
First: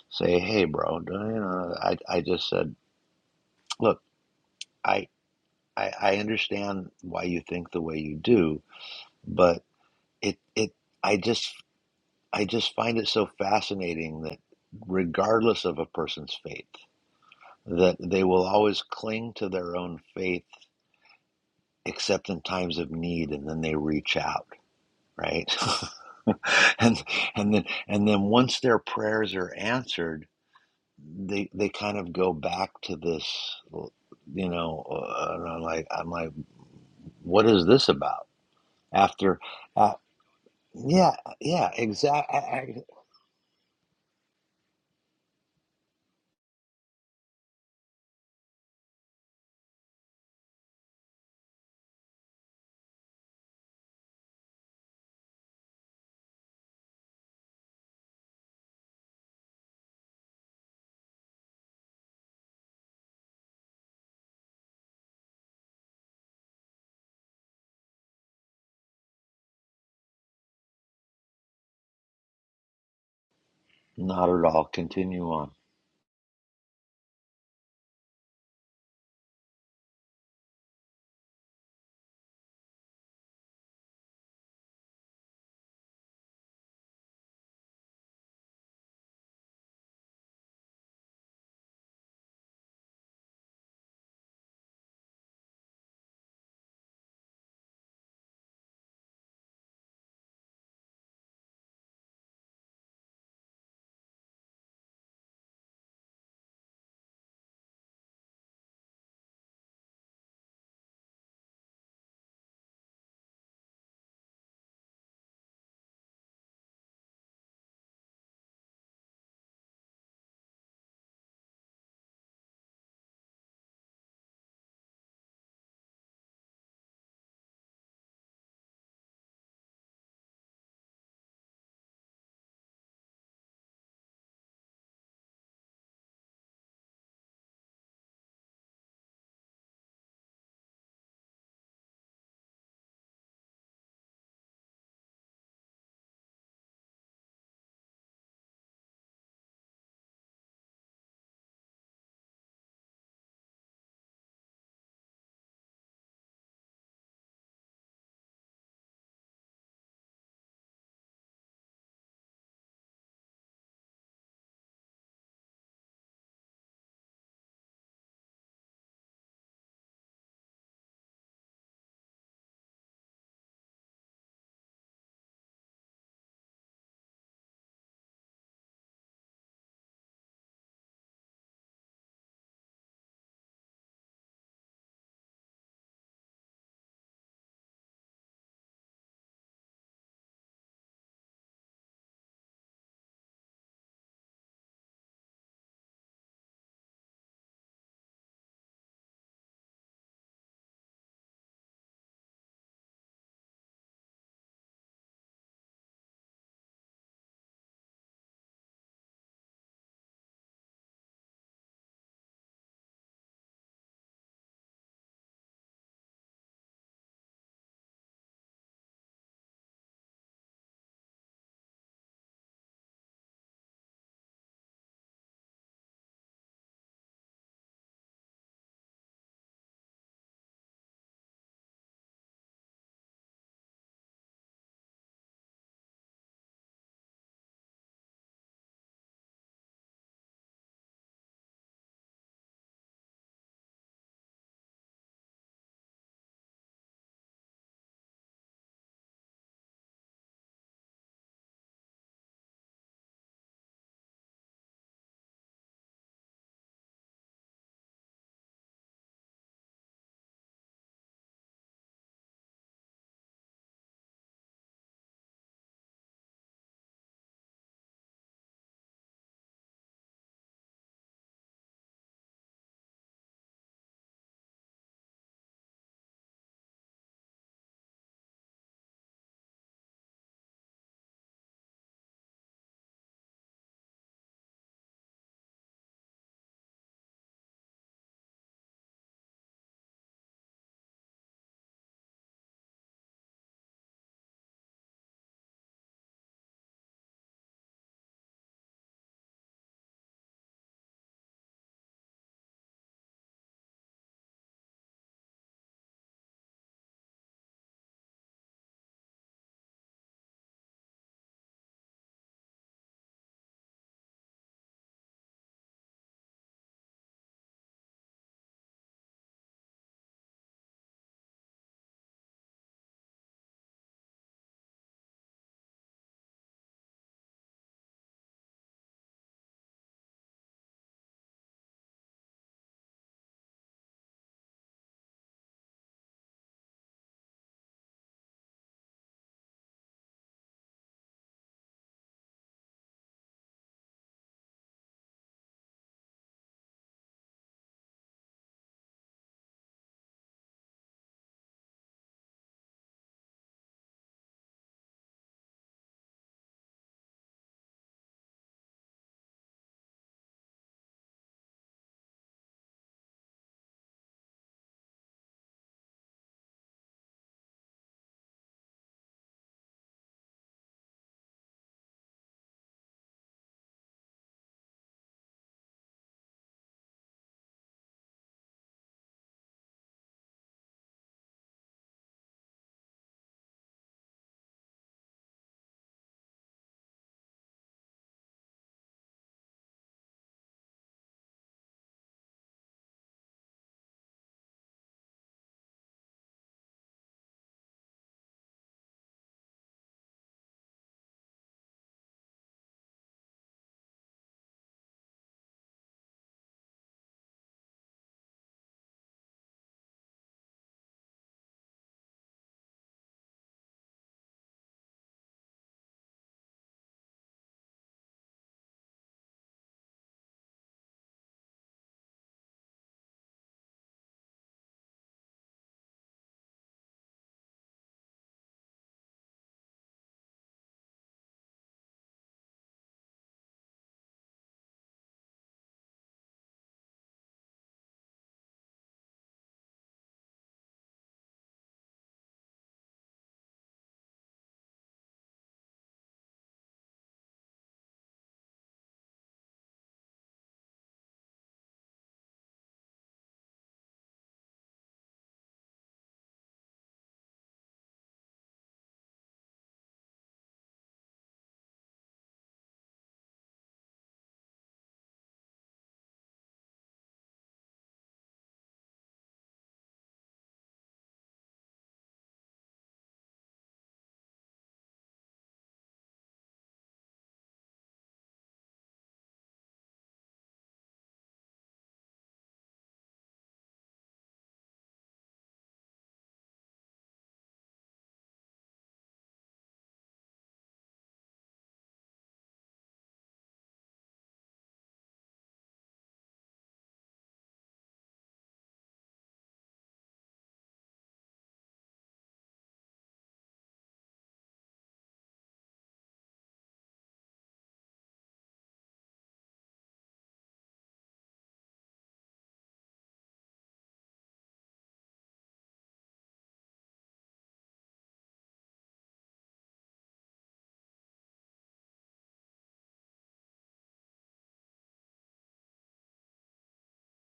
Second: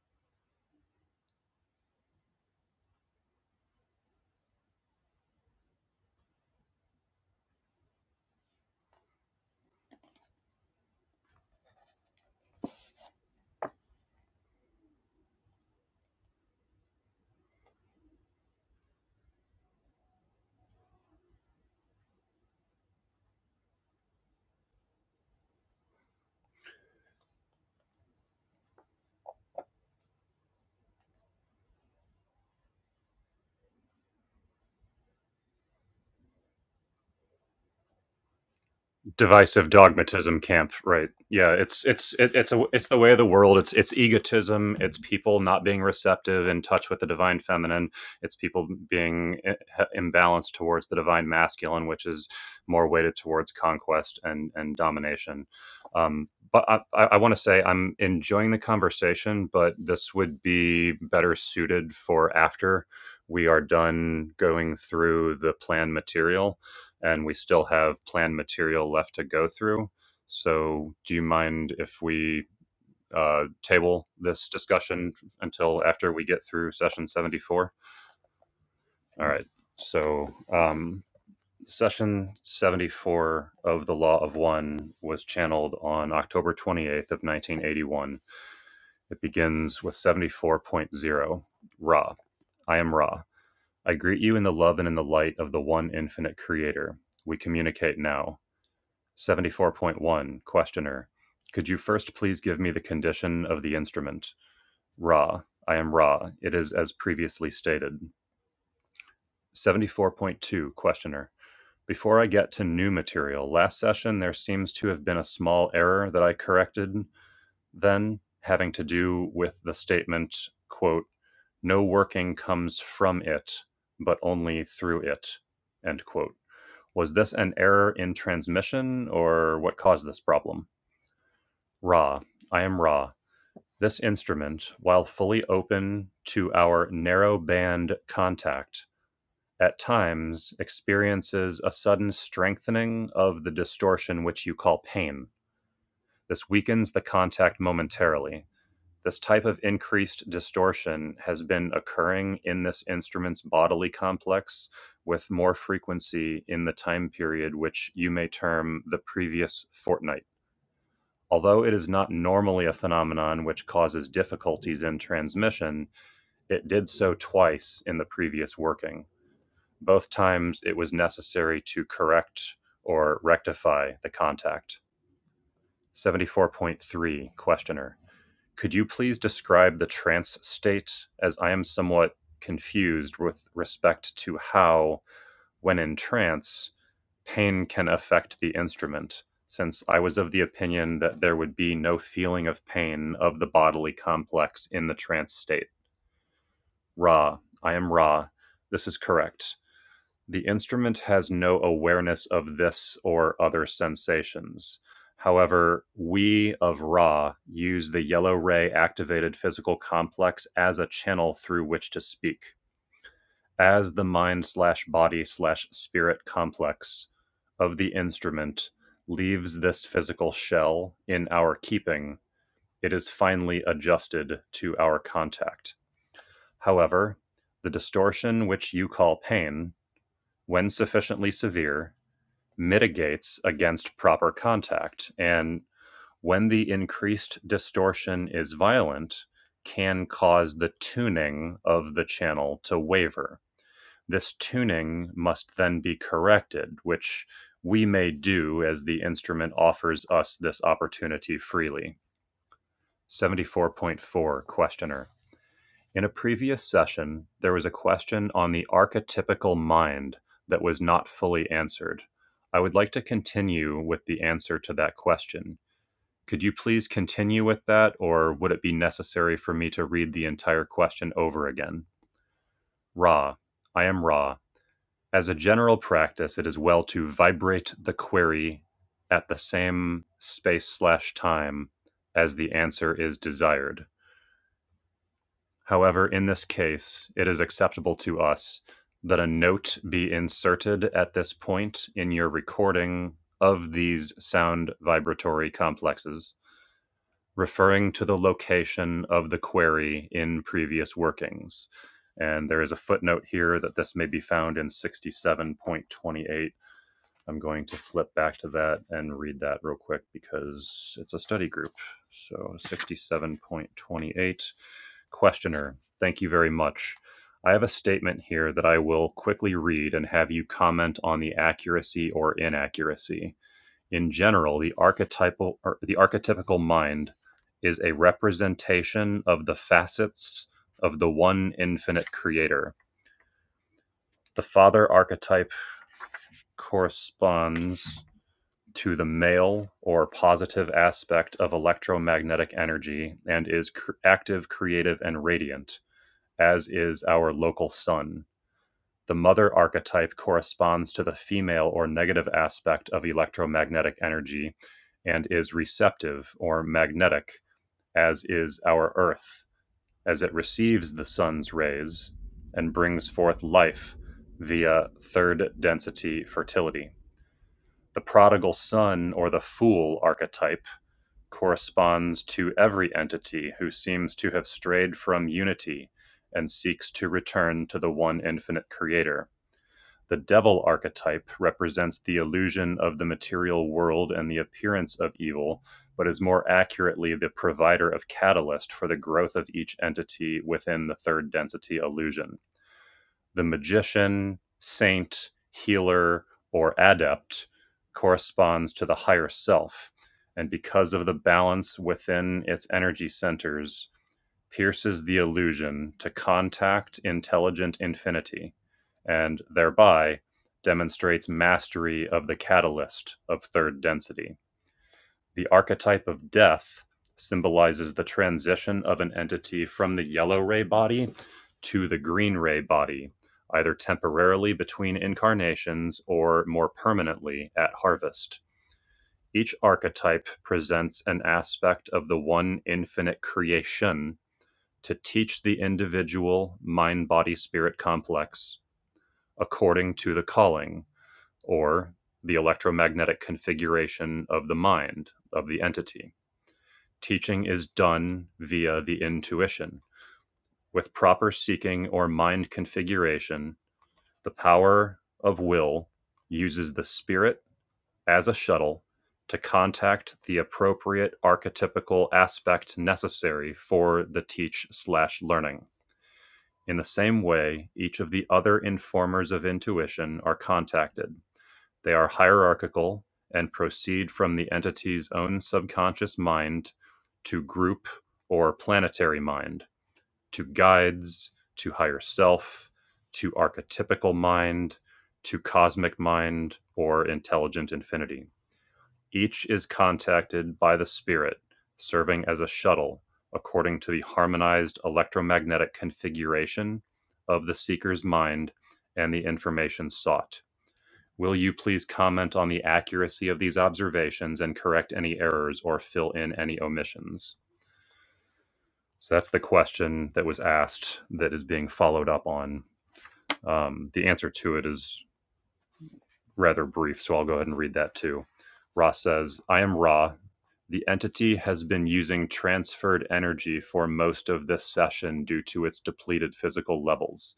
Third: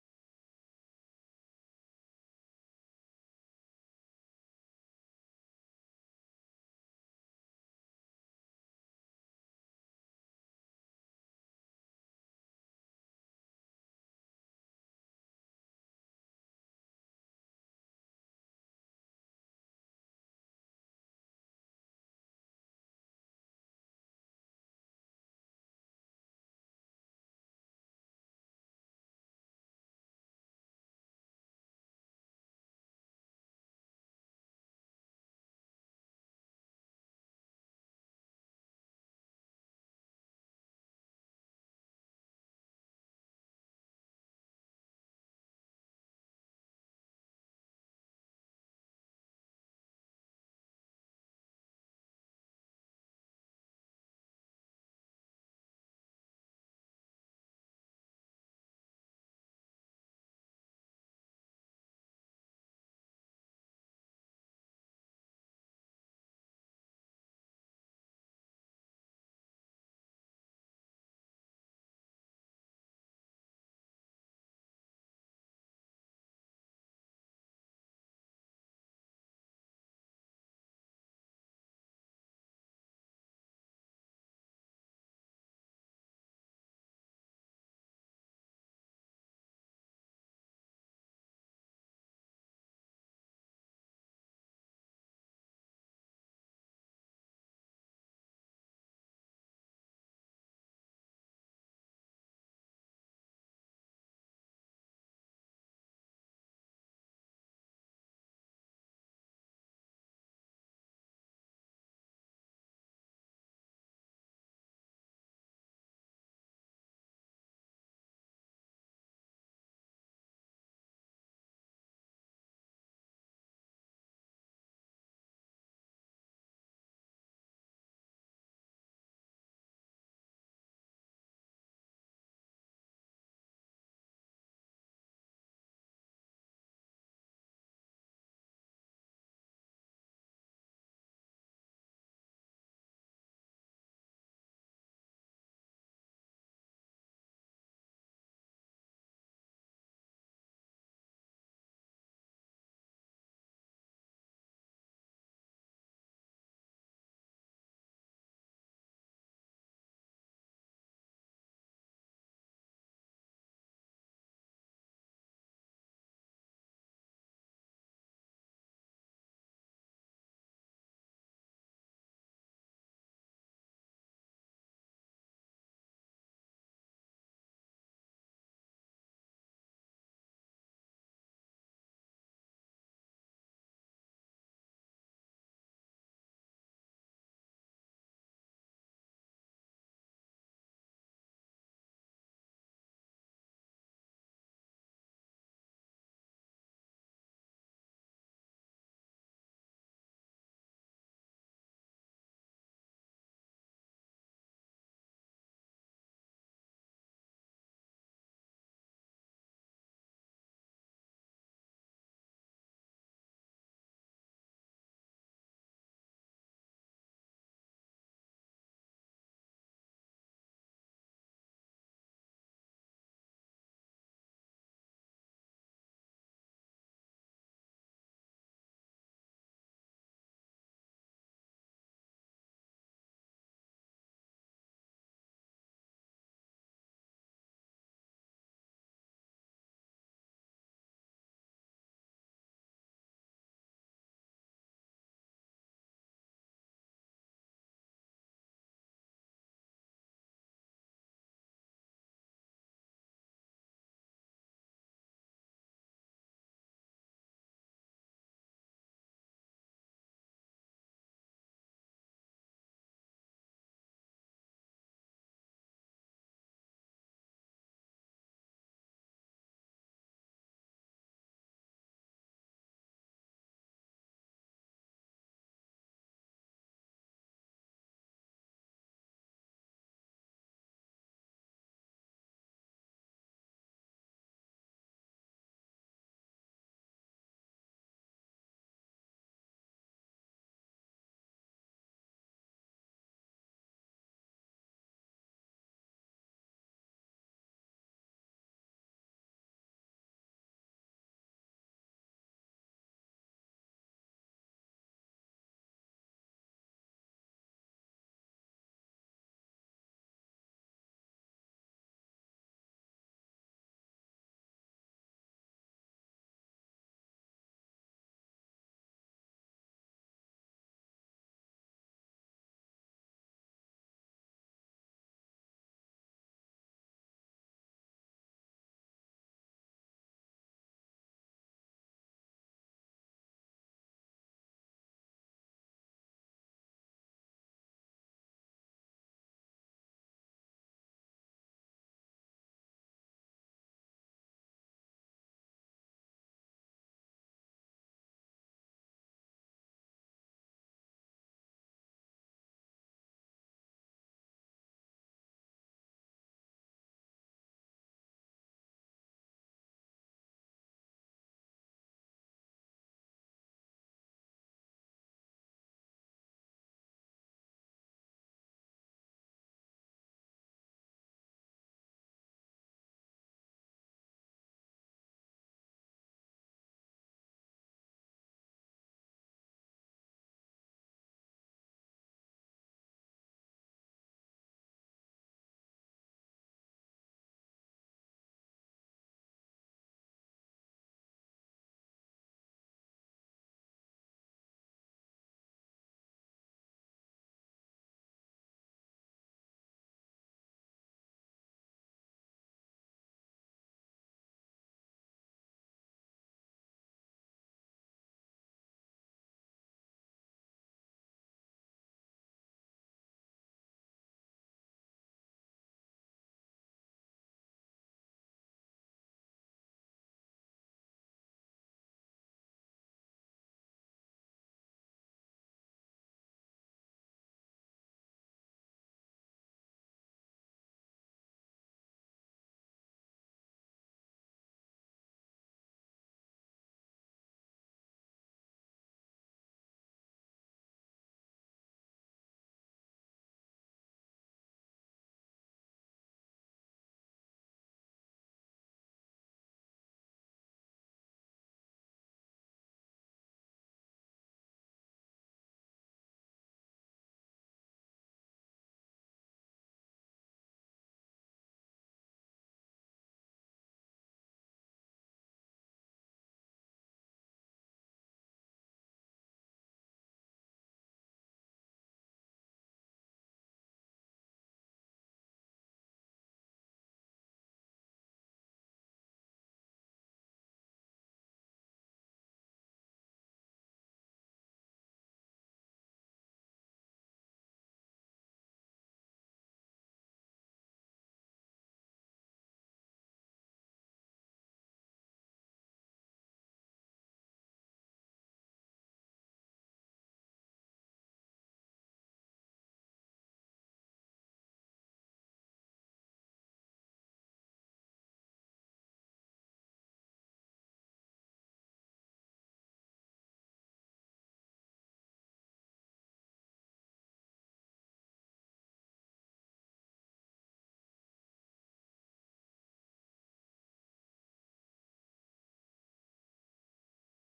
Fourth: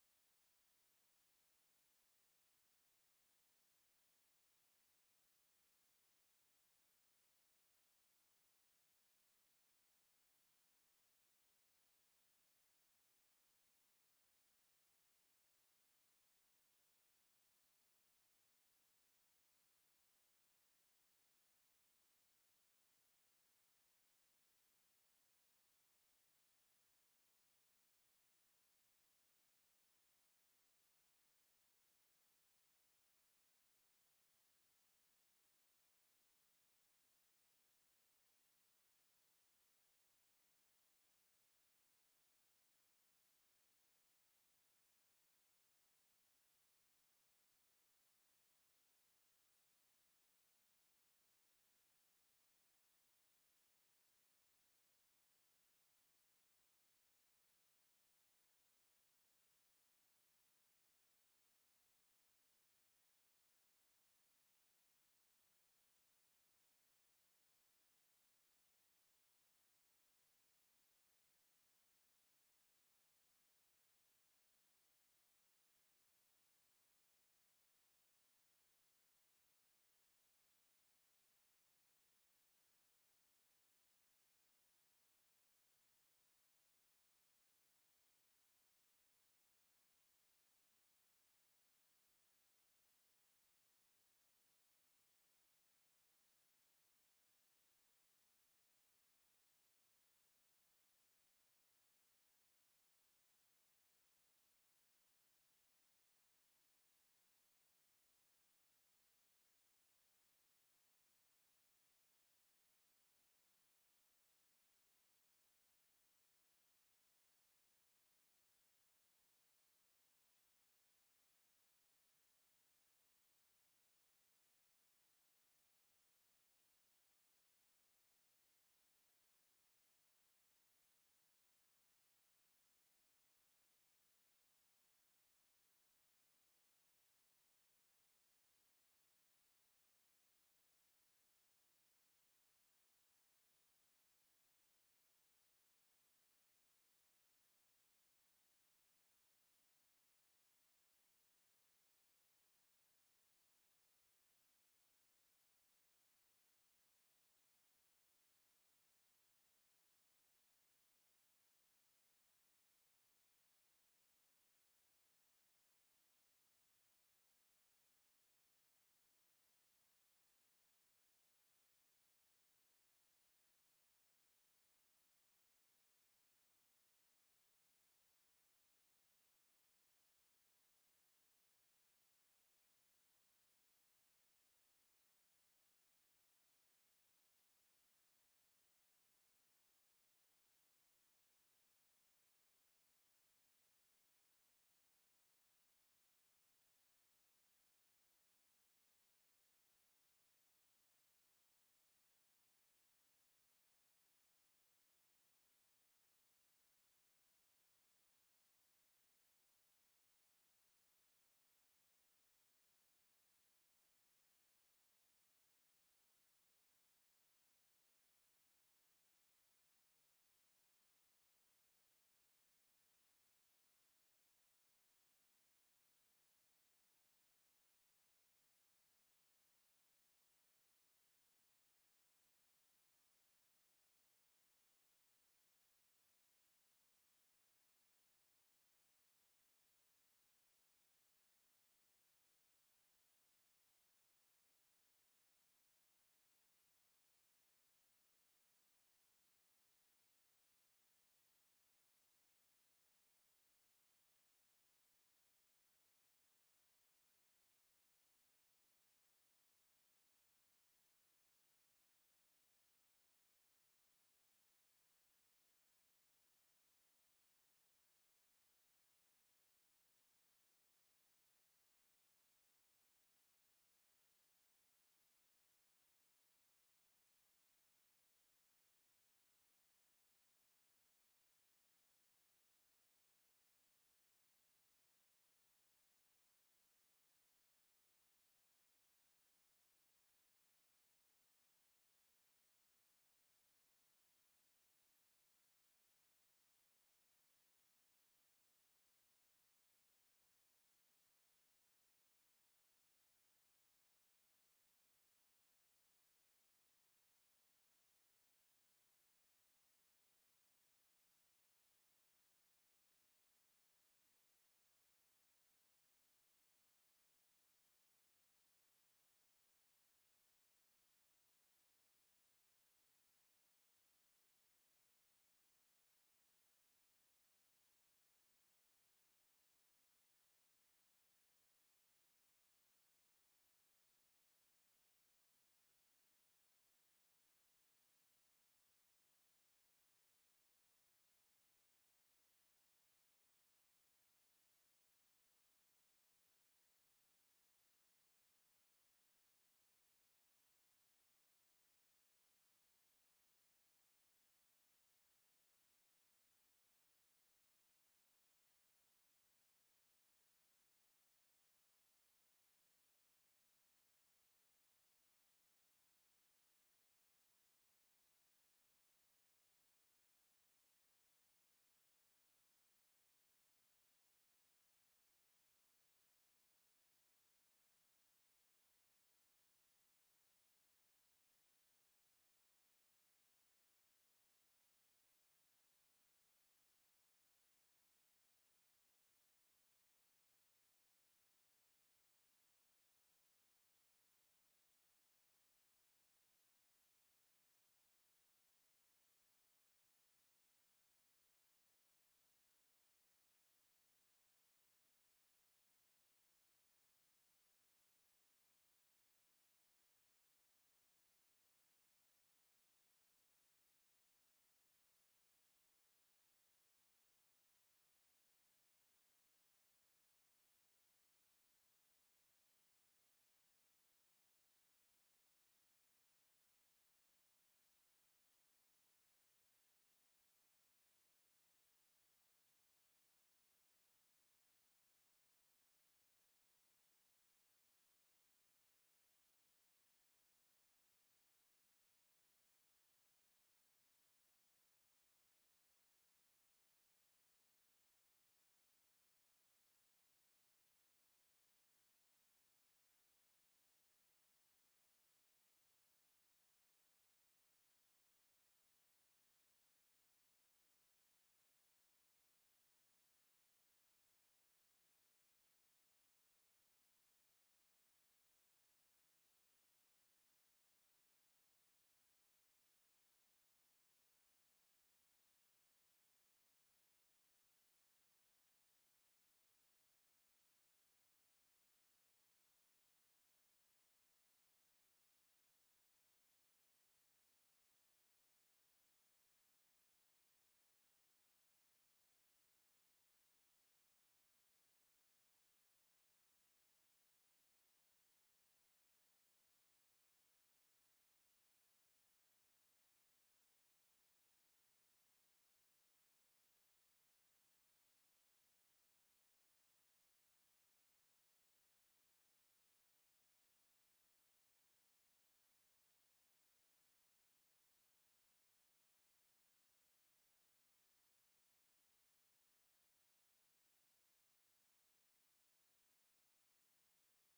Speaker 4: say, "Hey, bro," you know. I I just said, "Look, I, I I understand why you think the way you do, but it it I just I just find it so fascinating that regardless of a person's faith, that they will always cling to their own faith except in times of need and then they reach out right (laughs) and and then and then once their prayers are answered they they kind of go back to this you know uh, and i'm like i'm like what is this about after
Speaker 1: divisive
Speaker 4: uh,
Speaker 1: dogmatism camp right
Speaker 4: yeah
Speaker 1: yeah
Speaker 4: yeah
Speaker 1: it's it's it, it's a
Speaker 4: exactly
Speaker 1: it's the way of the world it's it's egotism it's people not being receptive in touch with the divine feminine it's people being i- imbalanced towards the divine masculine which is more weighted towards conquest and and domination um but i i, I want to say i'm enjoying the conversation but this would be better suited for after we are done going through the plan material and we still have plan material left to go through. So, do you mind if we uh, table
Speaker 4: not at
Speaker 1: this
Speaker 4: all
Speaker 1: discussion
Speaker 4: continue on
Speaker 1: until after we get through session 74? All right. So, um, session 74 of the Law of One was channeled on October 28th of 1981. It begins with seventy-four point zero Ra. I am Ra. I greet you in the love and in the light of the one infinite creator. We communicate now. 74.1 Questioner. Could you first please give me the condition of the instrument? Ra. I am Ra. It is as previously stated. 74.2 Questioner. Before I get to new material, last session there seems to have been a small error that I corrected then, having to do with the statement, quote, no working comes from it, but only through it, end quote. Was this an error in transmission or what caused this problem? Ra, I am Ra. This instrument, while fully open to our narrow band contact, at times experiences a sudden strengthening of the distortion which you call pain. This weakens the contact momentarily. This type of increased distortion has been occurring in this instrument's bodily complex with more frequency in the time period which you may term the previous fortnight. Although it is not normally a phenomenon which causes difficulties in transmission, it did so twice in the previous working. Both times it was necessary to correct or rectify the contact. 74.3 Questioner. Could you please describe the trance state as I am somewhat confused with respect to how, when in trance, pain can affect the instrument, since I was of the opinion that there would be no feeling of pain of the bodily complex in the trance state. Ra, I am Ra. This is correct. The instrument has no awareness of this or other sensations. However, we of Ra use the yellow ray activated physical complex as a channel through which to speak as the mind slash body slash spirit complex of the instrument leaves this physical shell in our keeping, it is finally adjusted to our contact. However, the distortion which you call pain, when sufficiently severe, mitigates against proper contact, and when the increased distortion is violent, can cause the tuning of the channel to waver this tuning must then be corrected, which we may do as the instrument offers us this opportunity freely. 74.4 Questioner. In a previous session, there was a question on the archetypical mind that was not fully answered. I would like to continue with the answer to that question. Could you please continue with that, or would it be necessary for me to read the entire question over again? Ra, I am Ra, As a general practice, it is well to vibrate the query at the same space slash time as the answer is desired. However, in this case, it is acceptable to us that a note be inserted at this point in your recording of these sound vibratory complexes, referring to the location of the query in previous workings. And there is a footnote here that this may be found in 67.28 I'm going to flip back to that and read that real quick because it's a study group. So 67.28. Questioner, thank you very much. I have a statement here that I will quickly read and have you comment on the accuracy or inaccuracy. In general, the archetypal or the archetypical mind is a representation of the facets of the one infinite creator. The father archetype corresponds to the male or positive aspect of electromagnetic energy and is cr- active, creative, and radiant, as is our local sun. The mother archetype corresponds to the female or negative aspect of electromagnetic energy and is receptive or magnetic, as is our earth, as it receives the sun's rays and brings forth life via third density fertility the prodigal son or the fool archetype corresponds to every entity who seems to have strayed from unity and seeks to return to the one infinite creator. The devil archetype represents the illusion of the material world and the appearance of evil, but is more accurately the provider of catalyst for the growth of each entity within the third density illusion the magician, saint, healer, or adept corresponds to the higher self, and because of the balance within its energy centers, pierces the illusion to contact intelligent infinity, and thereby demonstrates mastery of the catalyst of third density. The archetype of death symbolizes the transition of an entity from the yellow ray body to the green ray body, either temporarily between incarnations or more permanently at harvest. Each archetype presents an aspect of the one infinite creation to teach the individual mind body spirit complex according to the calling or the electromagnetic configuration of the mind of the entity. Teaching is done via the intuition. With proper seeking or mind configuration, the power of will uses the spirit as a shuttle to contact the appropriate archetypical aspect necessary for the teach slash learning. In the same way, each of the other informers of intuition are contacted they are hierarchical and proceed from the entity's own subconscious mind to group or planetary mind, to guides, to higher self, to archetypical mind, to cosmic mind, or intelligent infinity. Each is contacted by the spirit, serving as a shuttle according to the harmonized electromagnetic configuration of the seeker's mind and the information sought Will you please comment on the accuracy of these observations and correct any errors or fill in any omissions? So that's the question that was asked that is being followed up on. Um, the answer to it is rather brief, so I'll go ahead and read that too. Ra says, I am Ra. The entity has been using transferred energy for most of this session due to its depleted physical levels.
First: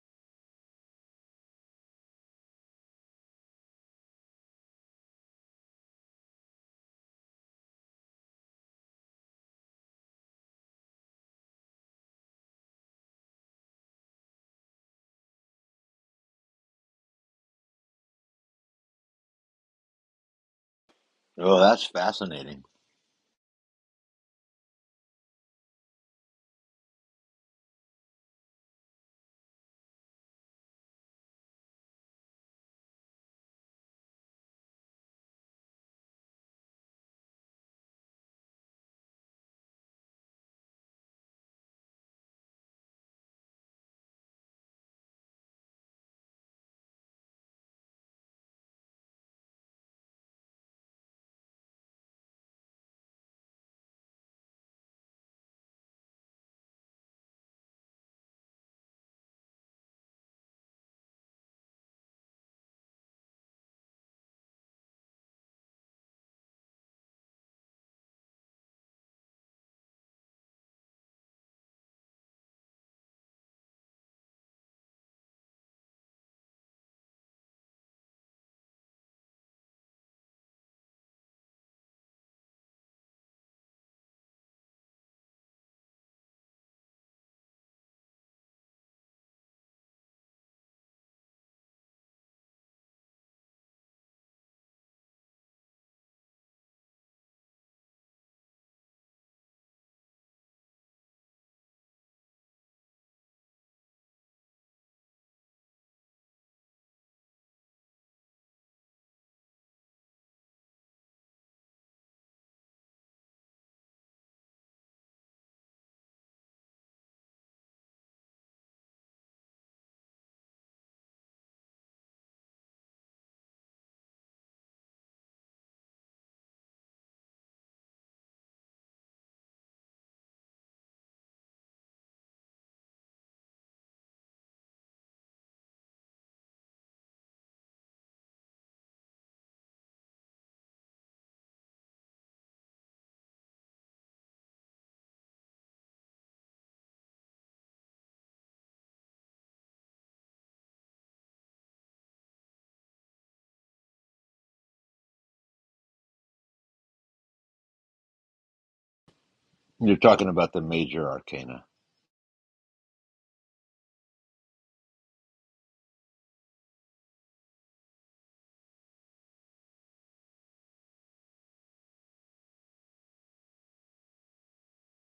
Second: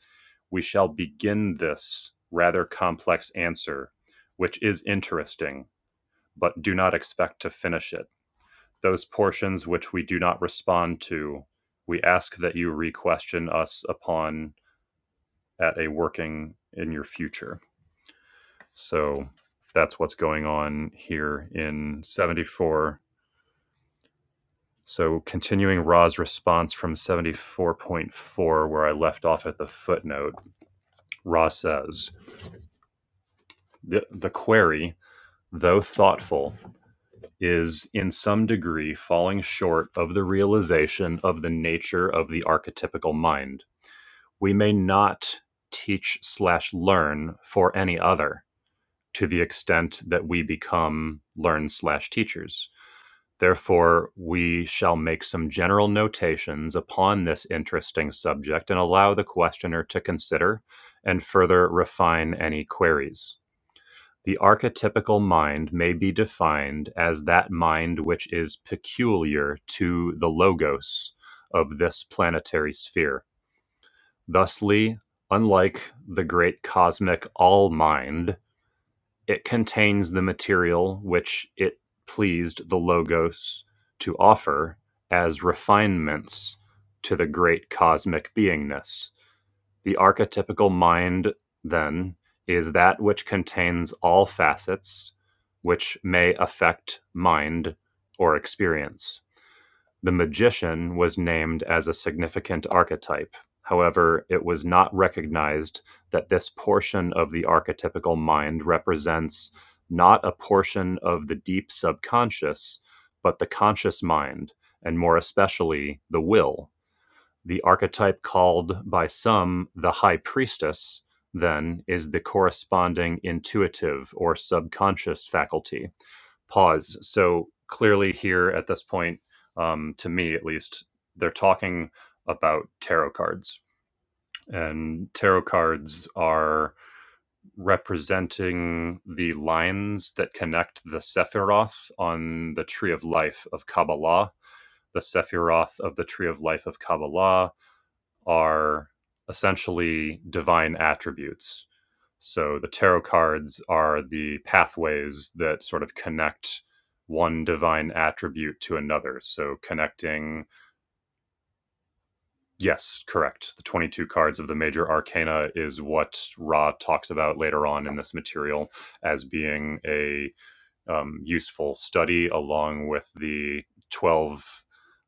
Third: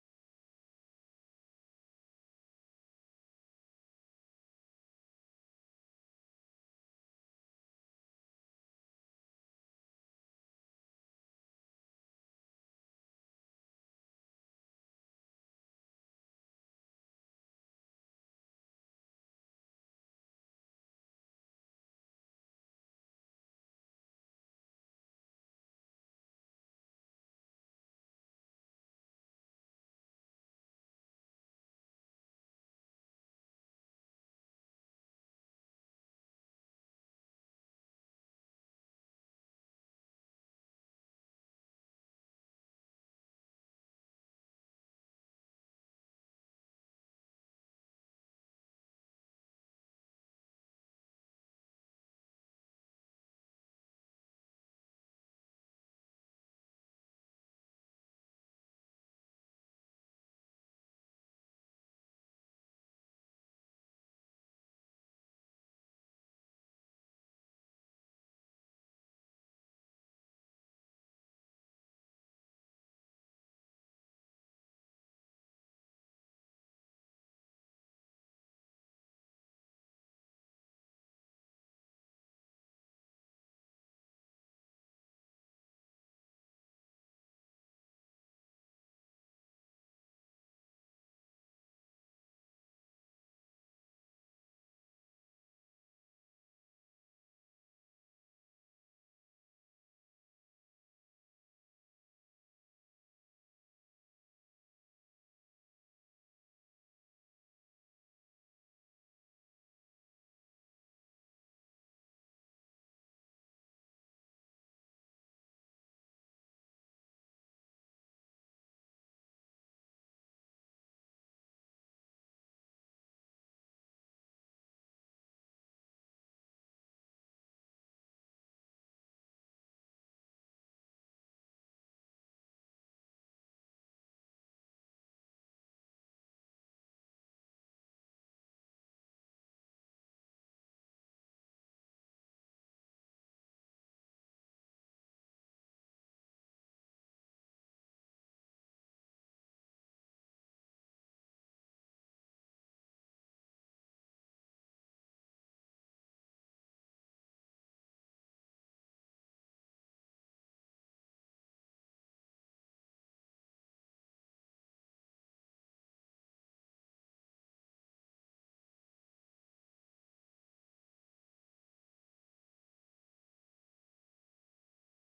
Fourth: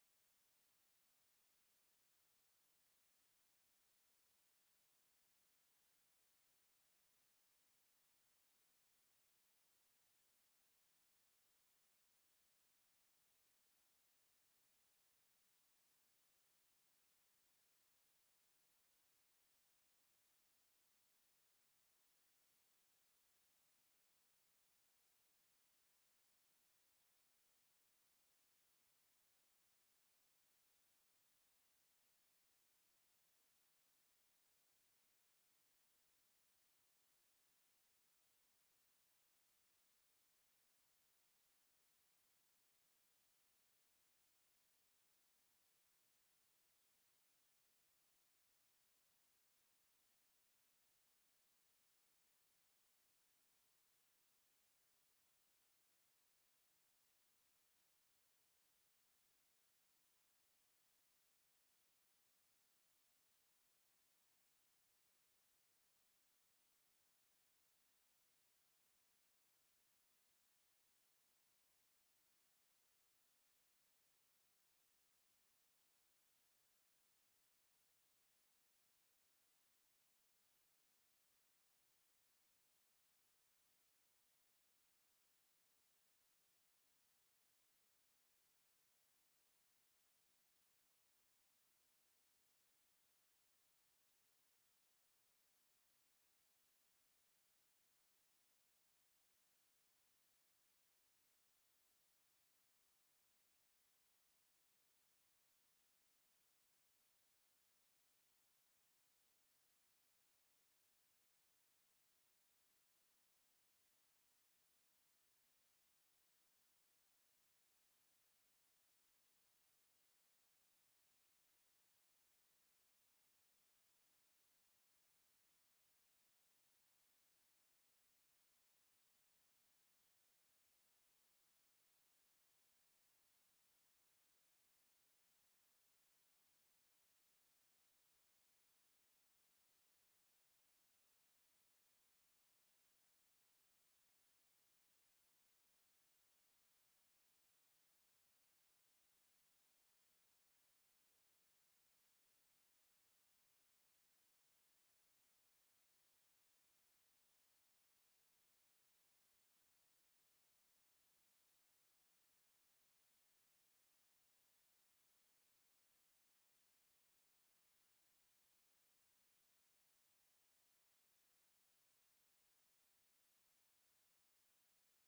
Speaker 1: We shall begin this rather complex answer, which is interesting but do not expect to finish it. Those portions which we do not respond to, we ask that you re-question us upon at a working in your future. So that's what's going on here
Speaker 4: oh that's
Speaker 1: in
Speaker 4: fascinating
Speaker 1: 74. So continuing Ra's response from 74.4, where I left off at the footnote, Ra says, the, the query, though thoughtful, is in some degree falling short of the realization of the nature of the archetypical mind. We may not teach slash learn for any other to the extent that we become learn slash teachers. Therefore, we shall make some general notations upon this interesting subject and allow the questioner to consider and further refine any queries. The archetypical mind may be defined as that mind which is peculiar to the logos of this planetary sphere. Thusly, unlike the great cosmic all mind, it contains the material which it pleased the logos to offer as refinements to the great cosmic beingness the archetypical mind, then, is that which contains all facets which may affect mind or experience. The magician was named as a significant archetype. However, it was not recognized that this portion of the archetypical mind represents not a portion of the deep subconscious, but the conscious mind, and more especially the will. The archetype called by some the high priestess, then, is the corresponding intuitive or subconscious faculty. Pause. So clearly, here at this point, um, to me at least, they're talking about tarot cards. And tarot cards are representing the lines that connect the Sephiroth on the Tree of Life of Kabbalah, the Sephiroth of the Tree of Life of Kabbalah, are essentially divine attributes. So the tarot cards are the pathways that sort of connect one divine attribute to another. So
Speaker 4: you're talking
Speaker 1: connecting,
Speaker 4: about the major arcana
Speaker 1: yes, correct. The 22 cards of the major arcana is what Ra talks about later on in this material as being a um, useful study along with the 12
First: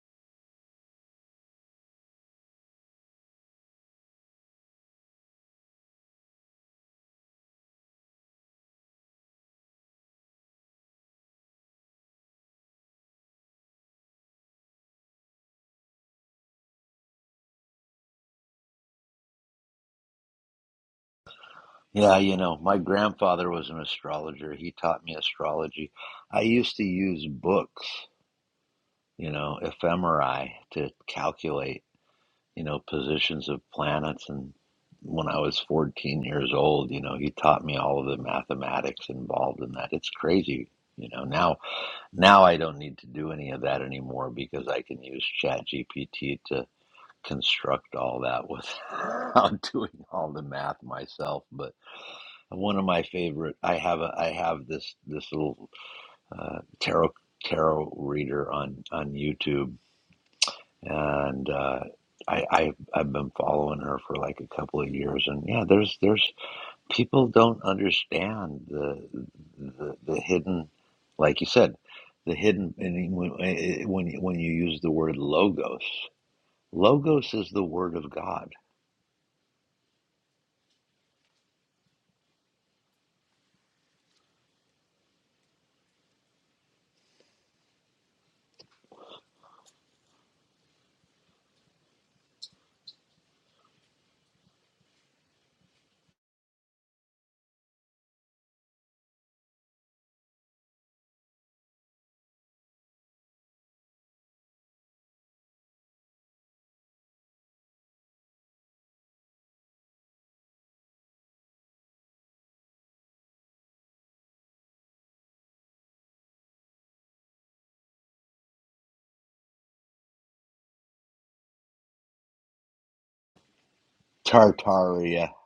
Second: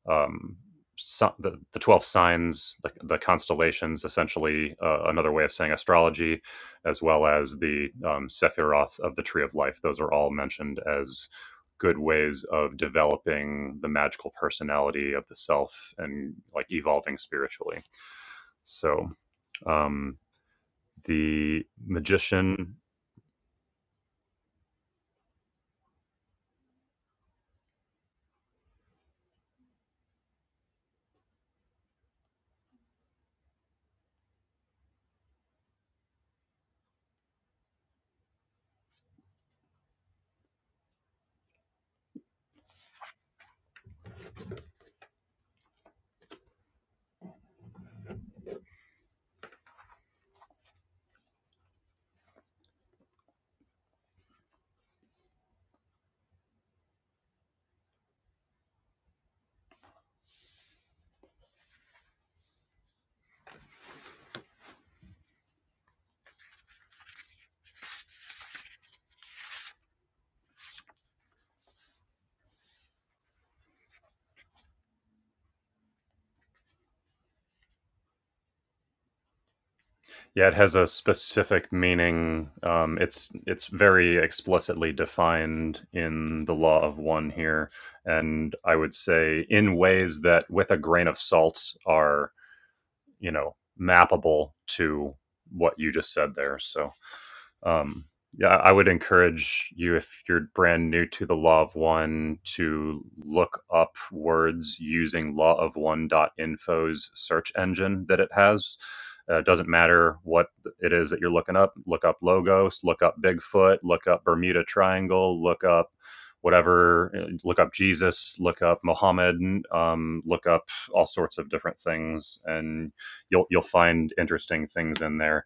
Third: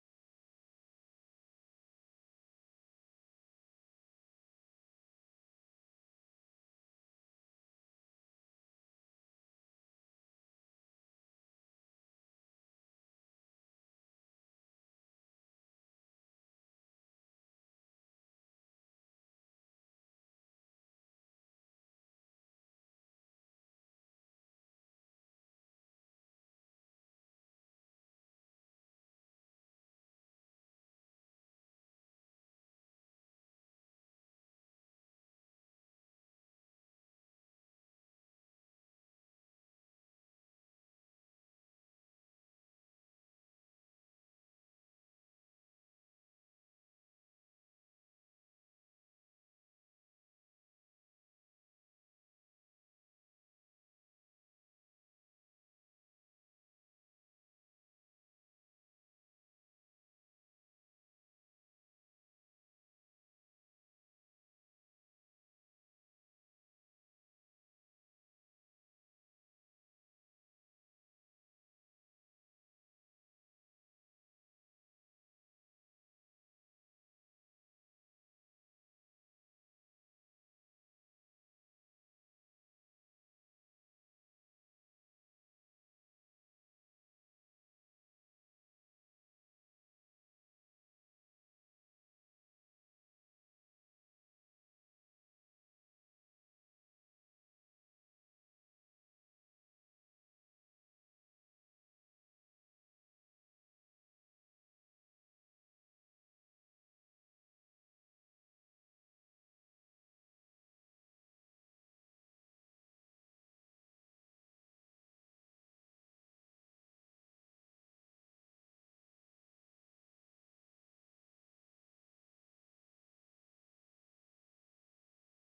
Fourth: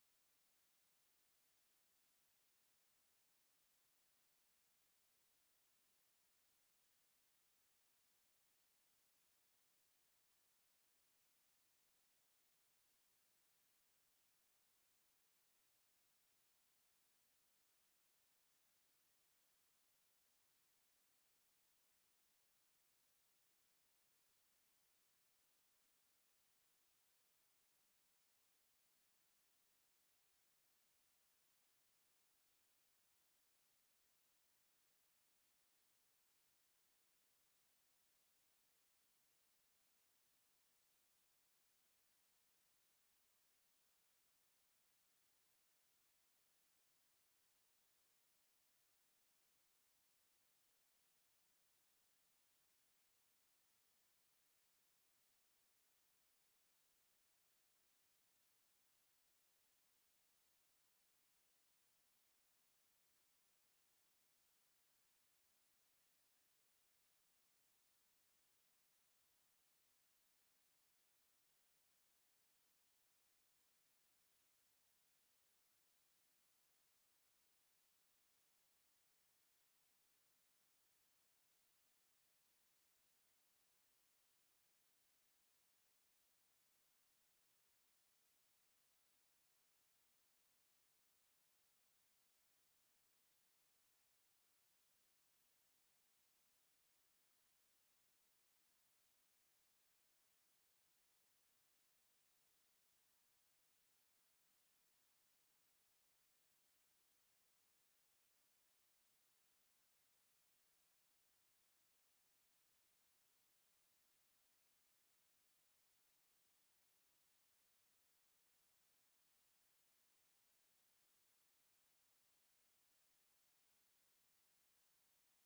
Speaker 1: um, si- the, the 12 signs the, the constellations essentially uh, another way of saying astrology as well as the um, sephiroth of the tree of life those are all mentioned as good ways of developing the magical personality of the self and like evolving spiritually so um, the
Speaker 4: Yeah, you know,
Speaker 1: magician
Speaker 4: my grandfather was an astrologer. He taught me astrology. I used to use books, you know, ephemerae to calculate, you know, positions of planets. And when I was 14 years old, you know, he taught me all of the mathematics involved in that. It's crazy. You know, now now I don't need to do any of that anymore because I can use Chat GPT to construct all that without (laughs) doing all the math myself. But one of my favorite. I have a. I have this this little uh, tarot tarot reader on on YouTube, and uh, I, I I've been following her for like a couple of years. And yeah, there's there's people don't understand the the, the hidden, like you said, the hidden. And when eh, eh, when you- when you use the word logos, logos is the word of God.
Speaker 1: Yeah, it has a specific meaning. Um, it's it's very explicitly defined in the law of one here, and I would say in ways that, with a grain of salt, are you know mappable to what you just said there. So um, yeah, I would encourage you if you're brand new to the Law of One to look up words using Law of One dot Info's search engine that it has. Uh, it doesn't matter what it is that you're looking up. Look up logos. Look up Bigfoot. Look up Bermuda Triangle. Look up whatever. uh, Look up Jesus. Look up Muhammad. Um, look up all sorts of different things, and you'll you'll find interesting things in
Speaker 4: Tartaria
Speaker 1: there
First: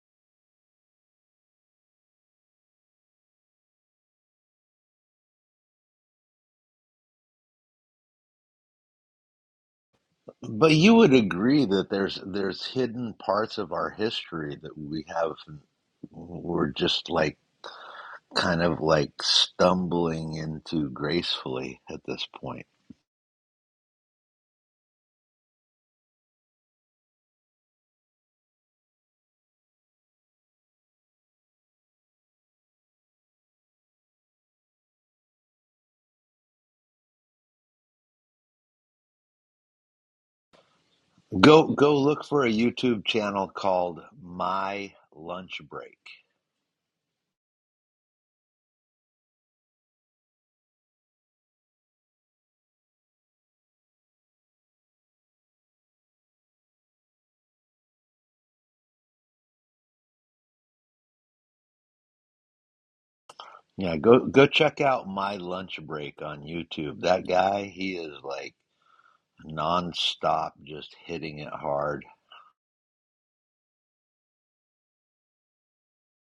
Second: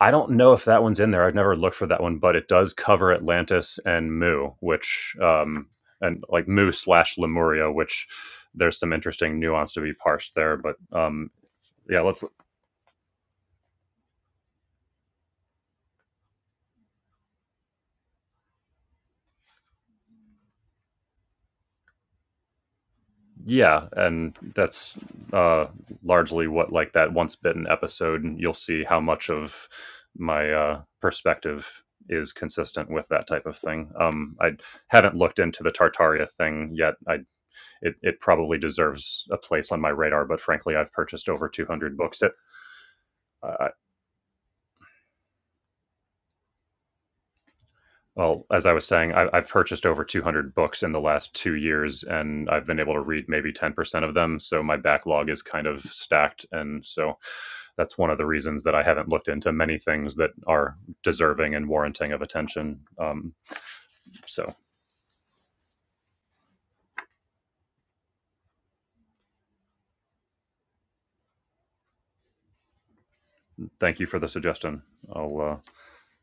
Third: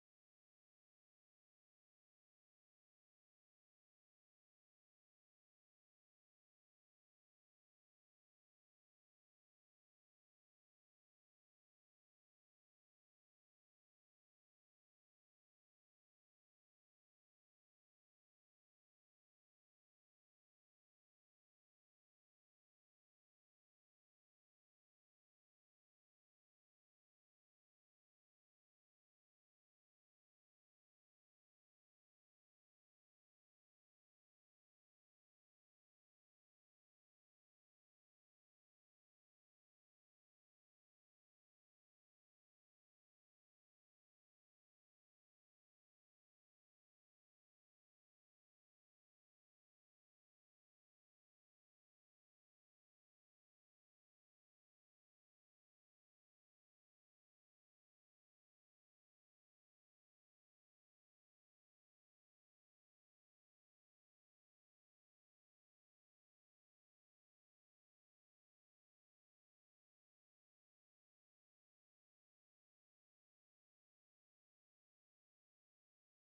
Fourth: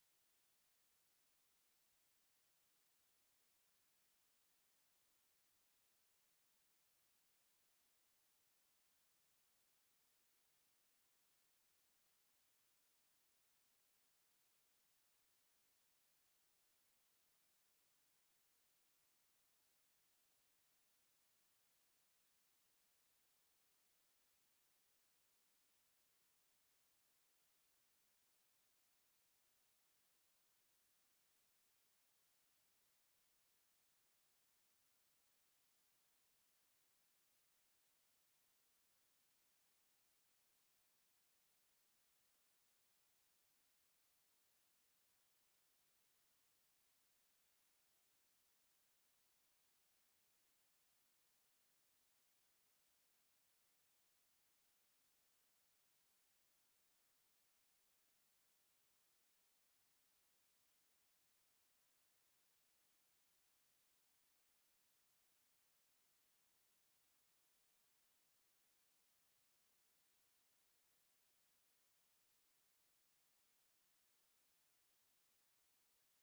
Speaker 1: I don't know if that one's in there. I've never looked for that one, but it does cover Atlantis and Mu, which um, and like Mu slash Lemuria, which there's some interesting nuance to be parsed there.
Speaker 4: But
Speaker 1: But
Speaker 4: you would
Speaker 1: um,
Speaker 4: agree that
Speaker 1: yeah,
Speaker 4: there's
Speaker 1: let's
Speaker 4: there's hidden parts of our history that we have we're just like kind of like stumbling into gracefully at this point.
Speaker 1: yeah, and that's uh, largely what like that once bitten episode. You'll see how much of my uh, perspective is consistent with that type of thing. Um, I haven't looked into the Tartaria thing yet. I it, it probably deserves a place on my radar. But frankly, I've purchased over
Speaker 4: Go
Speaker 1: 200
Speaker 4: go
Speaker 1: books.
Speaker 4: look
Speaker 1: At,
Speaker 4: for a YouTube channel
Speaker 1: uh,
Speaker 4: called My Lunch Break.
Speaker 1: well, as I was saying, I, I've purchased over 200 books in the last two years, and I've been able to read maybe 10% of them. So my backlog is kind of stacked. And so that's one of the reasons that I haven't looked into many things that are deserving and warranting of attention. Um,
Speaker 4: Yeah, go go
Speaker 1: so
Speaker 4: check out My Lunch Break on YouTube. That guy, he is like nonstop just hitting it hard
Speaker 1: thank you for the suggestion. I'll uh,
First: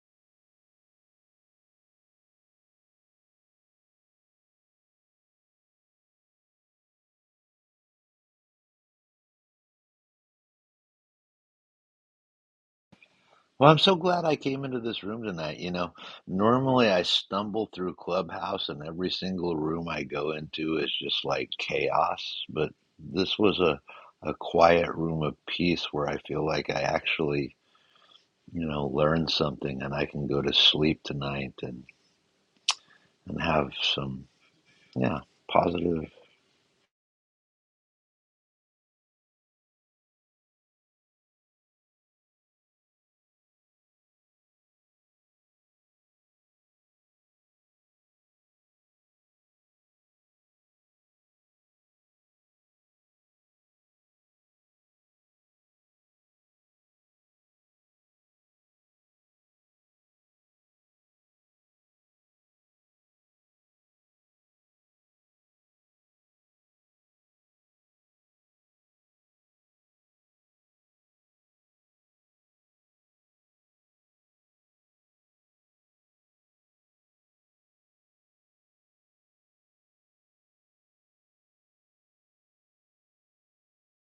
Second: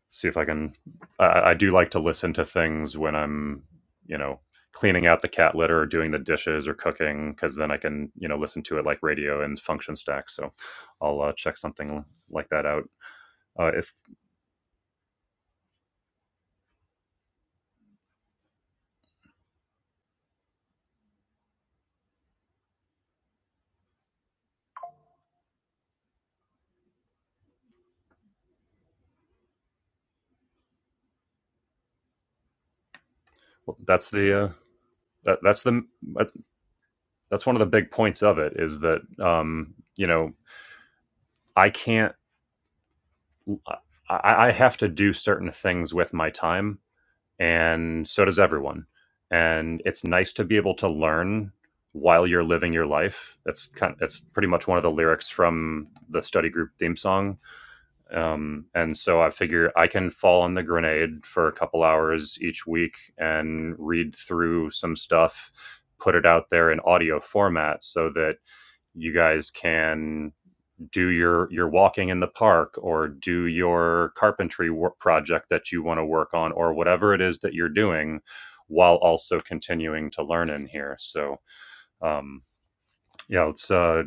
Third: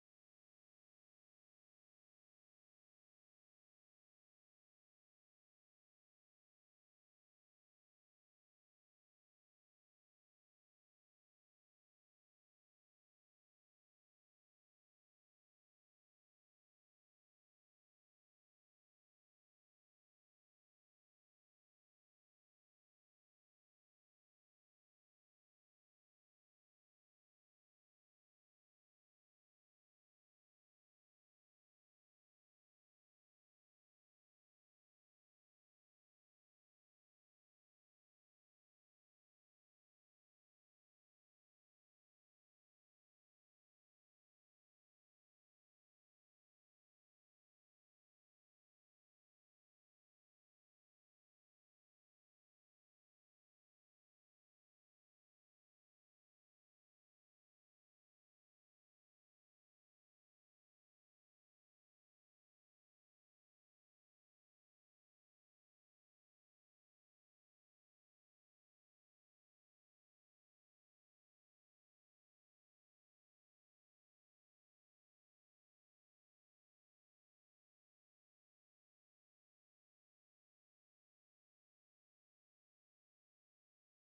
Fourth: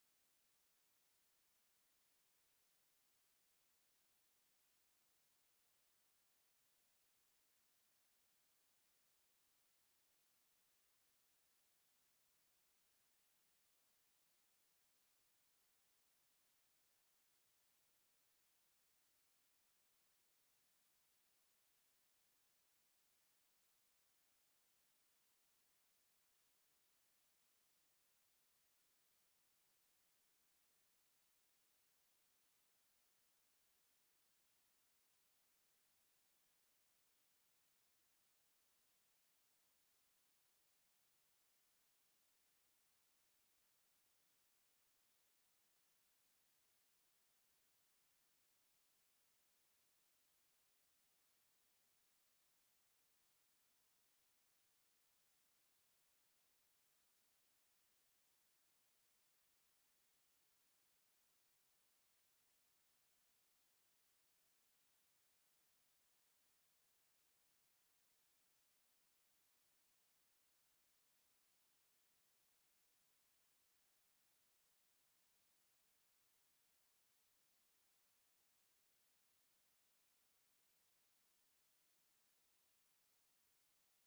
Speaker 1: see if I can. I, I do like to listen to things when I'm, you know, cleaning out the cat litter or doing the dishes or cooking, because then I can, you know, listen to it like radio and function stack. So I'll uh, check something like that out. Uh,
Speaker 4: Well, I'm
Speaker 1: if
Speaker 4: so glad I came into this room tonight. You know, normally I stumble through Clubhouse, and every single room I go into is just like chaos. But this was a, a quiet room of peace where I feel like I actually, you know, learned something and I can go to sleep tonight and, and have
Speaker 1: well, that's
Speaker 4: some,
Speaker 1: the uh,
Speaker 4: yeah,
Speaker 1: that, that's the
Speaker 4: positive.
Speaker 1: that's, that's one of the big points of it is that um, you know I can't I, I have to do certain things with my time and so does everyone. And it's nice to be able to learn while you're living your life. That's kind. of, That's pretty much one of the lyrics from the study group theme song. Um, and so I figure I can fall on the grenade for a couple hours each week and read through some stuff, put it out there in audio format, so that you guys can do your your walking in the park or do your carpentry work project that you want to work on or whatever it is that you're doing while also continuing to learn in here so um yeah let's uh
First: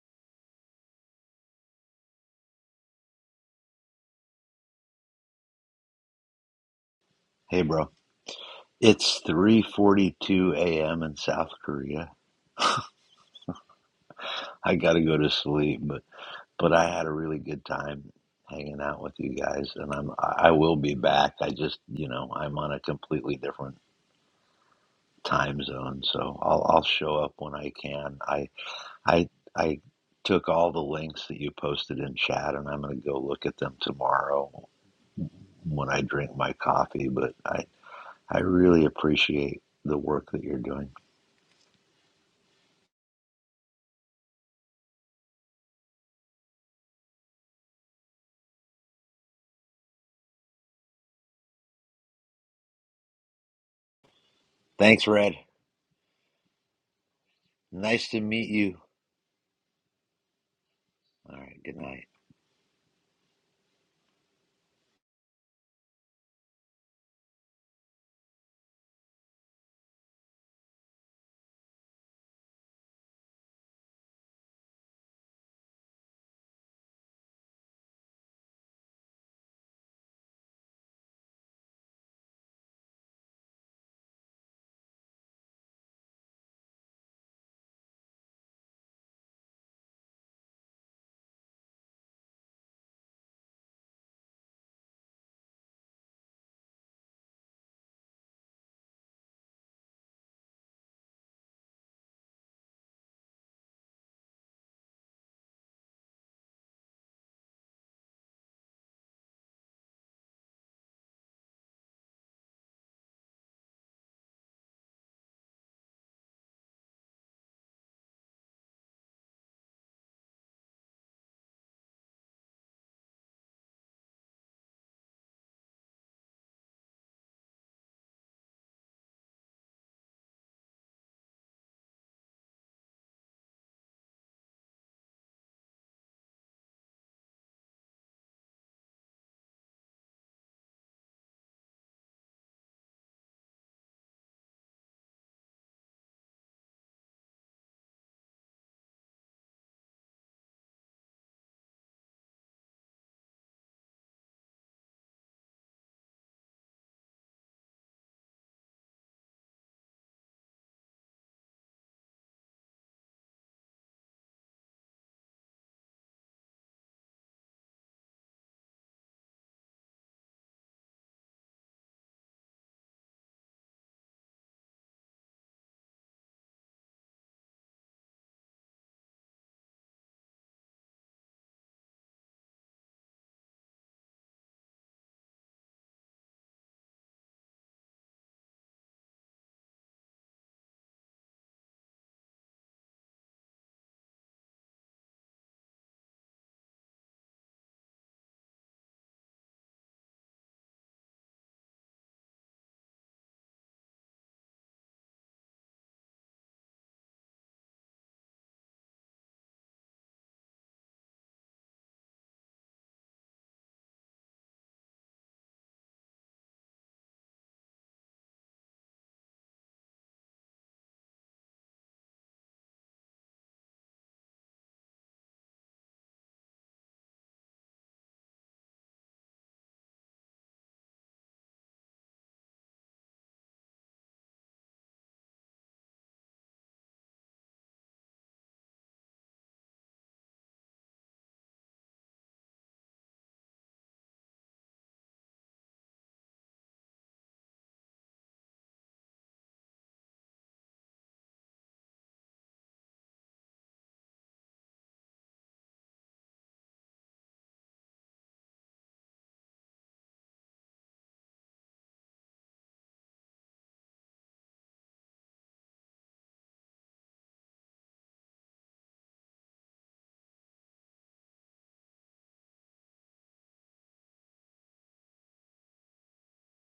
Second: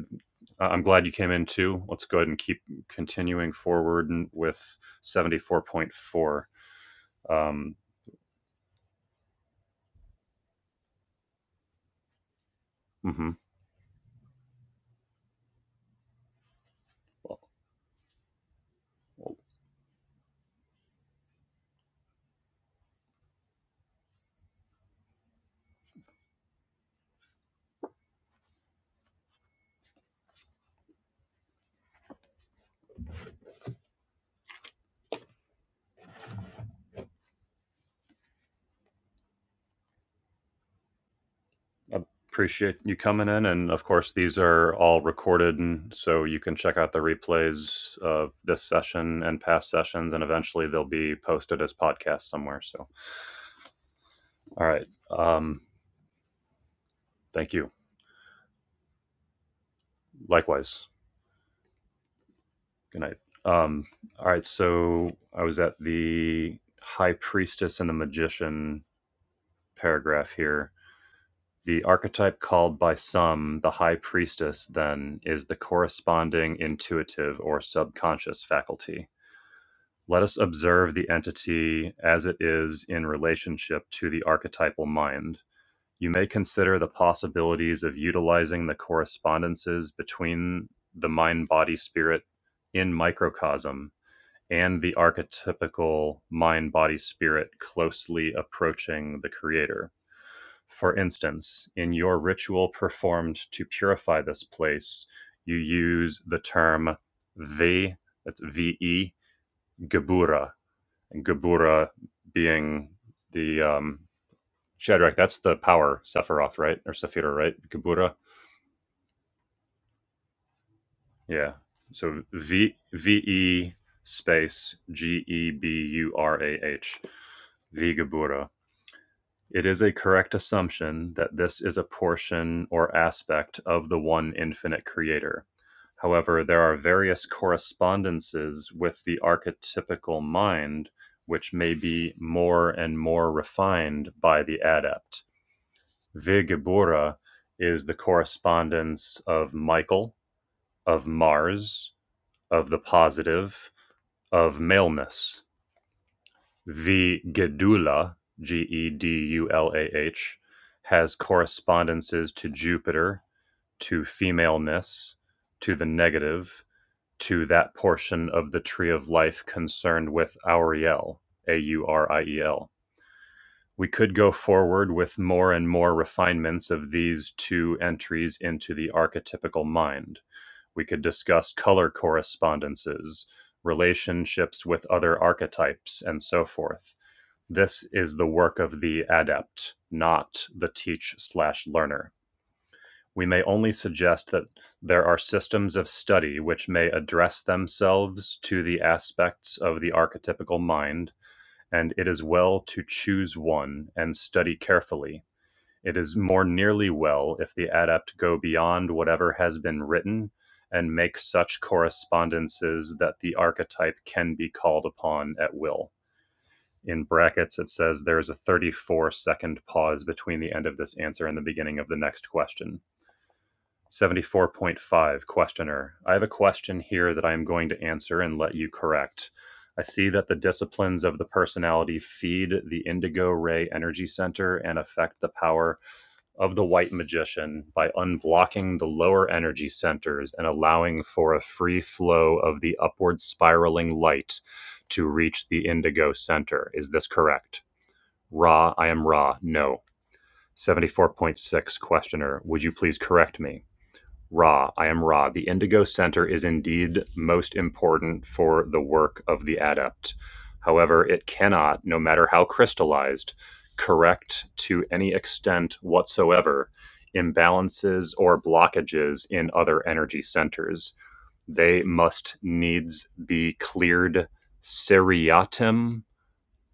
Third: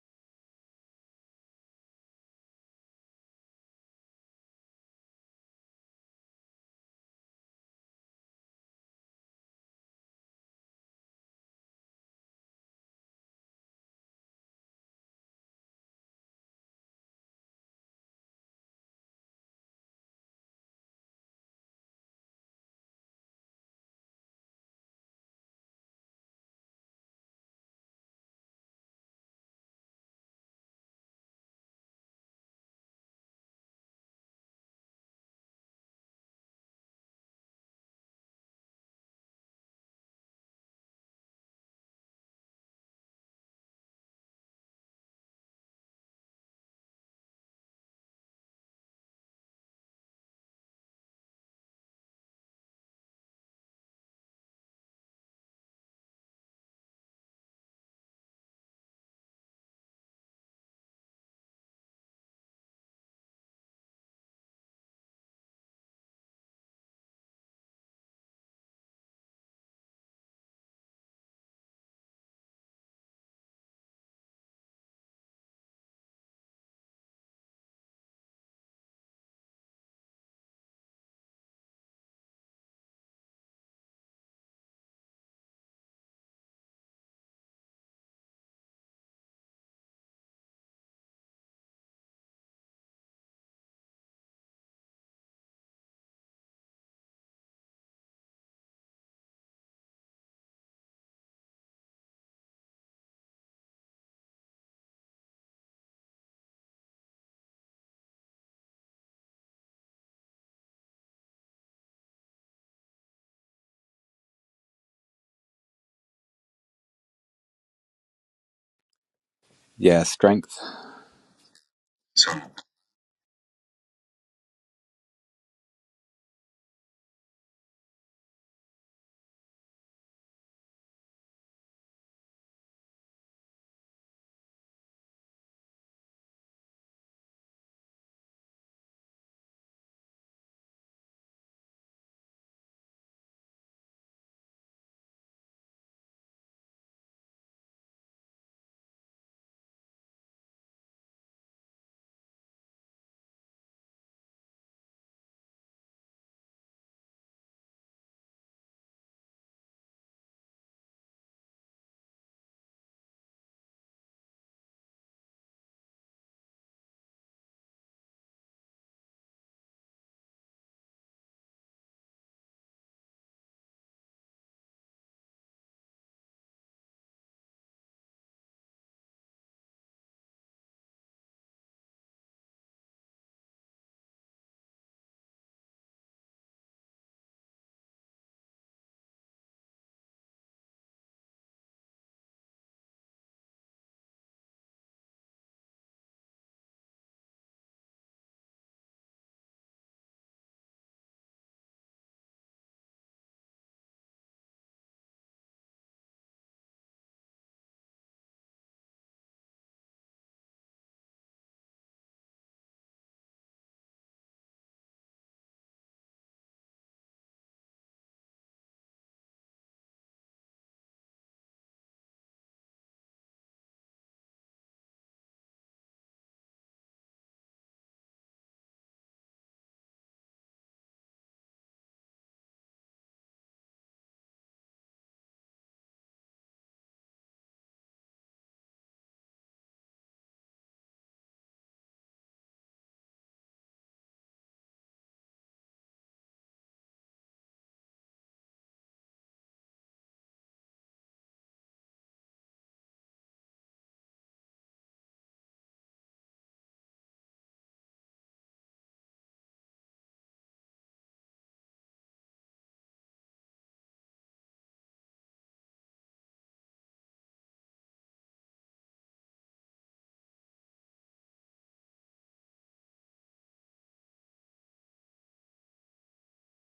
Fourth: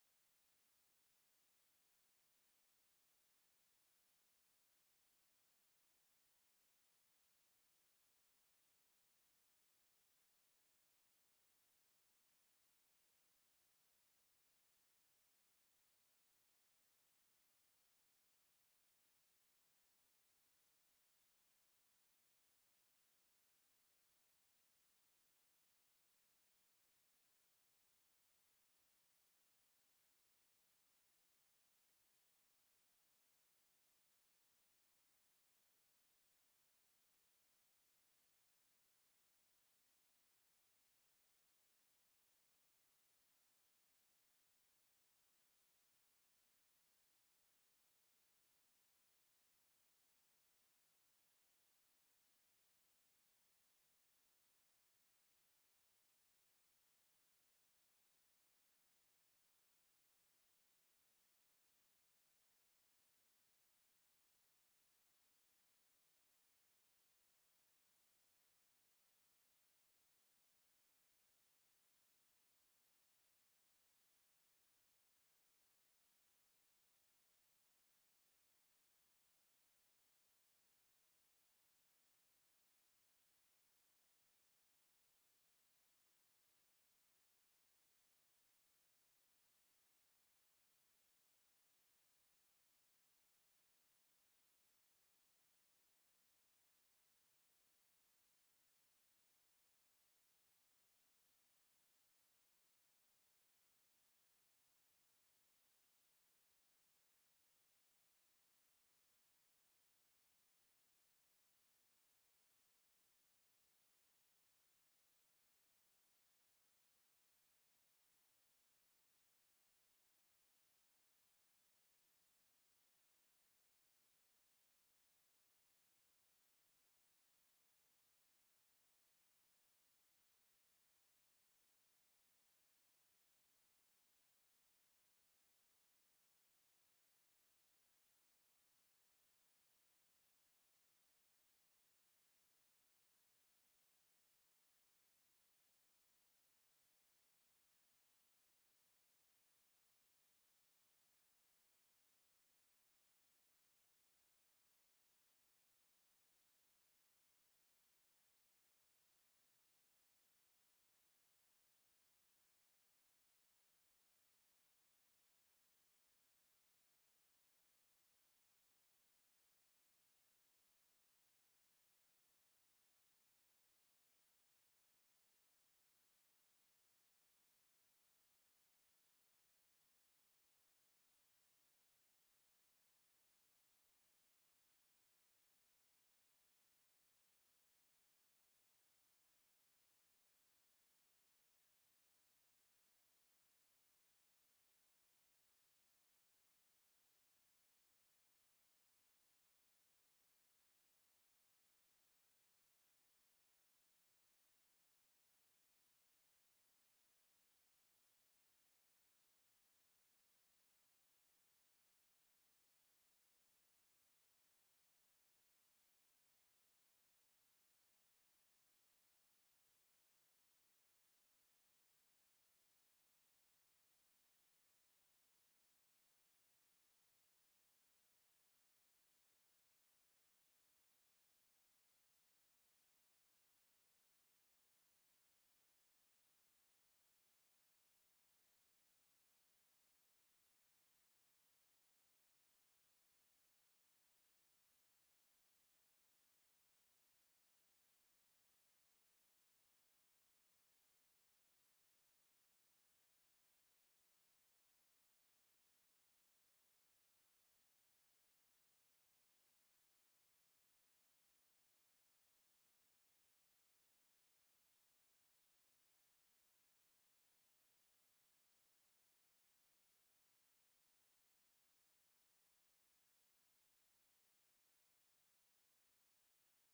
Speaker 1: I- am glad you came in too let's go ahead and keep continuing forward and with 74.4
Speaker 4: Hey,
Speaker 1: um
Speaker 4: bro. It's 3:42 a.m. in South Korea.
Speaker 1: mhm.
Speaker 4: I got to go to sleep, but but I had a really good time hanging out with you guys, and I'm I I will be back. I just you know I'm on a completely different time zone, so I'll I'll show up when I can. I I I took all the links that you posted in chat, and I'm going to go look at them tomorrow when I drink my coffee. But I I really appreciate the work that you're doing.
Speaker 1: Appreciate you coming in. And of course, these are all recorded. And so you can check out the replays of this session and past sessions. And eventually they'll be posted as podcasts somewhere. So, all right.
Speaker 4: Thanks, Red.
Speaker 1: Um, thank you.
Speaker 4: Nice to meet you.
Speaker 1: Likewise.
Speaker 4: All right, good night.
Speaker 1: Good night. Um, all right. So I was at the High Priestess and the Magician paragraph here. The archetype called by some the High Priestess, then, is the corresponding intuitive or subconscious faculty Let us observe the entity as it is in relationship to the archetypal mind. You may consider the possibilities of utilizing the correspondences between the mind body spirit in microcosm and the archetypical mind body spirit closely approaching the creator. For instance, in your ritual performed to purify this place, you use the term ve, that's V E, Gebura and Gebura being the um, Shadrach. That's the power Sephiroth, right, or Sephira, right? Gebura,
Speaker 3: yeah, strength.
Speaker 1: yeah. So V V E space G E B U R A H V Geburah. It is a correct assumption that this is a portion or aspect of the one infinite creator. However, there are various correspondences with the archetypical mind, which may be more and more refined by the adept. Vigebura is the correspondence of Michael, of Mars, of the positive, of maleness V. Gedula G E D U L A H has correspondences to Jupiter, to femaleness, to the negative, to that portion of the tree of life concerned with Auriel, A U R I E L. We could go forward with more and more refinements of these two entries into the archetypical mind. We could discuss color correspondences, relationships with other archetypes, and so forth this is the work of the adept, not the teach slash learner. We may only suggest that there are systems of study which may address themselves to the aspects of the archetypical mind, and it is well to choose one and study carefully. It is more nearly well if the adept go beyond whatever has been written and make such correspondences that the archetype can be called upon at will in brackets it says there is a 34 second pause between the end of this answer and the beginning of the next question 74.5 questioner i have a question here that i am going to answer and let you correct i see that the disciplines of the personality feed the indigo ray energy center and affect the power of the white magician by unblocking the lower energy centers and allowing for a free flow of the upward spiraling light to reach the indigo center is this correct Ra, I am Ra, no. 74.6 Questioner, would you please correct me? Ra, I am Ra. The Indigo Center is indeed most important for the work of the adept. However, it cannot, no matter how crystallized, correct to any extent whatsoever imbalances or blockages in other energy centers. They must needs be cleared seriatim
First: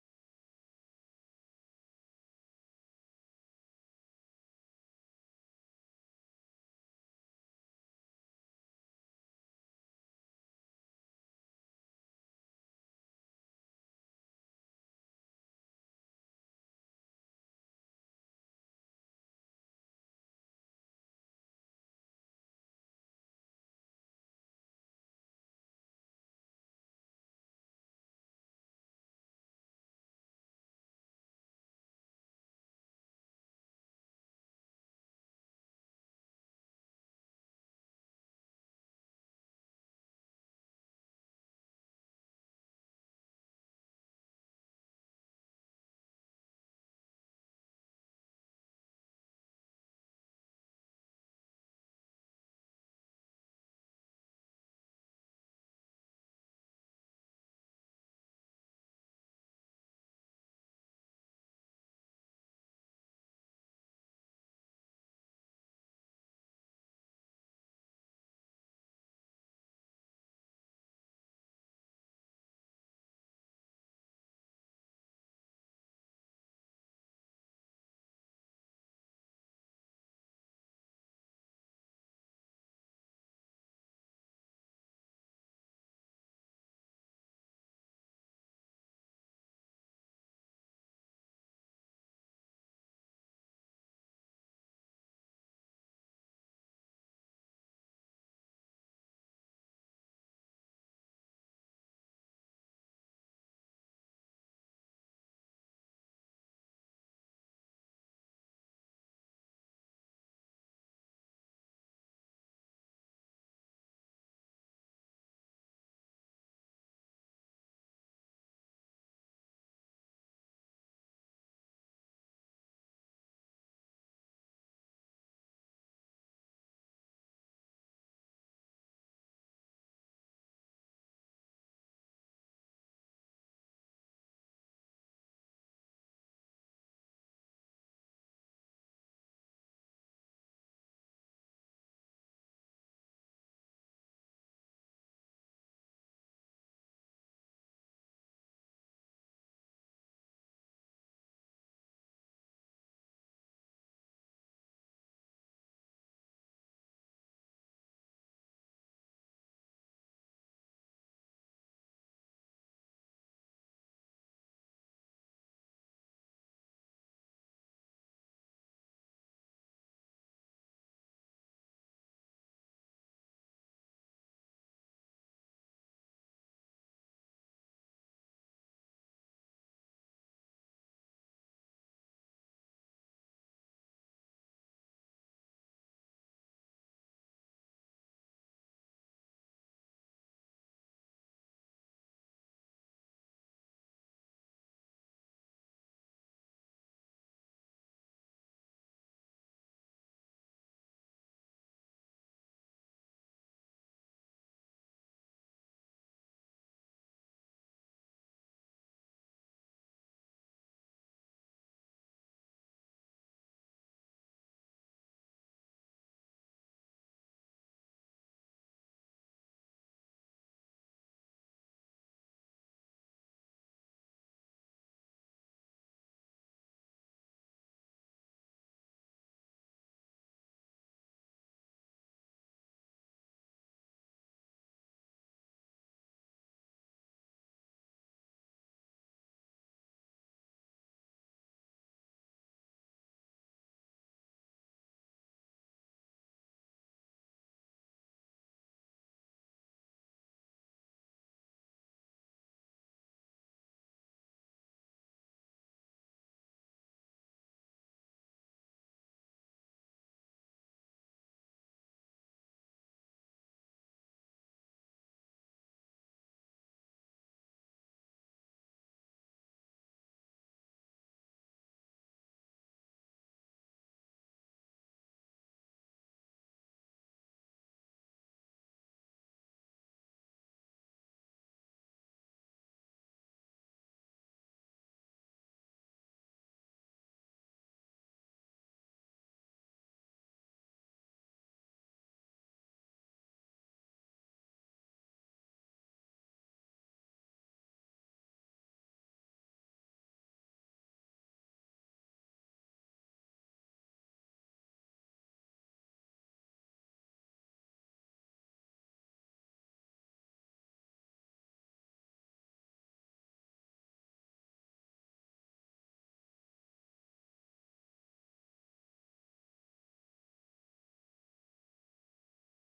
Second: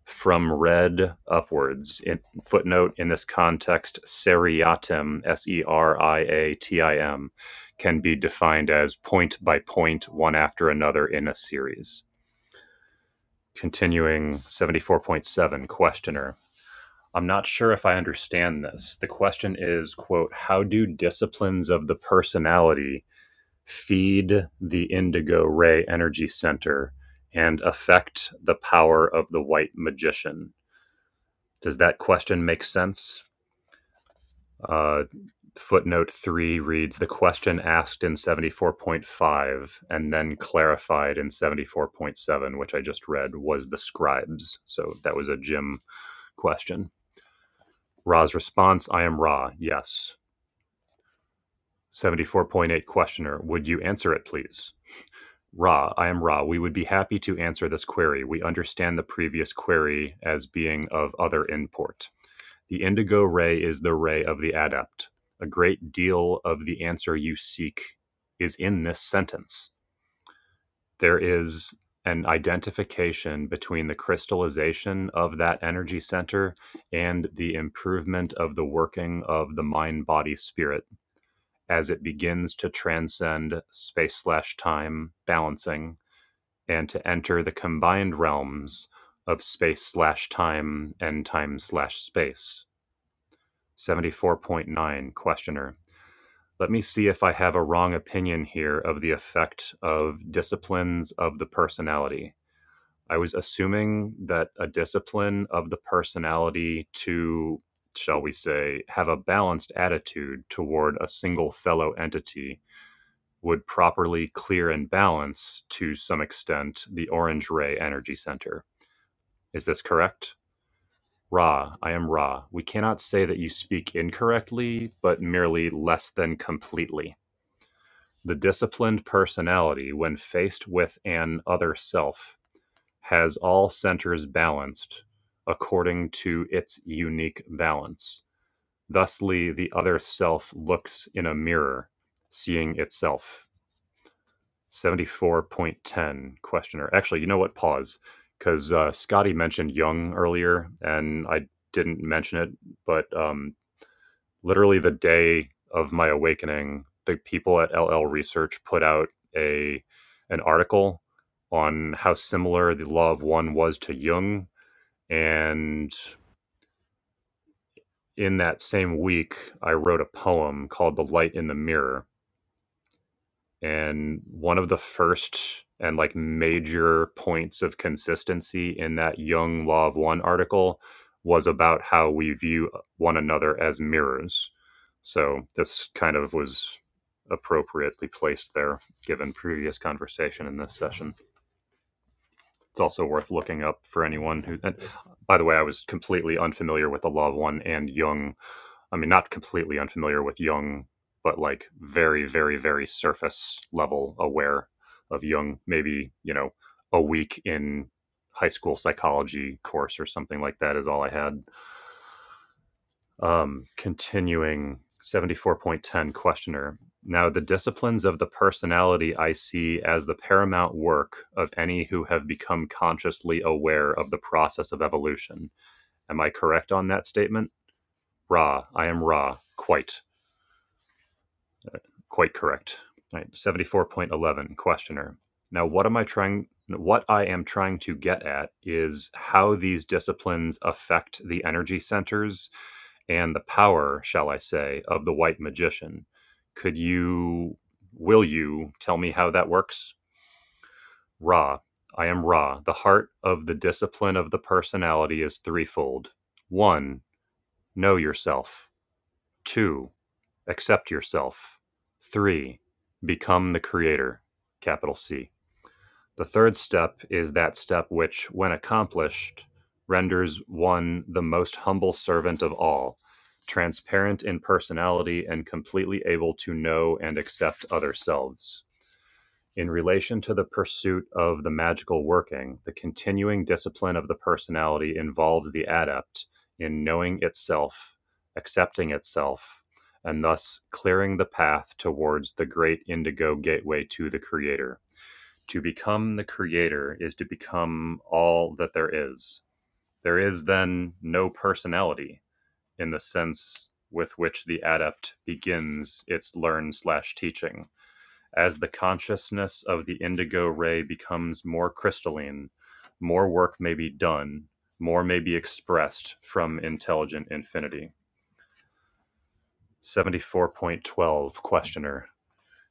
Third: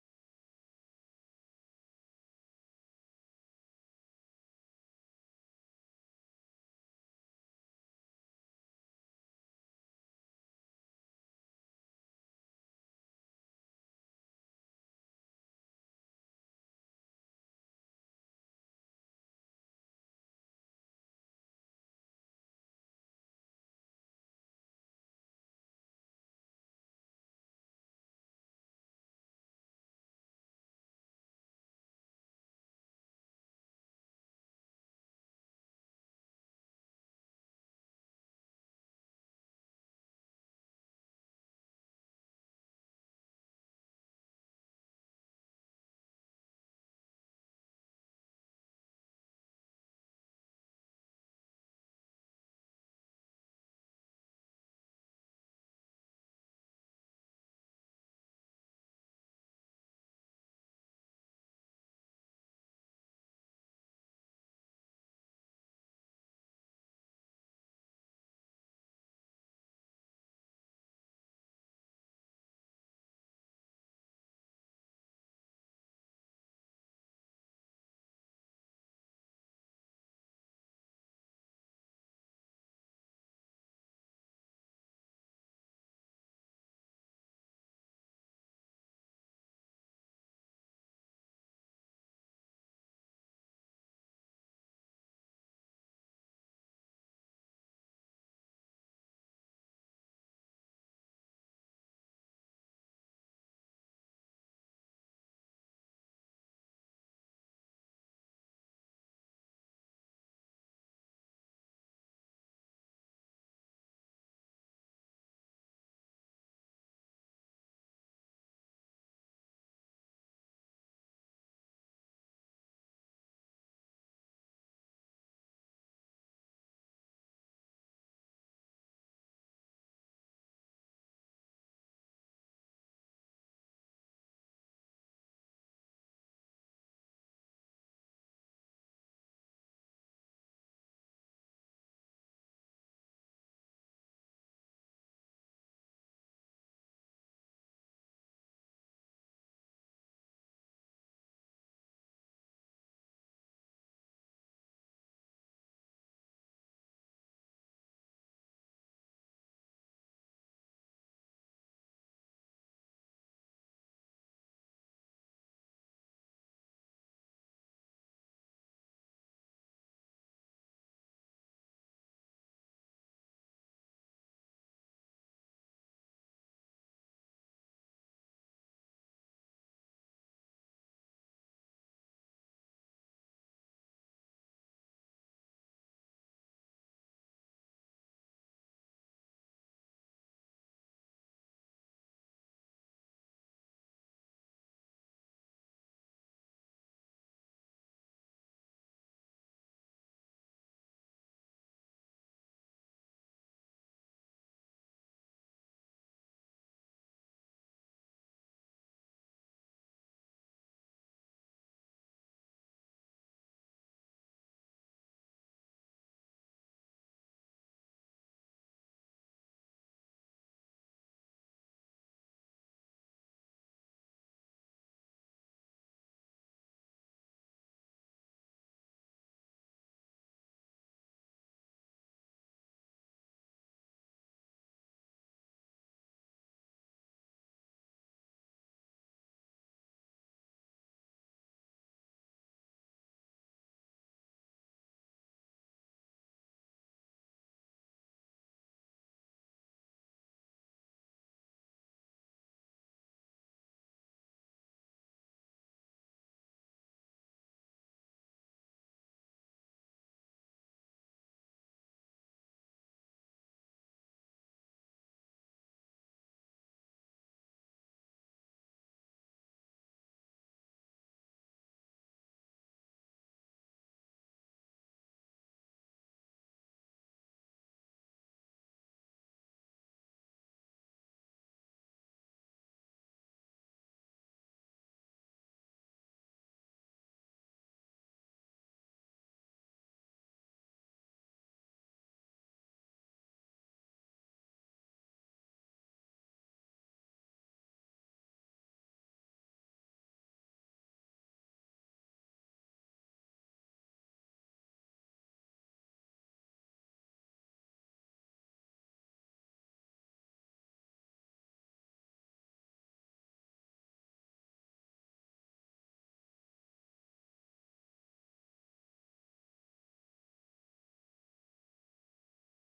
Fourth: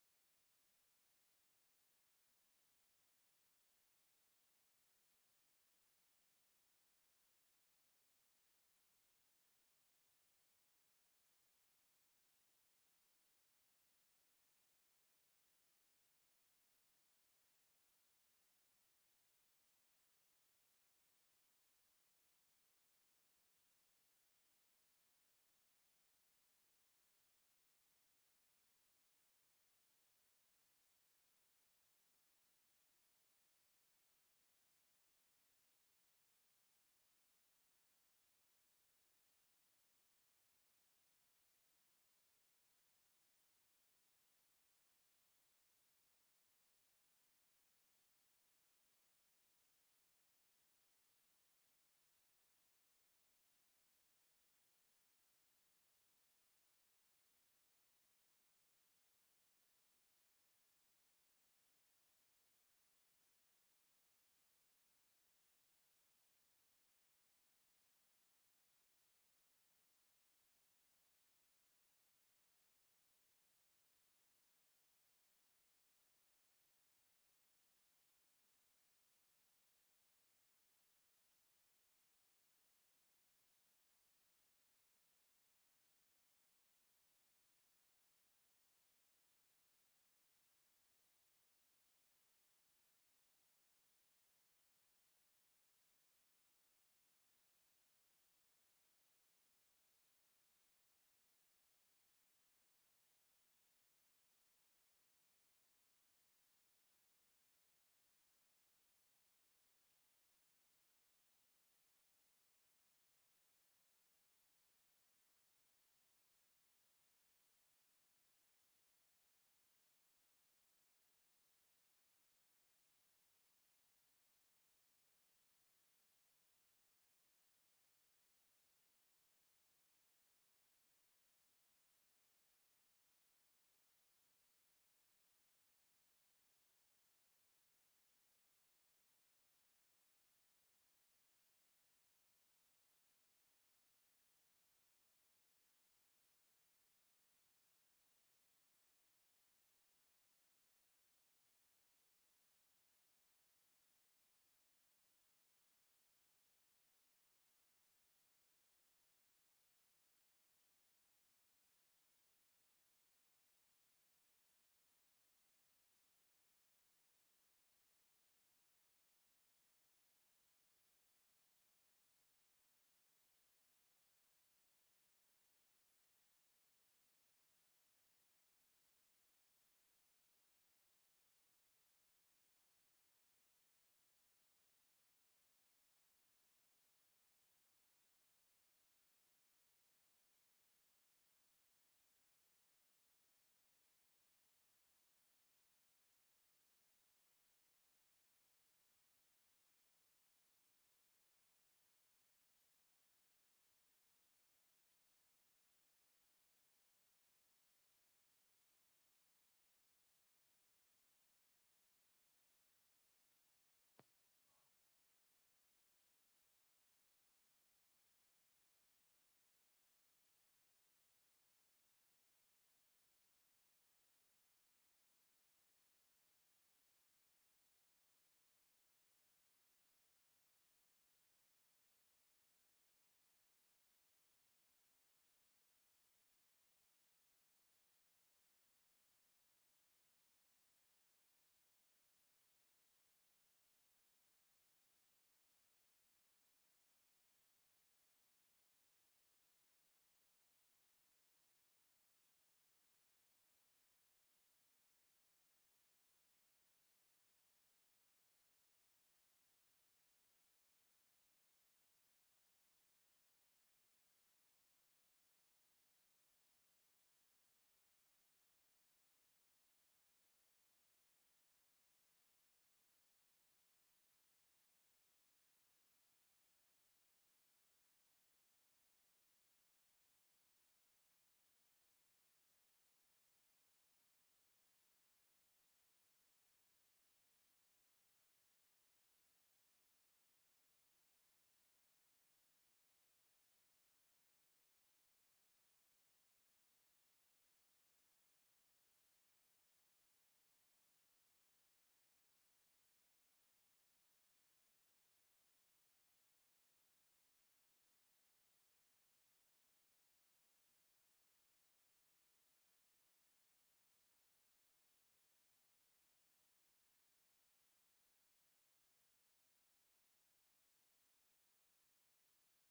Speaker 1: from red upwards. In, footnote in this context, seriatim, S E R I A T I M, can be defined as point by point, one after another in a series. Continuing 74.7, questioner. I'm not sure if I understand this. The question is, quote, how do disciplines of the personality feed the indigo ray energy center and affect the power of the white magician? Does that question make sense? Uh, footnote three reads the question asked in 74.5 and then clarified in 74.7, which I just read, was the scribes. So that was a Jim question. Ra's response I am Ra, yes. 74.8 questioner, would you answer it, please? Ra, I am Ra. We would be happy to answer this query. We understand the previous query as being of other import. The indigo ray is the ray of the adept. A great deal of the answer you seek is in this sentence. There is an identification between the crystallization of that energy center and the improvement of the working of the mind body spirit as it begins to transcend space slash time balancing and to enter the combined realms of space slash time and time slash space 74.9 Questioner. Let me see if I have a wrong opinion here of the effect of disciplines of the personality. I was assuming that a discipline of the personality to, shall we say, have a balanced attitude toward a single fellow entity would properly clear and balance to some extent the orange ray energy center. Is this correct? Ra, I am Ra. We cannot say that you speak incorrectly, but merely less than completely. The disciplined personality, when faced with an other self, has all centers balanced according to its unique balance. Thusly, the other self looks in a mirror, seeing itself. 74.10 questioner. Actually, you know what? Pause. Because uh, Scotty mentioned Jung earlier, and I didn't mention it, but um, literally the day of my awakening, the people at LL Research put out a an article on how similar the law of one was to Jung. And in that same week, I wrote a poem called The Light in the Mirror. and one of the first and like major points of consistency in that Young Law of One article was about how we view uh, one another as mirrors. So this kind of was appropriately placed there given previous conversation in this session. It's also worth looking up for anyone who. And by the way, I was completely unfamiliar with the Loved One and Jung. I mean, not completely unfamiliar with Jung, but like very, very, very surface level aware of Jung. Maybe you know a week in high school psychology course or something like that is all I had um, continuing 74.10 questioner. Now, the disciplines of the personality I see as the paramount work of any who have become consciously aware of the process of evolution. Am I correct on that statement? Ra, I am Ra, quite. Quite correct. All right, 74.11 questioner. Now what am I trying what I am trying to get at is how these disciplines affect the energy centers and the power, shall I say, of the white magician. Could you will you tell me how that works? Ra. I am Ra. The heart of the discipline of the personality is threefold. 1. Know yourself. 2. Accept yourself. 3. Become the creator. Capital C. The third step is that step which, when accomplished, renders one the most humble servant of all, transparent in personality and completely able to know and accept other selves in relation to the pursuit of the magical working, the continuing discipline of the personality involves the adept in knowing itself, accepting itself, and thus clearing the path towards the great indigo gateway to the creator. To become the creator is to become all that there is. There is then no personality in the sense with which the adept begins its learn slash teaching. As the consciousness of the indigo ray becomes more crystalline, more work may be done, more may be expressed from intelligent infinity. 74.12 Questioner.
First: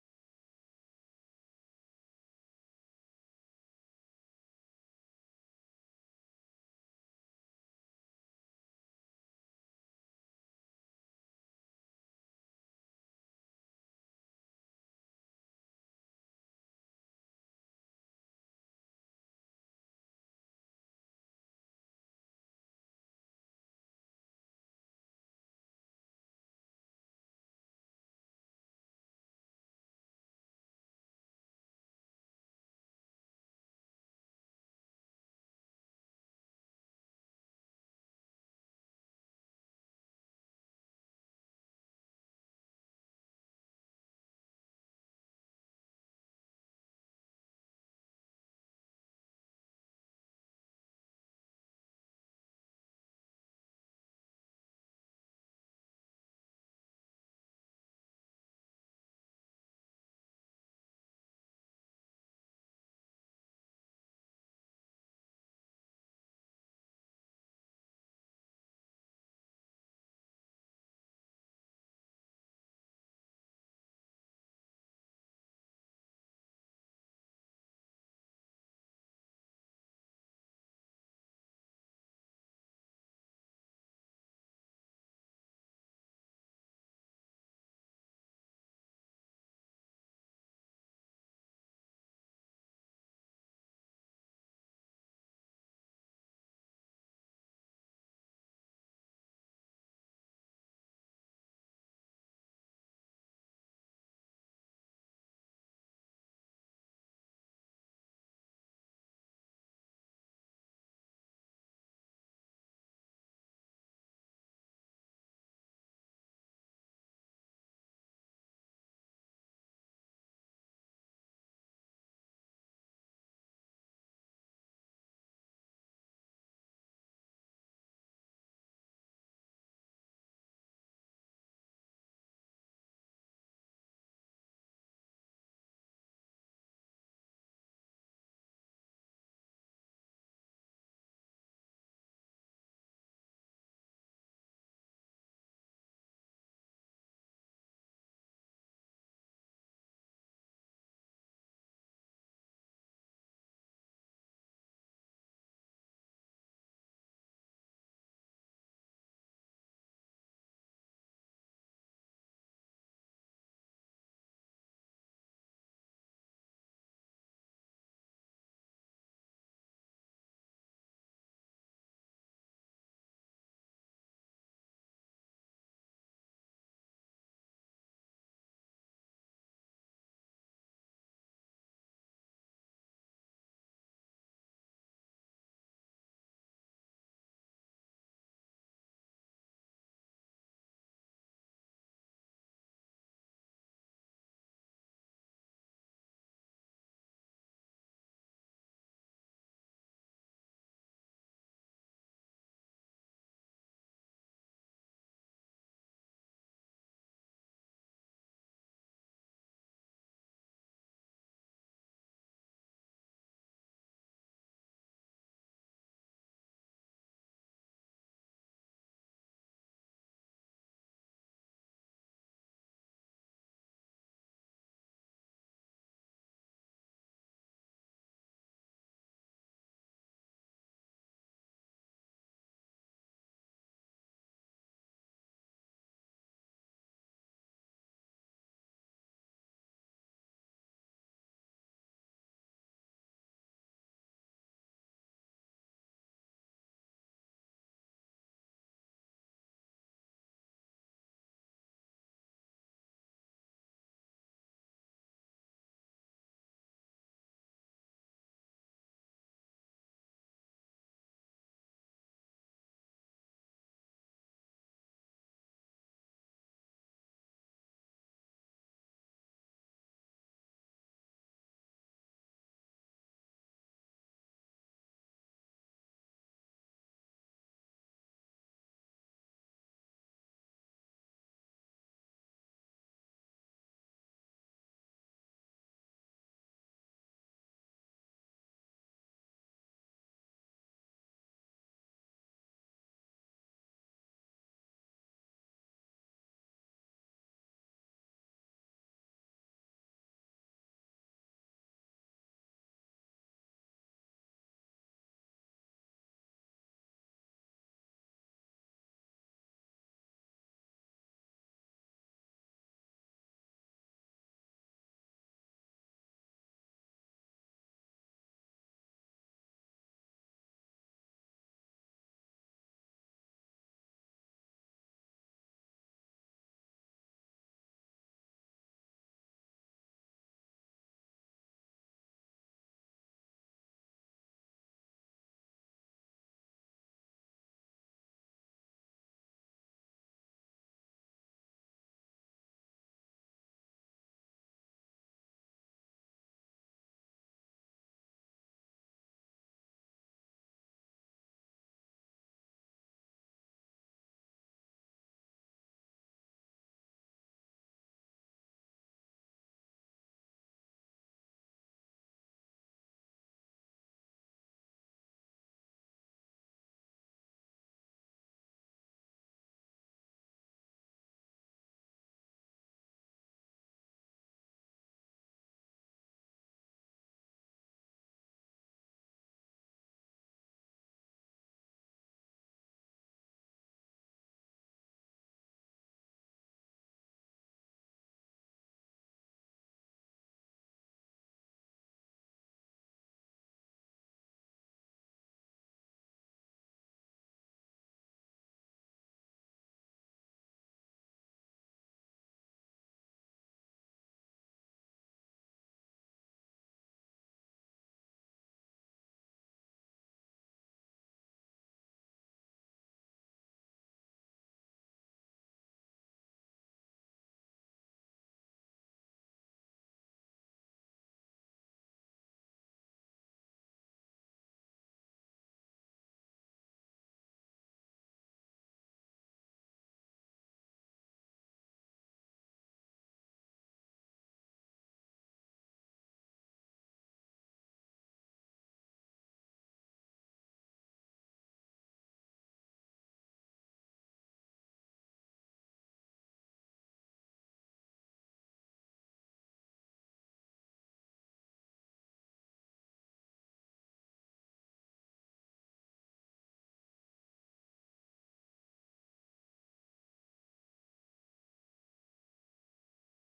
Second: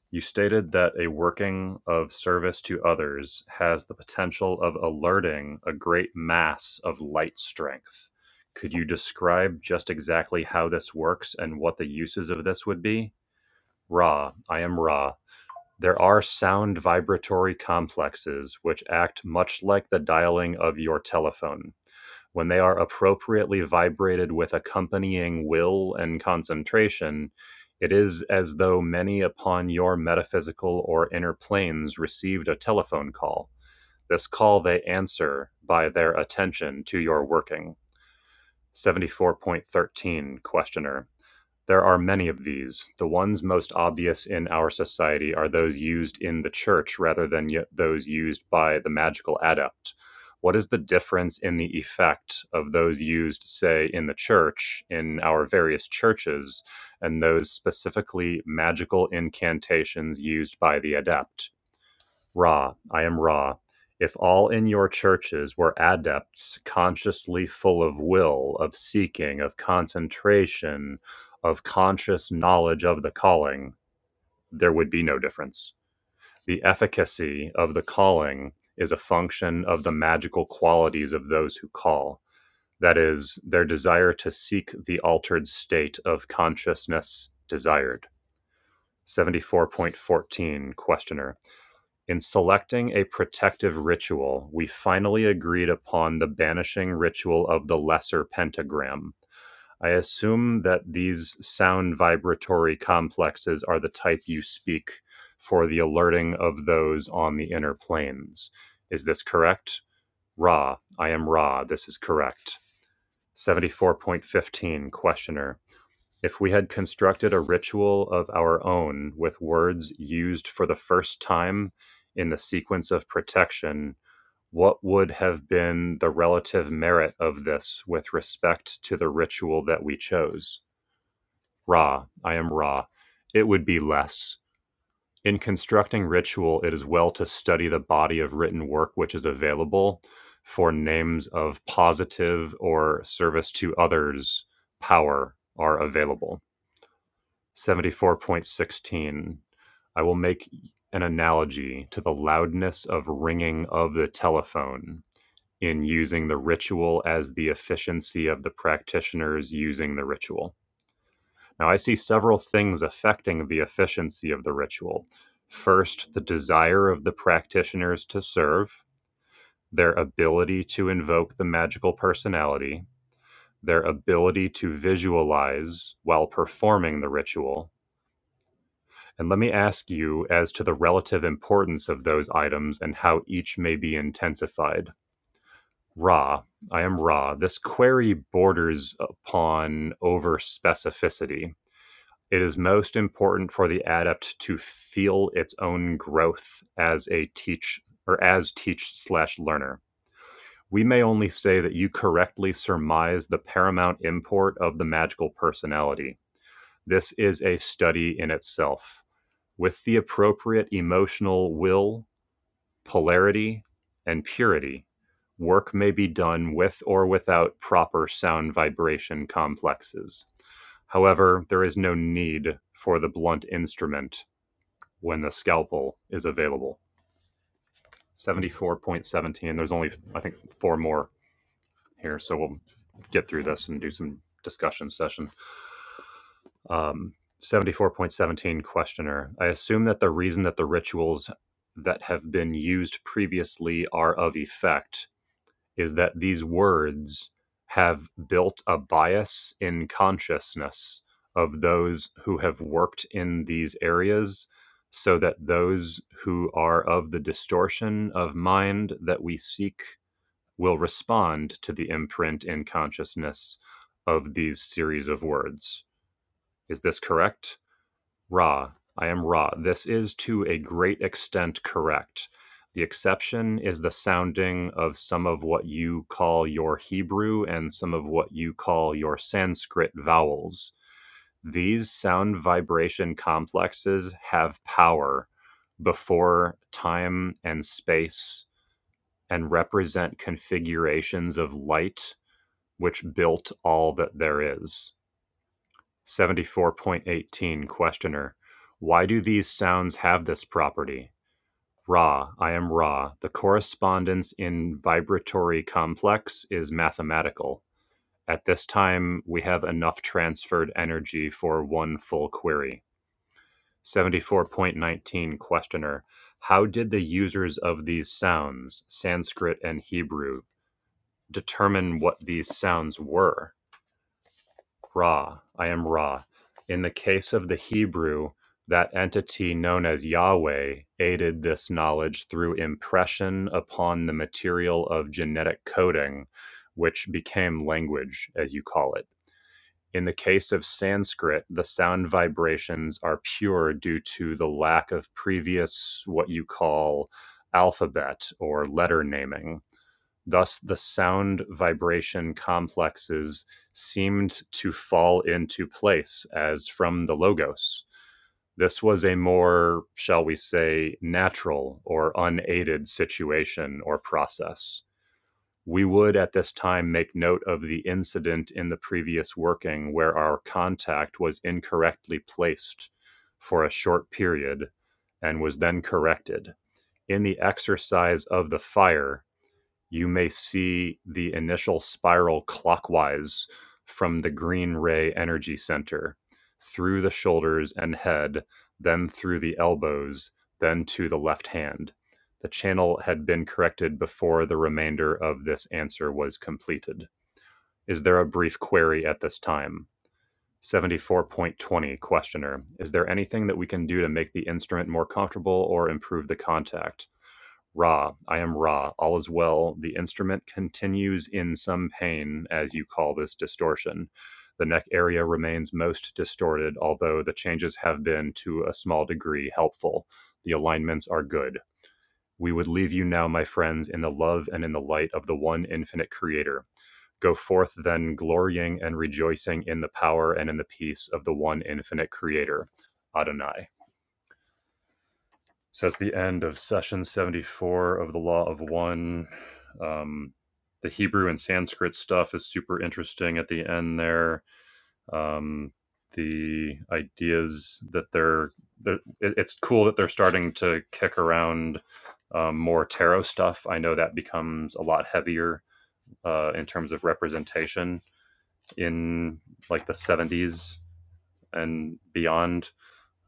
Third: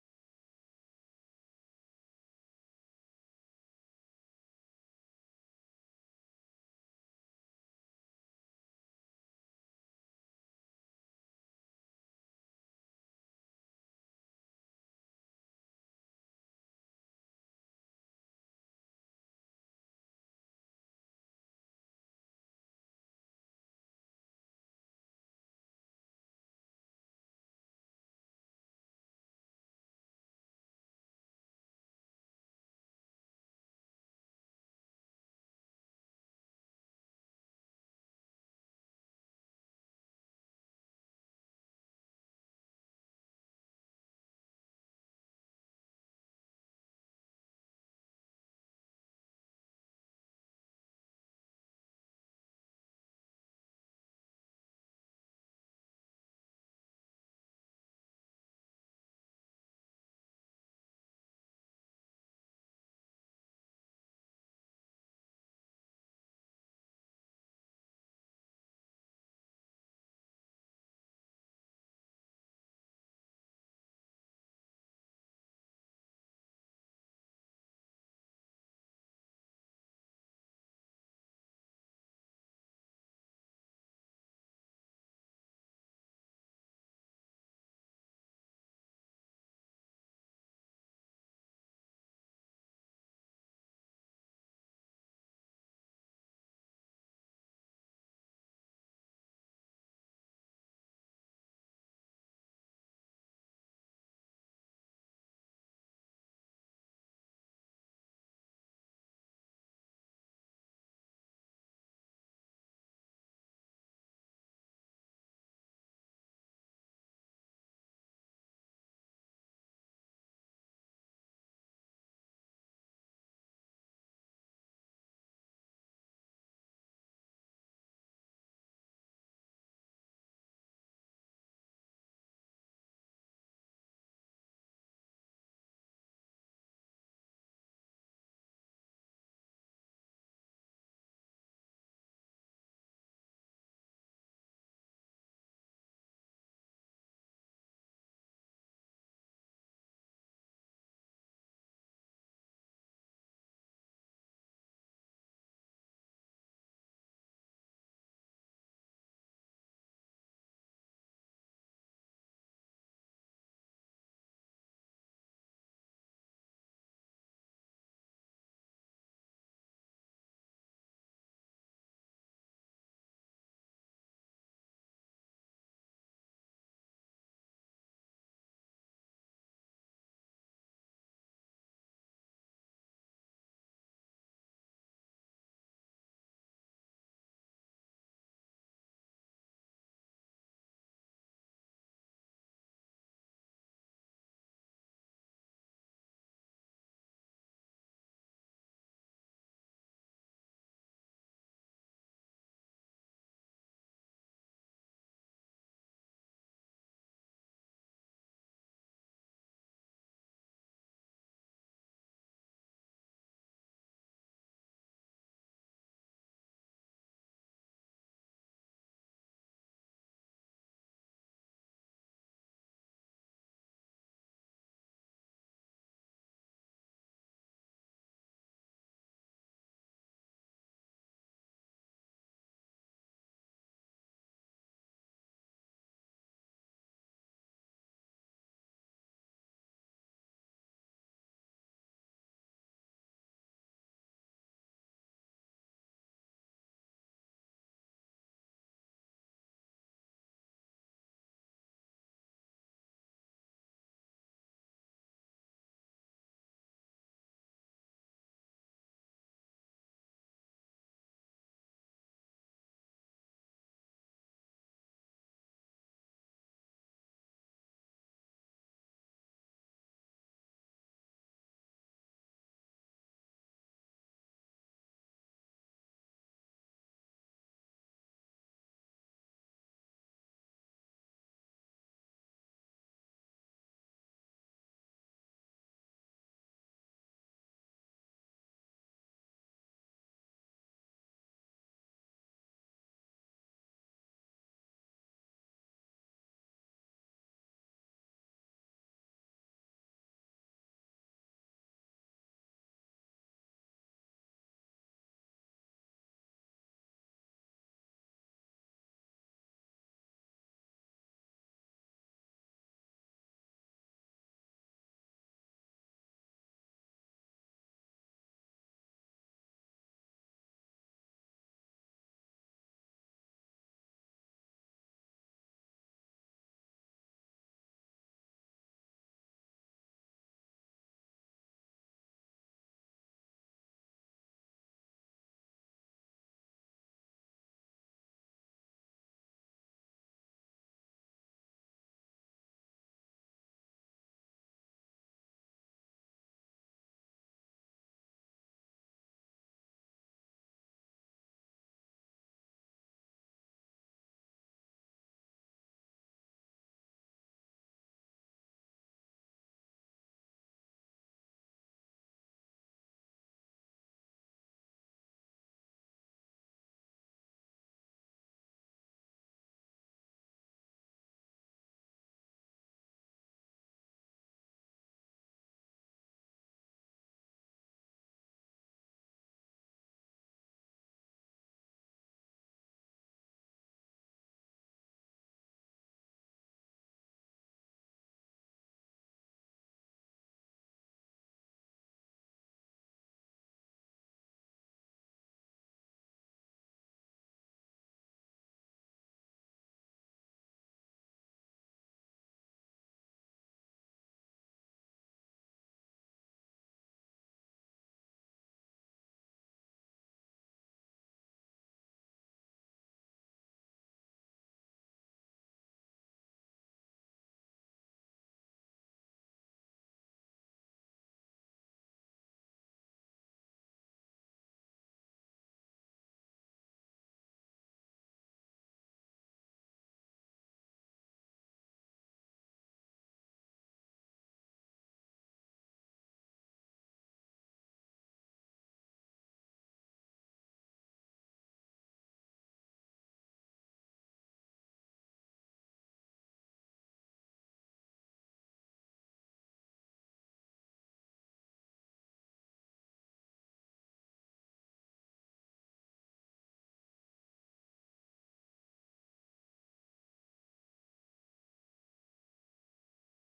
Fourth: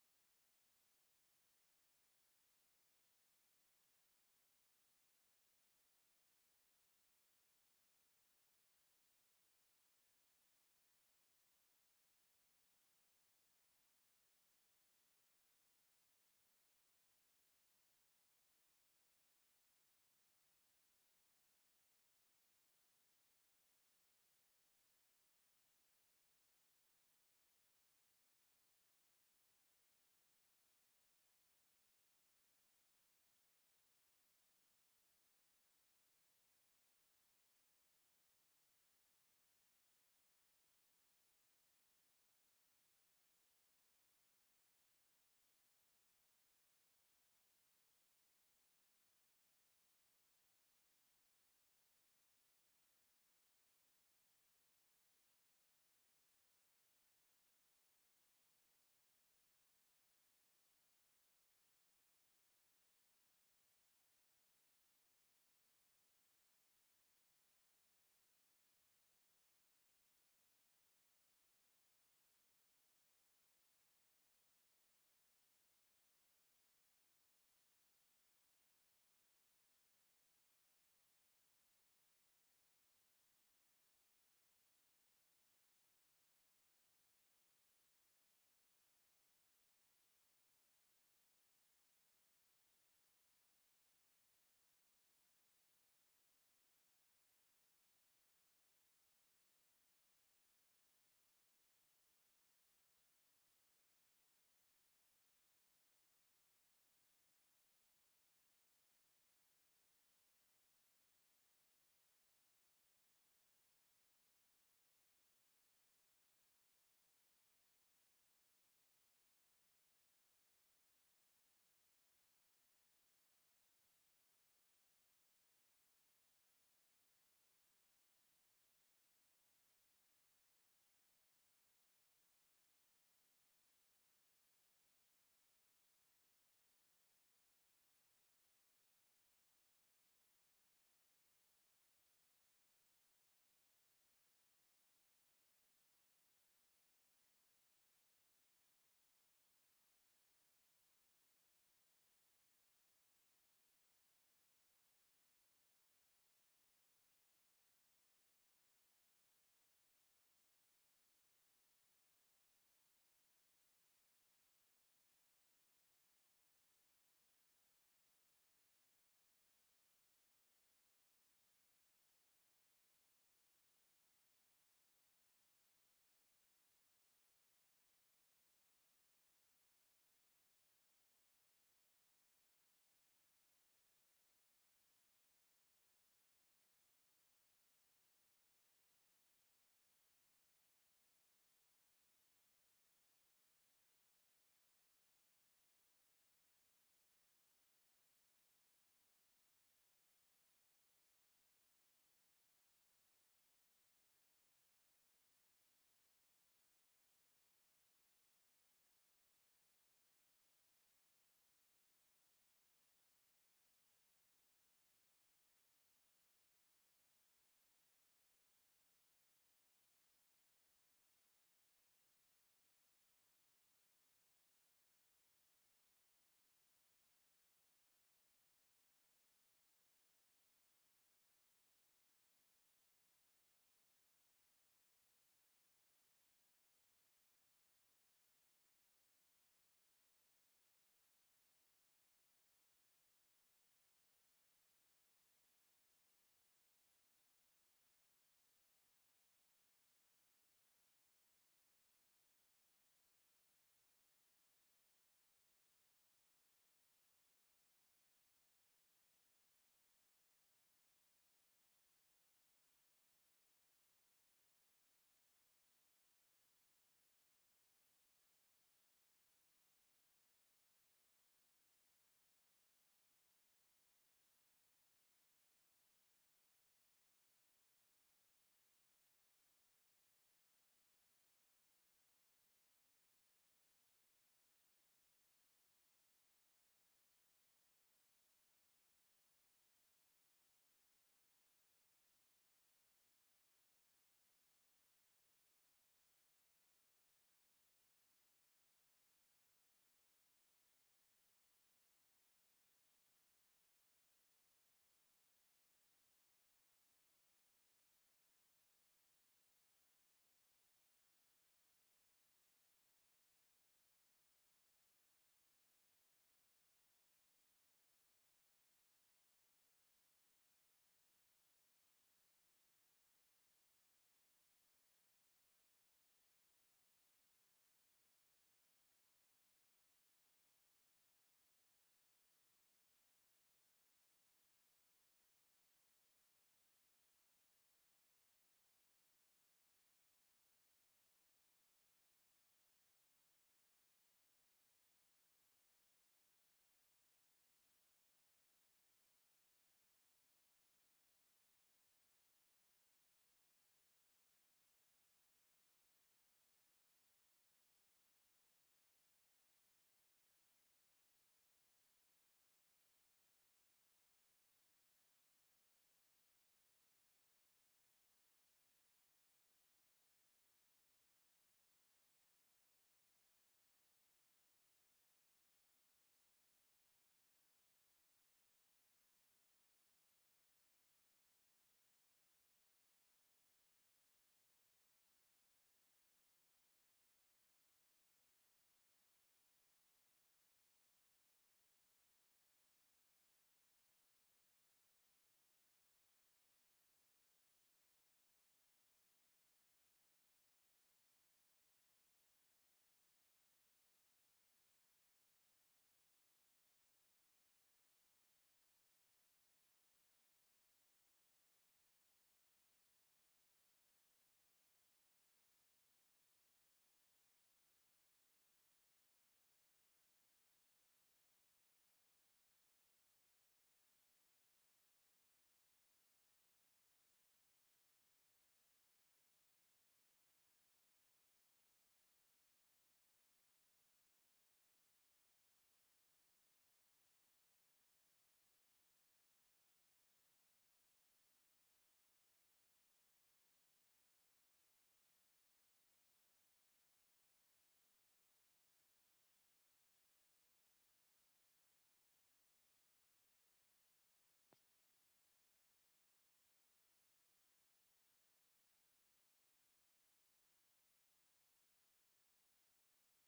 Speaker 1: You stated that a working of service to others has the potential of alerting a great mass of light strength. Could you describe just exactly how this works and what the uses of this would be? Ra, I am Ra. There are sound vibratory complexes which act much like the dialing of your telephone. When they are appropriately vibrated with accompanying will and concentration, it is as though many upon your metaphysical or inner planes received a telephone call. This call they answer by their attention to your working. 74.13 Questioner there are many of these. The ones most obvious in our society are those used in the church rather than y- those used by the magical adept. What is the difference in the effect of those used, say, in the church, in our various churches, and those specifically magical incantations used by the adept? Ra, I am Ra. If all in your churches were adepts, consciously full of will, of seeking, of concentration, of conscious knowledge of the calling, there would be no difference. The efficacy of the calling is a function of the magical qualities of those who call. That is, their desire to seek the altered state of consciousness desired. 74.14 Questioner. In selecting a protective ritual, we finally agreed upon the banishing ritual of the Lesser Pentagram. I assume that these sound vibratory complexes are the type you speak for the alerting of those on the inner planes. Is this correct? Ra, I am Ra, this is correct. 74.15 Questioner. If we had constructed a ritual of our own with words used for the first time in the sequence of protection, what would have been the relative merit of this with respect to the ritual that we chose? Ra, I am Ra. It would be less. In constructing ritual, it is well to study the body of written work which is available for names of positive or service to others power are available 74.16 I will make an analogy to the loudness of ringing of the telephone in using the ritual as the efficiency of the practitioners using the ritual. Now, I see several things affecting the efficiency of the ritual. First, the desire of the practitioners to serve, their ability to invoke the magical personality, their ability to visualize while performing the ritual, And let me ask you as to the relative importance of those items and how each may be intensified. Ra, I am Ra. This query borders upon over specificity. It is most important for the adept to feel its own growth as a teach or as teach slash learner. We may only say that you correctly surmise the paramount import of the magical personality. This is a study in itself with the appropriate emotional will, polarity, and purity, work may be done with or without proper sound vibration complexes. However, there is no need for the blunt instrument when the scalpel is available. 74.17, there's only, I think, four more here, so we'll get through this and do some discussion session. Um, 74.17 questioner. I assume that the reason that the rituals that have been used previously are of effect is that these words have built a bias in consciousness of those who have worked in these areas so that those who are of the distortion of mind that we seek will respond to the imprint in consciousness of these series of words. Is this correct? Ra. I am Ra. This is to a great extent correct. The exception is the sounding of some of what you call your Hebrew and some of what you call your Sanskrit vowels. These sound vibration complexes have power before time and space and represent configurations of light which built all that there is. 74.18 Questioner. Why do these sounds have this property? Ra, I am Ra. The correspondence in vibratory complex is mathematical. At this time, we have enough transferred energy for one full query. 74.19 Questioner. How did the users of these sounds, Sanskrit and Hebrew, determine what these sounds were? Ra. I am Ra. In the case of the Hebrew, that entity known as Yahweh aided this knowledge through impression upon the material of genetic coding, which became language, as you call it. In the case of Sanskrit, the sound vibrations are pure due to the lack of previous, what you call, alphabet or letter naming Thus, the sound vibration complexes seemed to fall into place as from the Logos. This was a more, shall we say, natural or unaided situation or process. We would at this time make note of the incident in the previous working where our contact was incorrectly placed for a short period and was then corrected. In the exercise of the fire, you may see the initial spiral clockwise from the green ray energy center through the shoulders and head, then through the elbows, then to the left hand. The channel had been corrected before the remainder of this answer was completed. Is there a brief query at this time? 74.20 Questioner Is there anything that we can do to make the instrument more comfortable or improve the contact? Ra, I am Ra, all is well. The instrument continues in some pain, as you call this distortion. The neck area remains most distorted, although the changes have been, to a small degree, helpful. The alignments are good. We would leave you now, my friends, in the love and in the light of the one infinite Creator. Go forth then, glorying and rejoicing in the power and in the peace of the one infinite Creator, Adonai. So that's the end of session 74 of the Law of One. Um, the Hebrew and Sanskrit stuff is super interesting at the end there. Um, the ideas that they're, they're it, it's cool that they're starting to kick around um, more tarot stuff. I know that becomes a lot heavier uh, in terms of representation in like the 70s and beyond.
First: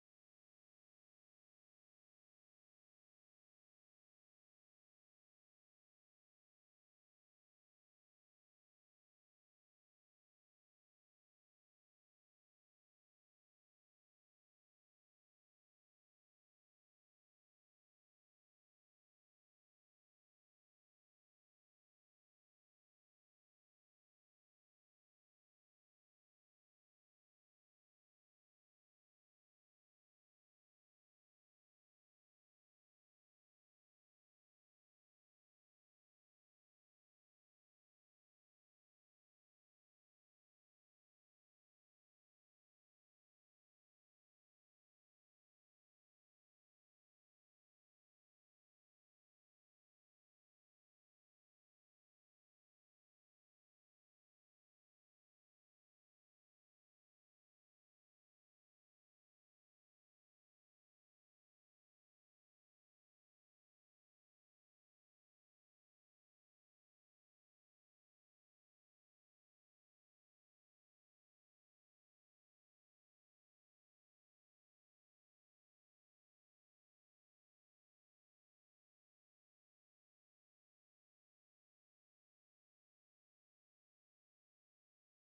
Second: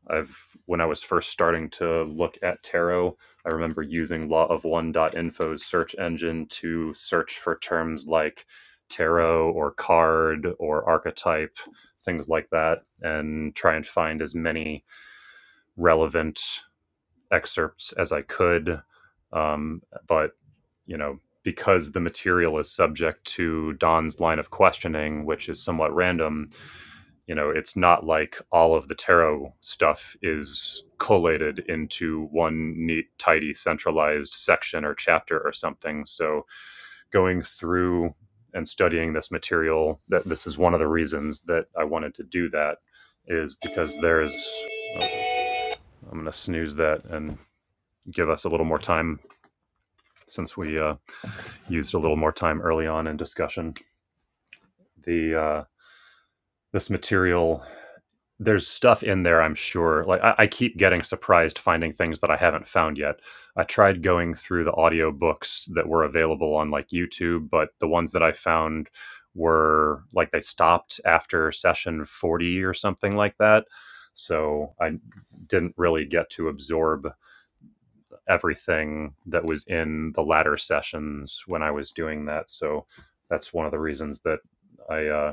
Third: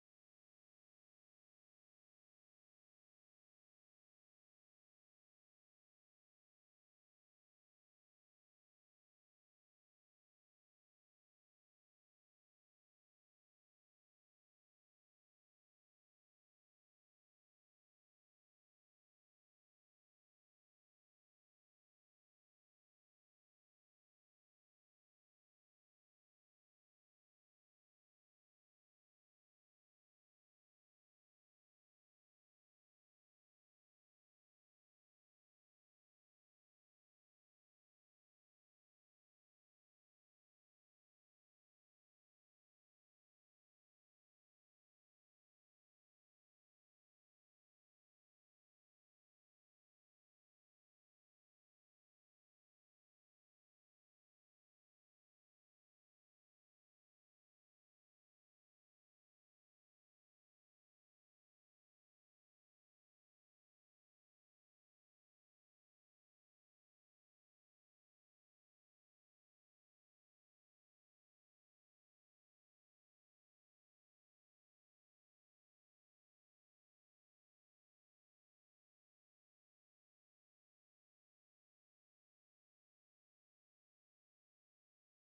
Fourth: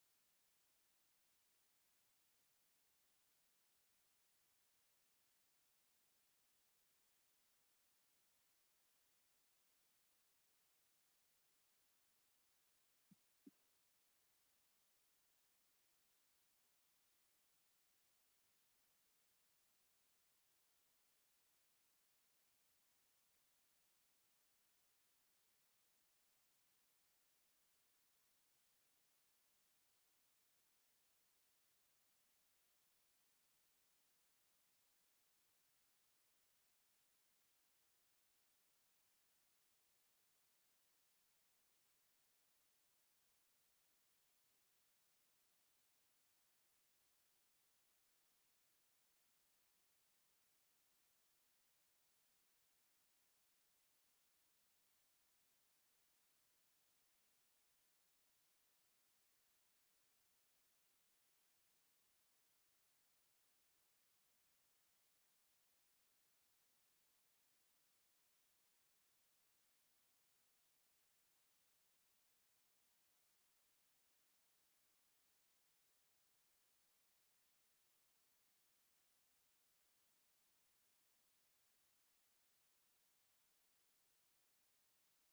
Speaker 1: I've when I was first starting to look at tarot, I remember using law of One dot info's search engine to search for terms like tarot or card or archetype, things like that, and try and find as many relevant excerpts as I could. Um, but you know, because the material is subject to Don's line of questioning, which is somewhat random, you know it's not like all of the tarot stuff is collated into one neat tidy centralized section or chapter or something so going through and studying this material that this is one of the reasons that i wanted to do that is because there's i'm going to snooze that and give us a little more time since we uh, used a little more time early on in discussion the uh, this material There's stuff in there, I'm sure. Like I, I keep getting surprised finding things that I haven't found yet. I tried going through the audiobooks that were available on like YouTube, but the ones that I found were like they stopped after session 40 or something like that. So I didn't really get to absorb everything that was in the latter sessions when I was doing that. So that's one of the reasons that I uh,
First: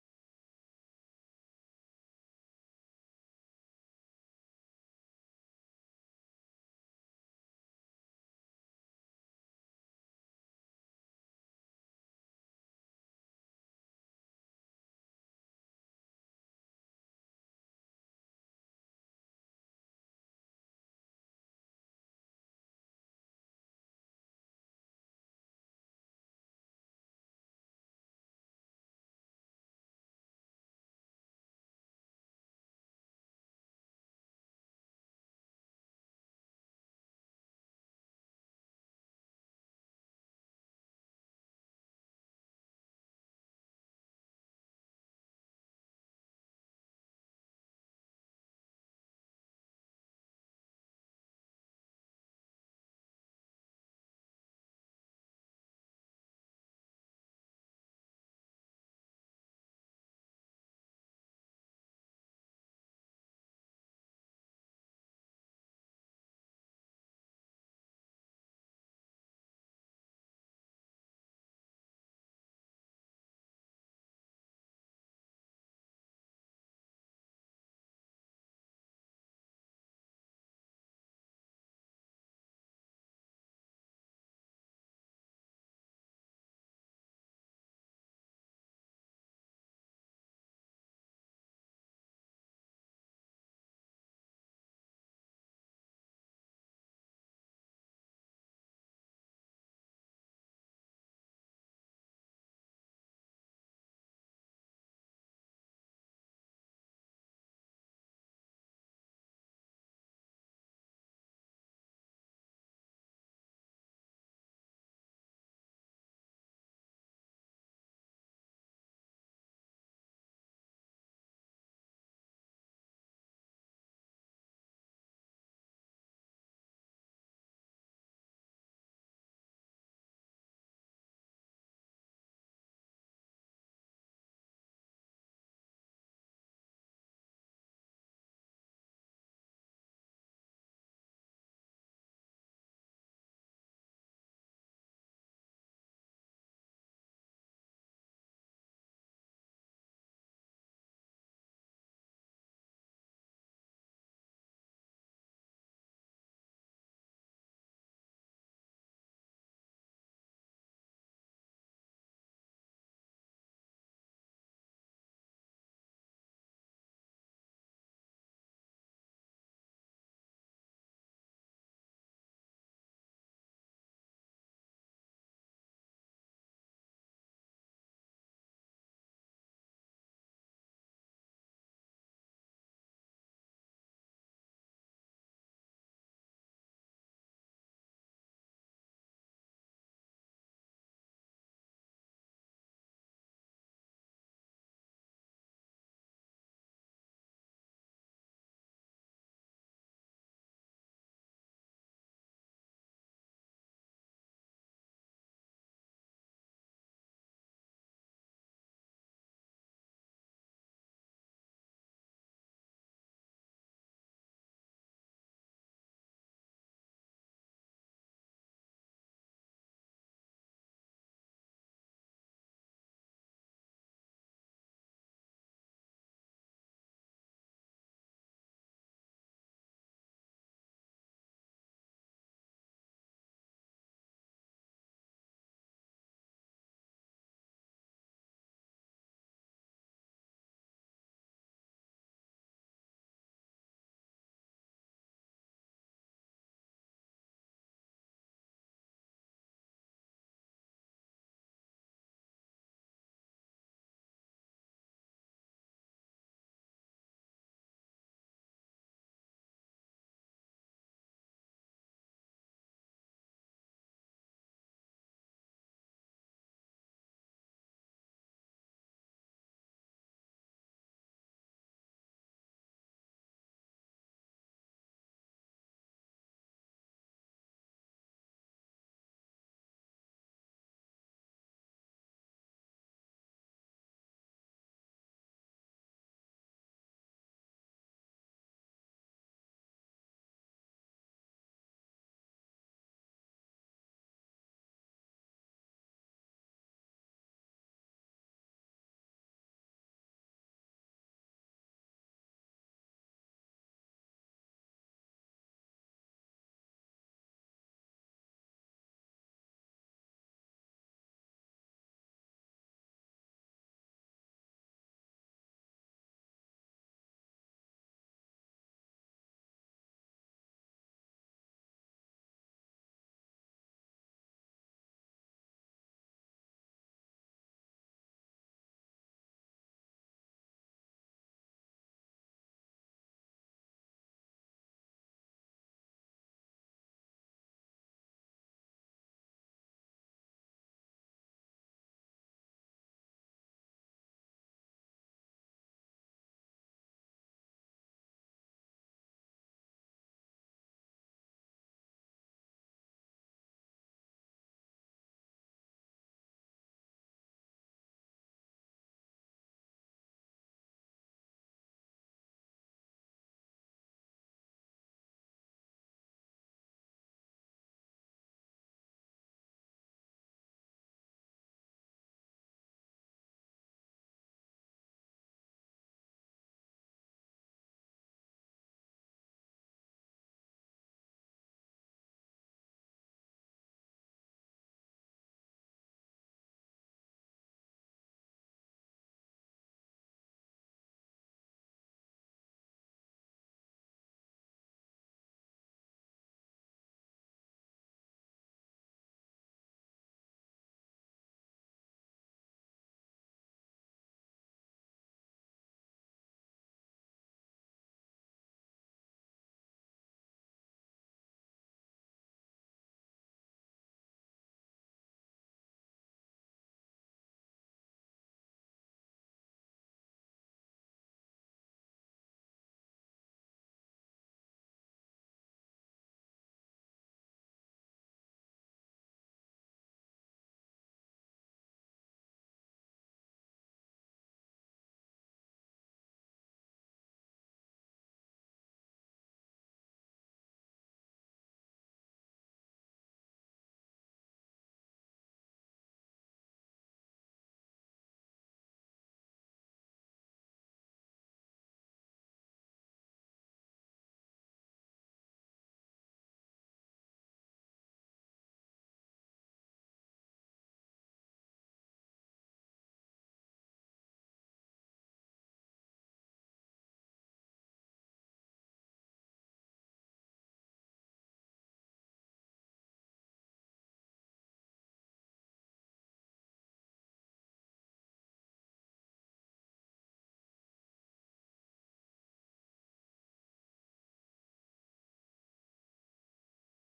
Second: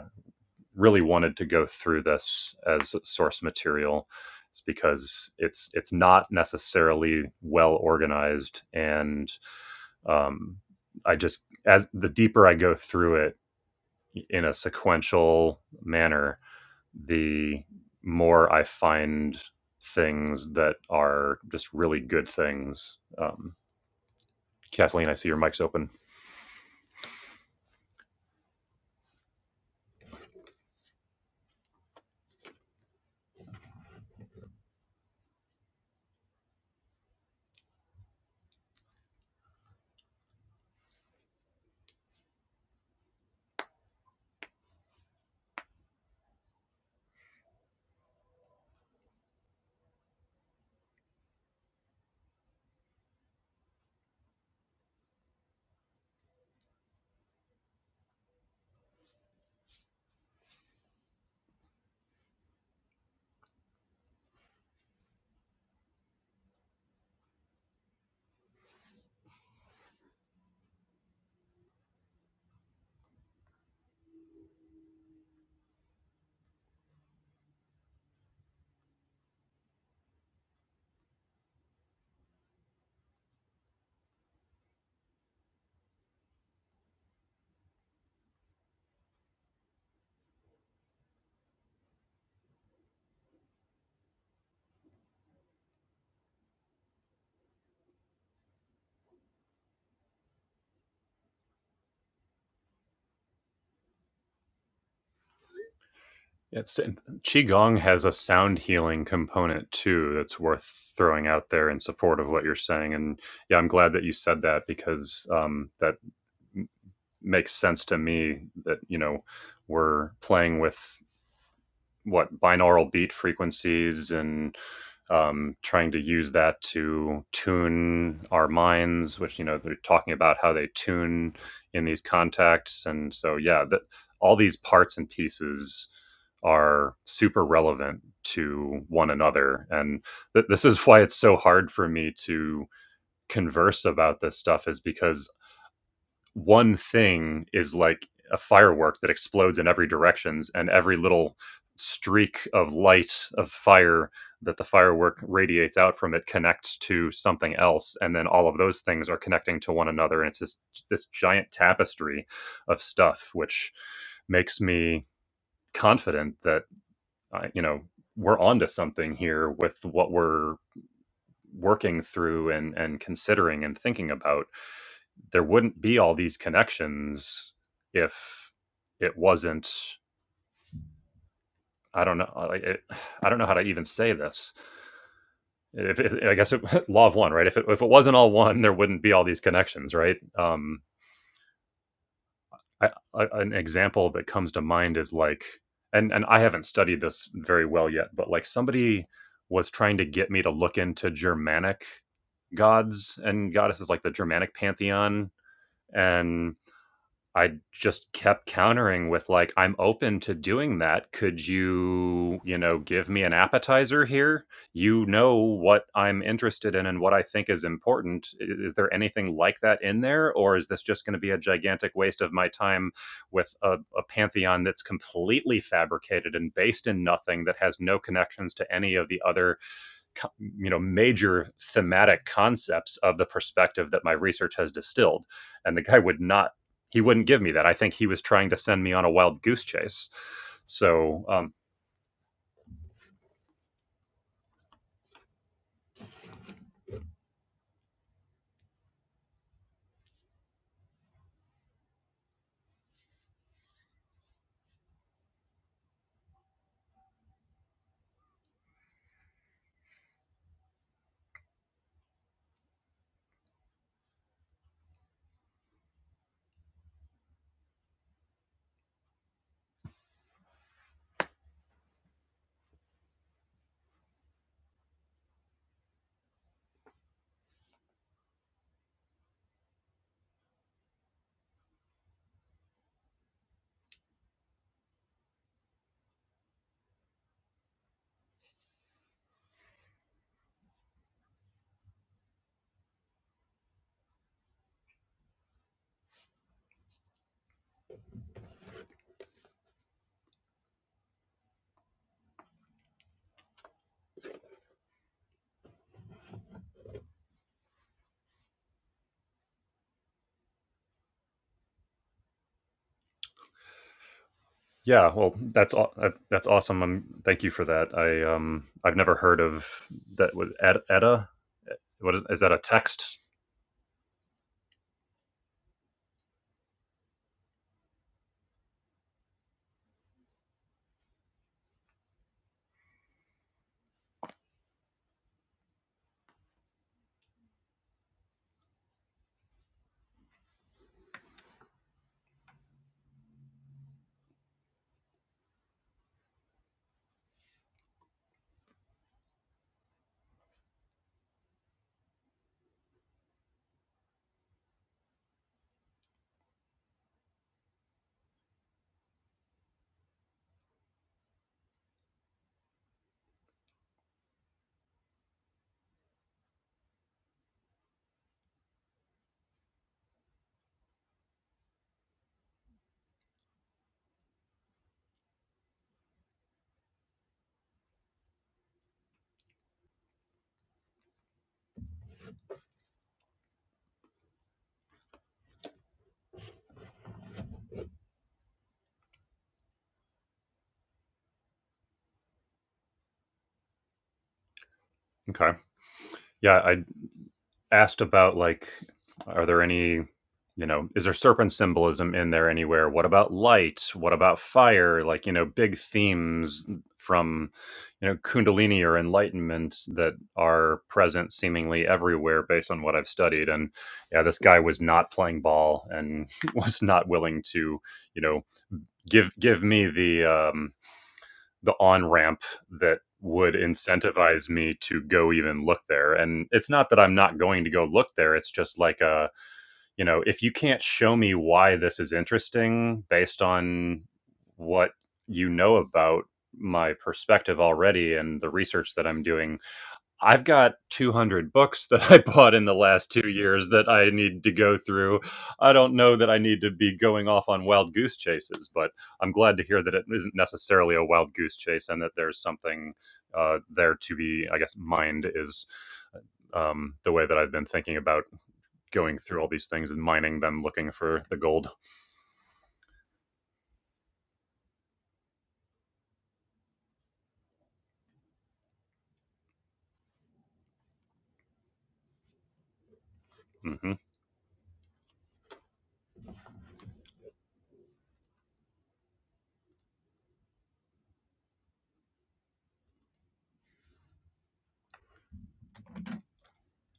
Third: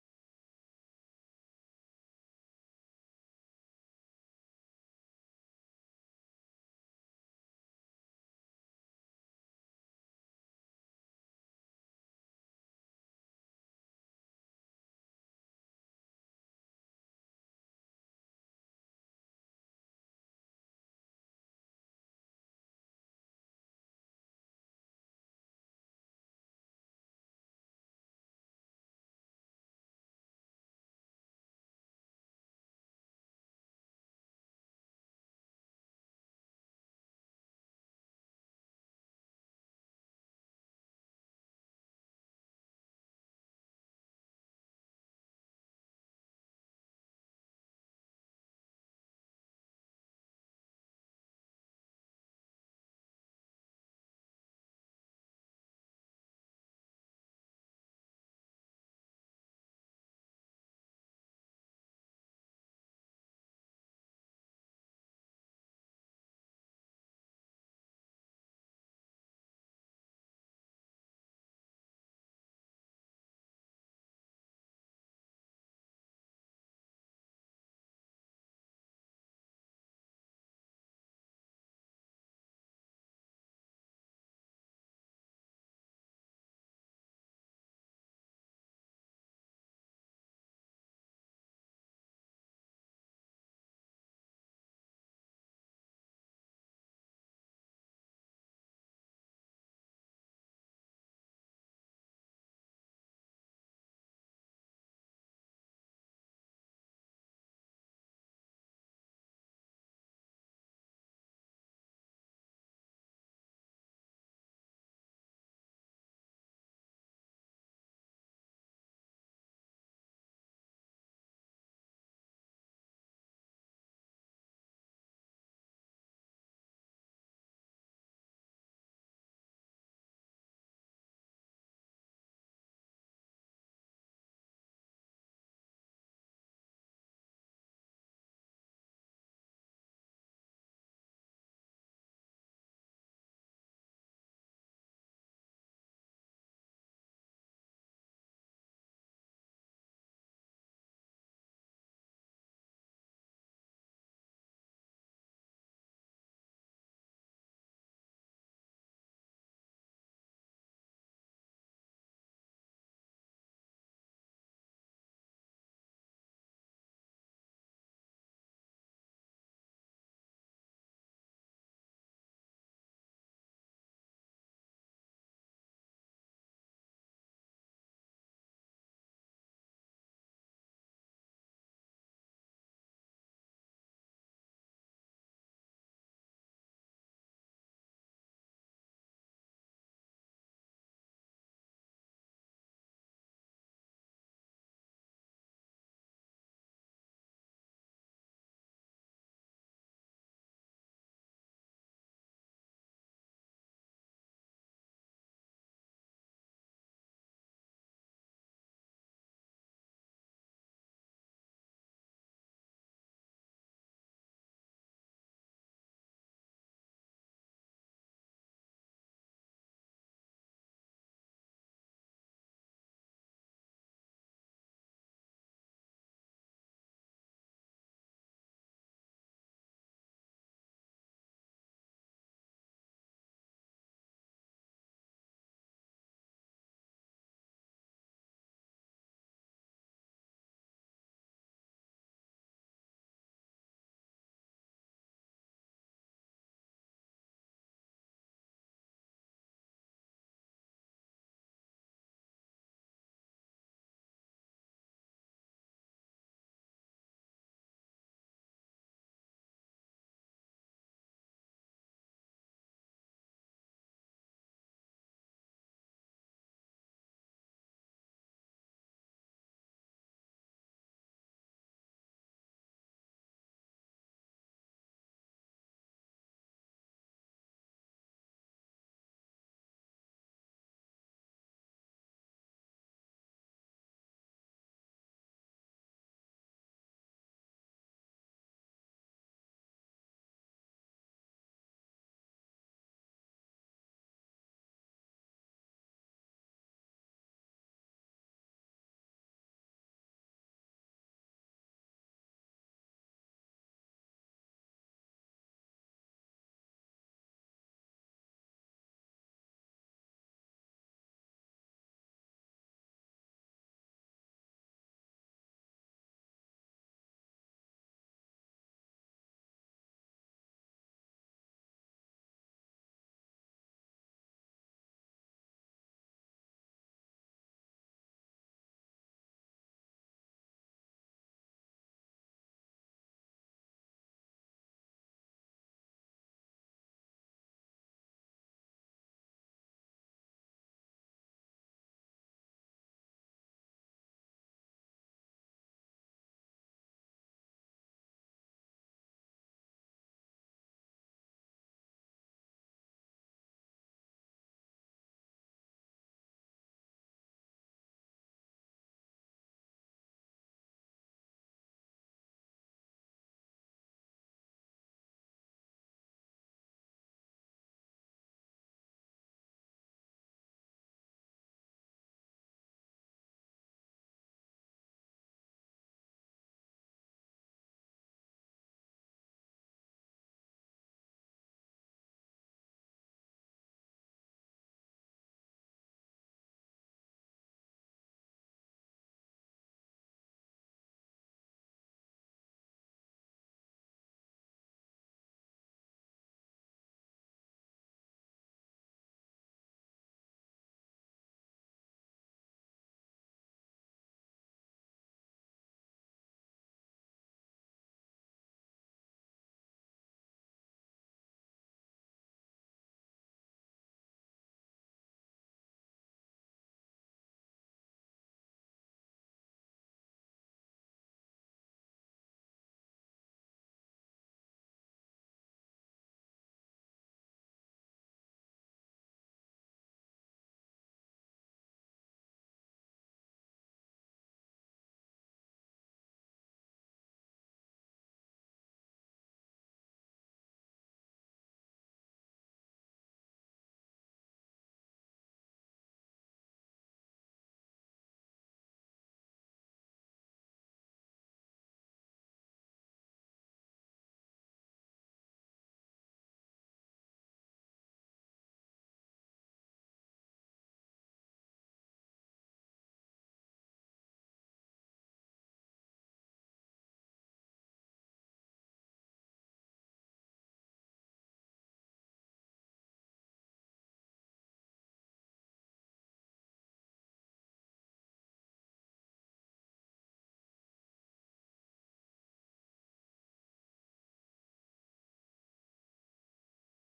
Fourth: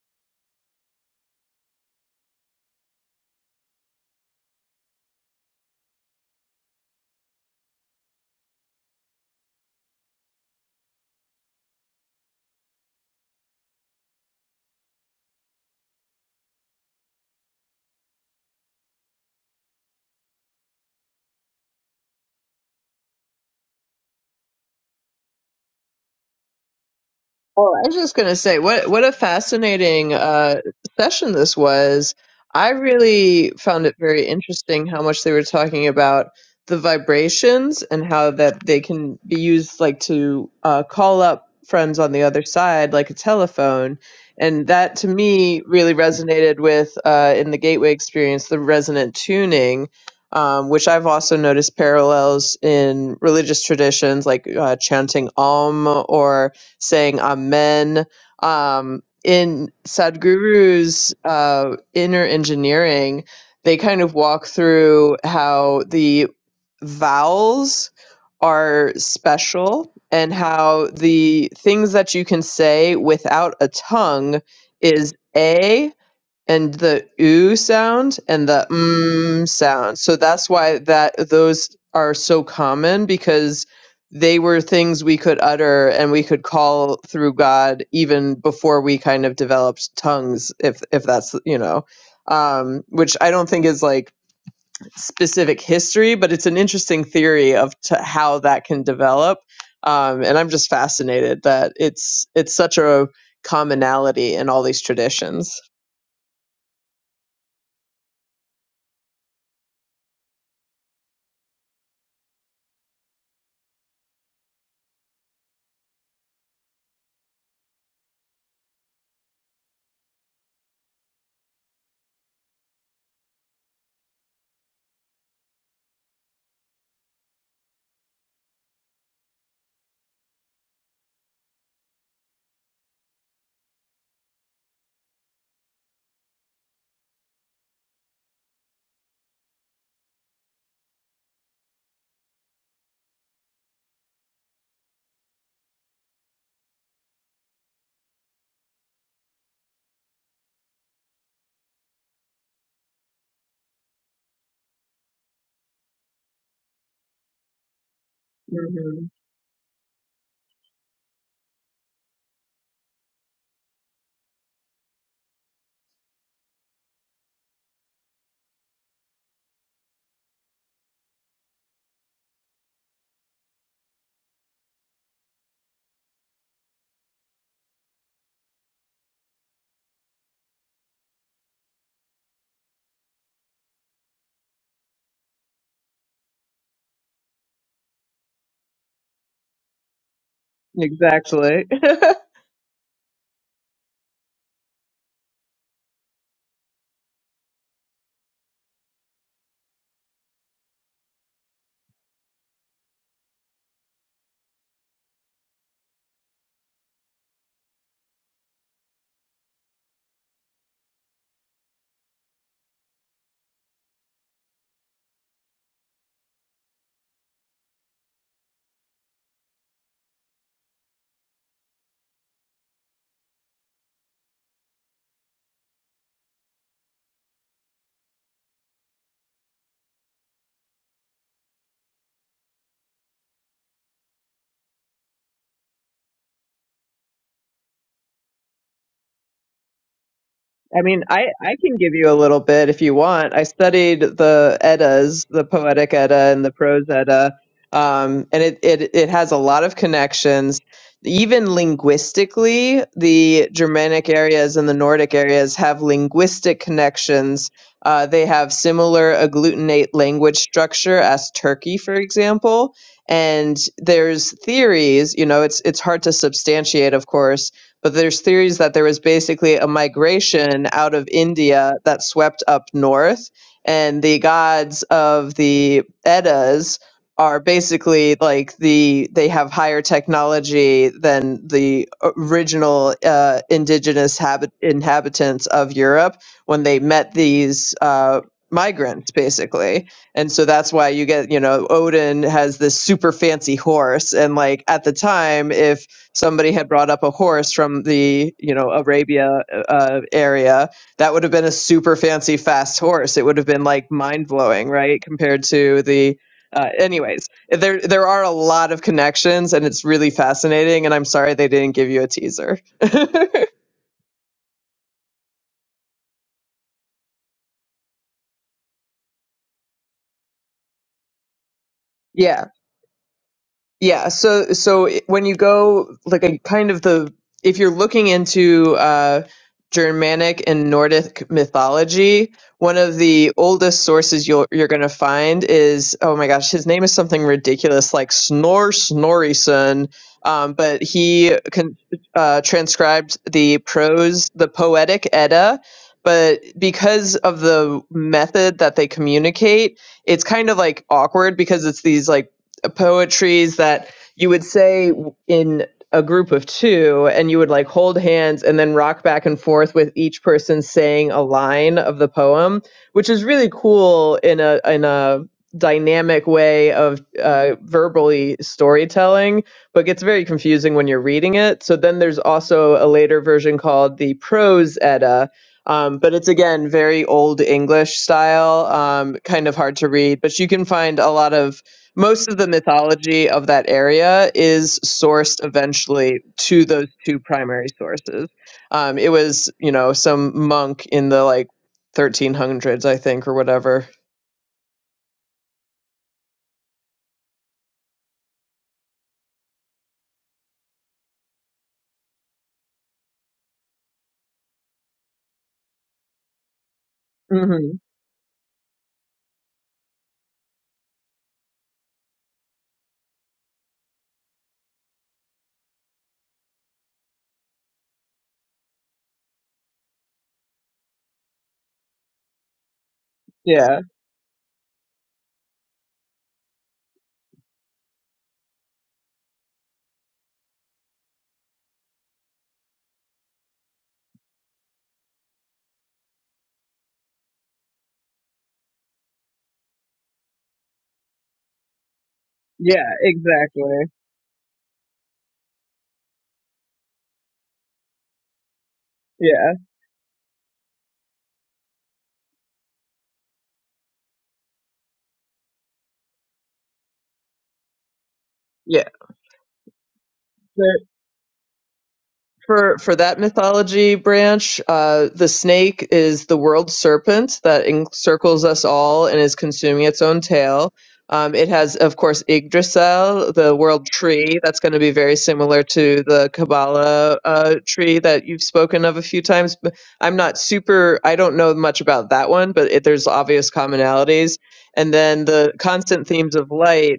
Speaker 1: really wanted to go through this as source material is because it's it's not necessarily well organized and um, I just as the deeper I go through it in a sequential manner, the more I find things that are just really good things. Um, Kathleen, I see your mic's open.
Speaker 2: Oh, I was just gonna say, what what a fascinating uh, session this was. I really found it very interesting how much they were talking about the vibrations and how that they can be used like to uh, call up friends on the other side, like a telephone. And that to me really resonated with uh, in the gateway experience the resonant tuning. Um, which I've also noticed parallels in religious traditions like uh, chanting Om or saying amen. Um, in Sadhguru's uh, inner engineering, they kind of walk through how the vowels are special and how the things that you can say without a tongue is a and the oo sound and the mm sound. So that's why that those are so common because they were things we could utter and we could call through God even before we kind of developed tongues if if that's you know um which I don't think is like specific history but it's an interesting theory of t- how that can develop um and I'm just fascinated that it's it's such a commonality in all these traditions.
Speaker 1: It's and qigong has a sound healing component too that's worth throwing out there in support of what you're saying. And yeah, I'm glad that you said that because um, that m- makes sense to me. That you know we're playing with what binaural beat frequencies and um, trying to use that to tune our minds, which you know they're talking about how they tune in these contacts, and so yeah, that all these parts and pieces are super relevant to one another, and th- this is why it's so hard for me to converse about this stuff, is because one thing is like a firework that explodes in every directions and every little streak of light of fire that the firework radiates out from it connects to something else and then all of those things are connecting to one another and it's just this giant tapestry of stuff which makes me confident that uh, you know we're onto something here with what we're working through and and considering and thinking about there wouldn't be all these connections if it wasn't i don't know like, it, (sighs) i don't know how to even say this if, if i guess it, (laughs) law of one right if it, if it wasn't all one there wouldn't be all these connections right um
Speaker 2: Exactly. (laughs)
Speaker 1: I, I, an example that comes to mind is like and and i haven't studied this very well yet but like somebody was trying to get me to look into germanic gods and goddesses like the germanic pantheon and I just kept countering with like, "I'm open to doing that. Could you, you know, give me an appetizer here? You know what I'm interested in and what I think is important. I- Is there anything like that in there, or is this just going to be a gigantic waste of my time with a, a pantheon that's completely fabricated and based in nothing that has no connections to any of the other you know major thematic concepts of the perspective that my research has distilled and the guy would not he wouldn't give me that i think he was trying to send me on a wild goose chase
Speaker 2: I mean,
Speaker 1: so
Speaker 2: I,
Speaker 1: um
Speaker 2: I can give you a little bit if you want. I studied the Eddas, the poetic Edda and the prose Edda, um, and it, it, it has a lot of connections. Even linguistically, the Germanic areas and the Nordic areas have linguistic connections. Uh, they have similar agglutinate language structure as Turkey, for example. And there's theories, you know, it's it's hard to substantiate, of course, but there's theories that there was basically a migration out of India that swept up north, and the gods of the Eddas are basically like the they have higher technology than the original uh, indigenous habit inhabitants of Europe when they met these uh, migrants basically and so that's why you get you know Odin has this super fancy horse and like at the time if somebody had brought up a horse from the you know arabia uh, area that would have been a super fancy fast horse it would have been like mind-blowing right compared to the uh, anyways there there are a lot of connections and it's really fascinating and i'm sorry they didn't give you a teaser (laughs)
Speaker 1: yeah well that's all that's awesome um, thank you for that i um i've never heard of that was edda what is
Speaker 2: yeah
Speaker 1: is that a text
Speaker 2: Yeah, so so when you go like a kind of the if you're looking into uh Germanic and Nordic mythology, one of the oldest sources you'll you're going to find is oh my gosh, his name is something ridiculous like Snor Snorrison, um but he con- uh transcribed the prose, the poetic Edda, but because of the method that they communicate, it's kind of like awkward because it's these like poetries that you would say in a group of two and you would like hold hands and then rock back and forth with each person saying a line of the poem which is really cool in a in a dynamic way of uh, verbally storytelling but gets very confusing when you're reading it so then there's also a later version called the prose edda um, but it's again very old english style um, kind of hard to read but you can find a lot of most of the mythology of that area is sourced eventually to those two primary sources. Um, it was, you know, some monk in the like 1300s, I think, or whatever.
Speaker 1: okay yeah i asked about like are there any you know is there serpent symbolism in there anywhere what about light what about fire like you know big themes from
Speaker 2: hmm
Speaker 1: you know kundalini or enlightenment that are present seemingly everywhere based on what i've studied and yeah this guy was not playing ball and (laughs) was not willing to you know give give me the um the on ramp that would
Speaker 2: Yeah.
Speaker 1: incentivize me to go even look there. And it's not that I'm not going to go look there. It's just like a, you know, if you can't show me why this is interesting based on what you know about my perspective already and the research that I'm doing, I've got 200 books that I (laughs) bought in the
Speaker 2: Yeah.
Speaker 1: last two years
Speaker 2: Exactly.
Speaker 1: that I need to go through. I don't know that I need to be going off on wild goose chases, but I'm
Speaker 2: Yeah.
Speaker 1: glad to hear that it isn't necessarily a wild goose chase and that there's something uh, there to be, I guess, mined is uh, um, the way that I've been thinking about
Speaker 2: Yeah.
Speaker 1: going through all these things and mining them,
Speaker 2: So
Speaker 1: looking for the gold.
Speaker 2: For for that mythology branch, uh, the snake is the world serpent that encircles us all and is consuming its own tail. Um, it has, of course, Yggdrasil, the
Speaker 1: Mm-hmm.
Speaker 2: world tree. That's going to be very similar to the Kabbalah uh, tree that you've spoken of a few times. But I'm not super. I don't know much about that one, but it, there's obvious commonalities. And then the constant themes of light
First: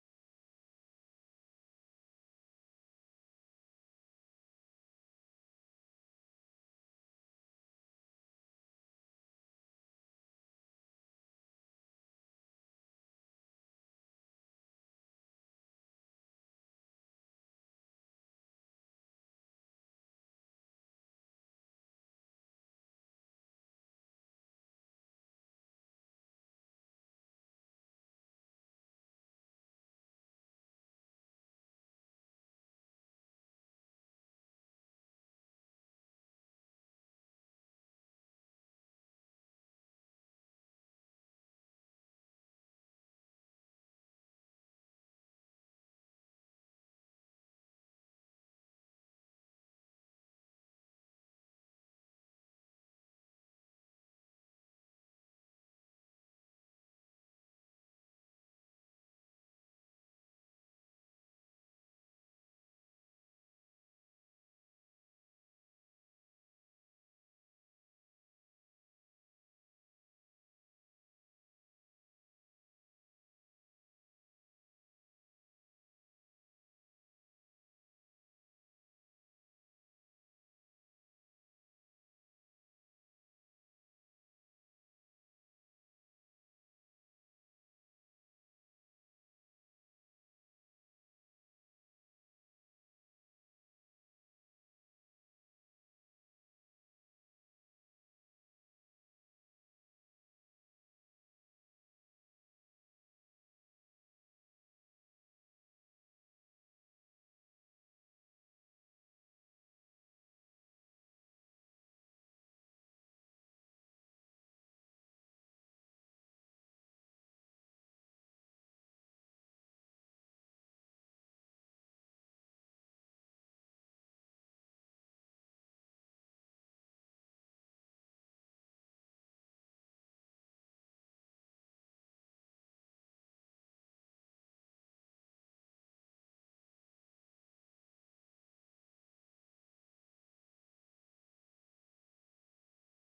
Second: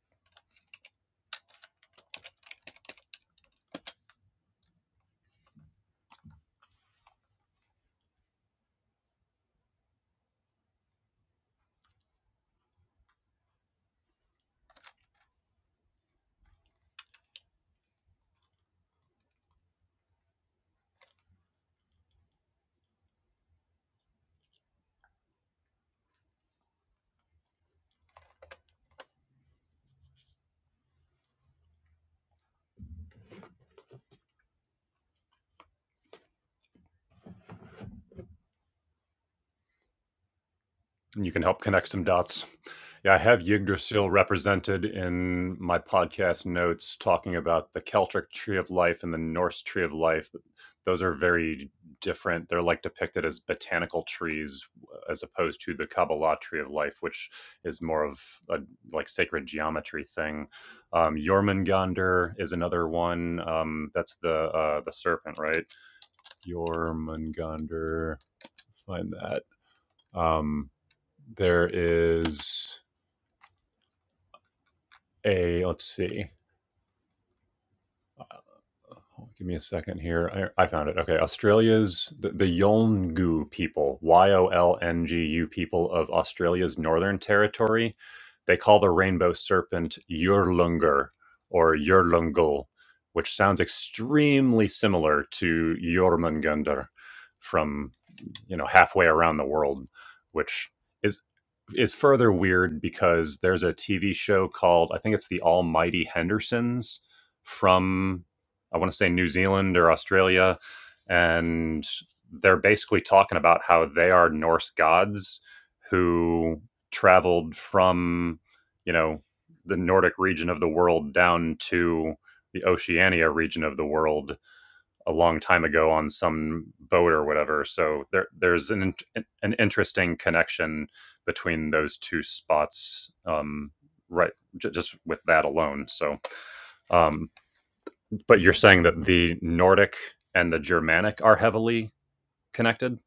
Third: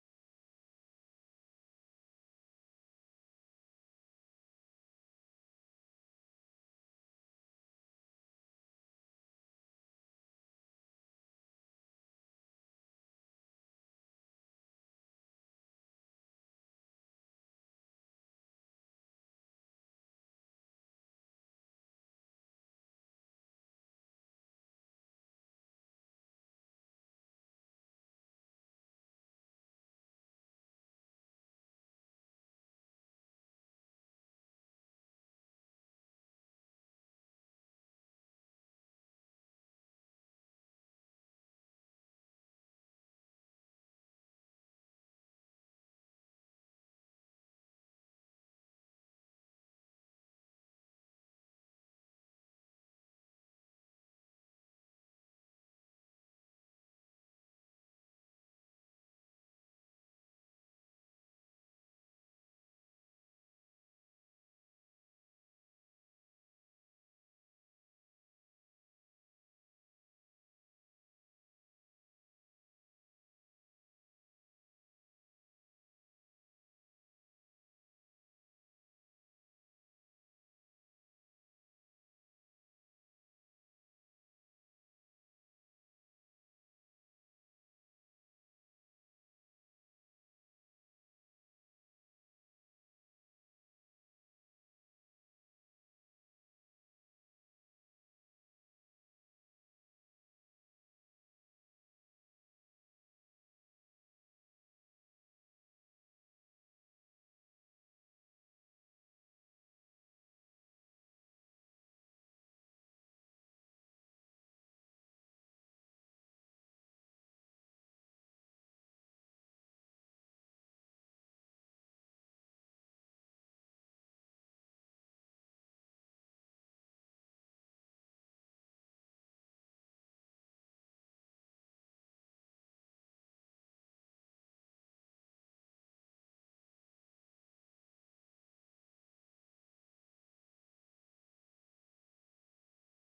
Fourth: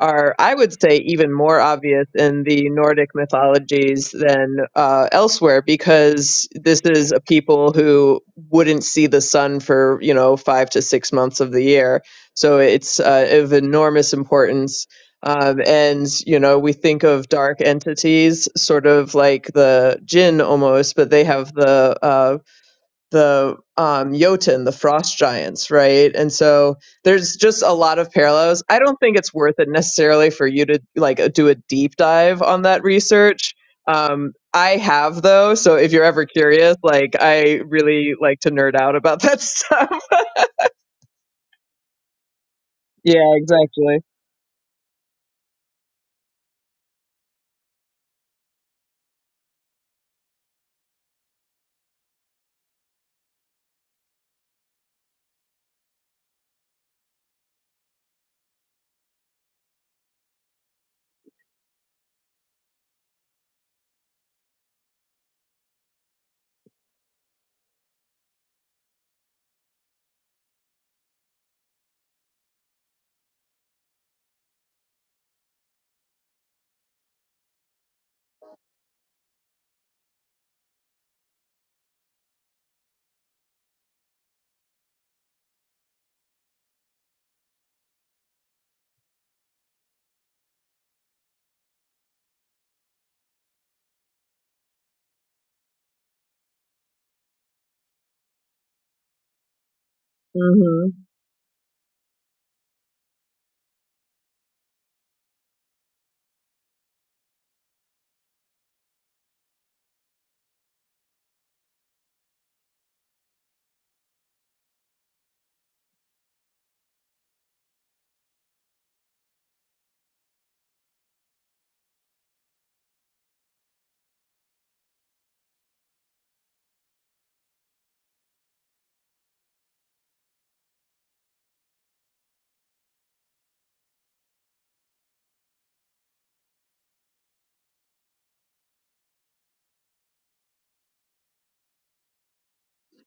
Speaker 2: are, I would say, even more obvious in the Nordic mythologies than uh, elsewhere because this is a people who wouldn't see the sun for, you know, five to six months of the year. So it's uh, of enormous importance. Um, and, you know, we think of dark entities sort of like the jinn almost, but they have the uh, the um, Jotun, the frost giants, right? And so there's just a lot of parallels. I don't think it's worth it necessarily for you to like do a deep dive on that research. Um, I have though, so if you're ever curious, like I really like to nerd out about that (laughs) stuff.
Speaker 1: and you can help connect some dots. Yeah, I
Speaker 2: Yeah,
Speaker 1: have
Speaker 2: exactly.
Speaker 1: Yggdrasil represented in my podcast notes talking about the Celtic tree of life and the Norse tree of life. But those are very different. They're like depicted as botanical trees as opposed to the Kabbalah tree of life, which is more of a like sacred geometry thing. Um, Jormungandr is another one. Um, that's the uh, the serpent, right? Jormungandr. Find that. Um, there is a let's see. Give me a second here. I, I found it. Okay. Australia's, the, the Yolngu people, Y O L N G U people of Australia's Northern Territory, they call the rainbow serpent Yurlungur or Yurlungul, which sounds extremely similar to Jormungandr from, you know, halfway around the world, which
Speaker 2: hmm
Speaker 1: is is further weird because there's a TV show called I think it's The Almighty Hendersons from I want to say New Zealand or Australia, and they're basically talking about how they are Norse gods who traveled from, you know, the Nordic region of the world down to the Oceania region of the world a long time ago on some boat or whatever. So there, there's an an interesting connection between those two spots, um, right? j- Just with that alone. So um, but you're saying that the Nordic and the Germanic are heavily connected,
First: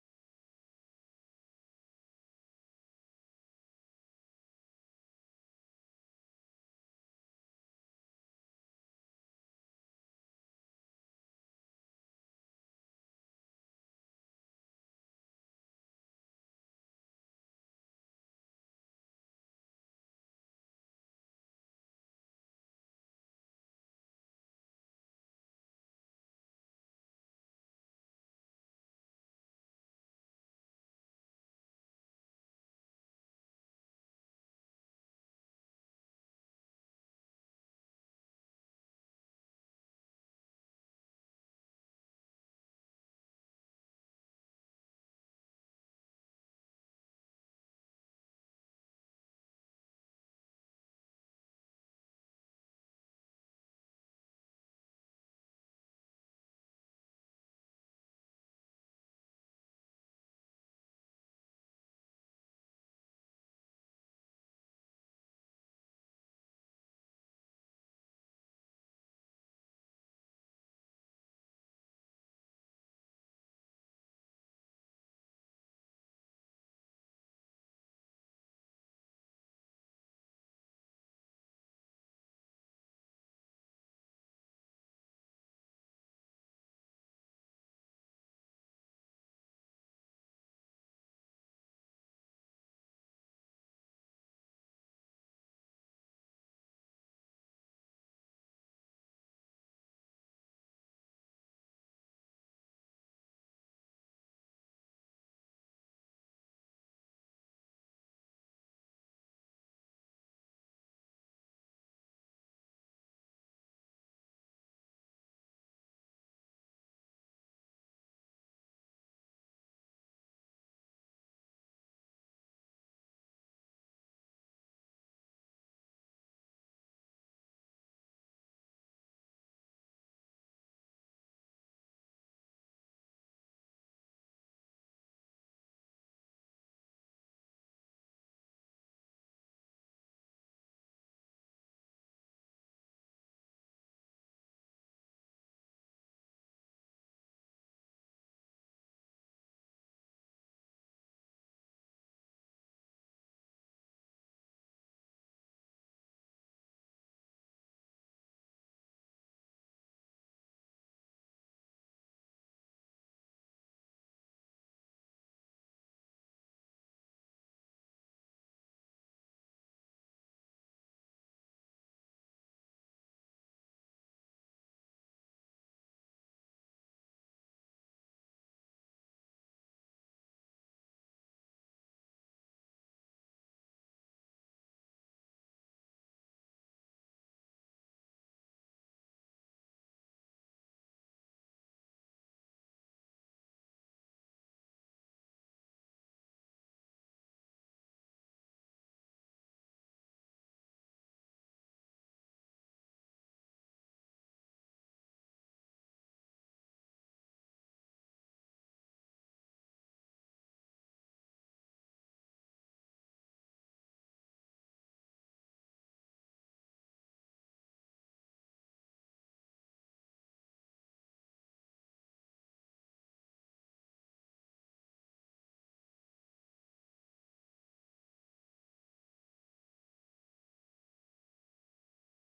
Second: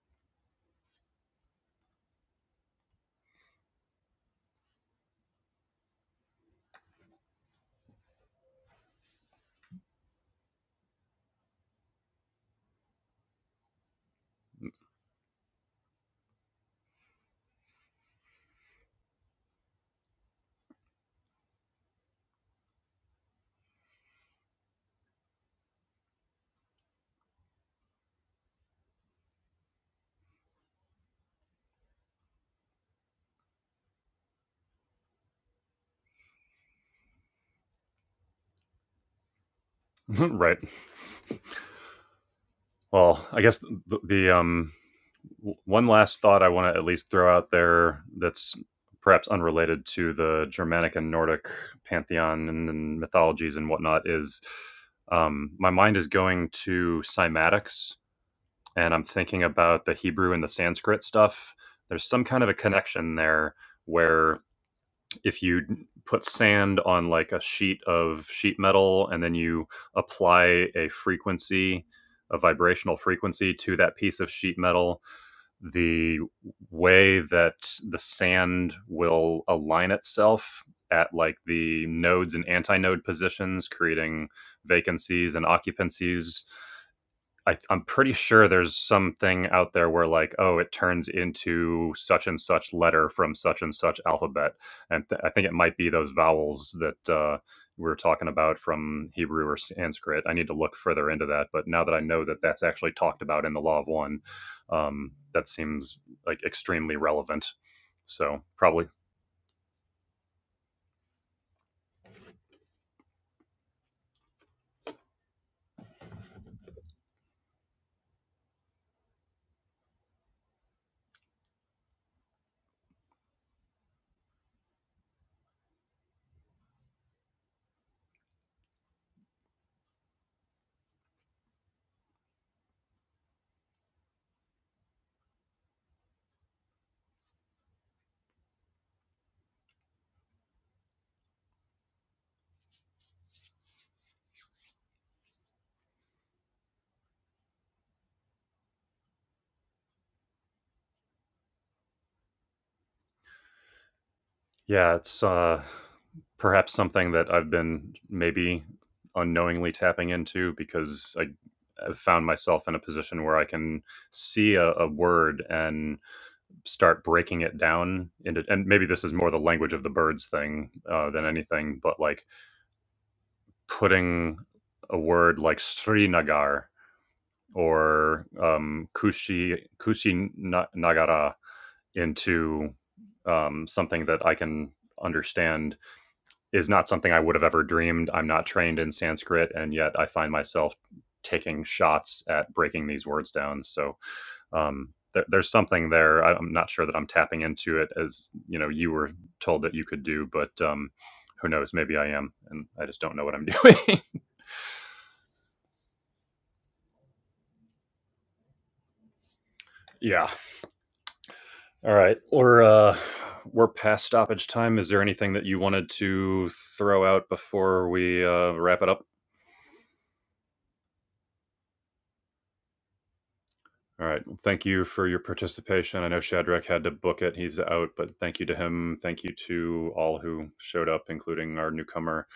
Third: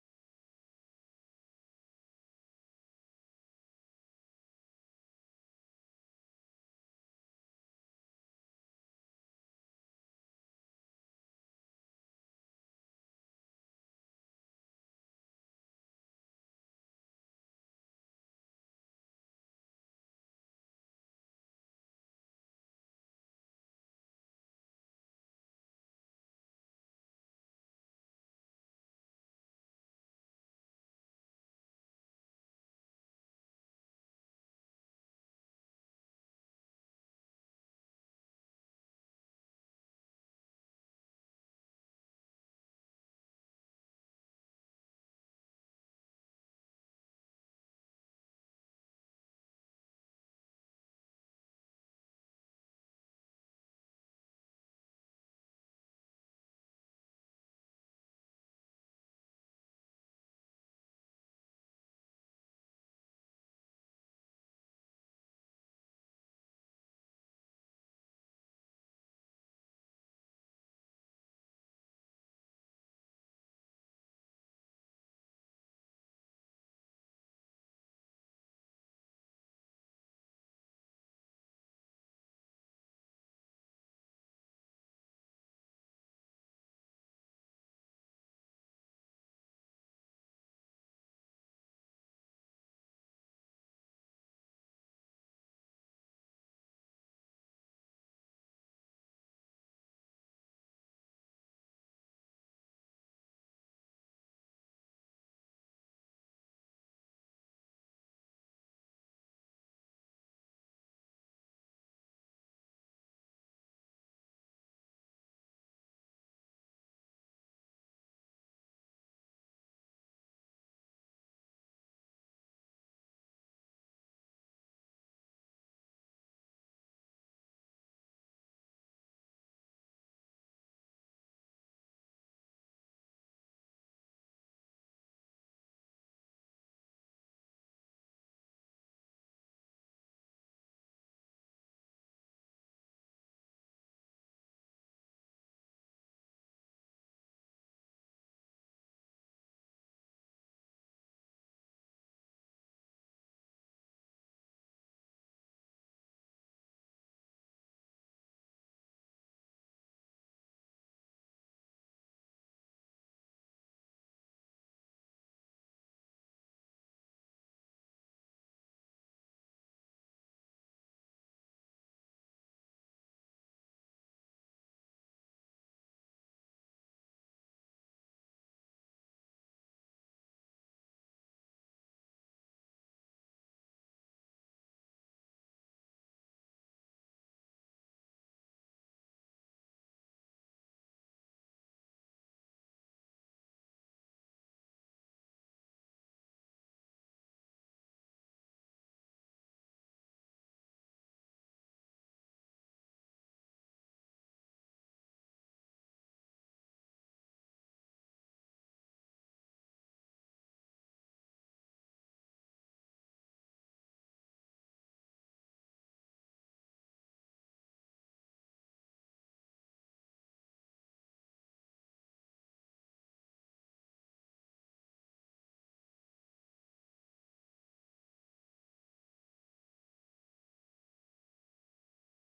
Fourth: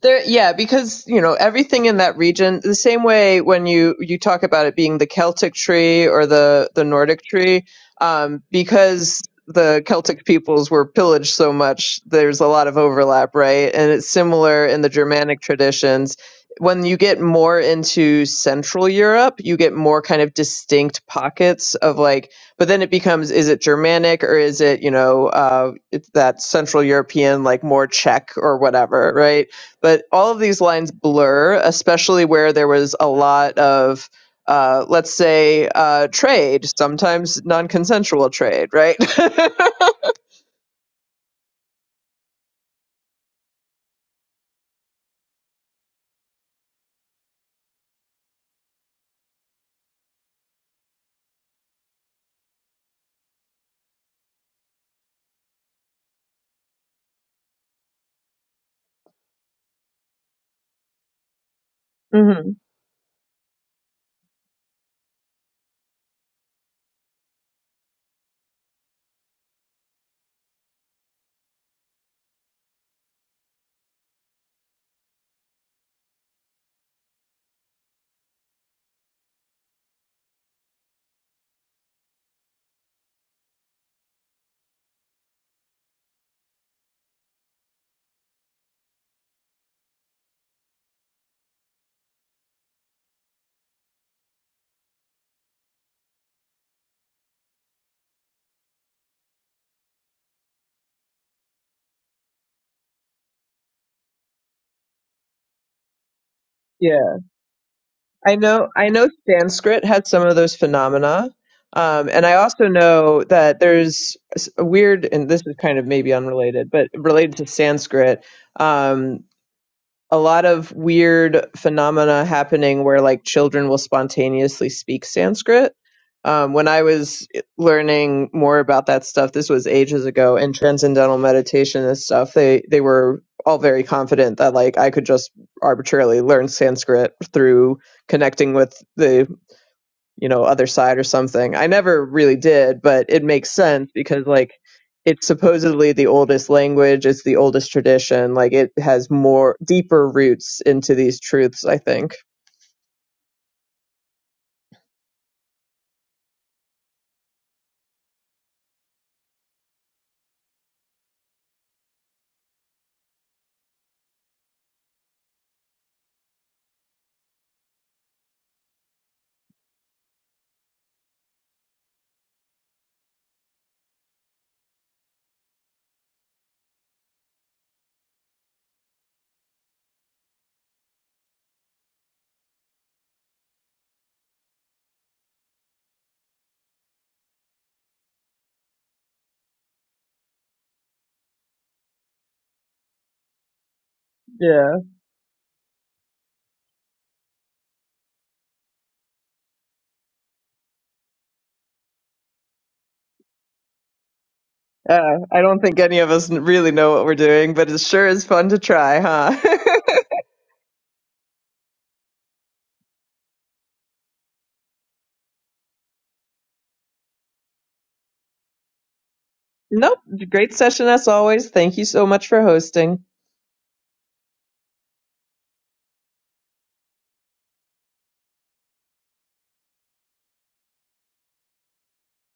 Speaker 2: There, yeah, because you know everything in that region. The same way when you you talk about it being the Celtic tree or the the Nordic tree, um, because the Celtic peoples were pillaged so much. There's a lot of overlap, right? And it's similar in the Germanic traditions. When you get more into Central Europe, you get more kind of distinct pockets of like. But then it becomes: is it Germanic or is it you know uh, it's that Central European, like more Czech or whatever, right? but all of these lines blur, especially where there was a lot of, uh, let's say, uh, trade, sometimes non-consensual trade, right? (laughs)
Speaker 1: (laughs) right? Well, I guess the, the um, w- one last thought I want to at least throw out there that's perhaps unrelated to the Germanic and Nordic pantheon and, and mythologies and whatnot is um, my mind is going to cymatics and I'm thinking about the Hebrew and the Sanskrit stuff. There's some kind of
Speaker 2: hmm
Speaker 1: a connection there where if you put sand on like a sheet of sheet metal and then you apply a frequency, a vibrational frequency to that piece of sheet metal, the way that the sand will align itself at like the nodes and antinode positions, creating vacancies and occupancies I, I'm pretty sure there's something out there where like, oh, it turns into such and such letter from such and such alphabet, and th- I think it might be those vowels that uh, we were talking about from Hebrew or Sanskrit. I need to look further into that, but now that I know that that's actually talked about in the Law of One, um, that seems like extremely
Speaker 2: Yeah,
Speaker 1: relevant.
Speaker 2: I
Speaker 1: So
Speaker 2: know.
Speaker 1: probably
Speaker 2: I know Sanskrit had some of those phenomena, um, and I also know that there's a s- a weird, and this is kind of maybe unrelated, but related to Sanskrit. Um, a lot of weird phenomena happening where like children will spontaneously speak Sanskrit. Um, when I was learning more about that stuff, this was ages ago, and transcendental meditation and stuff, they they were all very confident that like I could just arbitrarily learn Sanskrit through connecting with the you know, other side or something. I never really did, but it makes sense because like it's supposedly the oldest language, it's the oldest tradition, like it has more deeper roots into these truths, I think.
Speaker 1: Yeah, it's uh, perhaps something that I've been maybe unknowingly tapping into because I have found myself in a position where I can see a, a word and start breaking it down into, and maybe this is more the language of the birds thing uh, than anything, but like putting a word like Srinagar or um, Kushi Kushi Nagara into um, something that I can understand is not something I would have ever dreamed. I'm not trained in Sanskrit, and yet I find myself taking shots at breaking these words down. So
Speaker 2: Yeah.
Speaker 1: um, there, there's something there. I- am not sure that I'm tapping into it as you know you were told that you could do, but um, who knows? Maybe I am, and I just don't know what I'm doing.
Speaker 2: Uh, I don't think any of us n- really know what we're doing, but it sure is fun to try, huh?
Speaker 1: (laughs) yeah. All right. Or uh, we're past stoppage time. Is there anything that you wanted to throw out before we uh, wrap it up?
Speaker 2: (laughs) nope. Great session as always. Thank you so much for hosting.
Speaker 1: All right. Well, thank you for your participation. I know Shadrach had to book it. He's out, but thank you to him. Thank you to all who showed up, including our newcomer.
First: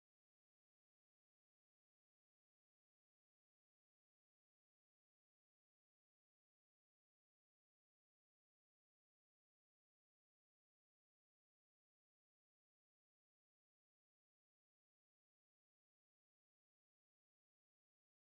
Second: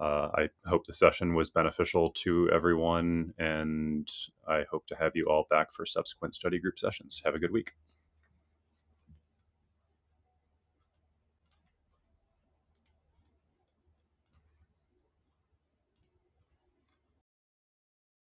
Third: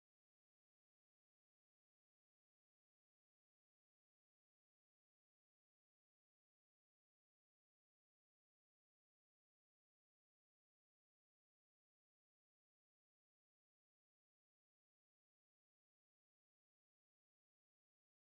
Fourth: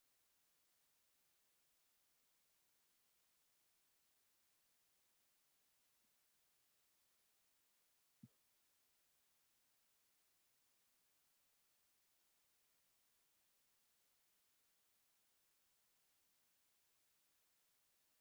Speaker 1: Uh, I hope the session was beneficial to everyone, and I hope to have you all back for subsequent study group sessions. Have a good week.